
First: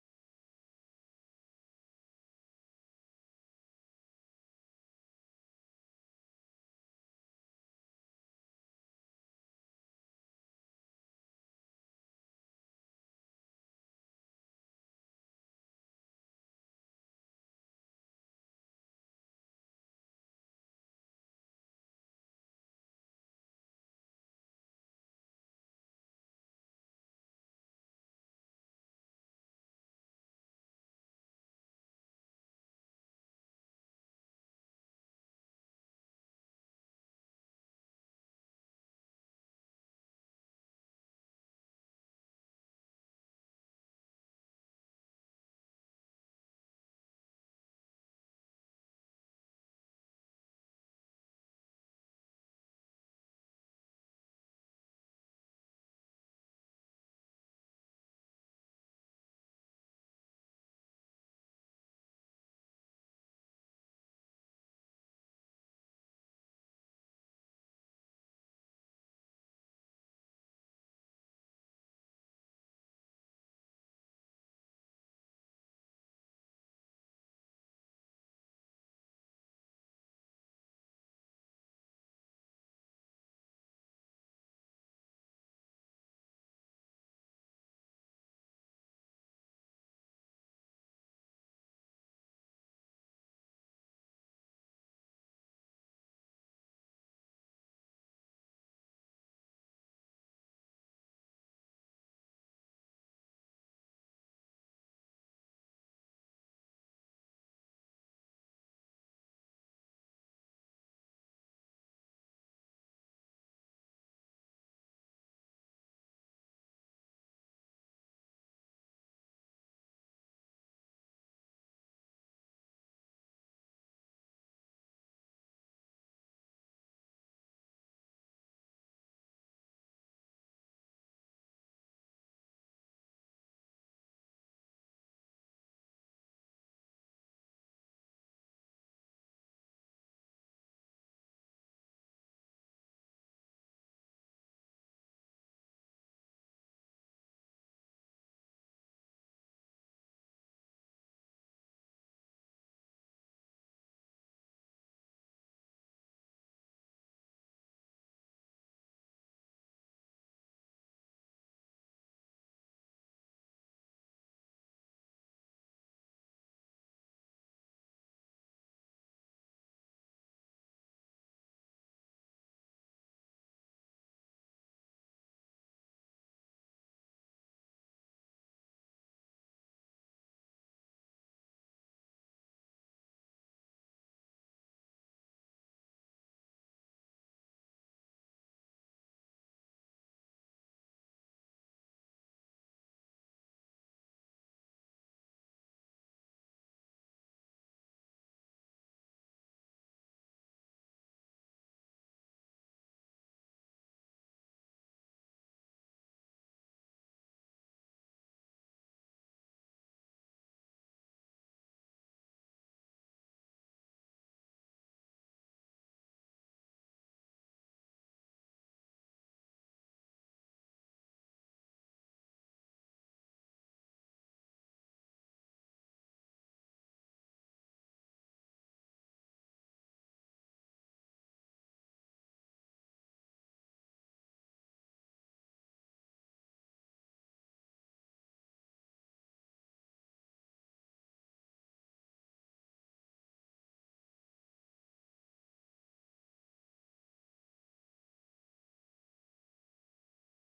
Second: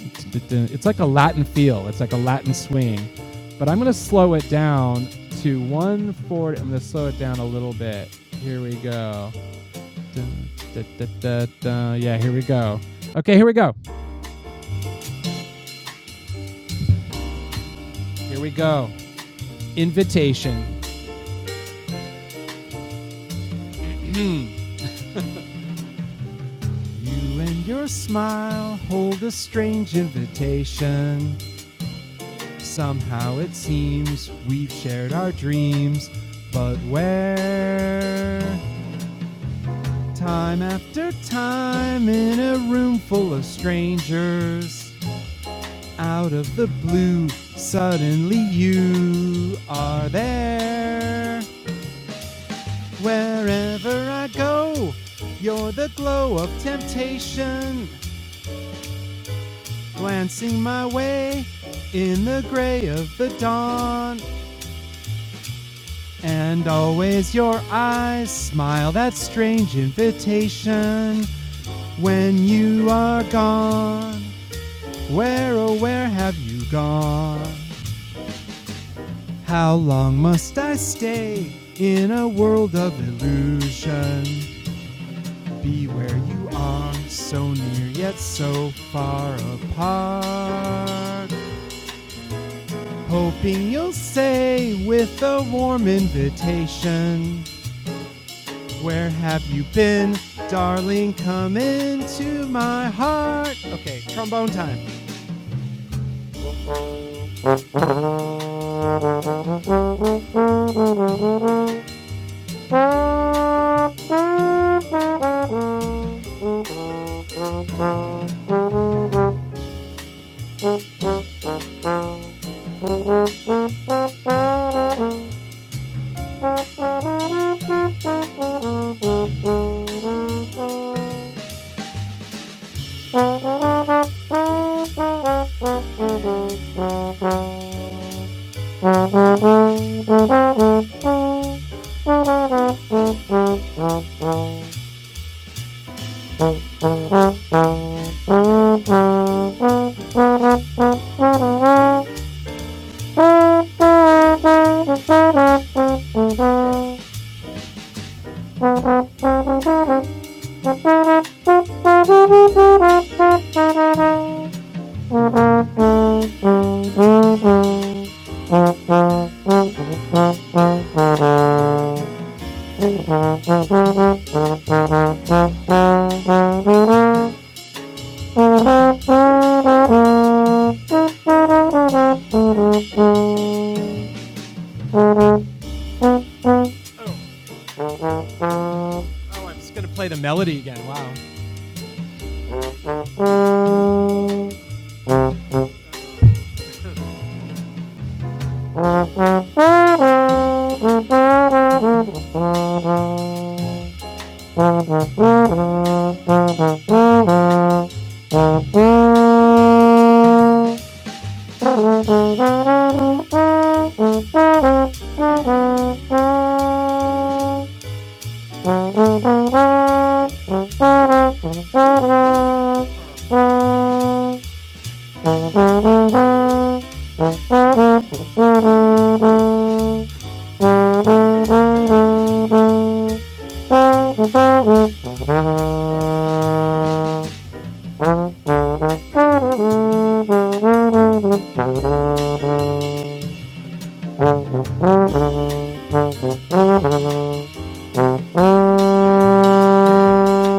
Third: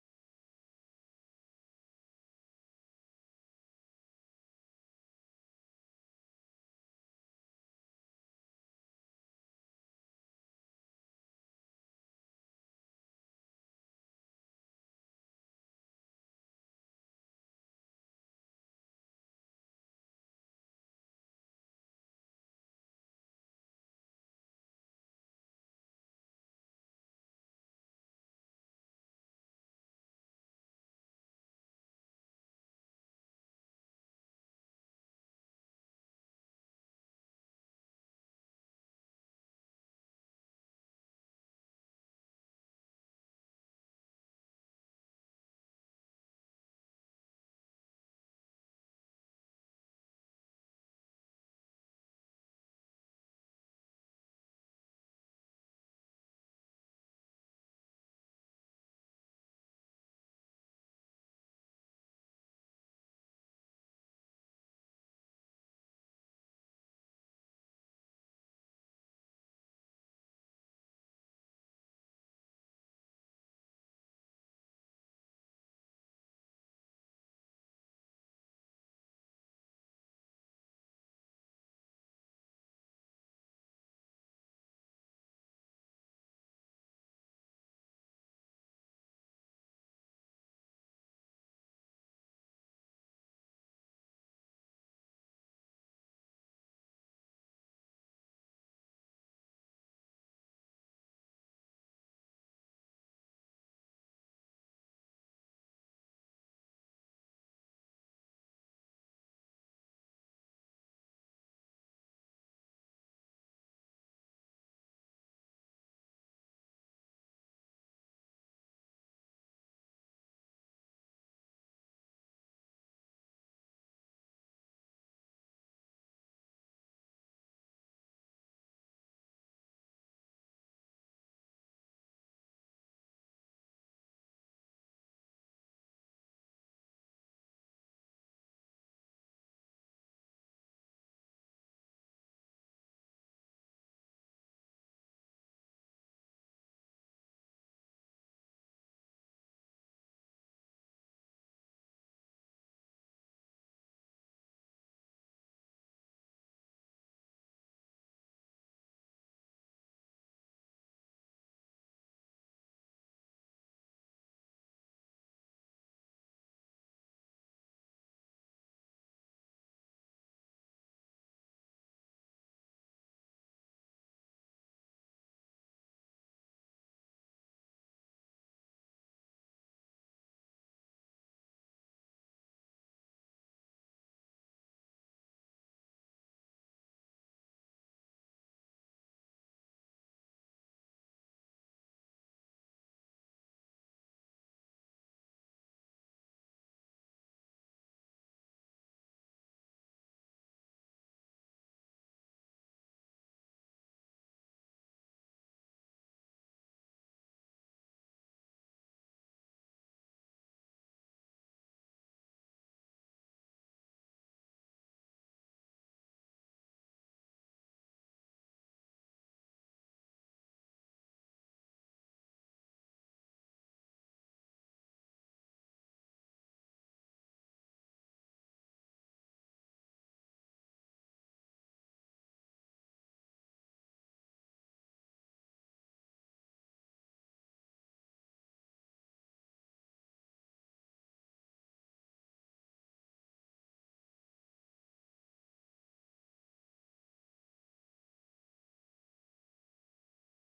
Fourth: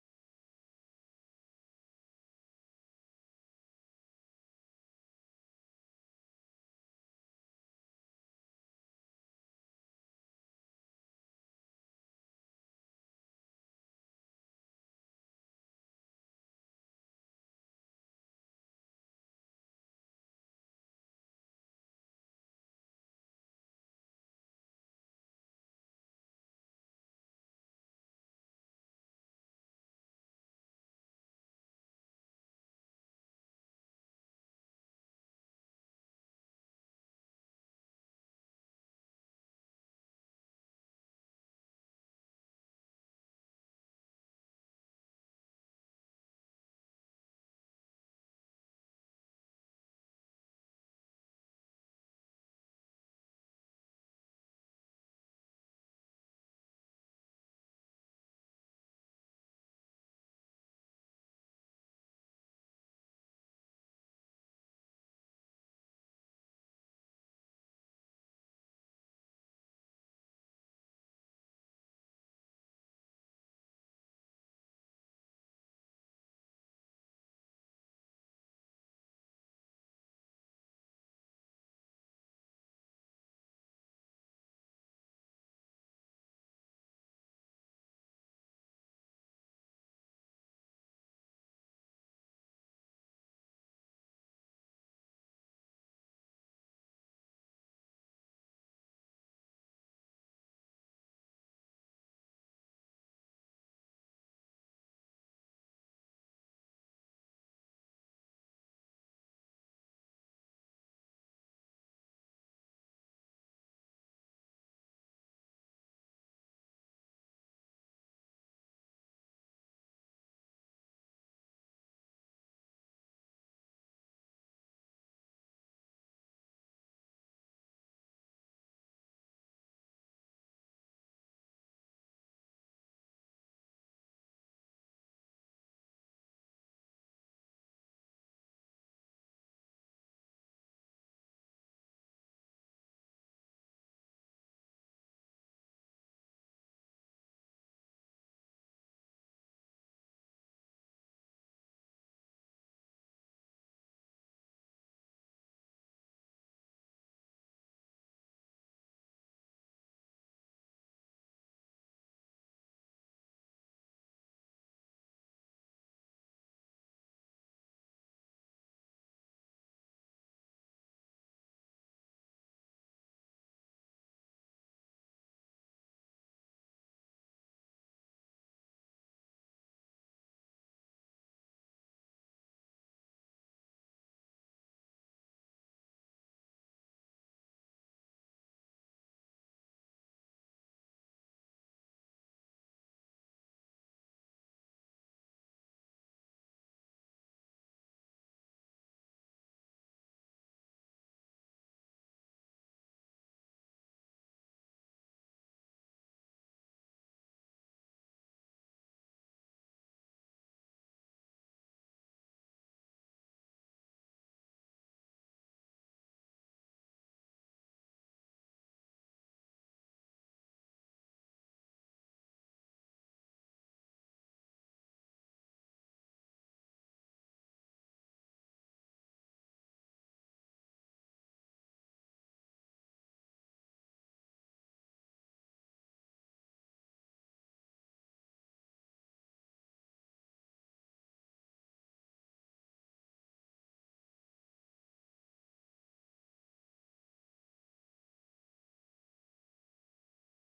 [SPEAKER 1] It's like a Latin feel, it's like a Latin swing. But I'm going to slow it down to 140. I'm going to slow it down a little bit. Here we go. Dun, dun, dun, dun, dun. Yeah, here we go. Okay, here we go. Here we go. Invitation. You and your smile hold a strange invitation. Somehow it seems we've shared our dreams, but where? Time after time in a room full of strangers. Out of the blue, suddenly you are there. Wherever I go, you're the glow of temptation, glancing my way in the gray of the dawn. And always your eyes smile that strange invitation when you are gone. Where, oh, where have you gone? How long must I stay in a world of illusion? Be where you are, so near yet so far apart. Hoping you'll say with a warm invitation, Where have you been, darling? Come into my heart. Okay, trombone time. Thank you. Oh, I'm just gonna play the melody again. Wow. Thank you. Thank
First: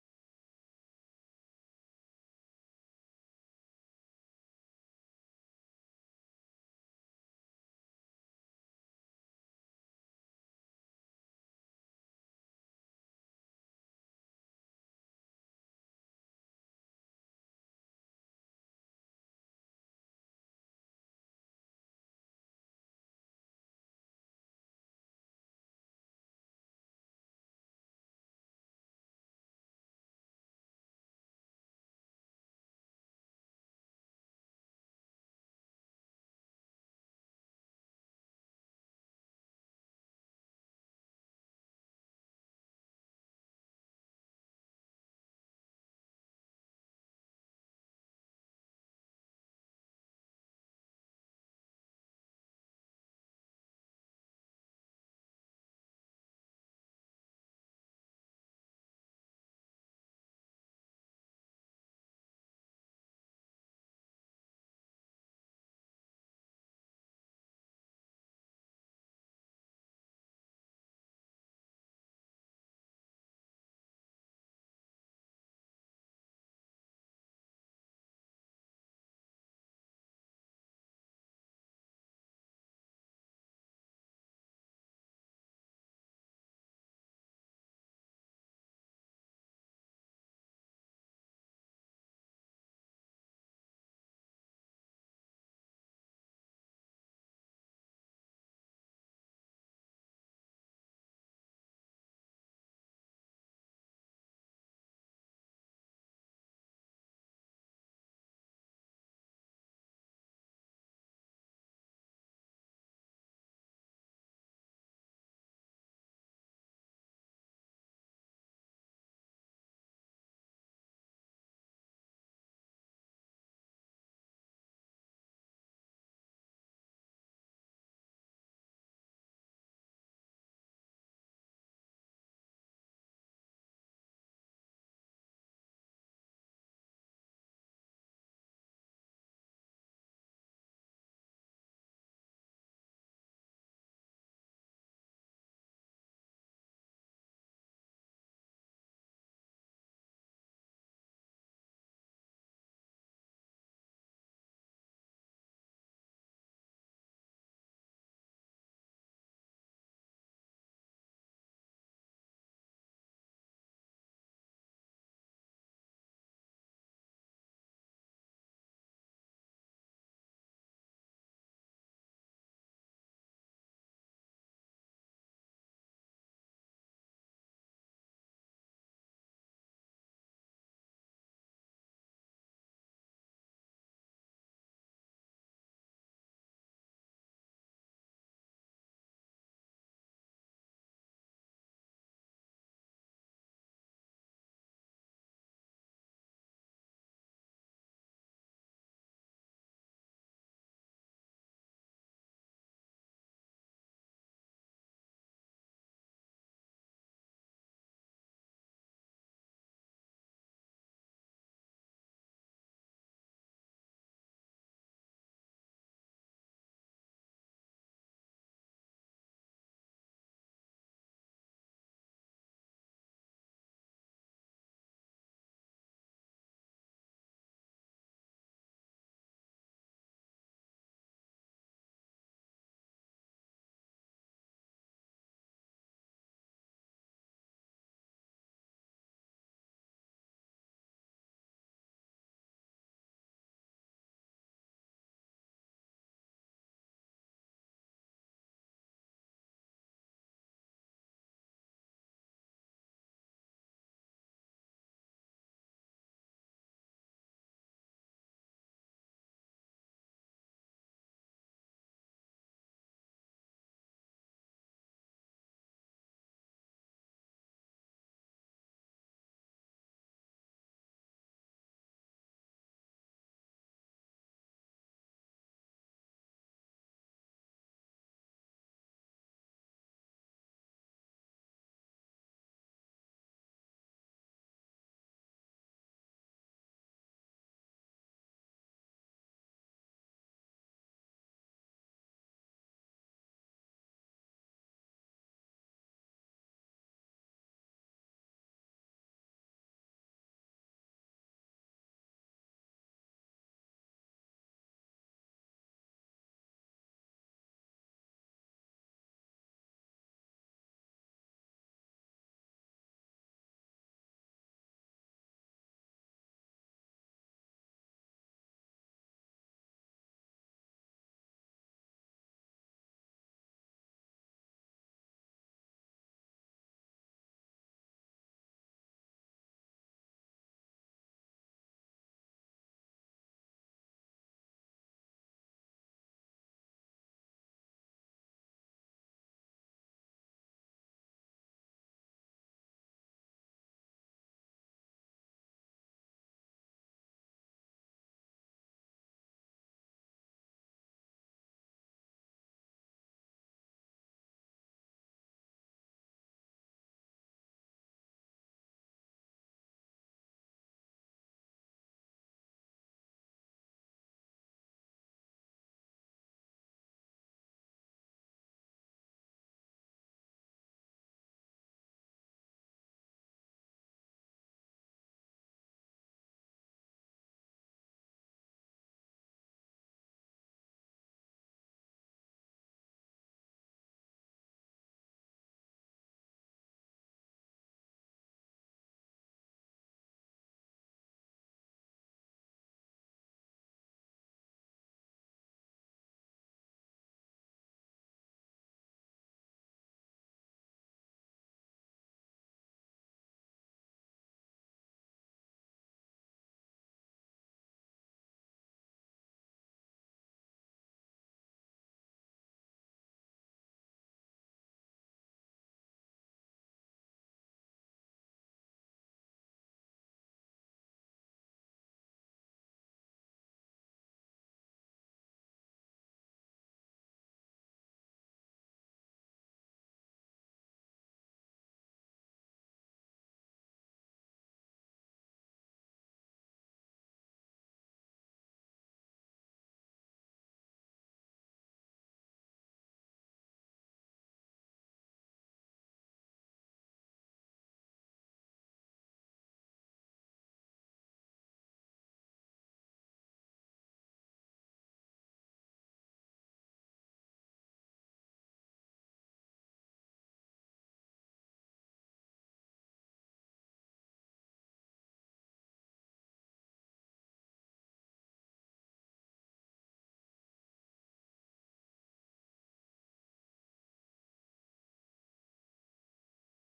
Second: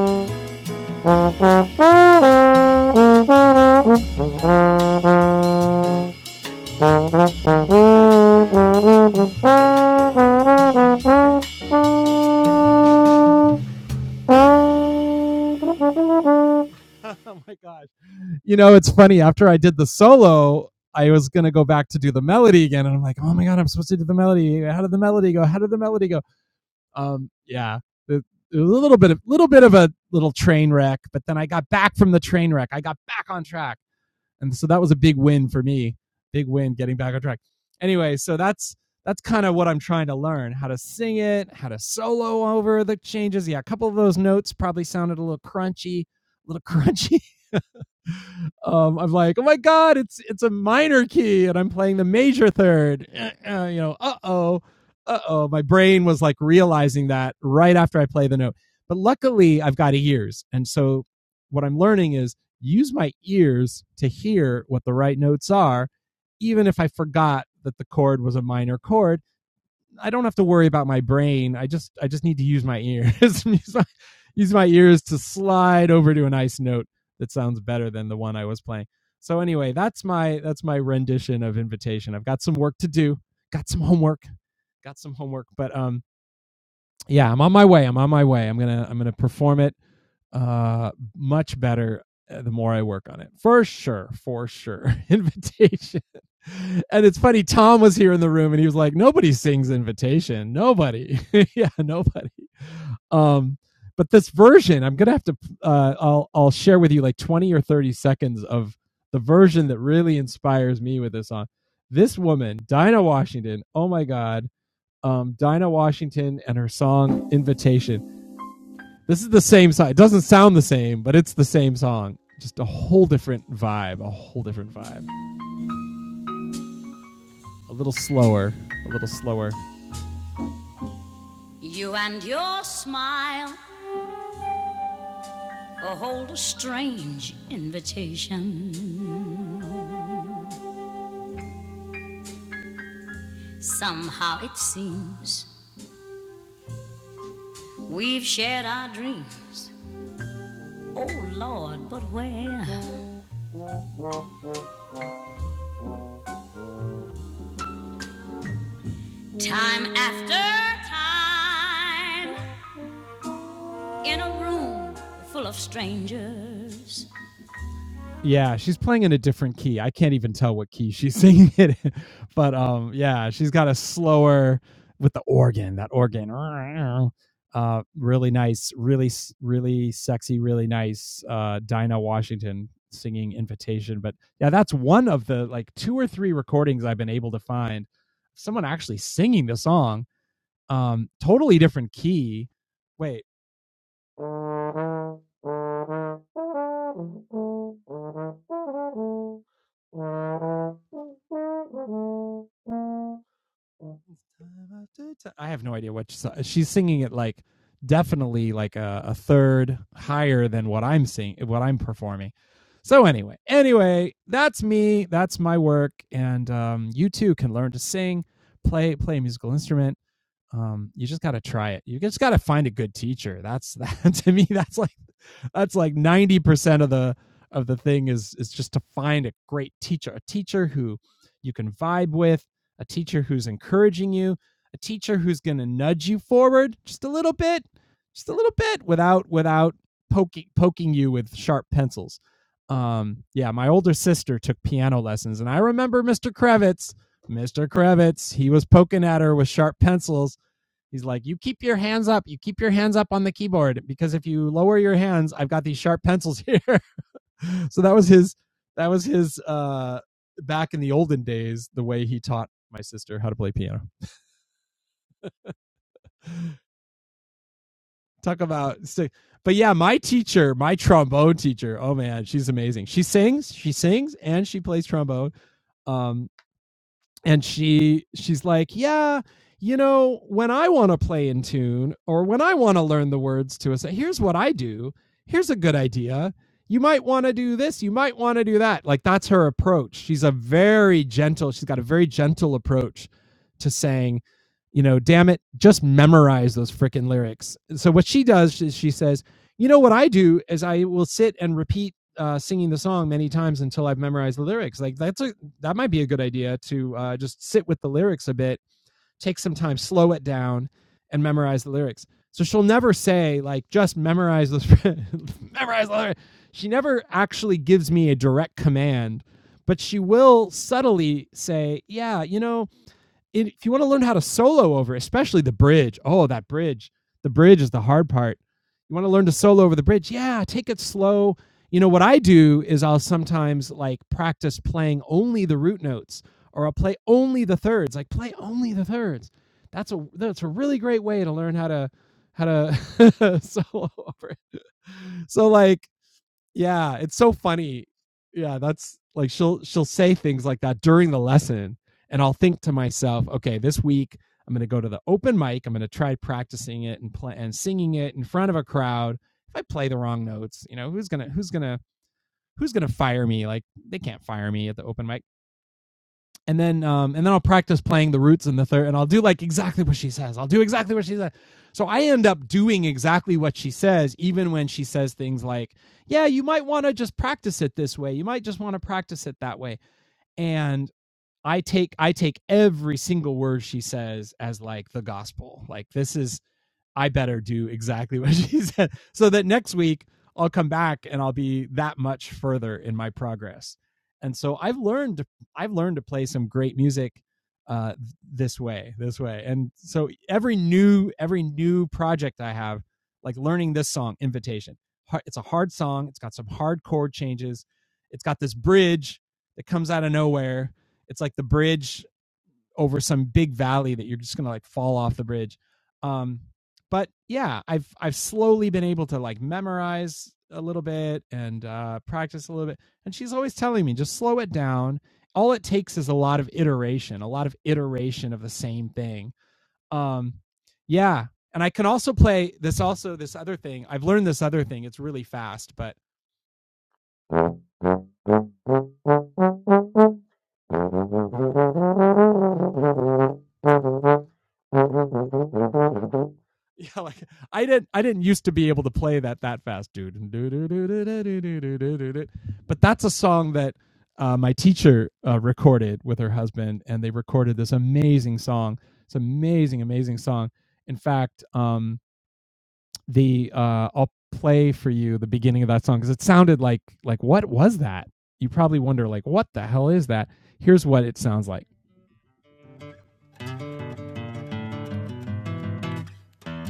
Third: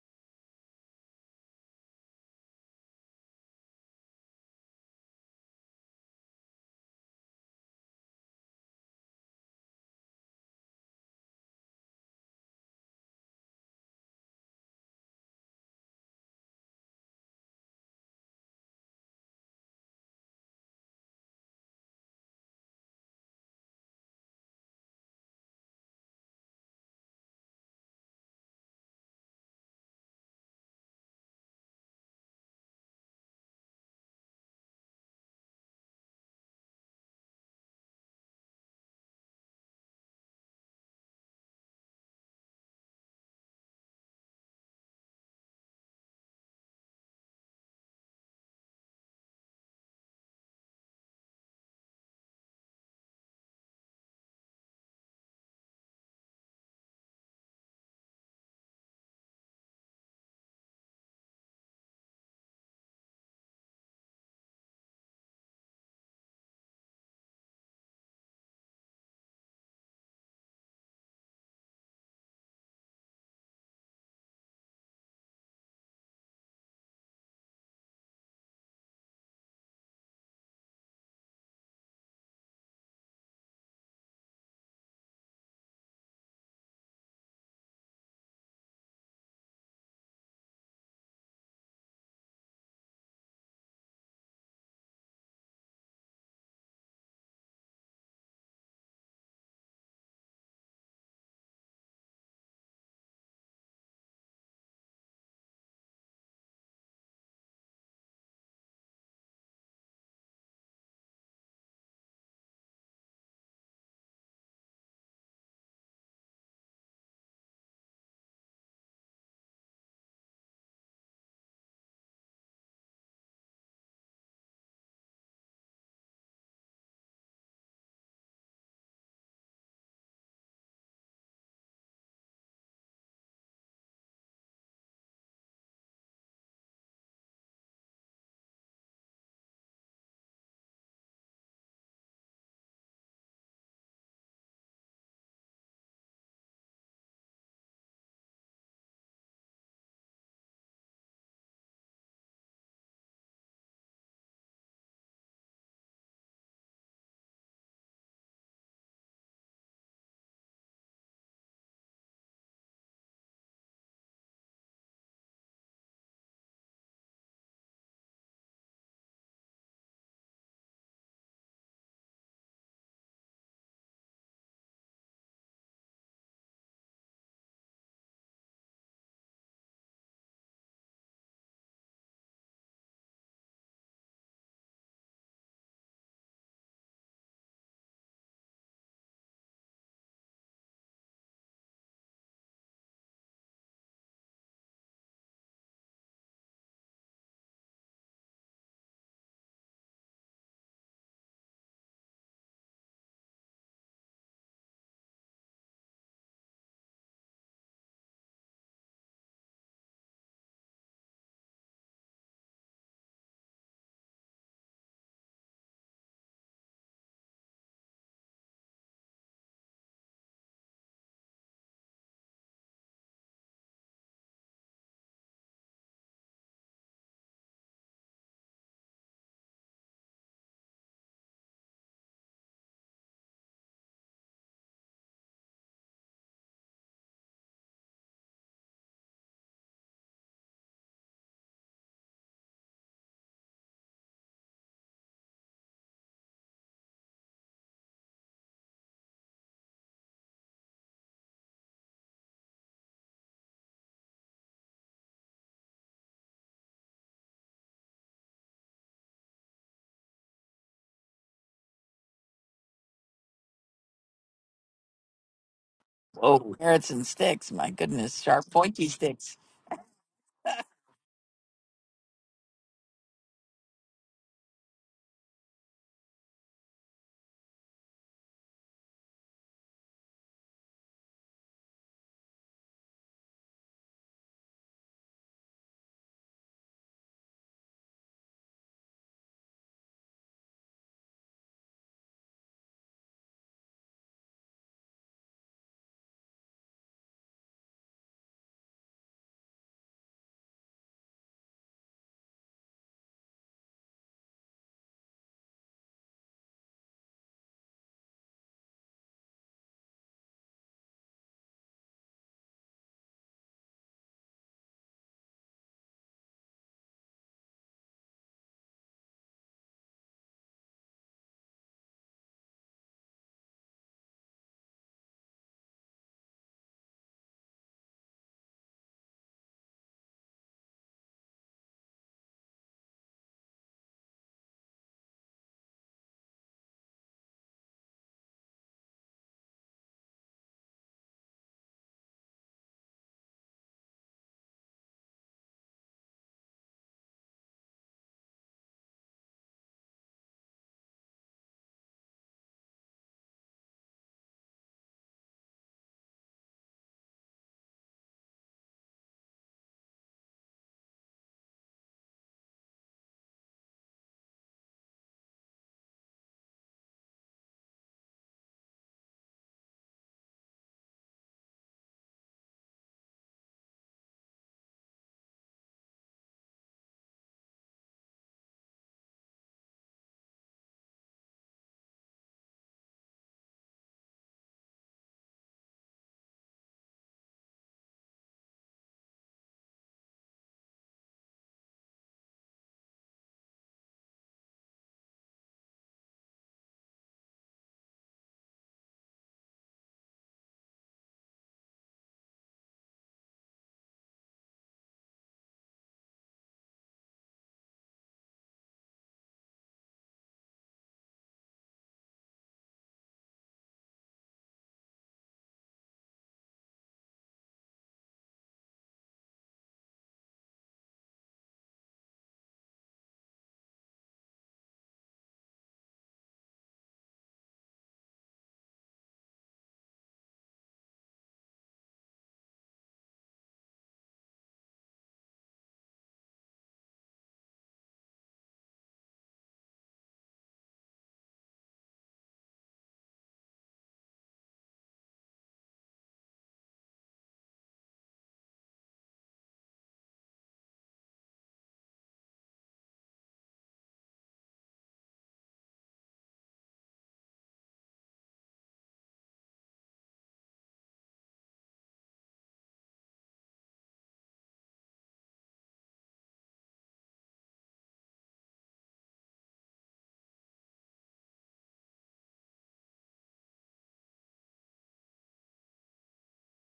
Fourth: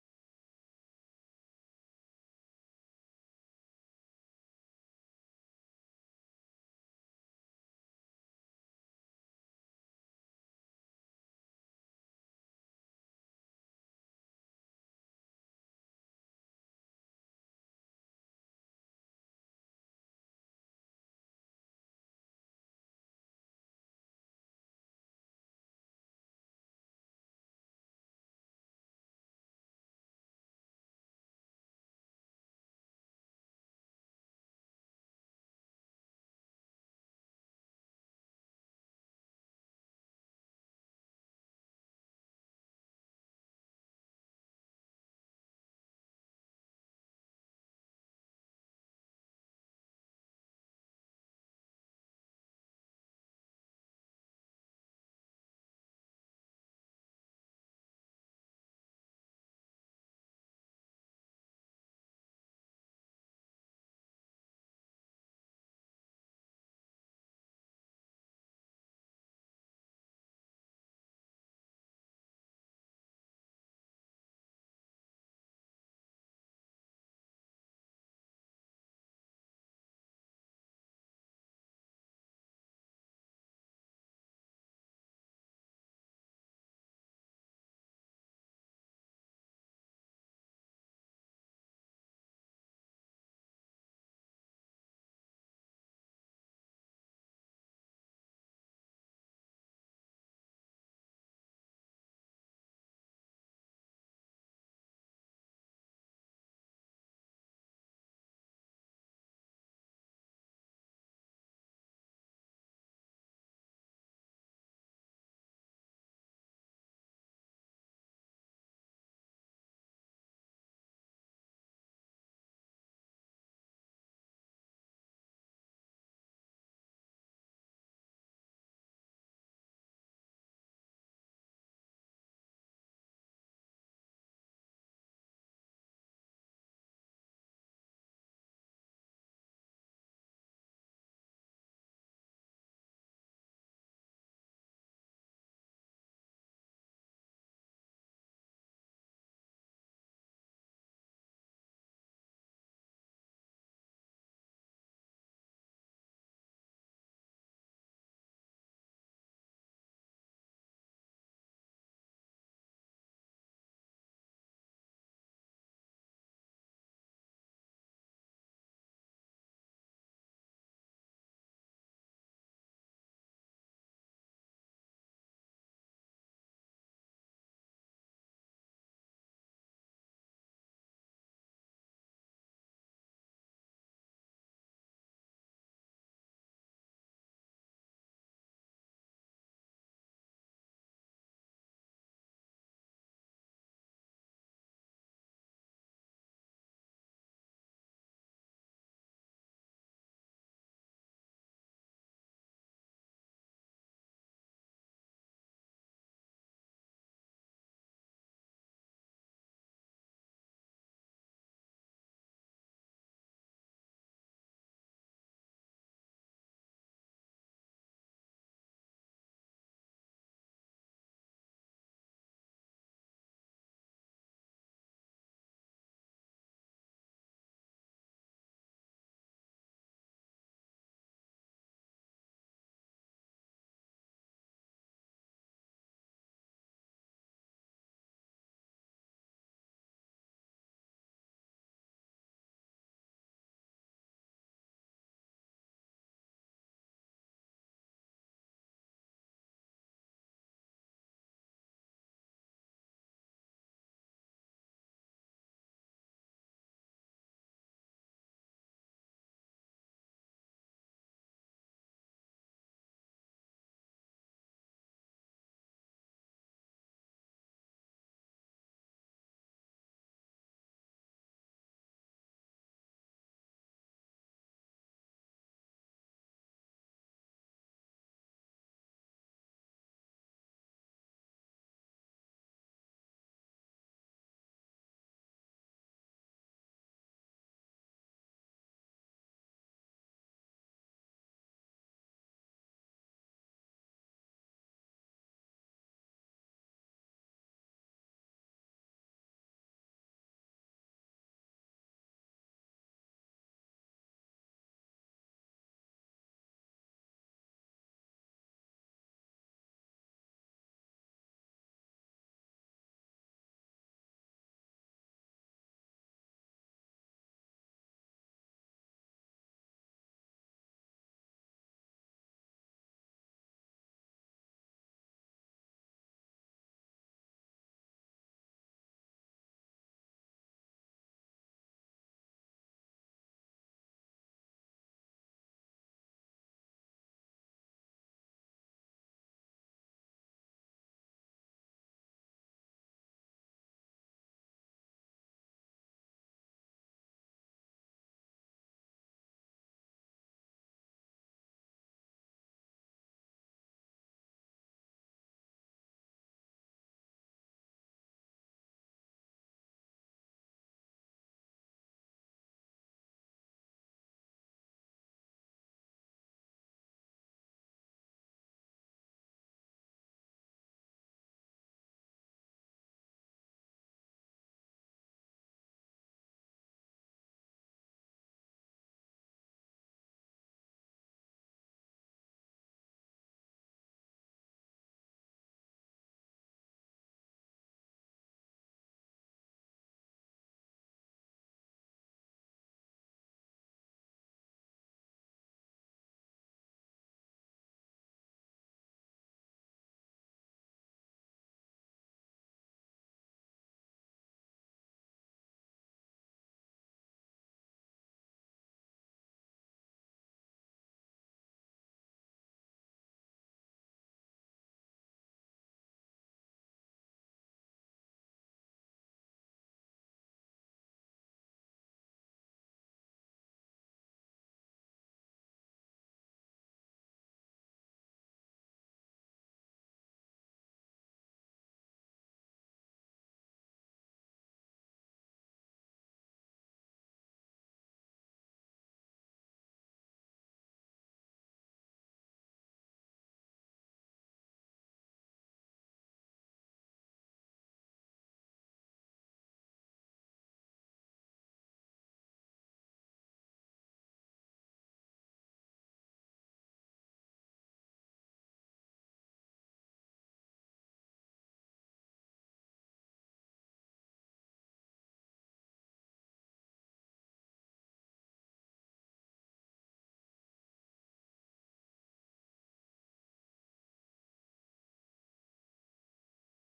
[SPEAKER 1] you. oh my gosh. You know, it's funny. After I did the solo, I was going to go back to do the melody again. And I'm like, oh my God, I'm supposed to do the melody. How did the melody go? How did the melody go? Um, yeah, a little bit of little bit of a little train wreck, but then I got back from the train wreck. I got back on track, and so that was a big win for me. Big win getting back on track. Anyway, so that's that's kind of what I'm trying to learn: how to sing it, how to solo over the changes. Yeah, a couple of those notes probably sounded a little crunchy, a little crunchy um, I'm like, oh my god, it's it's a minor key, and I'm playing the major third. Uh, uh, you know, uh oh, uh oh. My brain was like realizing that right after I play the note. But luckily, I've got ears, and so what I'm learning is use my ears to hear what the right notes are, even if I forgot that the chord was a minor chord I don't have to worry about my brain. I just I just need to use my ears. use, my, use my ears to slide over to a nice note that sounds better than the one I was playing. So anyway, that's my that's my rendition of invitation. I've got some work to do. Got some homework. Got some homework, but um yeah, I'm on my way. I'm on my way. I'm gonna I'm gonna perform it uh much better uh, the more I work on it. For sure, for sure. invitation. And it's funny, Tom was here in the room and he was like, Nobody sings invitation. Nobody. yeah, nobody. Um, but this version, I'm gonna have to uh I'll I'll share with you like 20 or 30 seconds of the version that really inspires me with this song. This woman, Dinah Washington, oh my god um, Dinah Washington and her song Invitation. This is the same song. It doesn't sound the same, but it's the same song. Just a whole different vibe, a whole different vibe. A little slower, a little slower. Yeah, she's playing in a different key. I can't even tell what key she's singing it in. But um yeah, she's got a slower with the organ, that organ. Uh really nice, really really sexy, really nice uh Dinah Washington singing invitation. But yeah, that's one of the like two or three recordings I've been able to find someone actually singing the song. Um totally different key. Wait. I have no idea what she's, she's singing. It like definitely like a, a third higher than what I'm singing, what I'm performing. So anyway, anyway, that's me. That's my work, and um, you too can learn to sing, play play a musical instrument um, you just got to try it. You just got to find a good teacher. That's that to me. That's like that's like ninety percent of the of the thing is is just to find a great teacher, a teacher who you can vibe with, a teacher who's encouraging you, a teacher who's going to nudge you forward just a little bit, just a little bit without without poking poking you with sharp pencils. Um, yeah, my older sister took piano lessons, and I remember Mr. Kravitz. Mr. Kravitz, he was poking at her with sharp pencils He's like, you keep your hands up. You keep your hands up on the keyboard because if you lower your hands, I've got these sharp pencils here. so that was his. That was his. Uh, back in the olden days, the way he taught my sister how to play piano.
[SPEAKER 2] Whoa. Carrots and sticks. My goodness.
[SPEAKER 1] Talk
[SPEAKER 2] Sharp
[SPEAKER 1] about.
[SPEAKER 2] pointy
[SPEAKER 1] si-
[SPEAKER 2] sticks.
[SPEAKER 1] But yeah, my teacher, my trombone teacher. Oh man, she's amazing. She sings. She sings and she plays trombone. Um, and she she's like yeah you know when i want to play in tune or when i want to learn the words to a song here's what i do here's a good idea you might want to do this you might want to do that like that's her approach she's a very gentle she's got a very gentle approach to saying you know damn it just memorize those freaking lyrics so what she does is she says you know what i do is i will sit and repeat uh, singing the song many times until i've memorized the lyrics like that's a that might be a good idea to uh, just sit with the lyrics a bit, take some time, slow it down, and memorize the lyrics. So she'll never say like just memorize this, memorize the lyrics. She never actually gives me a direct command, but she will subtly say, "Yeah, you know, if you want to learn how to solo over, especially the bridge, oh, that bridge, the bridge is the hard part. You want to learn to solo over the bridge? Yeah, take it slow. You know, what I do is I'll sometimes like practice playing only the root notes or I'll play only the thirds, like play only the thirds. That's a that's a really great way to learn how to how to solo over. it. So like yeah, it's so funny. Yeah, that's like she'll she'll say things like that during the lesson and I'll think to myself, okay, this week I'm going to go to the open mic, I'm going to try practicing it and play and singing it in front of a crowd. If I play the wrong notes, you know, who's going to who's going to who's going to fire me? Like they can't fire me at the open mic and then um, and then I'll practice playing the roots in the third, and I'll do like exactly what she says. I'll do exactly what she says. So I end up doing exactly what she says, even when she says things like, "Yeah, you might want to just practice it this way. You might just want to practice it that way." And I take I take every single word she says as like the gospel. Like this is I better do exactly what she said so that next week I'll come back and I'll be that much further in my progress. And so I've learned I've learned to play some great music uh, this way, this way. And so every new every new project I have, like learning this song, Invitation. It's a hard song. It's got some hard chord changes. It's got this bridge that comes out of nowhere. It's like the bridge over some big valley that you're just gonna like fall off the bridge. Um, but yeah, I've I've slowly been able to like memorize a little bit and uh, practice a little bit. And she's always telling me just slow it down. All it takes is a lot of iteration, a lot of iteration of the same thing. Um, yeah, and I can also play this. Also, this other thing I've learned this other thing. It's really fast, but yeah, like I didn't I didn't used to be able to play that that fast, dude. But that's a song that uh, my teacher uh, recorded with her husband, and they recorded this amazing song. It's an amazing, amazing song. In fact, um, the uh I'll play for you the beginning of that song because it sounded like like what was that? You probably wonder like what the hell is that? Here's what it sounds like.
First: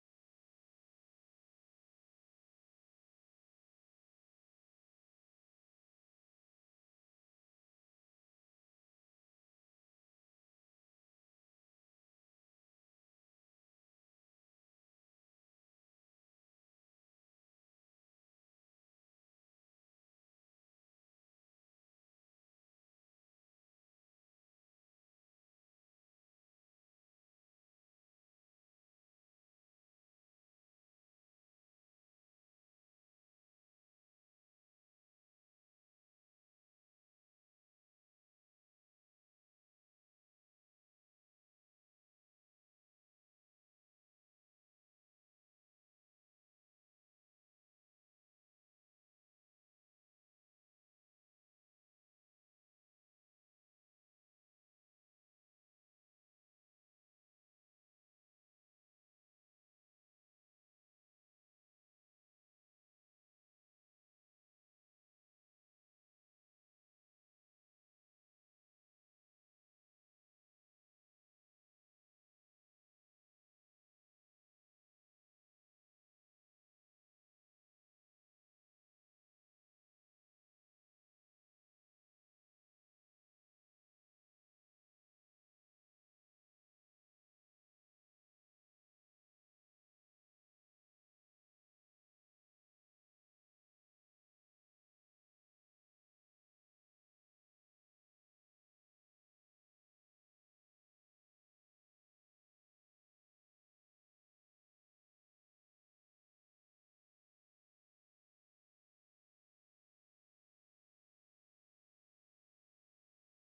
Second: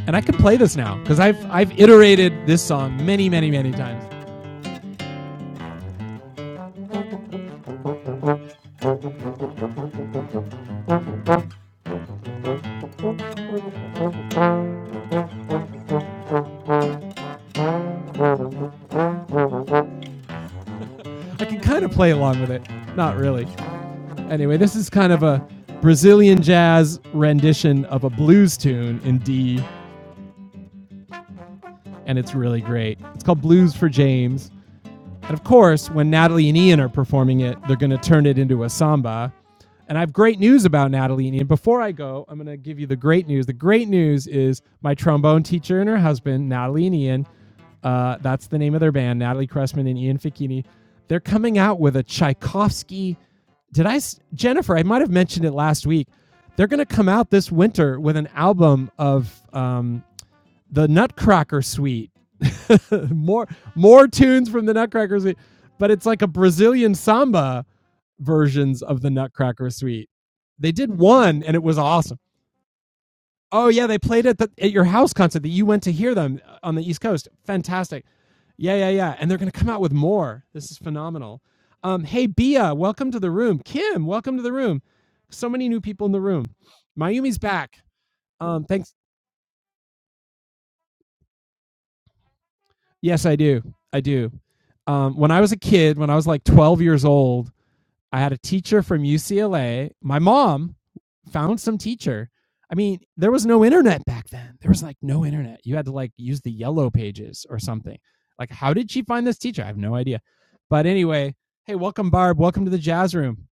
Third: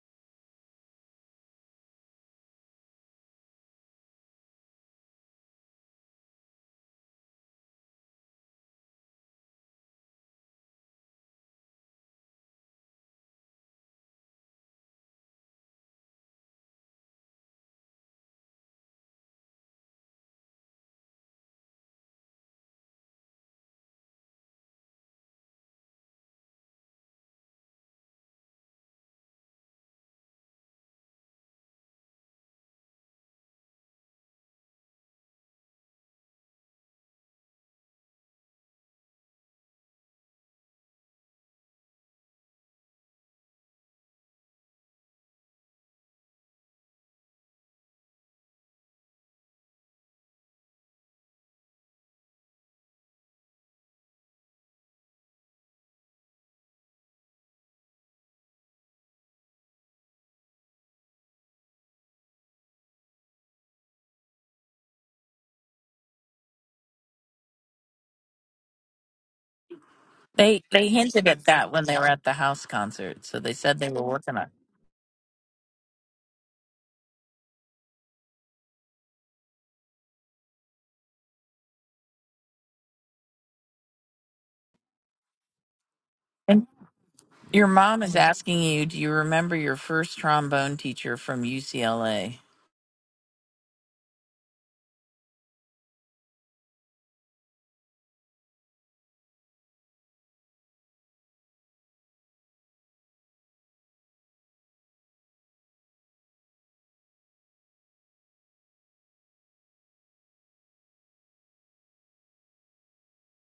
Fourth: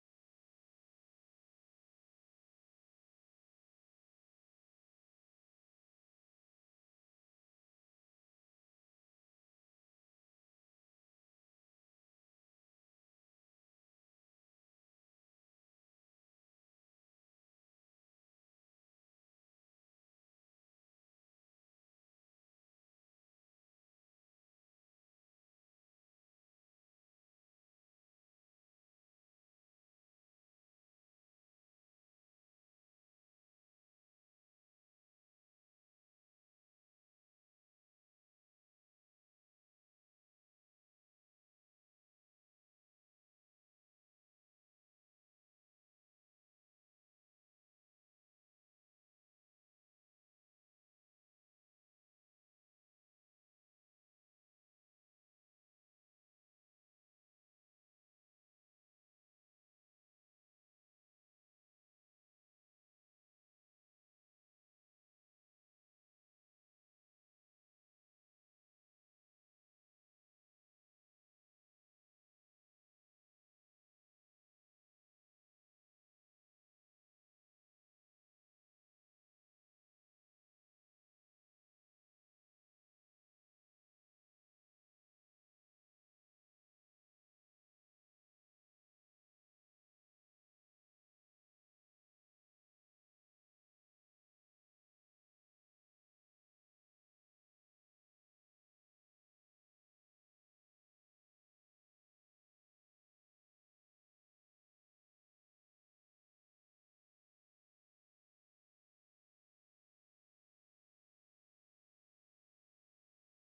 [SPEAKER 1] And I can play this now because I've I've iterated this song many, many, many times. I can kind of play along with it. Not really. Anyway, this is kind of a Brazilian jazz rendition of a blues tune in D, and it's really great. It's called Blues for James. And of course, when Natalie and Ian are performing it, they're going to turn it into a samba. And I have great news about Natalie and Ian. Before I go, I'm going to give you the great news. The great news is my trombone teacher and her husband, Natalie and Ian, uh, that's the name of their band, Natalie Cressman and Ian Ficchini. They're coming out with a Tchaikovsky. Did I, Jennifer, I might have mentioned it last week. They're going to come out this winter with an album of um, the Nutcracker Suite. more more tunes from the Nutcracker Suite, but it's like a Brazilian samba versions of the Nutcracker Suite.
[SPEAKER 2] They
[SPEAKER 1] They
[SPEAKER 2] they
[SPEAKER 1] did
[SPEAKER 2] hinted
[SPEAKER 1] one,
[SPEAKER 2] at
[SPEAKER 1] and it
[SPEAKER 2] that
[SPEAKER 1] was
[SPEAKER 2] when they were
[SPEAKER 1] awesome.
[SPEAKER 2] at the house concert. So they
[SPEAKER 1] Oh
[SPEAKER 2] said
[SPEAKER 1] yeah,
[SPEAKER 2] they
[SPEAKER 1] they
[SPEAKER 2] were
[SPEAKER 1] played
[SPEAKER 2] working
[SPEAKER 1] at
[SPEAKER 2] on it.
[SPEAKER 1] the, at your house concert that you went to hear them on the East Coast. Fantastic. Yeah, yeah, yeah. And they're going to come out with more. This is phenomenal. Um, hey, Bia, welcome to the room. Kim, welcome to the room. So many new people in the room.
[SPEAKER 2] And
[SPEAKER 1] Mayumi's
[SPEAKER 2] your
[SPEAKER 1] back.
[SPEAKER 2] mom is asking
[SPEAKER 1] Um,
[SPEAKER 2] you,
[SPEAKER 1] thanks
[SPEAKER 2] do you remember your first trombone teacher from UCLA?
[SPEAKER 1] Yes, I do. I do. Um, when I was a kid, when I was like 12 years old, I had a teacher from UCLA. My mom found some teacher. I mean, there was no internet back then. There was like no internet. You had to like use the yellow pages or something. Like, how did she find this teacher? I have no idea. But anyway, hey, welcome, Barb. Welcome to the jazz room.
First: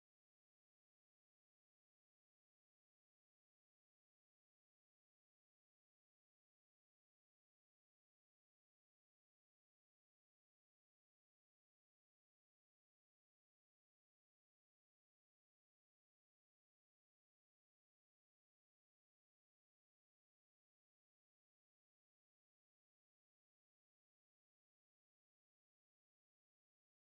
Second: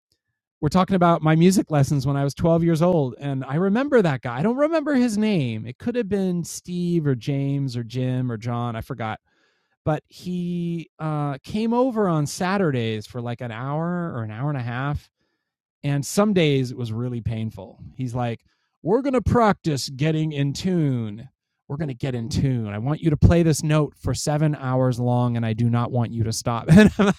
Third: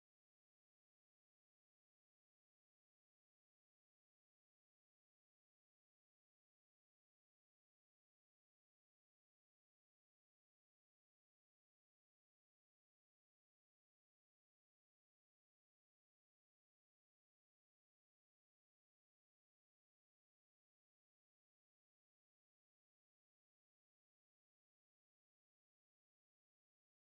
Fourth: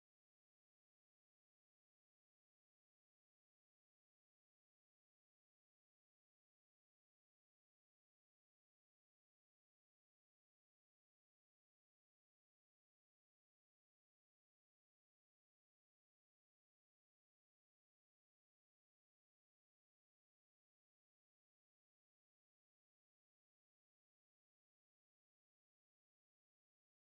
[SPEAKER 1] We're talking about my music lessons when I was 12 years old. And I remember that guy. I don't remember his name. It could have been Steve or James or Jim or John. I forgot but he uh, came over on Saturdays for like an hour or an hour and a half. And some days it was really painful. He's like, We're going to practice getting in tune. We're going to get in tune. I want you to play this note for seven hours long, and I do not want you to stop.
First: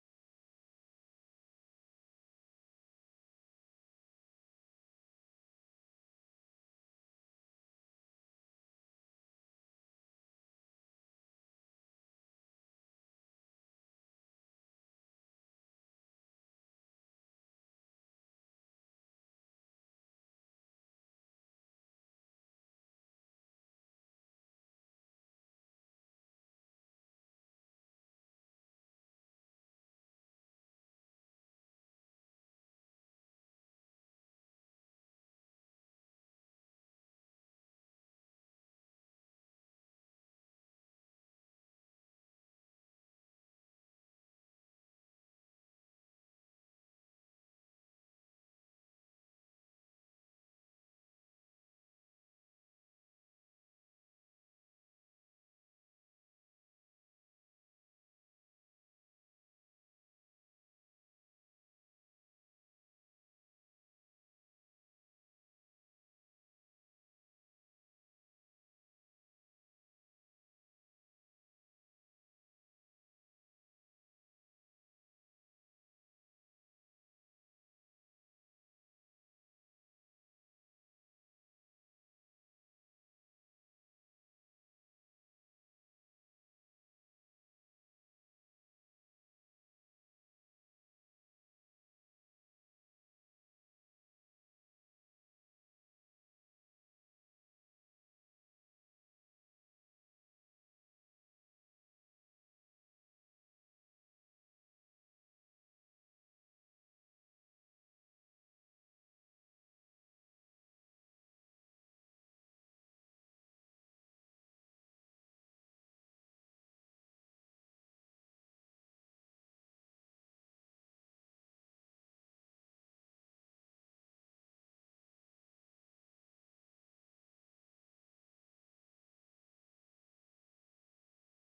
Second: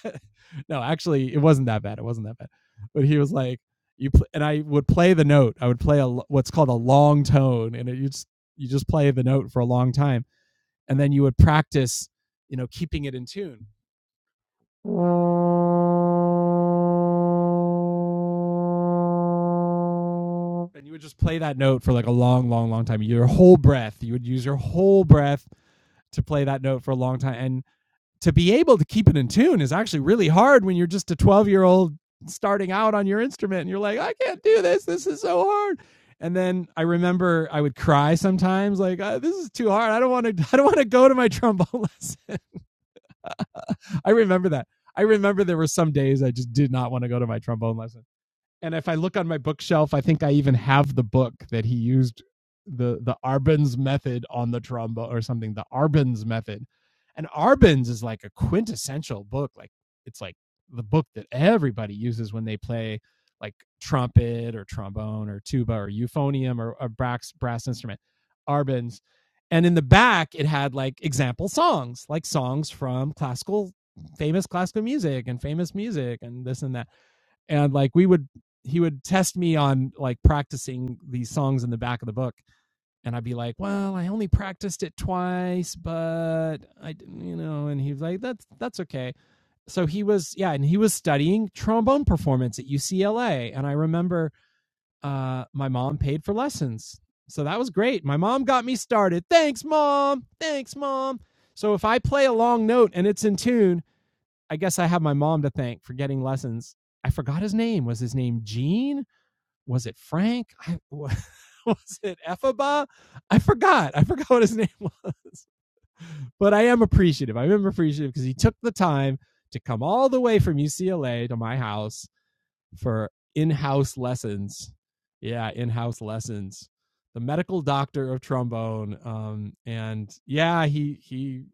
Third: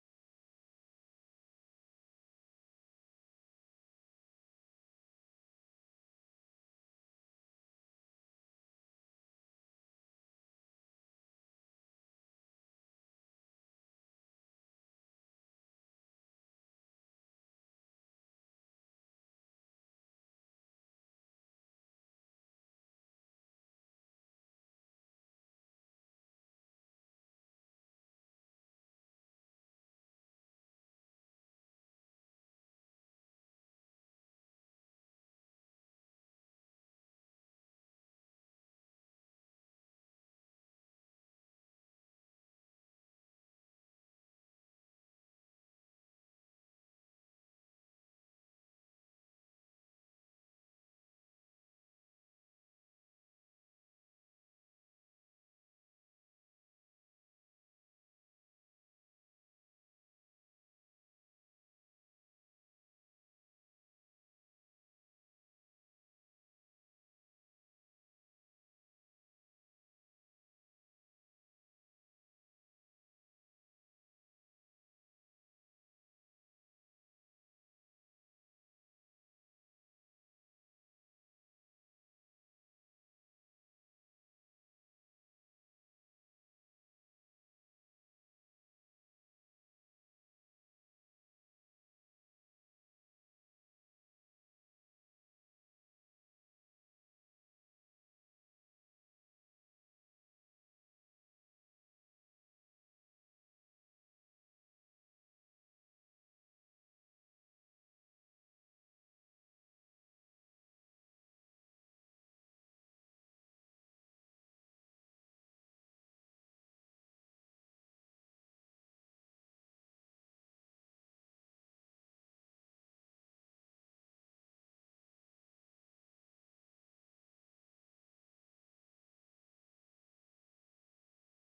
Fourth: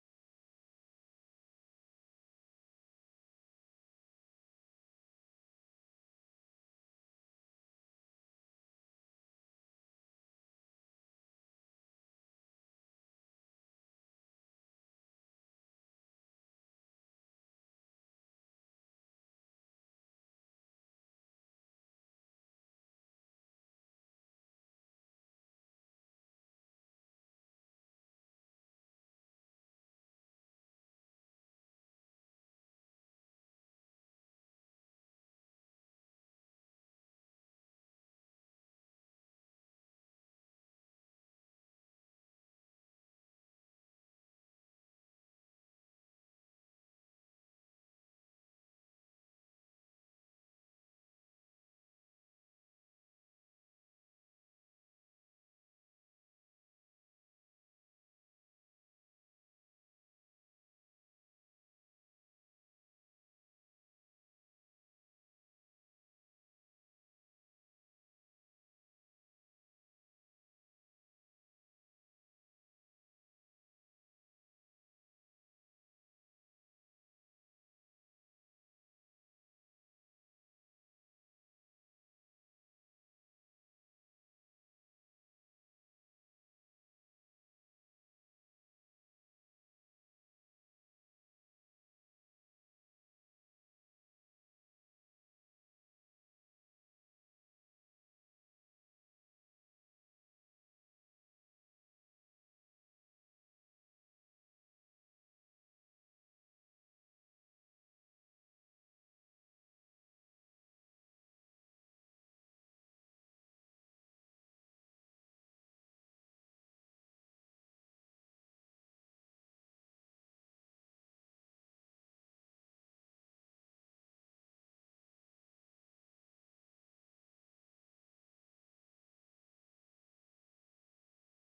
[SPEAKER 1] no, actually, it wasn't that bad. It wasn't that bad. But he was like, you pl-, and I would play the note. I would play a what's called a long tone, and it, you just you just play the note for a long time and then you would practice you know keeping it in tune and you would just play that note for like a long long long time your whole breath you would use your whole breath to play that note for a long time and to be able to keep it in tune is actually really hard when you're just a 12 year old starting out on your instrument and you're like i can't do this this is so hard and then i remember i would cry sometimes like uh, this is too hard i don't want to i don't want to go to my trombone lesson i remember that i remember there were some days i just did not want to go to my trombone lesson and if I look on my bookshelf, I think I even have the book that he used the the Arbenz method on the trombone or something. The Arbenz method, and Arbenz is like a quintessential book. Like it's like the book that everybody uses when they play like trumpet or trombone or tuba or euphonium or a brass brass instrument. Arbenz. And in the back, it had like example songs, like songs from classical, famous classical music and famous music and this and that and like we would he would test me on like practicing these songs in the back of the book and i'd be like well i only practiced it twice but i didn't," you know and he was like that's that's okay so he was yeah and he was studying trombone performance at ucla and i remember uh my mom paid for lessons so that was great my mom got me started thanks mom thanks mom so if i play a long note and it's in tune I guess I have my mom to thank for getting lessons. I forgot his name. Was his name Gene? Was it Frank? I, was it Ephaba? I forgot. I forgot what his name was. But I am appreciative. I am appreciative because he took the time to come all the way from UCLA to my house for in-house lessons. Yeah, in-house lessons. The medical doctor of trombone. Um, and yeah, he he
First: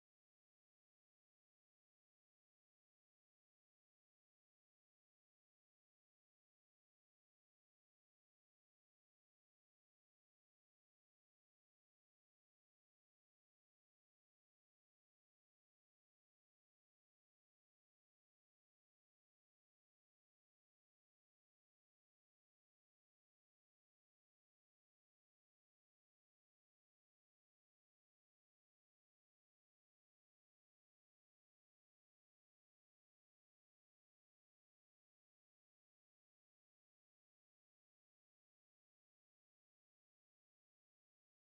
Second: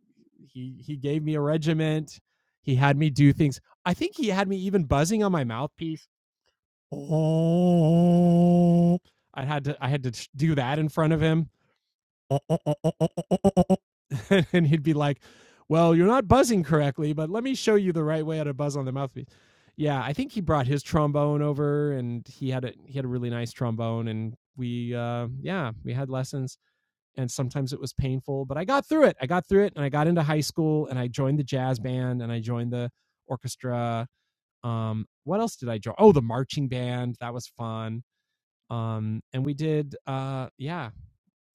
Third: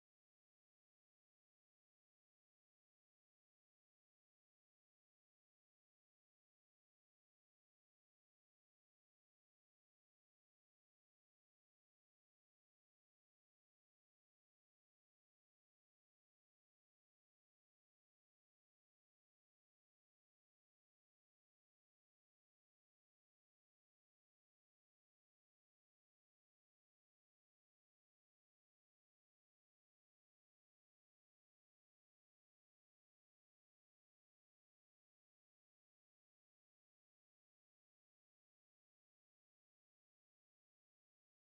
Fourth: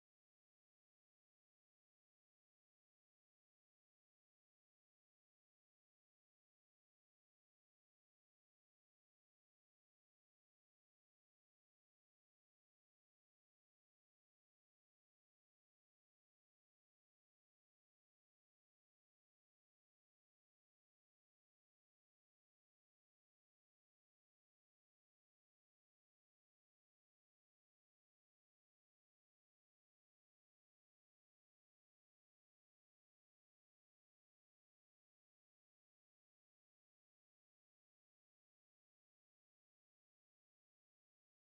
[SPEAKER 1] he he gave me a regiment. He had me do things. I think he had me even buzzing on my mouthpiece. I had to I had to do that in front of him, and he'd be like, "Well, you're not buzzing correctly, but let me show you the right way how to buzz on the mouthpiece." Yeah, I think he brought his trombone over, and he had a he had a really nice trombone, and we uh, yeah we had lessons. and sometimes it was painful, but I got through it. I got through it and I got into high school and I joined the jazz band and I joined the orchestra. Um, what else did I join? Oh, the marching band. That was fun. Um, and we did, uh, yeah,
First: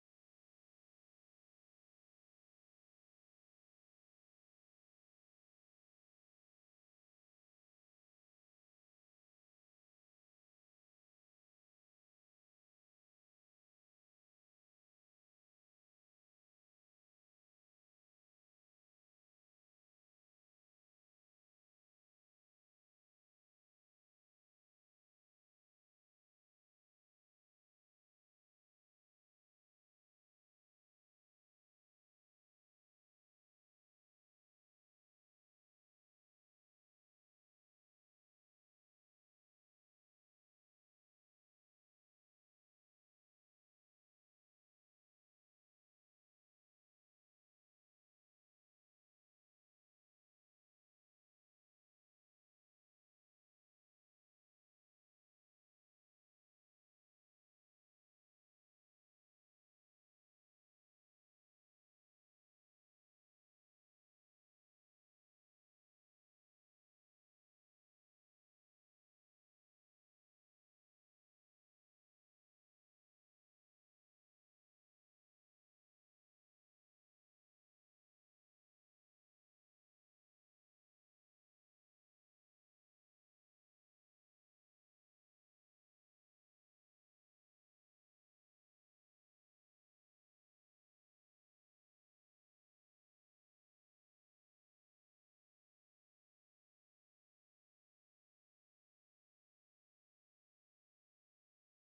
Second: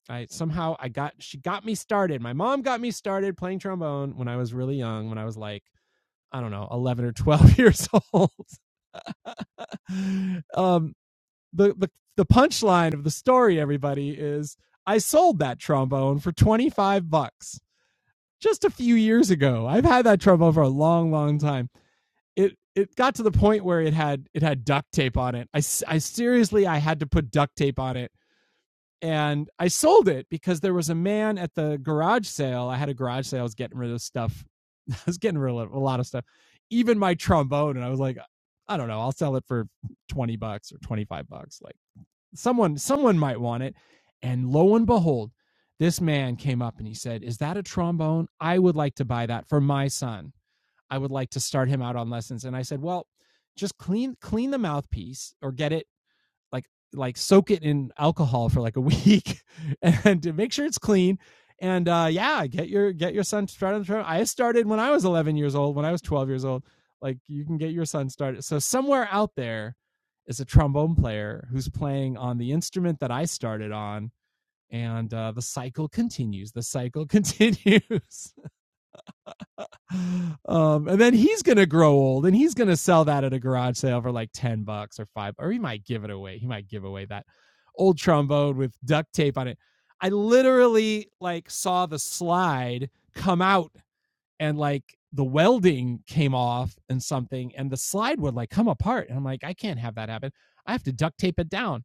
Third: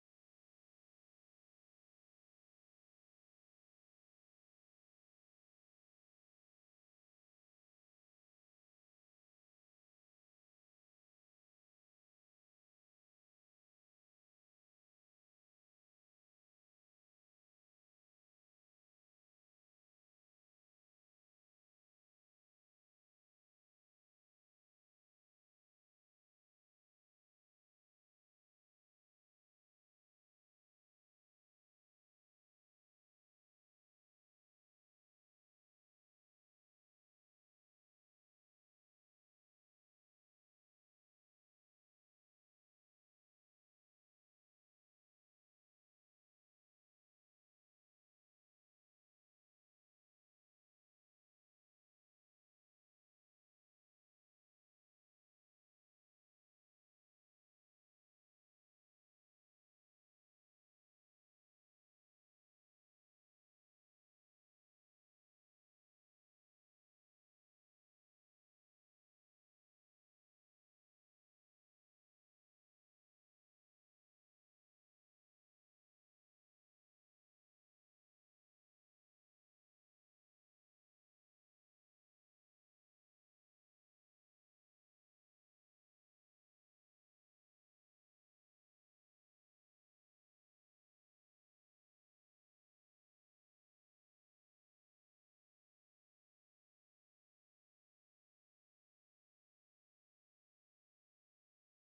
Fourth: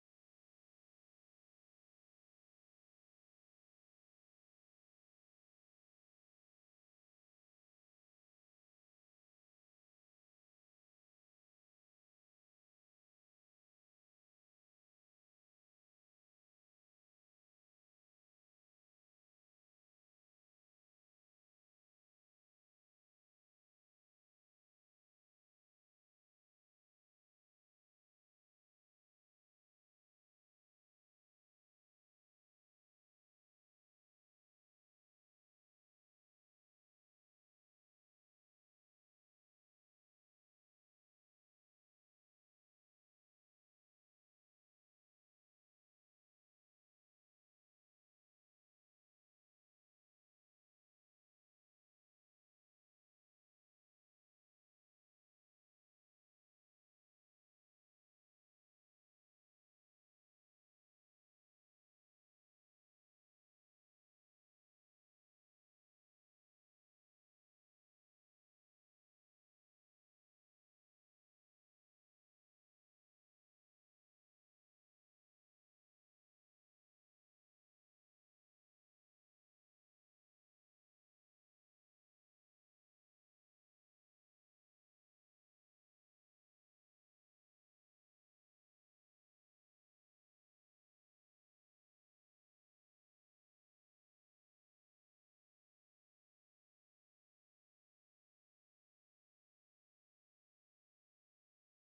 [SPEAKER 1] I somehow I got, she got me started. My mom got me started playing trombone when I was really young, when I was like, I don't know, 11 or 12 years old. um, the, the, the punchline of the story, everybody, is I sold that trombone for 25 bucks just a few years ago. I've had that trouble for a long, long time. It it got to the point where it had it had duct tape on it. I, I seriously I had to put duct tape on it, and I sold it because there was a man at the garage sale. I had a garage sale. I was getting rid of stuff. I was getting rid of a lot of stuff, even my trombone. And I was like, I don't know. I'll sell it for twenty bucks or twenty five bucks. Like someone someone might want it. And lo and behold, this man came up and he said, "Is that a trombone? I would like to buy that for my son. I would like to start him out on lessons." And I said, "Well, just clean clean the mouthpiece or get it like like soak it in alcohol for like a week and to make sure it's clean and uh yeah get your get your son started i started when i was 11 years old when i was 12 years old like you can get your son started so somewhere out there is a trombone player who's playing on the instrument that i started on and uh, the cycle continues the cycle continues um, and then he's gonna grow old and he's gonna sell that at a garage sale for like 10 bucks or five or he might give it away he might give away that old trombone with duct tape on it i literally like saw the slide come out and like the welding came off and something and the slide would like come apart and i'm like i can't have that happen i have to duct tape it down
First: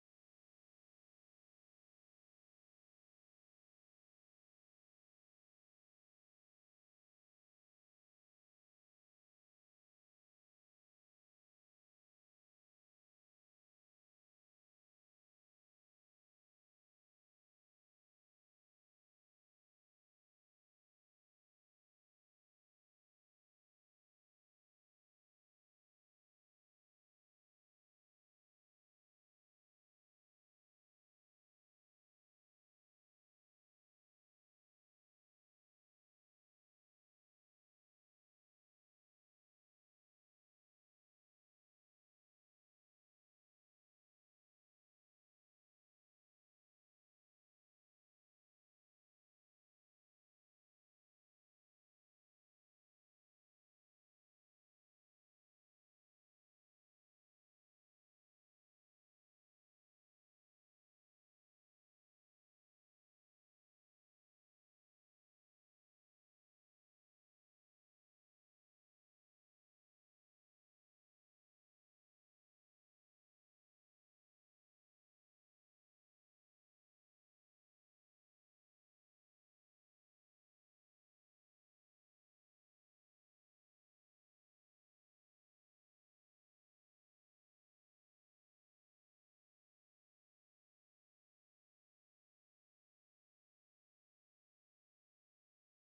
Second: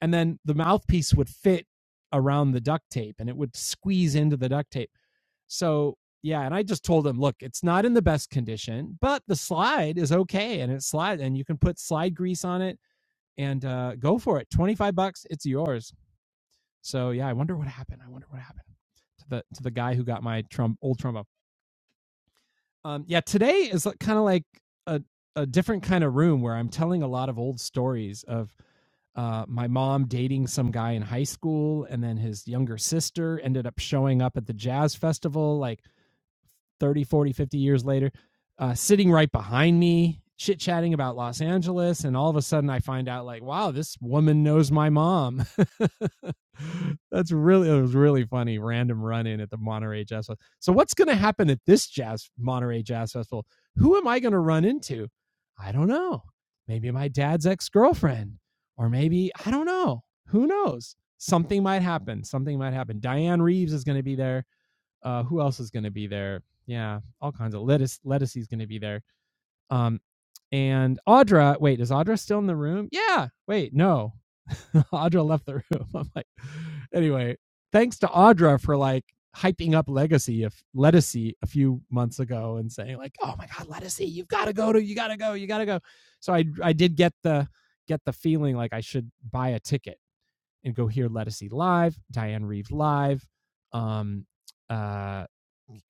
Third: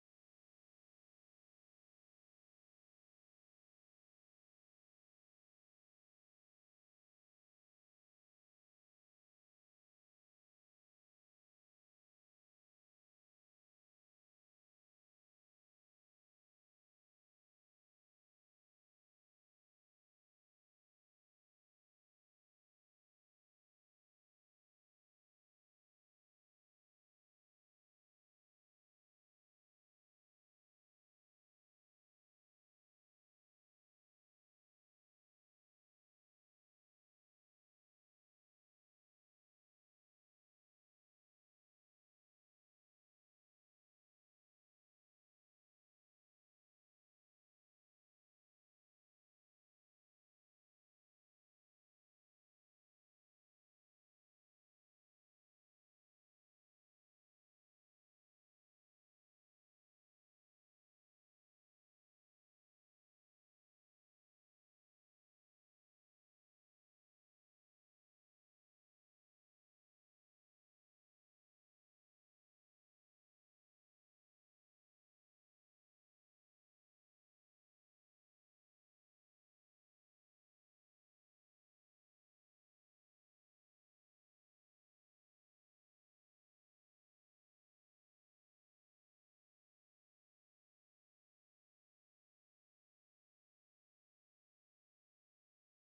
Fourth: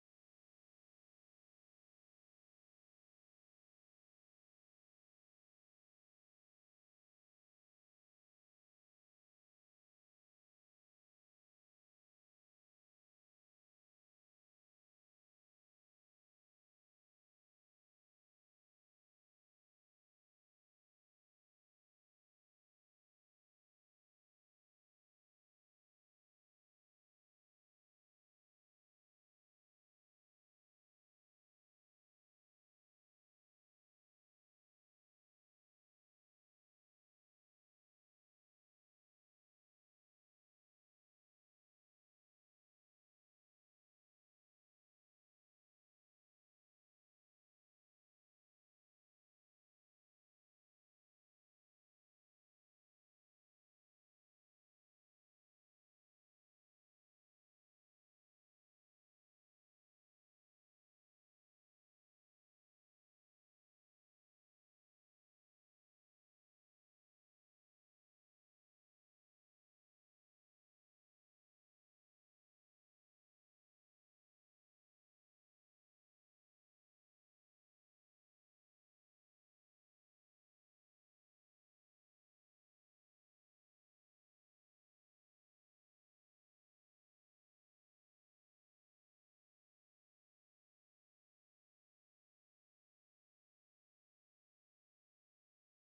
[SPEAKER 1] and then the mouthpiece would fit around the duct tape and it would squeeze into the duct tape so yeah, and I just told him, look, it's not in the best condition, but the slide is okay, and it's slide, and you can put slide grease on it and uh, go for it. Twenty five bucks, it's yours. So yeah, I wonder what happened. I wonder what happened to the to the guy who got my Trump old trombone. Um, yeah, today is kind of like a a different kind of room where I'm telling a lot of old stories of uh, my mom dating some guy in high school, and then his younger sister ended up showing up at the jazz festival, like 30, 40, 50 years later, uh, sitting right behind me, chit chatting about Los Angeles. And all of a sudden I find out, like, wow, this woman knows my mom. That's really, it was really funny. Random run in at the Monterey Jazz Festival. So, what's going to happen at this Jazz Monterey Jazz Festival? Who am I going to run into? I don't know. Maybe my dad's ex girlfriend, or maybe, I don't know. Who knows? Something might happen. Something might happen. Diane Reeves is going to be there uh, who else is going to be there? Yeah, all kinds of lettuce. Lettuce is going to be there. Um, and Audra. Wait, is Audra still in the room? Yeah. Wait, no. Audra left the room. I'm like, anyway, thanks to Audra for like hyping up Legacy if Lettucey a few months ago and saying like, oh my God, Lettucey, you've got to go to, you got to go, you got to go. So I I did get the get the feeling like I should buy a ticket and go hear Lettucey live, Diane Reeve live, um, uh,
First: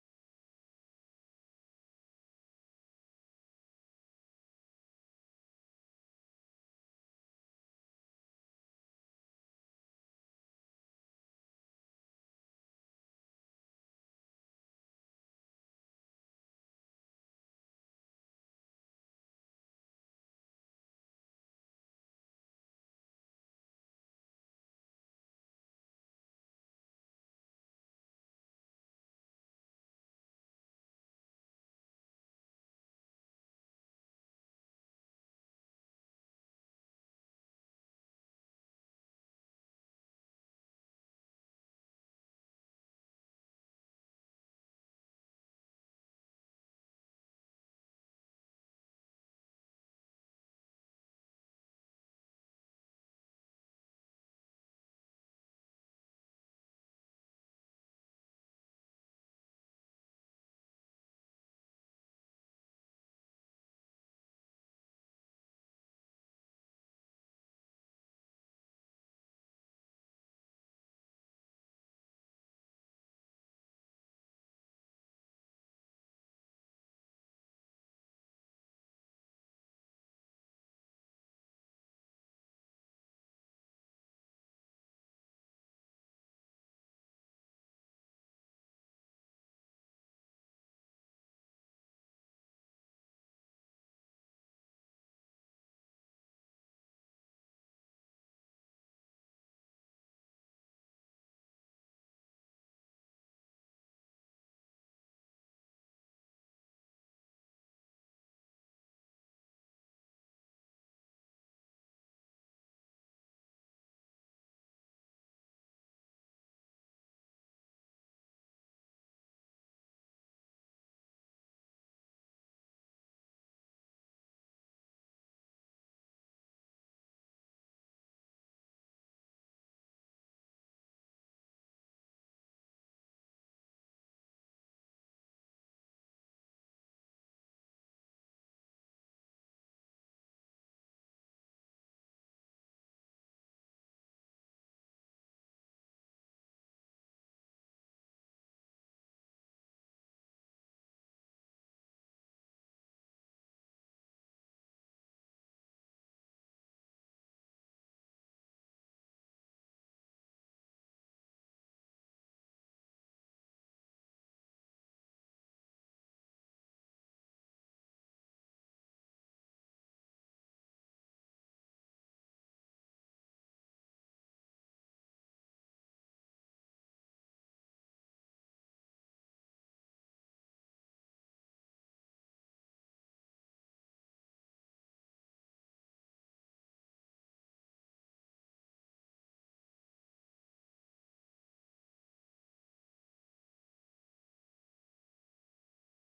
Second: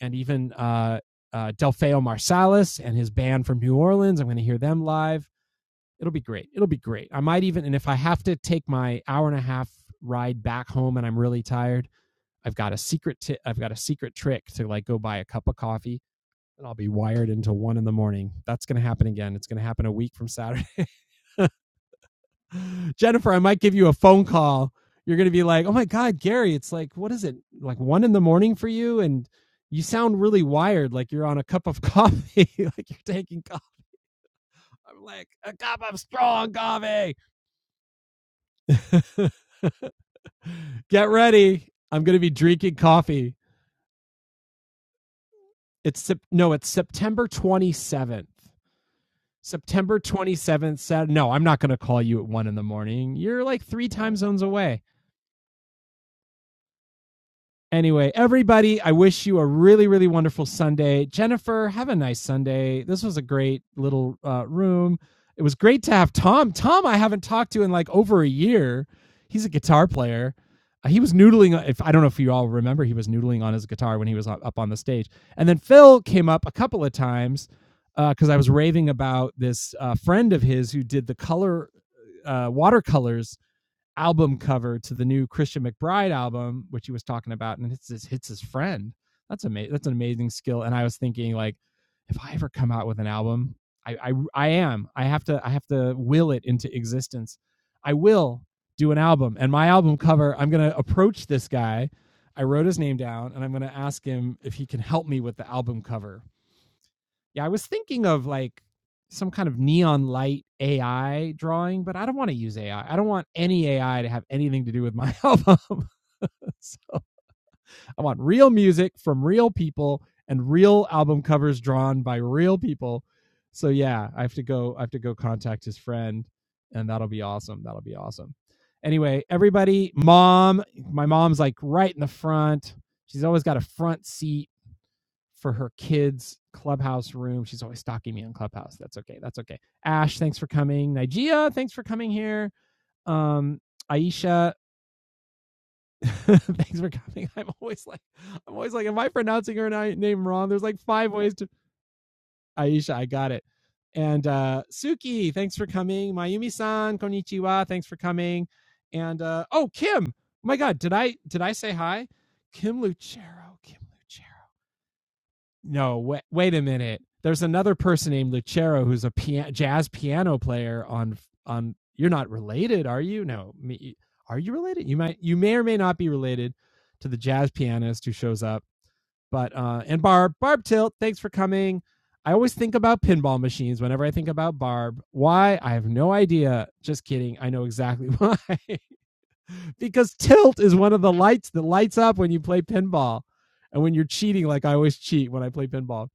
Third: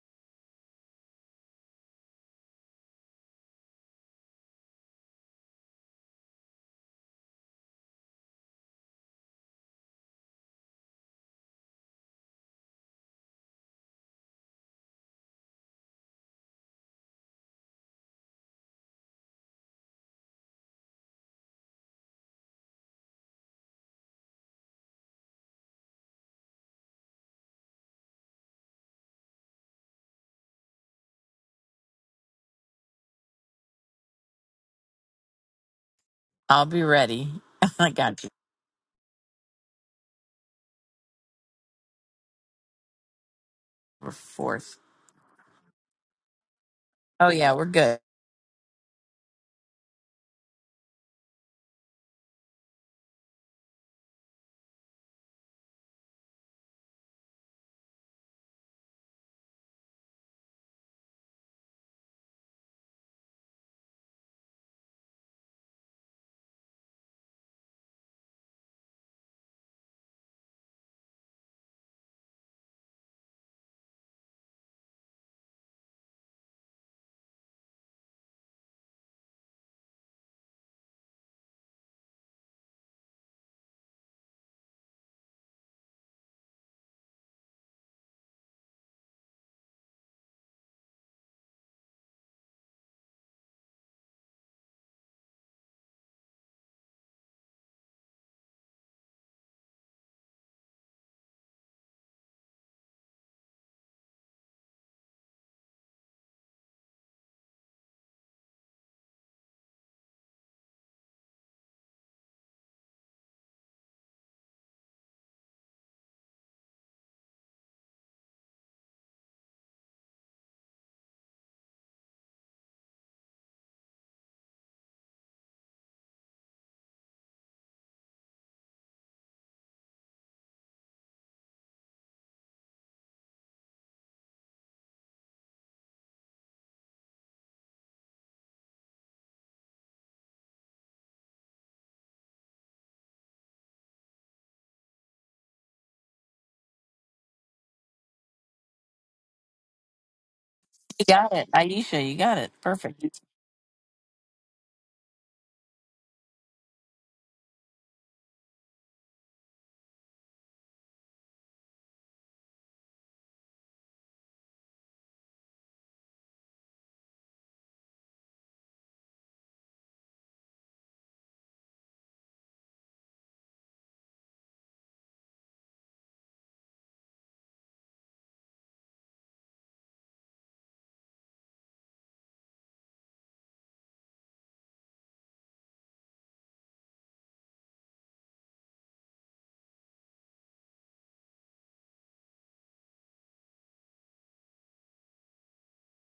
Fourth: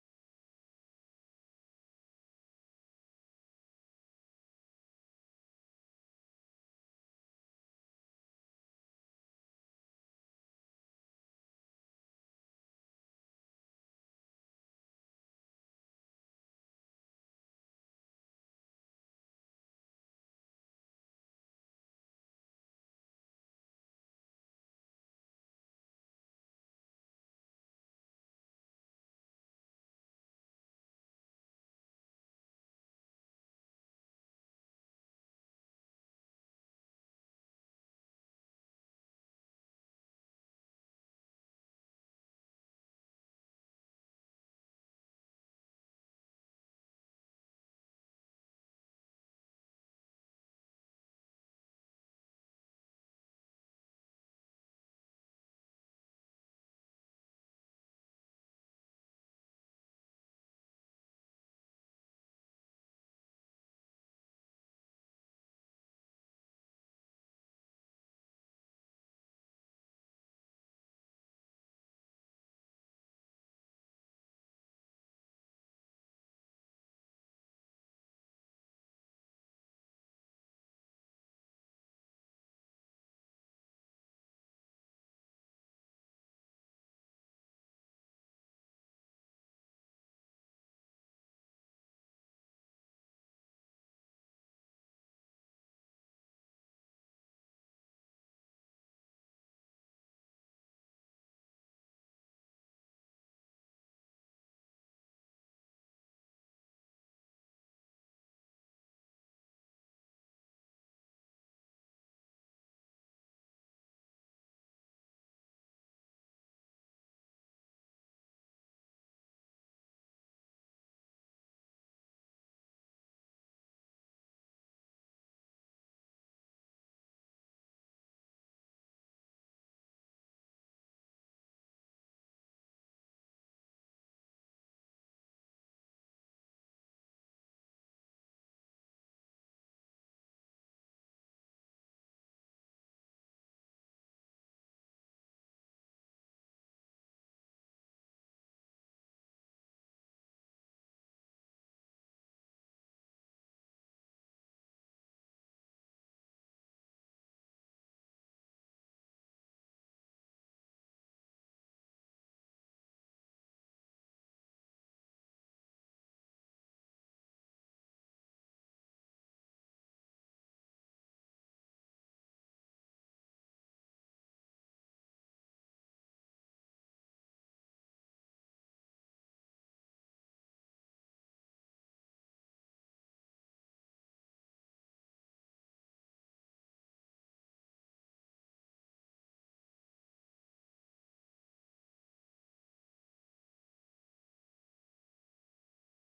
[SPEAKER 1] and even uh, uh, Delfeo Marsalis and his band from New Orleans. I'm going to hear them live. It'll be great. It'll be great. I might even, and if I have to take my hour and a half ride back home and I'm really tired, I've got a secret. i I've got a secret trick to like go buy a cup of coffee and I'll be wired until one in the morning. That's going to happen again. It's going to happen a week from Saturday. Jennifer, I might give you a phone call. You're going to be like, oh my God, Gary, it's like, what is it? Like one in the morning for you? And you sound really wired, like you're on a cup of coffee, like you're taking coffee. I'm like, a cup of strong
[SPEAKER 2] I'll be
[SPEAKER 1] coffee.
[SPEAKER 2] ready. I got you.
[SPEAKER 1] Get ready. I'm going to be drinking coffee.
[SPEAKER 2] We're Fourth.
[SPEAKER 1] It's no, it's September
[SPEAKER 2] Oh yeah, we're good.
[SPEAKER 1] 27th. September 27th said, no, I'm not going to call you at one in the morning. You're like three time zones away. Anyway, everybody, I wish you a really, really wonderful Sunday. Jennifer, have a nice Sunday. This was a great little uh, room. It was great to have Tom. Tom, I haven't talked to in like over a year. He's a guitar player. Uh, He was noodling. uh, If I don't know if you all remember, he was noodling on his guitar when he was up on the stage. And then Phil came up a couple of times because uh, I was raving about this uh, friend of his who did the color uh, watercolors album cover to the new Christian McBride album, which he was talking about, and it's his hits his friend. That's amazing. That's an amazing skill. And I was thinking, like, if I ever come out with an album, I, I I am. I have to I have to will it into existence. I will do an album, and my album cover. I'm gonna approach this guy. I wrote his name down, and I'm gonna ask him if he can help me with the album cover. Yeah, I was thinking of like some kind of neon light AI drawing, but I don't want to use AI. I I don't want any AI to have anything to do with my album. So, I want real music from real people and real album covers drawn by real people. So yeah, I have to go I have to go contact his friend and that'll be awesome. That'll be awesome. Anyway, everybody, mom, my mom's like right in the front. She's always got a front seat for her kids' clubhouse room. She's always stalking me on Clubhouse. That's okay. That's okay. Ash, thanks for coming. Nigeria, thanks for coming here. Um, Aisha, thanks for coming. I'm always like, I'm always like, am I pronouncing her name wrong? There's like
[SPEAKER 2] You
[SPEAKER 1] five
[SPEAKER 2] got
[SPEAKER 1] ways
[SPEAKER 2] it,
[SPEAKER 1] to
[SPEAKER 2] Aisha. You got it.
[SPEAKER 1] Aisha.
[SPEAKER 2] Perfect.
[SPEAKER 1] I got it. And uh, Suki, thanks for coming. Mayumi-san, konnichiwa. Thanks for coming. And uh, oh, Kim. Oh my God, did I did I say hi? Kim Lucero. Kim Lucero. no, wait, wait a minute. There's another person named Lucero who's a pia- jazz piano player on on. You're not related, are you? No, me, are you related? You might, you may or may not be related to the jazz pianist who shows up. But uh, and Barb, Barb Tilt, thanks for coming. I always think about pinball machines whenever I think about Barb. Why? I have no idea. Just kidding. I know exactly why. because tilt is one of the lights that lights up when you play pinball and when you're cheating, like I always cheat when I play pinball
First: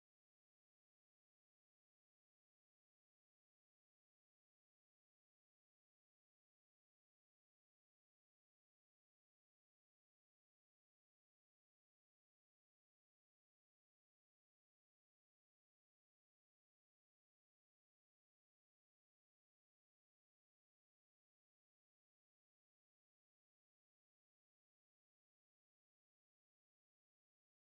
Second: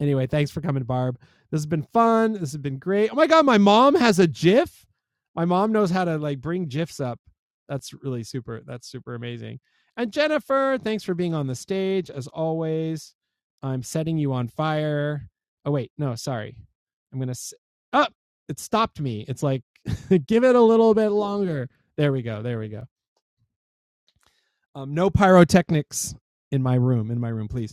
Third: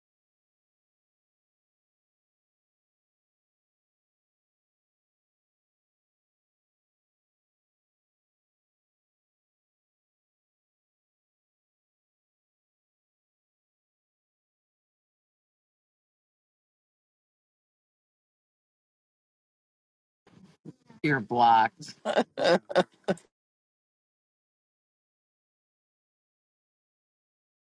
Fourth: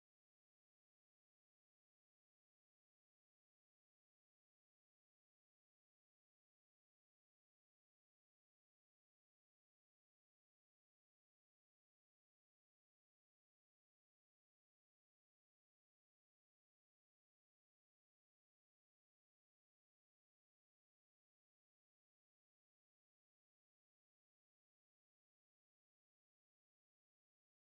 [SPEAKER 1] Anyway, thanks for coming, Barb. This has been fun. This has been great. Oh my god, my mom has a GIF. My mom knows how to like bring GIFs up. That's really super. That's super amazing. And Jennifer, thanks for being on the stage as always. I'm setting you on fire. Oh wait, no, sorry. I'm gonna. s- Up. it stopped me. It's like give it a little bit
[SPEAKER 2] You're
[SPEAKER 1] longer.
[SPEAKER 2] blocked
[SPEAKER 1] There we go. There we go. Um, no pyrotechnics in my room. In my room, please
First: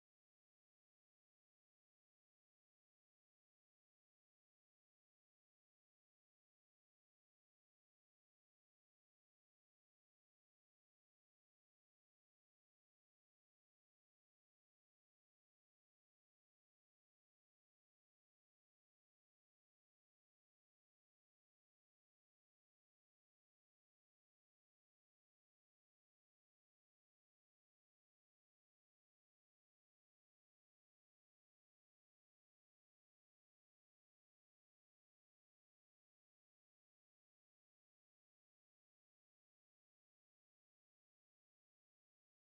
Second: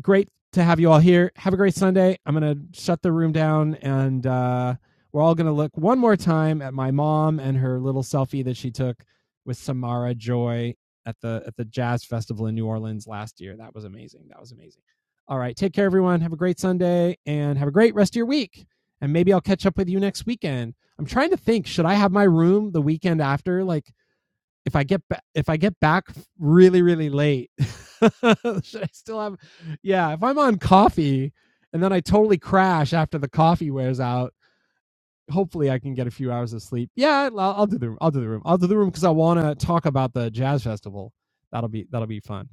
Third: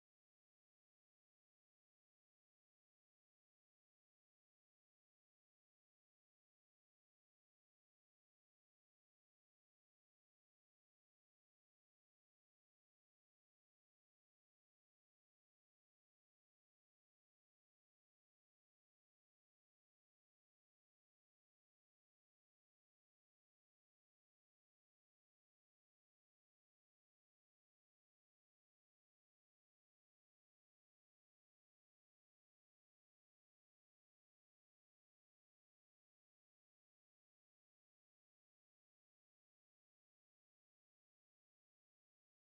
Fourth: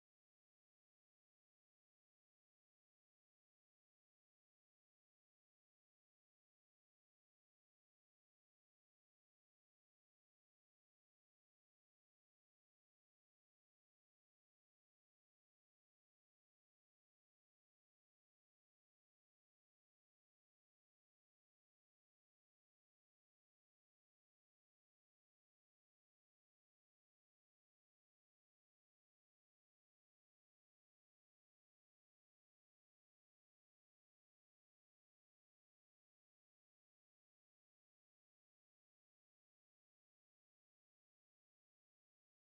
[SPEAKER 1] great to have you all here. Have a great Sunday. I'm going to shut the room down and uh, we're all going to look one more time at my mom and her little selfie that she took with Samara Joy at the at the Jazz Festival in New Orleans last year. That was amazing. That was amazing. All right, take care everyone. Have a great Sunday and have a great rest of your week. And maybe I'll catch up with you next weekend. I'm trying to think, should I have my room the weekend after like if I get ba- if I get back really really late, should I still have? Yeah, if I'm on coffee and then I totally crash after the coffee wears out, hopefully I can get a few hours of sleep. Yeah, I'll, I'll do the room. I'll do the room. I'll do the room because I want to talk about the jazz festival. That'll be that'll be fun.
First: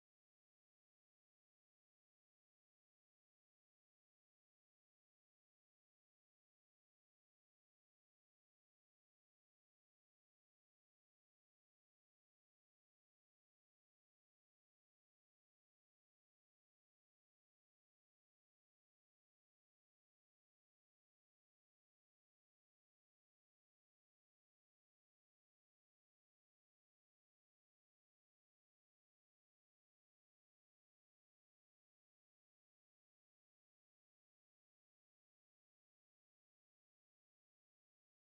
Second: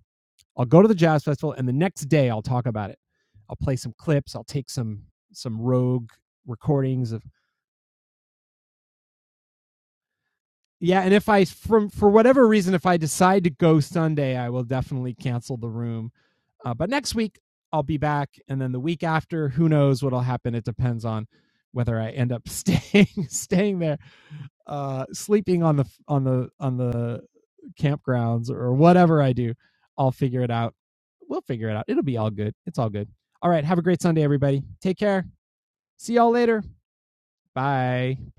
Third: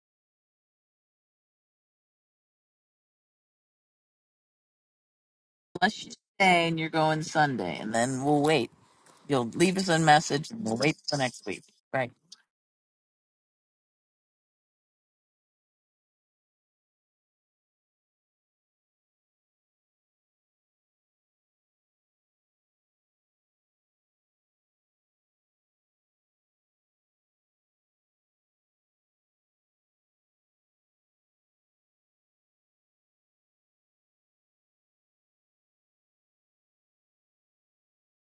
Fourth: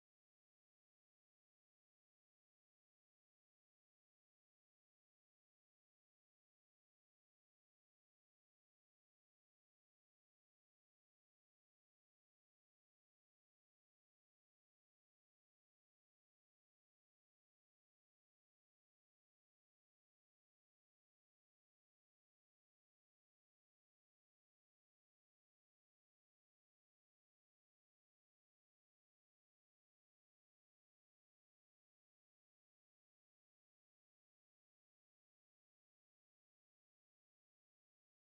[SPEAKER 1] I'll go to the jazz festival and the next day I'll talk about it. I'll play some clips. I'll take some some
[SPEAKER 2] unless
[SPEAKER 1] rogue
[SPEAKER 2] you say and you're
[SPEAKER 1] recordings of
[SPEAKER 2] going Sunday, and then we'll wait. You'll leave us a message, and we'll wait
[SPEAKER 1] Yeah, and
[SPEAKER 2] till
[SPEAKER 1] if
[SPEAKER 2] next
[SPEAKER 1] I
[SPEAKER 2] week.
[SPEAKER 1] from for
[SPEAKER 2] Right.
[SPEAKER 1] whatever reason, if I decide to go Sunday, I will definitely cancel the room. Uh, but next week I'll be back, and then the week after, who knows what'll happen? It depends on whether I end up staying staying there, uh, sleeping on the on the on the campgrounds or whatever I do. I'll figure it out. We'll figure it out. It'll be all good. It's all good. All right. Have a great Sunday, everybody. Take care. See y'all later. Bye.